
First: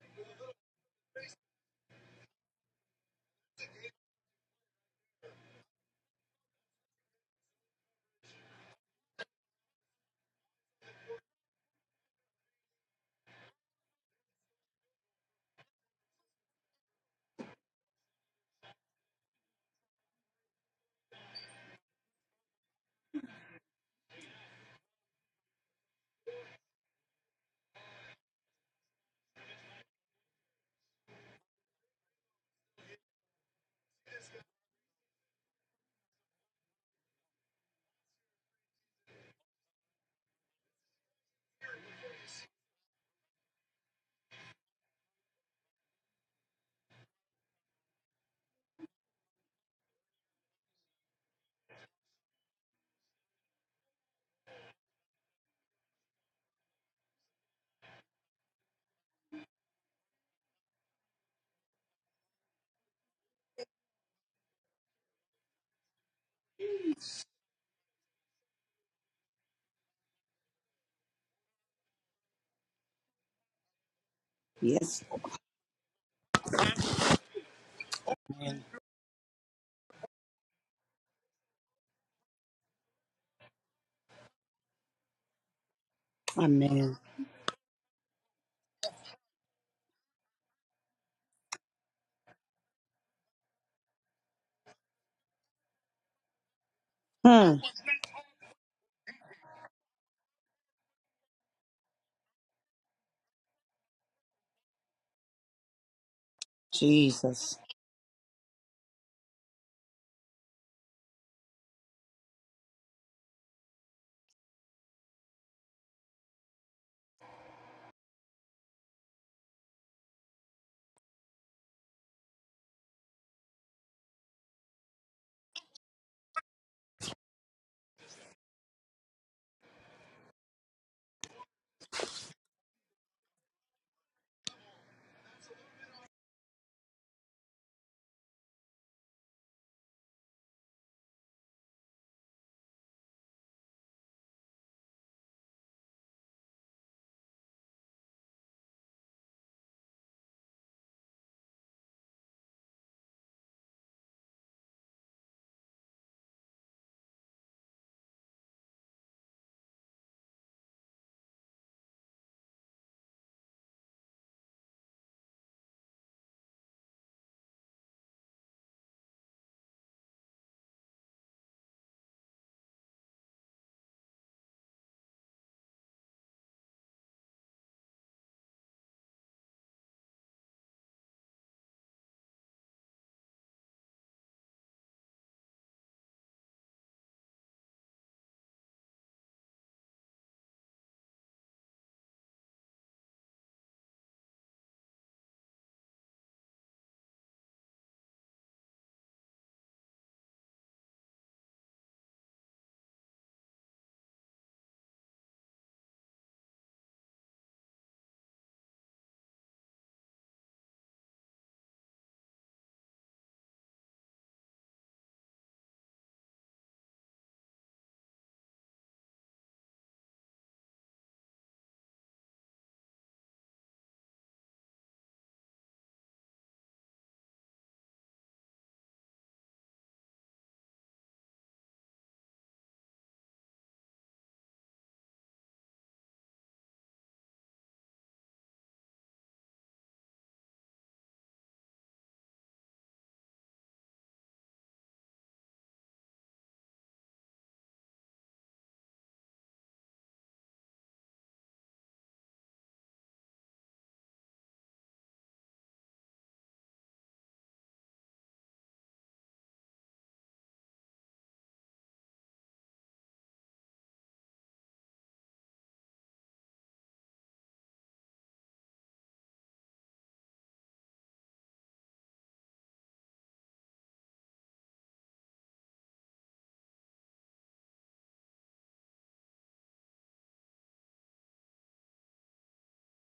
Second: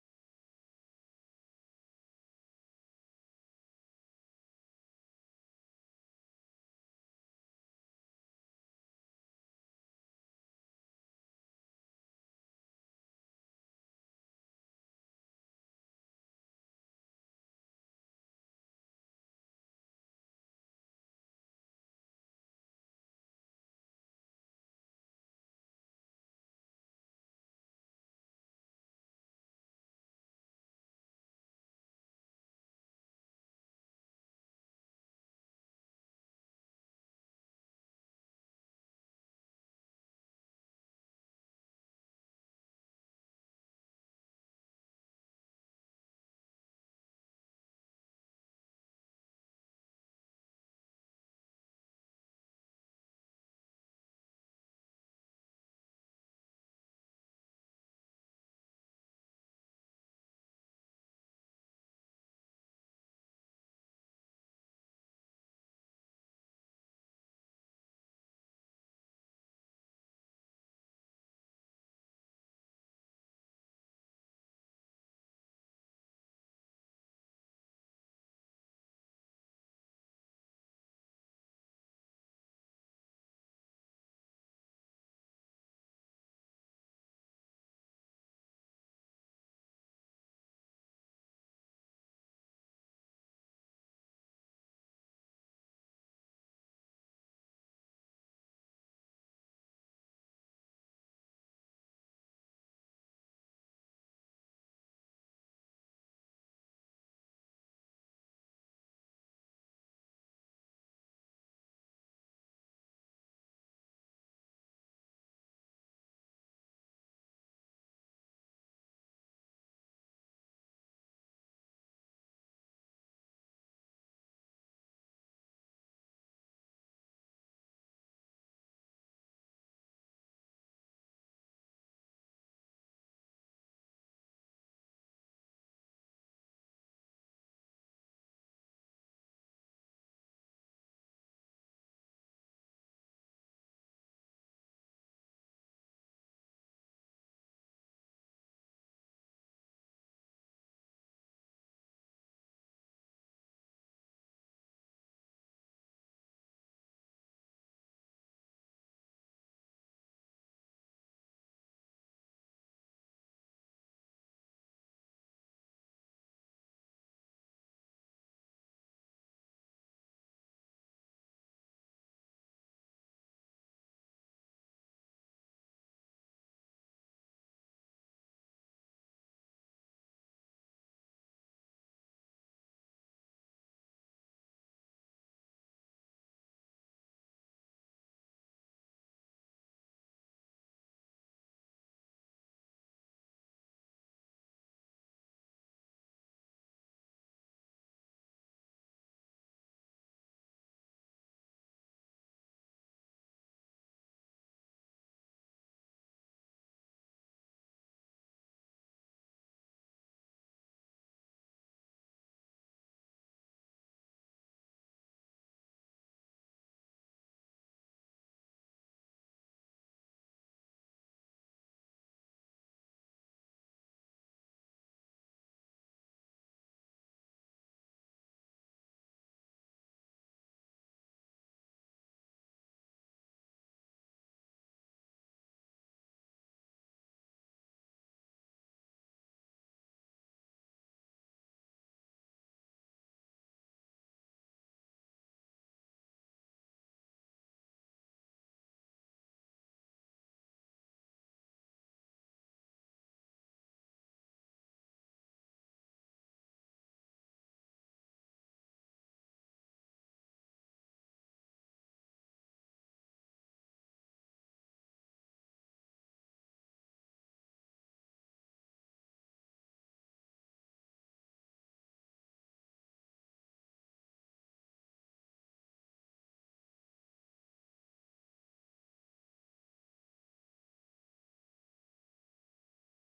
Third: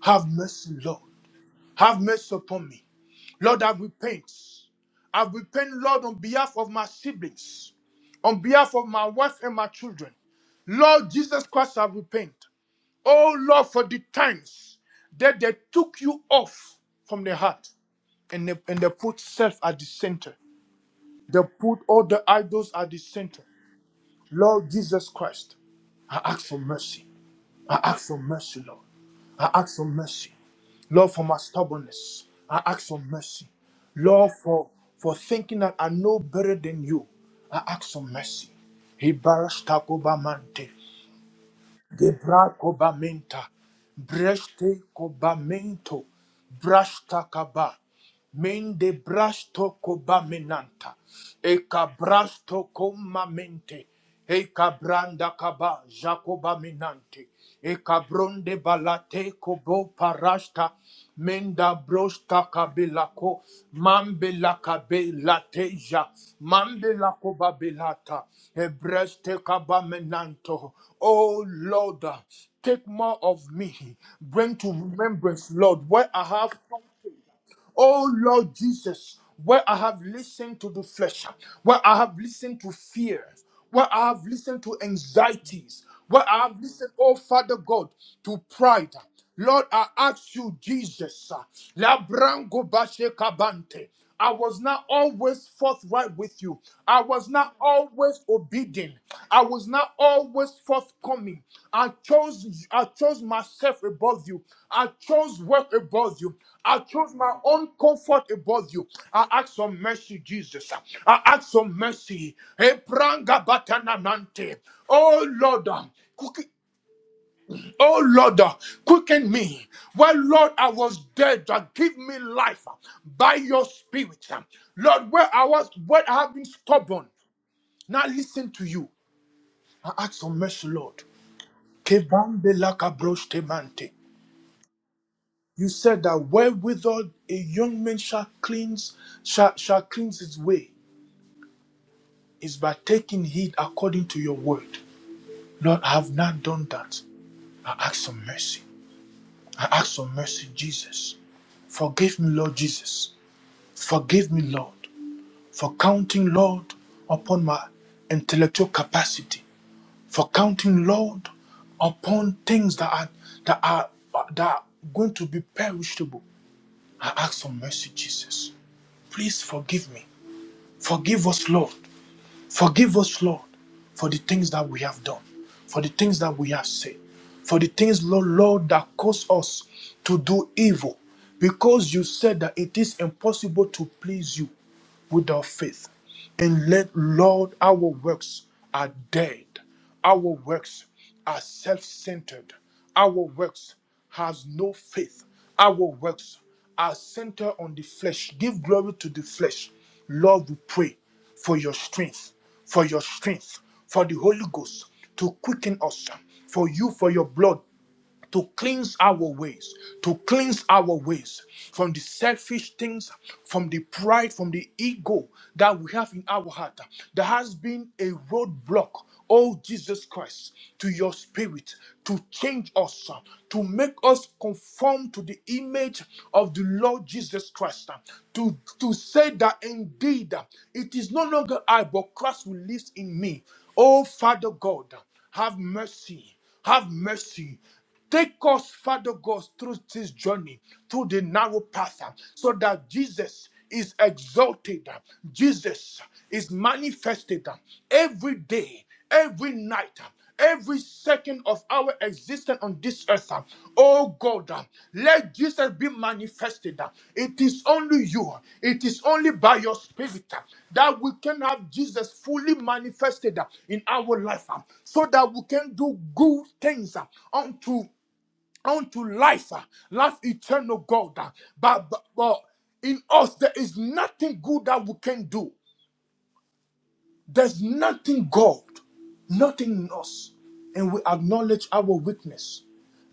Speaker 1: Have mercy, Lord. Have mercy upon me. Lord, I repent. I repent, Lord, on behalf of my siblings, on behalf of my wife and my children. Lord Jesus Christ, I repent. Oh Lord, for the times that they took you off from the heart and they, and they put self at the center. They put all the idols at the center. Lord Jesus Christ, I ask for mercy. I ask for mercy, Lord. I ask for mercy. Lord, for my stubbornness, I ask for mercy. Lord, for, for thinking that I know better than you, I ask for mercy. Ibarasta kobamante, gebra kobamenta, breste kobamento, brashta kaba. Mende brasto cobaminanta. Eka brasto comamente. Eka branda kaba jacoba minante. Eka bronde balate kobo parasta. Menda brosta kabelako. Mambela kabe lateja. Mambela koba belata. Ebreste kaba menanto. Oh Lord, take more of me. Bring to
Speaker 2: Yes.
Speaker 1: remembrance, Lord, where I have something. Oh Lord Jesus, where I have listened to the flesh, where I have listened to fear, where I have listened to anxieties, where I have listened,
Speaker 2: Amen.
Speaker 1: oh Father God, to pride. Lord, I ask you, Jesus, Labrango Bashe Kabante. I was not always forthright with you. I was not
Speaker 2: Hmm.
Speaker 1: always obedient. I was not always forthcoming. I chose I chose myself above you. I chose work above you. I chose my
Speaker 2: Jesus.
Speaker 1: own comfort above you. I ask for mercy, Jesus. I ask for mercy. Epranga batananante. Oh Lord, um, Oh Lord, uh, quicken me. Well, Lord, I was dead. uh, Give me life uh, by your spirit. uh. Lord, where I was, where I have been stubborn. Now listen to you. I ask for mercy, Lord. Kebambe lakabroshte mante. You said that wherewithal a young man shall cleanse, shall, shall cleanse his way is by taking heed according to your word. Lord, I have not done that. I ask for mercy. I ask for mercy, Jesus. Forgive me, Lord Jesus. Forgive me, Lord, for counting, Lord, upon my intellectual capacity, for counting, Lord, upon things that are that are that are going to be perishable. I ask for mercy, Jesus. Please forgive me. Forgive us, Lord. Forgive us, Lord, for the things that we have done, for the things that we have said, for the things, Lord, Lord, that cause us to do evil, because you said that it is impossible to please you. without faith. And let, Lord, our works are dead. Our works are self centered. Our works has no faith. Our works are centered on the flesh. Give glory to the flesh. Lord, we pray for your strength, for your strength, for the Holy Ghost to quicken us, for you, for your blood to cleanse our ways, to cleanse our ways from the selfish things, from the pride, from the ego that we have in our heart. There has been a roadblock, oh Jesus Christ, to your spirit to change us, to make us conform to the image of the Lord Jesus Christ, to, to say that indeed it is no longer I, but Christ who lives in me. Oh Father God, have mercy have mercy Take us, Father God, through this journey, through the narrow path, uh, so that Jesus is exalted, uh, Jesus is manifested uh, every day, every night, uh, every second of our existence on this this earth. uh, Oh God, uh, let Jesus be manifested. uh. It is only you, uh, it is only by your spirit uh, that we can have Jesus fully manifested uh, in our life uh, so that we can do good things uh, unto unto life, uh, life eternal God. uh. But, but, but in us there is nothing good that we can do there's nothing God, nothing in us, and we acknowledge our weakness.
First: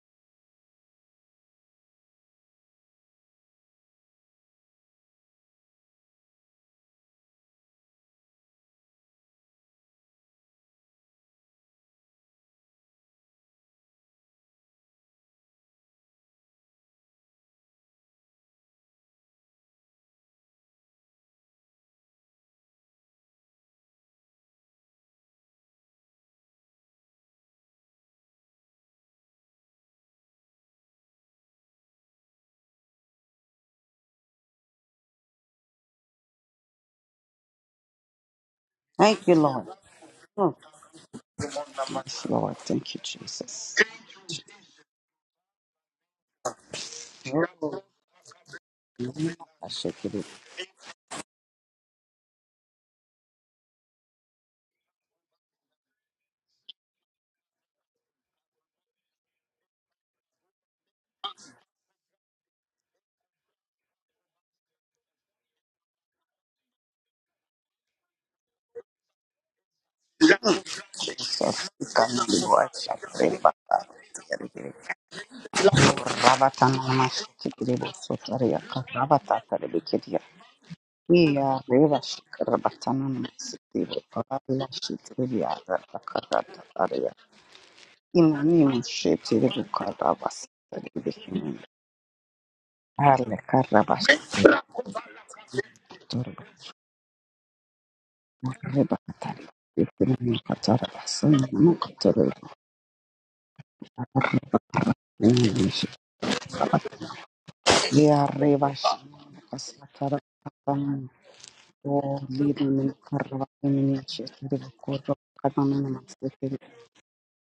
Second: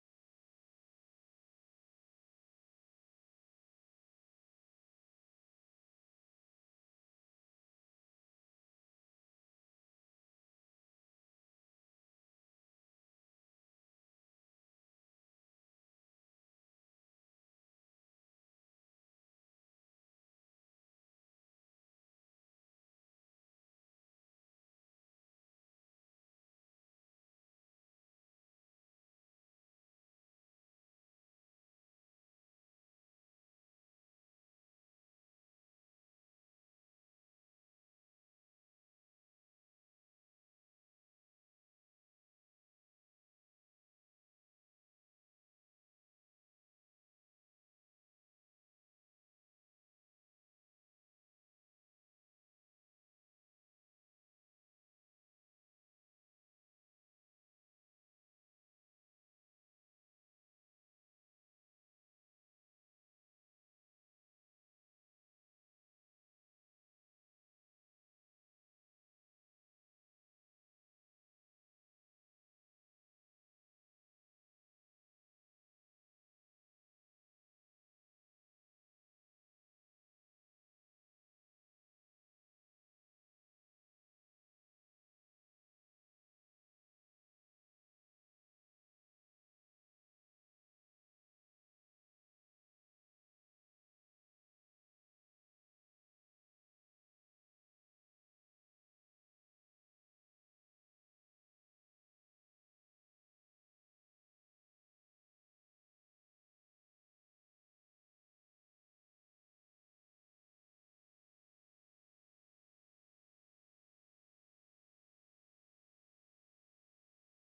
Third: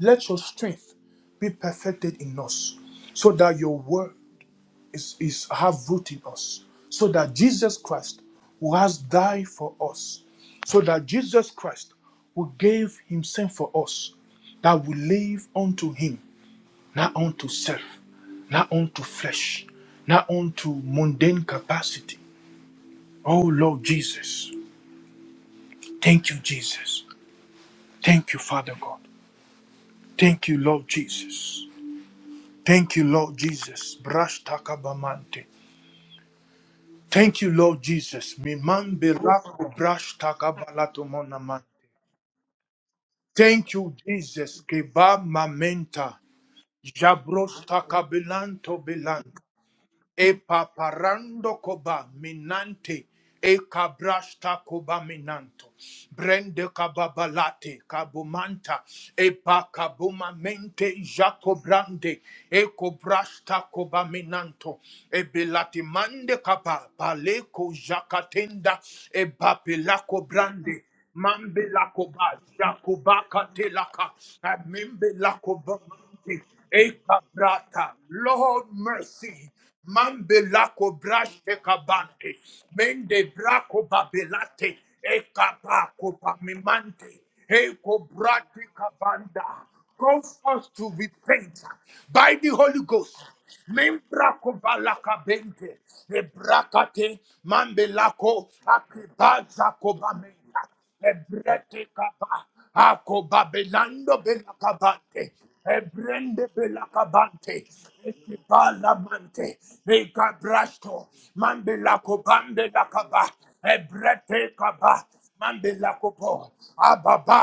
Speaker 1: Let your strength be perfected in us, so that your word is, is have root in us, so that Jesus Christ, who has died for us, so that Jesus Christ, who gave himself for us, that we live unto him, not unto self, not unto flesh, not unto mundane capacity. Oh Lord Jesus. Thank you, Jesus. Thank you, Father God. Thank you, Lord Jesus. Thank you, Lord Jesus. Brash takabamante. Thank you, Lord Jesus. Mimambe
Speaker 2: Thank you, Lord.
Speaker 1: rako brash takabalatomona Thank you, Jesus. Keba mamenta. Jabros takabilanto
Speaker 2: I should give it
Speaker 1: E paparando koba minante. E cabrasta koba minanto. Brende kababalate kabumanta. E pakabuma mente jacobrande. E cobrasta koba minanto. E belati mande kaba paleko jacatenda. E papelako brande.
Speaker 2: Jesus.
Speaker 1: Mambe lakoba jacoba katelaka. Amembe lakoba mante.
Speaker 2: Rabata
Speaker 1: E kabrata. Lord mercy. Mambe lako braste kabante. Mende brako babelate. Eka bako pamimante. Eko brati kabanda. Cause us to repent by the Holy Ghost. Membrako balaka bente. Ebrakate mambelako akibaza kobame. Ebrete kapa. Ako babelando belakabante. Ebrende belakabante.
Speaker 2: Kia reva shimana
Speaker 1: Ekibalamante.
Speaker 2: kasatara
Speaker 1: Ekabrasto.
Speaker 2: kapan o
Speaker 1: Mambelako
Speaker 2: lidi min
Speaker 1: bambelakaba.
Speaker 2: karva min
Speaker 1: Ebrete
Speaker 2: chetiri
Speaker 1: kaba.
Speaker 2: korro kadana na
Speaker 1: Mambelako bo.
Speaker 2: masetiri
Speaker 1: Ababa.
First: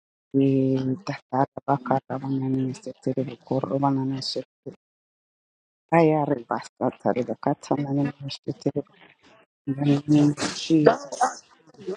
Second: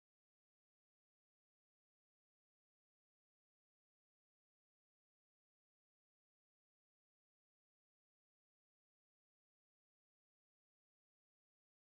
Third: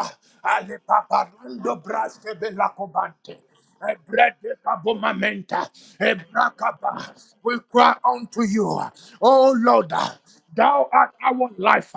Speaker 1: Ale
Speaker 2: e tatara
Speaker 1: paparando
Speaker 2: bakara
Speaker 1: braste
Speaker 2: banana setiri
Speaker 1: belakobante.
Speaker 2: korro banana setiri
Speaker 1: Ebredekabomamenta,
Speaker 2: aya reva
Speaker 1: ebrakaba.
Speaker 2: satara
Speaker 1: We
Speaker 2: bakatana
Speaker 1: cry
Speaker 2: na
Speaker 1: unto
Speaker 2: masetiri
Speaker 1: you, O Lord,
Speaker 2: banana
Speaker 1: thou
Speaker 2: Jesus
Speaker 1: art our life.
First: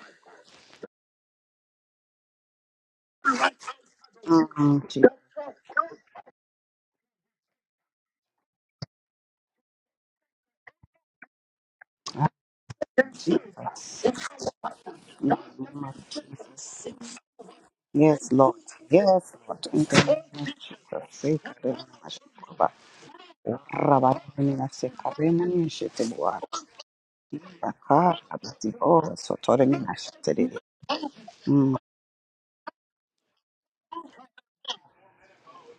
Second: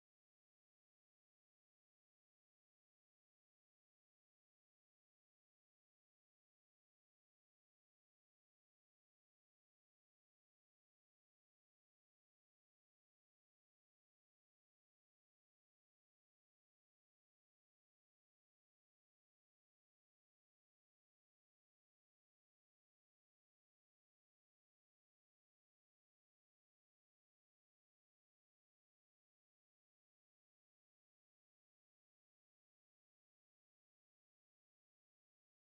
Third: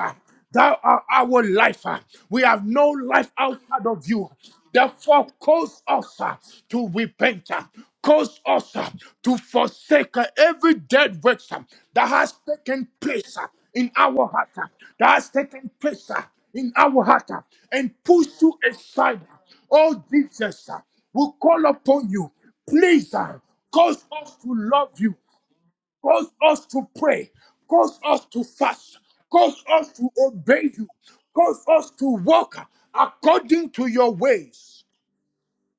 Speaker 1: Thou art our life. We have no life outside of you.
Speaker 2: Mm, Jesus
Speaker 1: Therefore, cause us uh, to repent, uh, cause us uh, to forsake uh, every dead work uh, that
Speaker 2: Ah,
Speaker 1: has taken place uh, in
Speaker 2: Jesus
Speaker 1: our heart, uh, that
Speaker 2: In
Speaker 1: has
Speaker 2: the
Speaker 1: taken
Speaker 2: name of
Speaker 1: place uh, in
Speaker 2: Jesus.
Speaker 1: our heart, uh, and push
Speaker 2: Yes, Lord.
Speaker 1: you aside.
Speaker 2: Yes, Lord. In the
Speaker 1: Oh
Speaker 2: name of
Speaker 1: Jesus, uh,
Speaker 2: Jesus.
Speaker 1: we
Speaker 2: Save
Speaker 1: call upon you.
Speaker 2: them,
Speaker 1: Please uh, cause us to
Speaker 2: Rabarimina
Speaker 1: love you,
Speaker 2: sekaremani
Speaker 1: cause
Speaker 2: shetebua.
Speaker 1: us to pray,
Speaker 2: Raka
Speaker 1: cause us to fast,
Speaker 2: rabatibora
Speaker 1: cause us
Speaker 2: sotoremina
Speaker 1: to
Speaker 2: shetere.
Speaker 1: obey you, cause
Speaker 2: Mm,
Speaker 1: us to walk according to your ways.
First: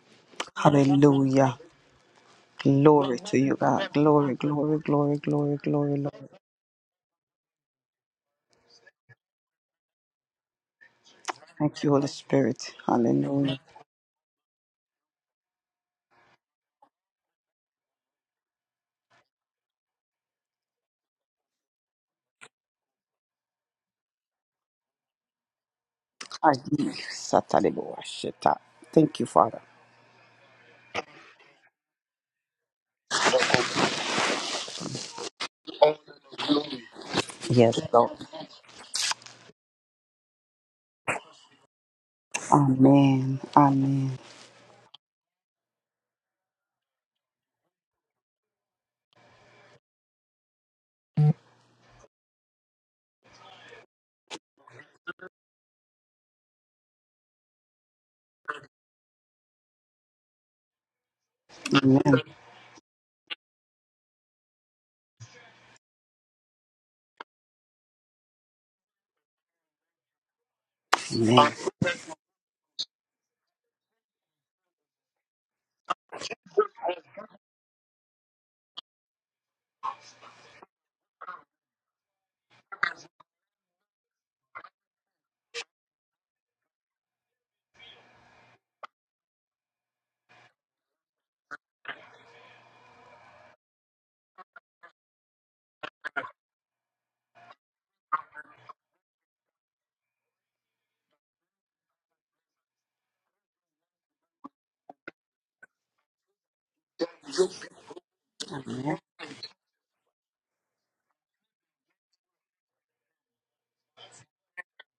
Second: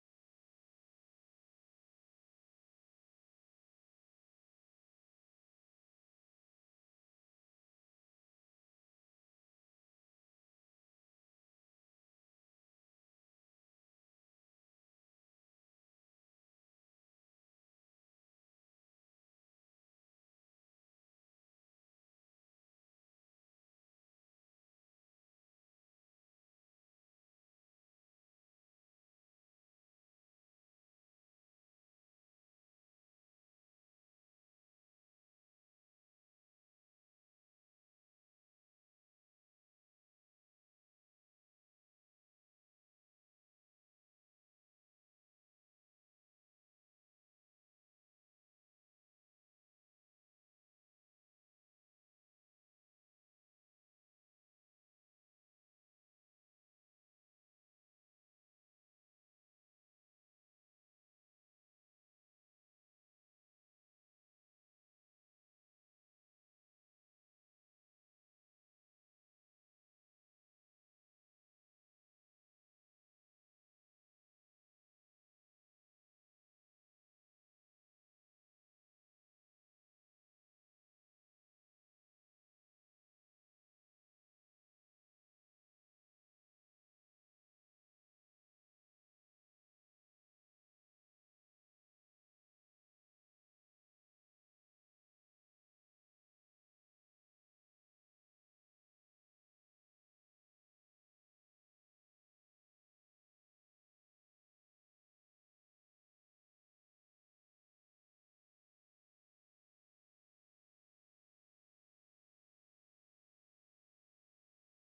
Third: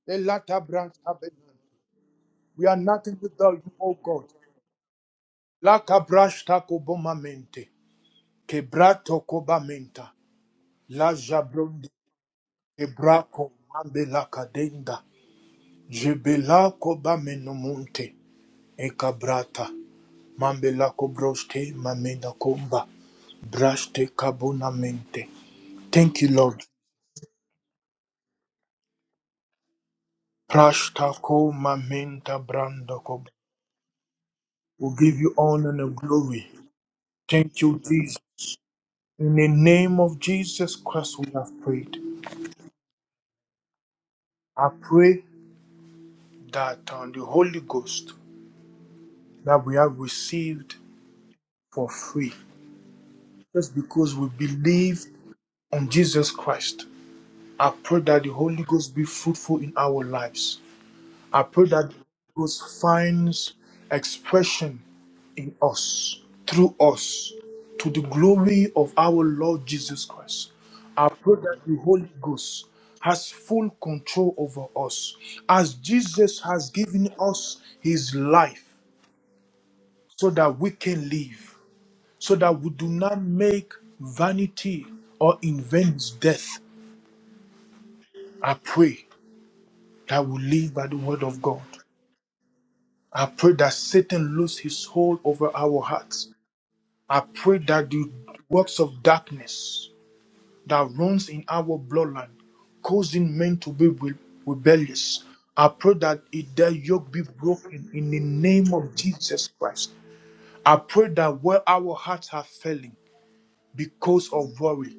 Speaker 1: The latter branch of it.
Speaker 2: Hallelujah.
Speaker 1: We are nothing
Speaker 2: Glory to
Speaker 1: without
Speaker 2: you,
Speaker 1: you,
Speaker 2: God.
Speaker 1: O God.
Speaker 2: Glory, glory, glory, glory,
Speaker 1: La
Speaker 2: glory, Lord.
Speaker 1: cabrasta cobomamente, quebrato cobamenta, la
Speaker 2: Thank
Speaker 1: jabronde,
Speaker 2: you, Holy Spirit.
Speaker 1: quebraco,
Speaker 2: Hallelujah.
Speaker 1: mambe la cadenda, jebela cobamenomonte. Ekabrata, Mambela Kobroste, Mameda Komba, Braste Kabunamente. Thank you, Lord.
Speaker 2: Adi satalebua sheta. Thank you, Father.
Speaker 1: Prashta ko Mamenta Brandakob. We give you honor and glory. Thank
Speaker 2: Yes,
Speaker 1: you,
Speaker 2: Lord.
Speaker 1: Jesus. In the name of Jesus Christ, we have prayed.
Speaker 2: Amen. Amen.
Speaker 1: I pray that on the Holy Ghost that we have received for free, just because we believe on Jesus Christ, I pray that the Holy Ghost be fruitful in our lives. I pray that
Speaker 2: Amen.
Speaker 1: God finds expression in us, through us, to the glory of our Lord Jesus Christ. I pray that the Holy Ghost has full control over us, as Jesus has given us his life so that we can live, so that we do not make vanity or invent death. I pray that we live by the word of God. I pray that Satan lose his hold over our hearts. I pray that the works of darkness that runs in our bloodline, causing men to be re- rebellious. I pray that it, their yoke be broken in the name of
Speaker 2: Amen.
Speaker 1: Jesus Christ. I pray that where our hearts are failing because of worry,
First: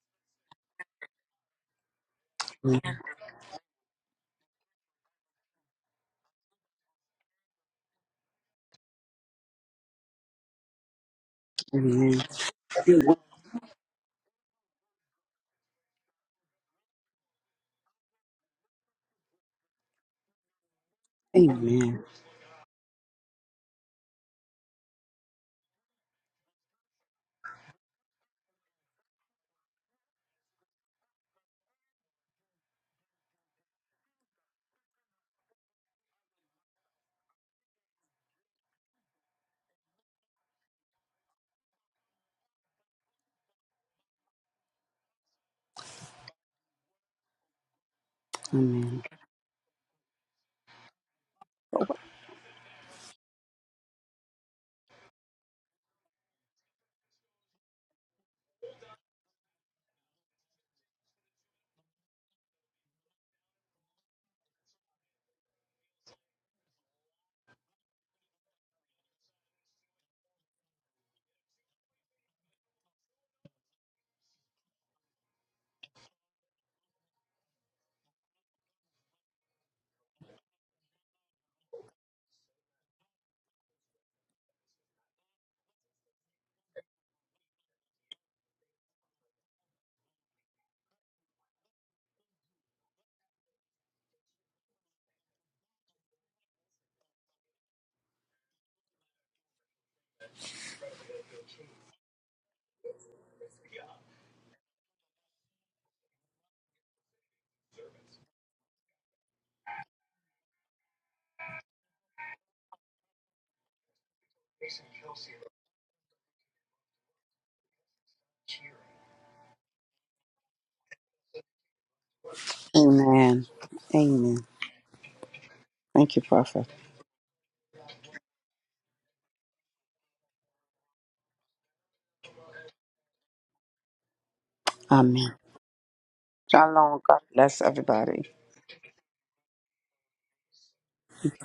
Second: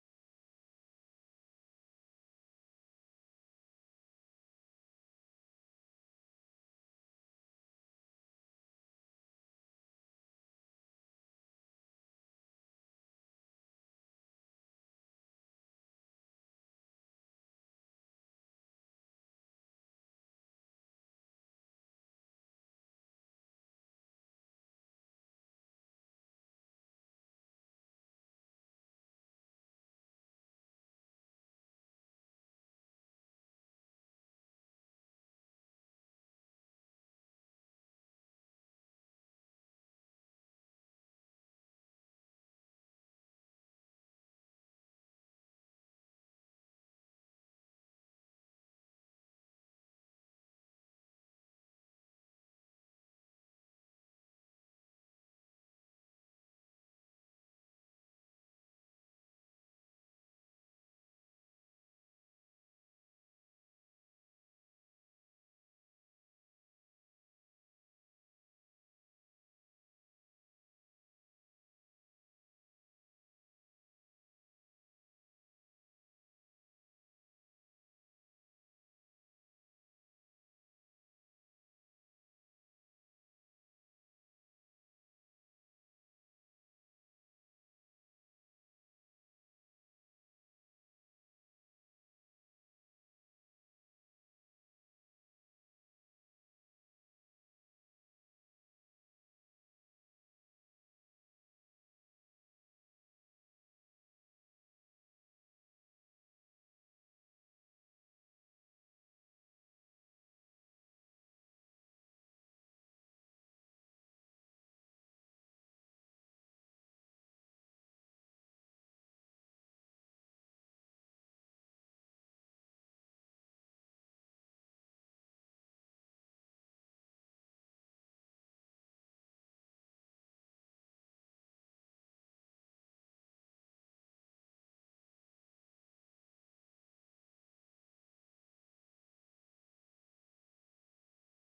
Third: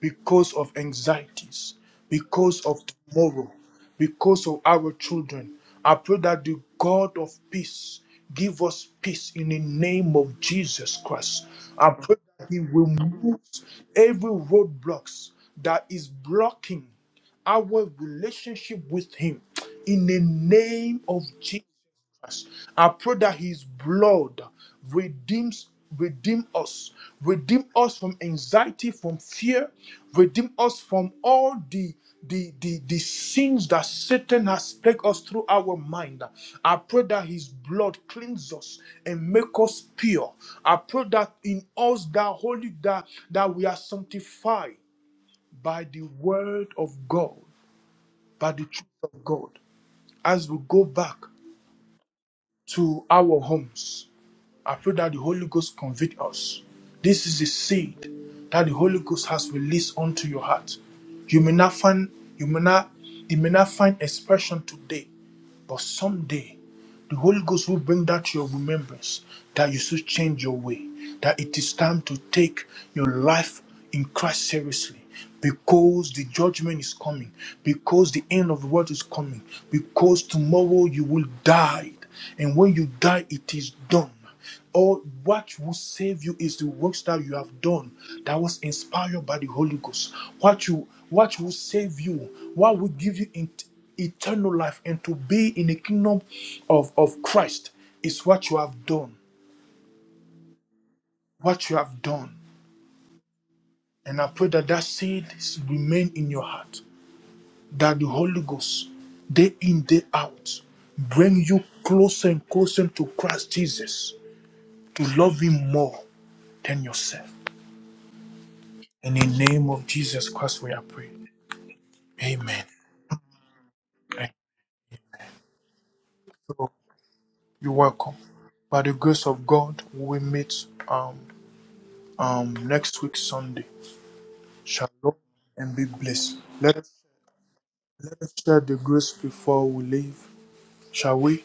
Speaker 1: because of anxieties, because of
Speaker 2: Amen.
Speaker 1: tomorrow, because of our children. I pray that the God of peace give us peace in the name of Jesus Christ. I pray
Speaker 2: Amen.
Speaker 1: that He removes every roadblocks that is blocking our relationship with Him in the name of Jesus
Speaker 2: Amen.
Speaker 1: us. I pray that His blood redeems, redeem us, redeem us from anxiety, from fear, redeem us from all the the, the, the sins that Satan has plagued us through our mind. I pray that his blood cleanse us and make us pure. I pray that in us that holy that, that we are sanctified by the word of God, by the truth
Speaker 2: Amen.
Speaker 1: of God. As we go back to our homes, I pray that the Holy Ghost convict us. This is the seed that the Holy Ghost has released onto your heart. You may not find you may not it may not find expression today, but someday the Holy Ghost will bring that to your remembrance that you should change your way, that it is time to take your life in Christ seriously. Because the judgment is coming, because the end of the world is coming, because tomorrow you will die, and when you die, it is done. Or what will save you is the works that you have done that was inspired by the Holy Ghost. What you what will save you, what will give you in- eternal life and to be in the kingdom of, of Christ is what you have done. What you have done. And I pray that that seed remain in your heart. That the Holy Ghost, day in, day out, bring you closer and closer to Christ Jesus to love Him more than yourself. in the name of Jesus Christ, we are praying. Amen.
Speaker 2: Amen.
Speaker 1: Amen.
Speaker 2: Amen. Thank you, Prophet.
Speaker 1: So you're welcome. By the grace of God, we meet um, um, next week, Sunday. Shalom
Speaker 2: Amen.
Speaker 1: and be blessed. Let us,
Speaker 2: Shalom. God bless
Speaker 1: let
Speaker 2: everybody.
Speaker 1: us share the grace before we leave, shall we?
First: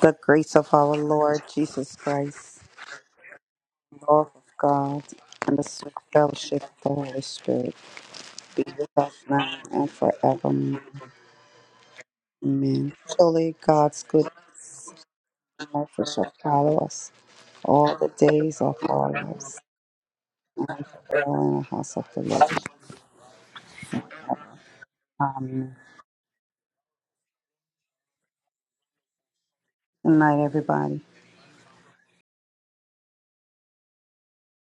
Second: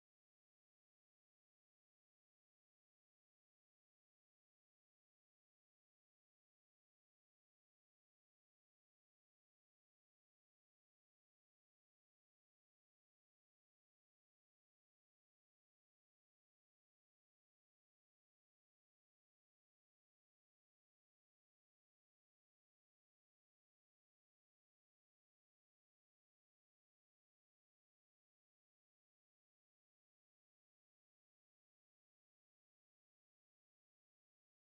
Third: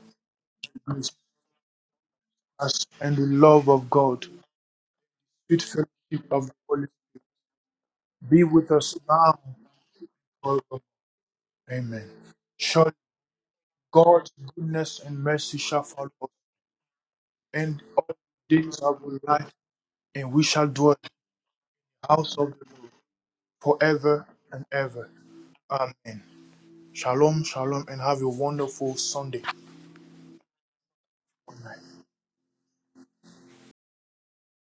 Speaker 2: The grace of our
Speaker 1: Grace,
Speaker 2: Lord Jesus Christ,
Speaker 1: us, and the love of God,
Speaker 2: love of God, and
Speaker 1: sweet
Speaker 2: the sweet
Speaker 1: fellowship of the
Speaker 2: fellowship of
Speaker 1: Holy
Speaker 2: the
Speaker 1: Spirit,
Speaker 2: Holy Spirit
Speaker 1: be
Speaker 2: be
Speaker 1: with
Speaker 2: with
Speaker 1: us
Speaker 2: us
Speaker 1: now.
Speaker 2: now and
Speaker 1: and
Speaker 2: forevermore.
Speaker 1: forever. Amen.
Speaker 2: Amen.
Speaker 1: Surely
Speaker 2: Surely God's
Speaker 1: God's
Speaker 2: goodness
Speaker 1: goodness and mercy
Speaker 2: and
Speaker 1: shall
Speaker 2: mercy
Speaker 1: follow us,
Speaker 2: shall follow us
Speaker 1: and
Speaker 2: all
Speaker 1: all
Speaker 2: the
Speaker 1: the
Speaker 2: days of
Speaker 1: days of
Speaker 2: our
Speaker 1: our life,
Speaker 2: lives.
Speaker 1: and we shall dwell
Speaker 2: We in the house of the
Speaker 1: house
Speaker 2: Lord.
Speaker 1: of the Lord forever and ever.
Speaker 2: Amen.
Speaker 1: Amen. Shalom, shalom, and have a wonderful Sunday.
Speaker 2: Good night, everybody.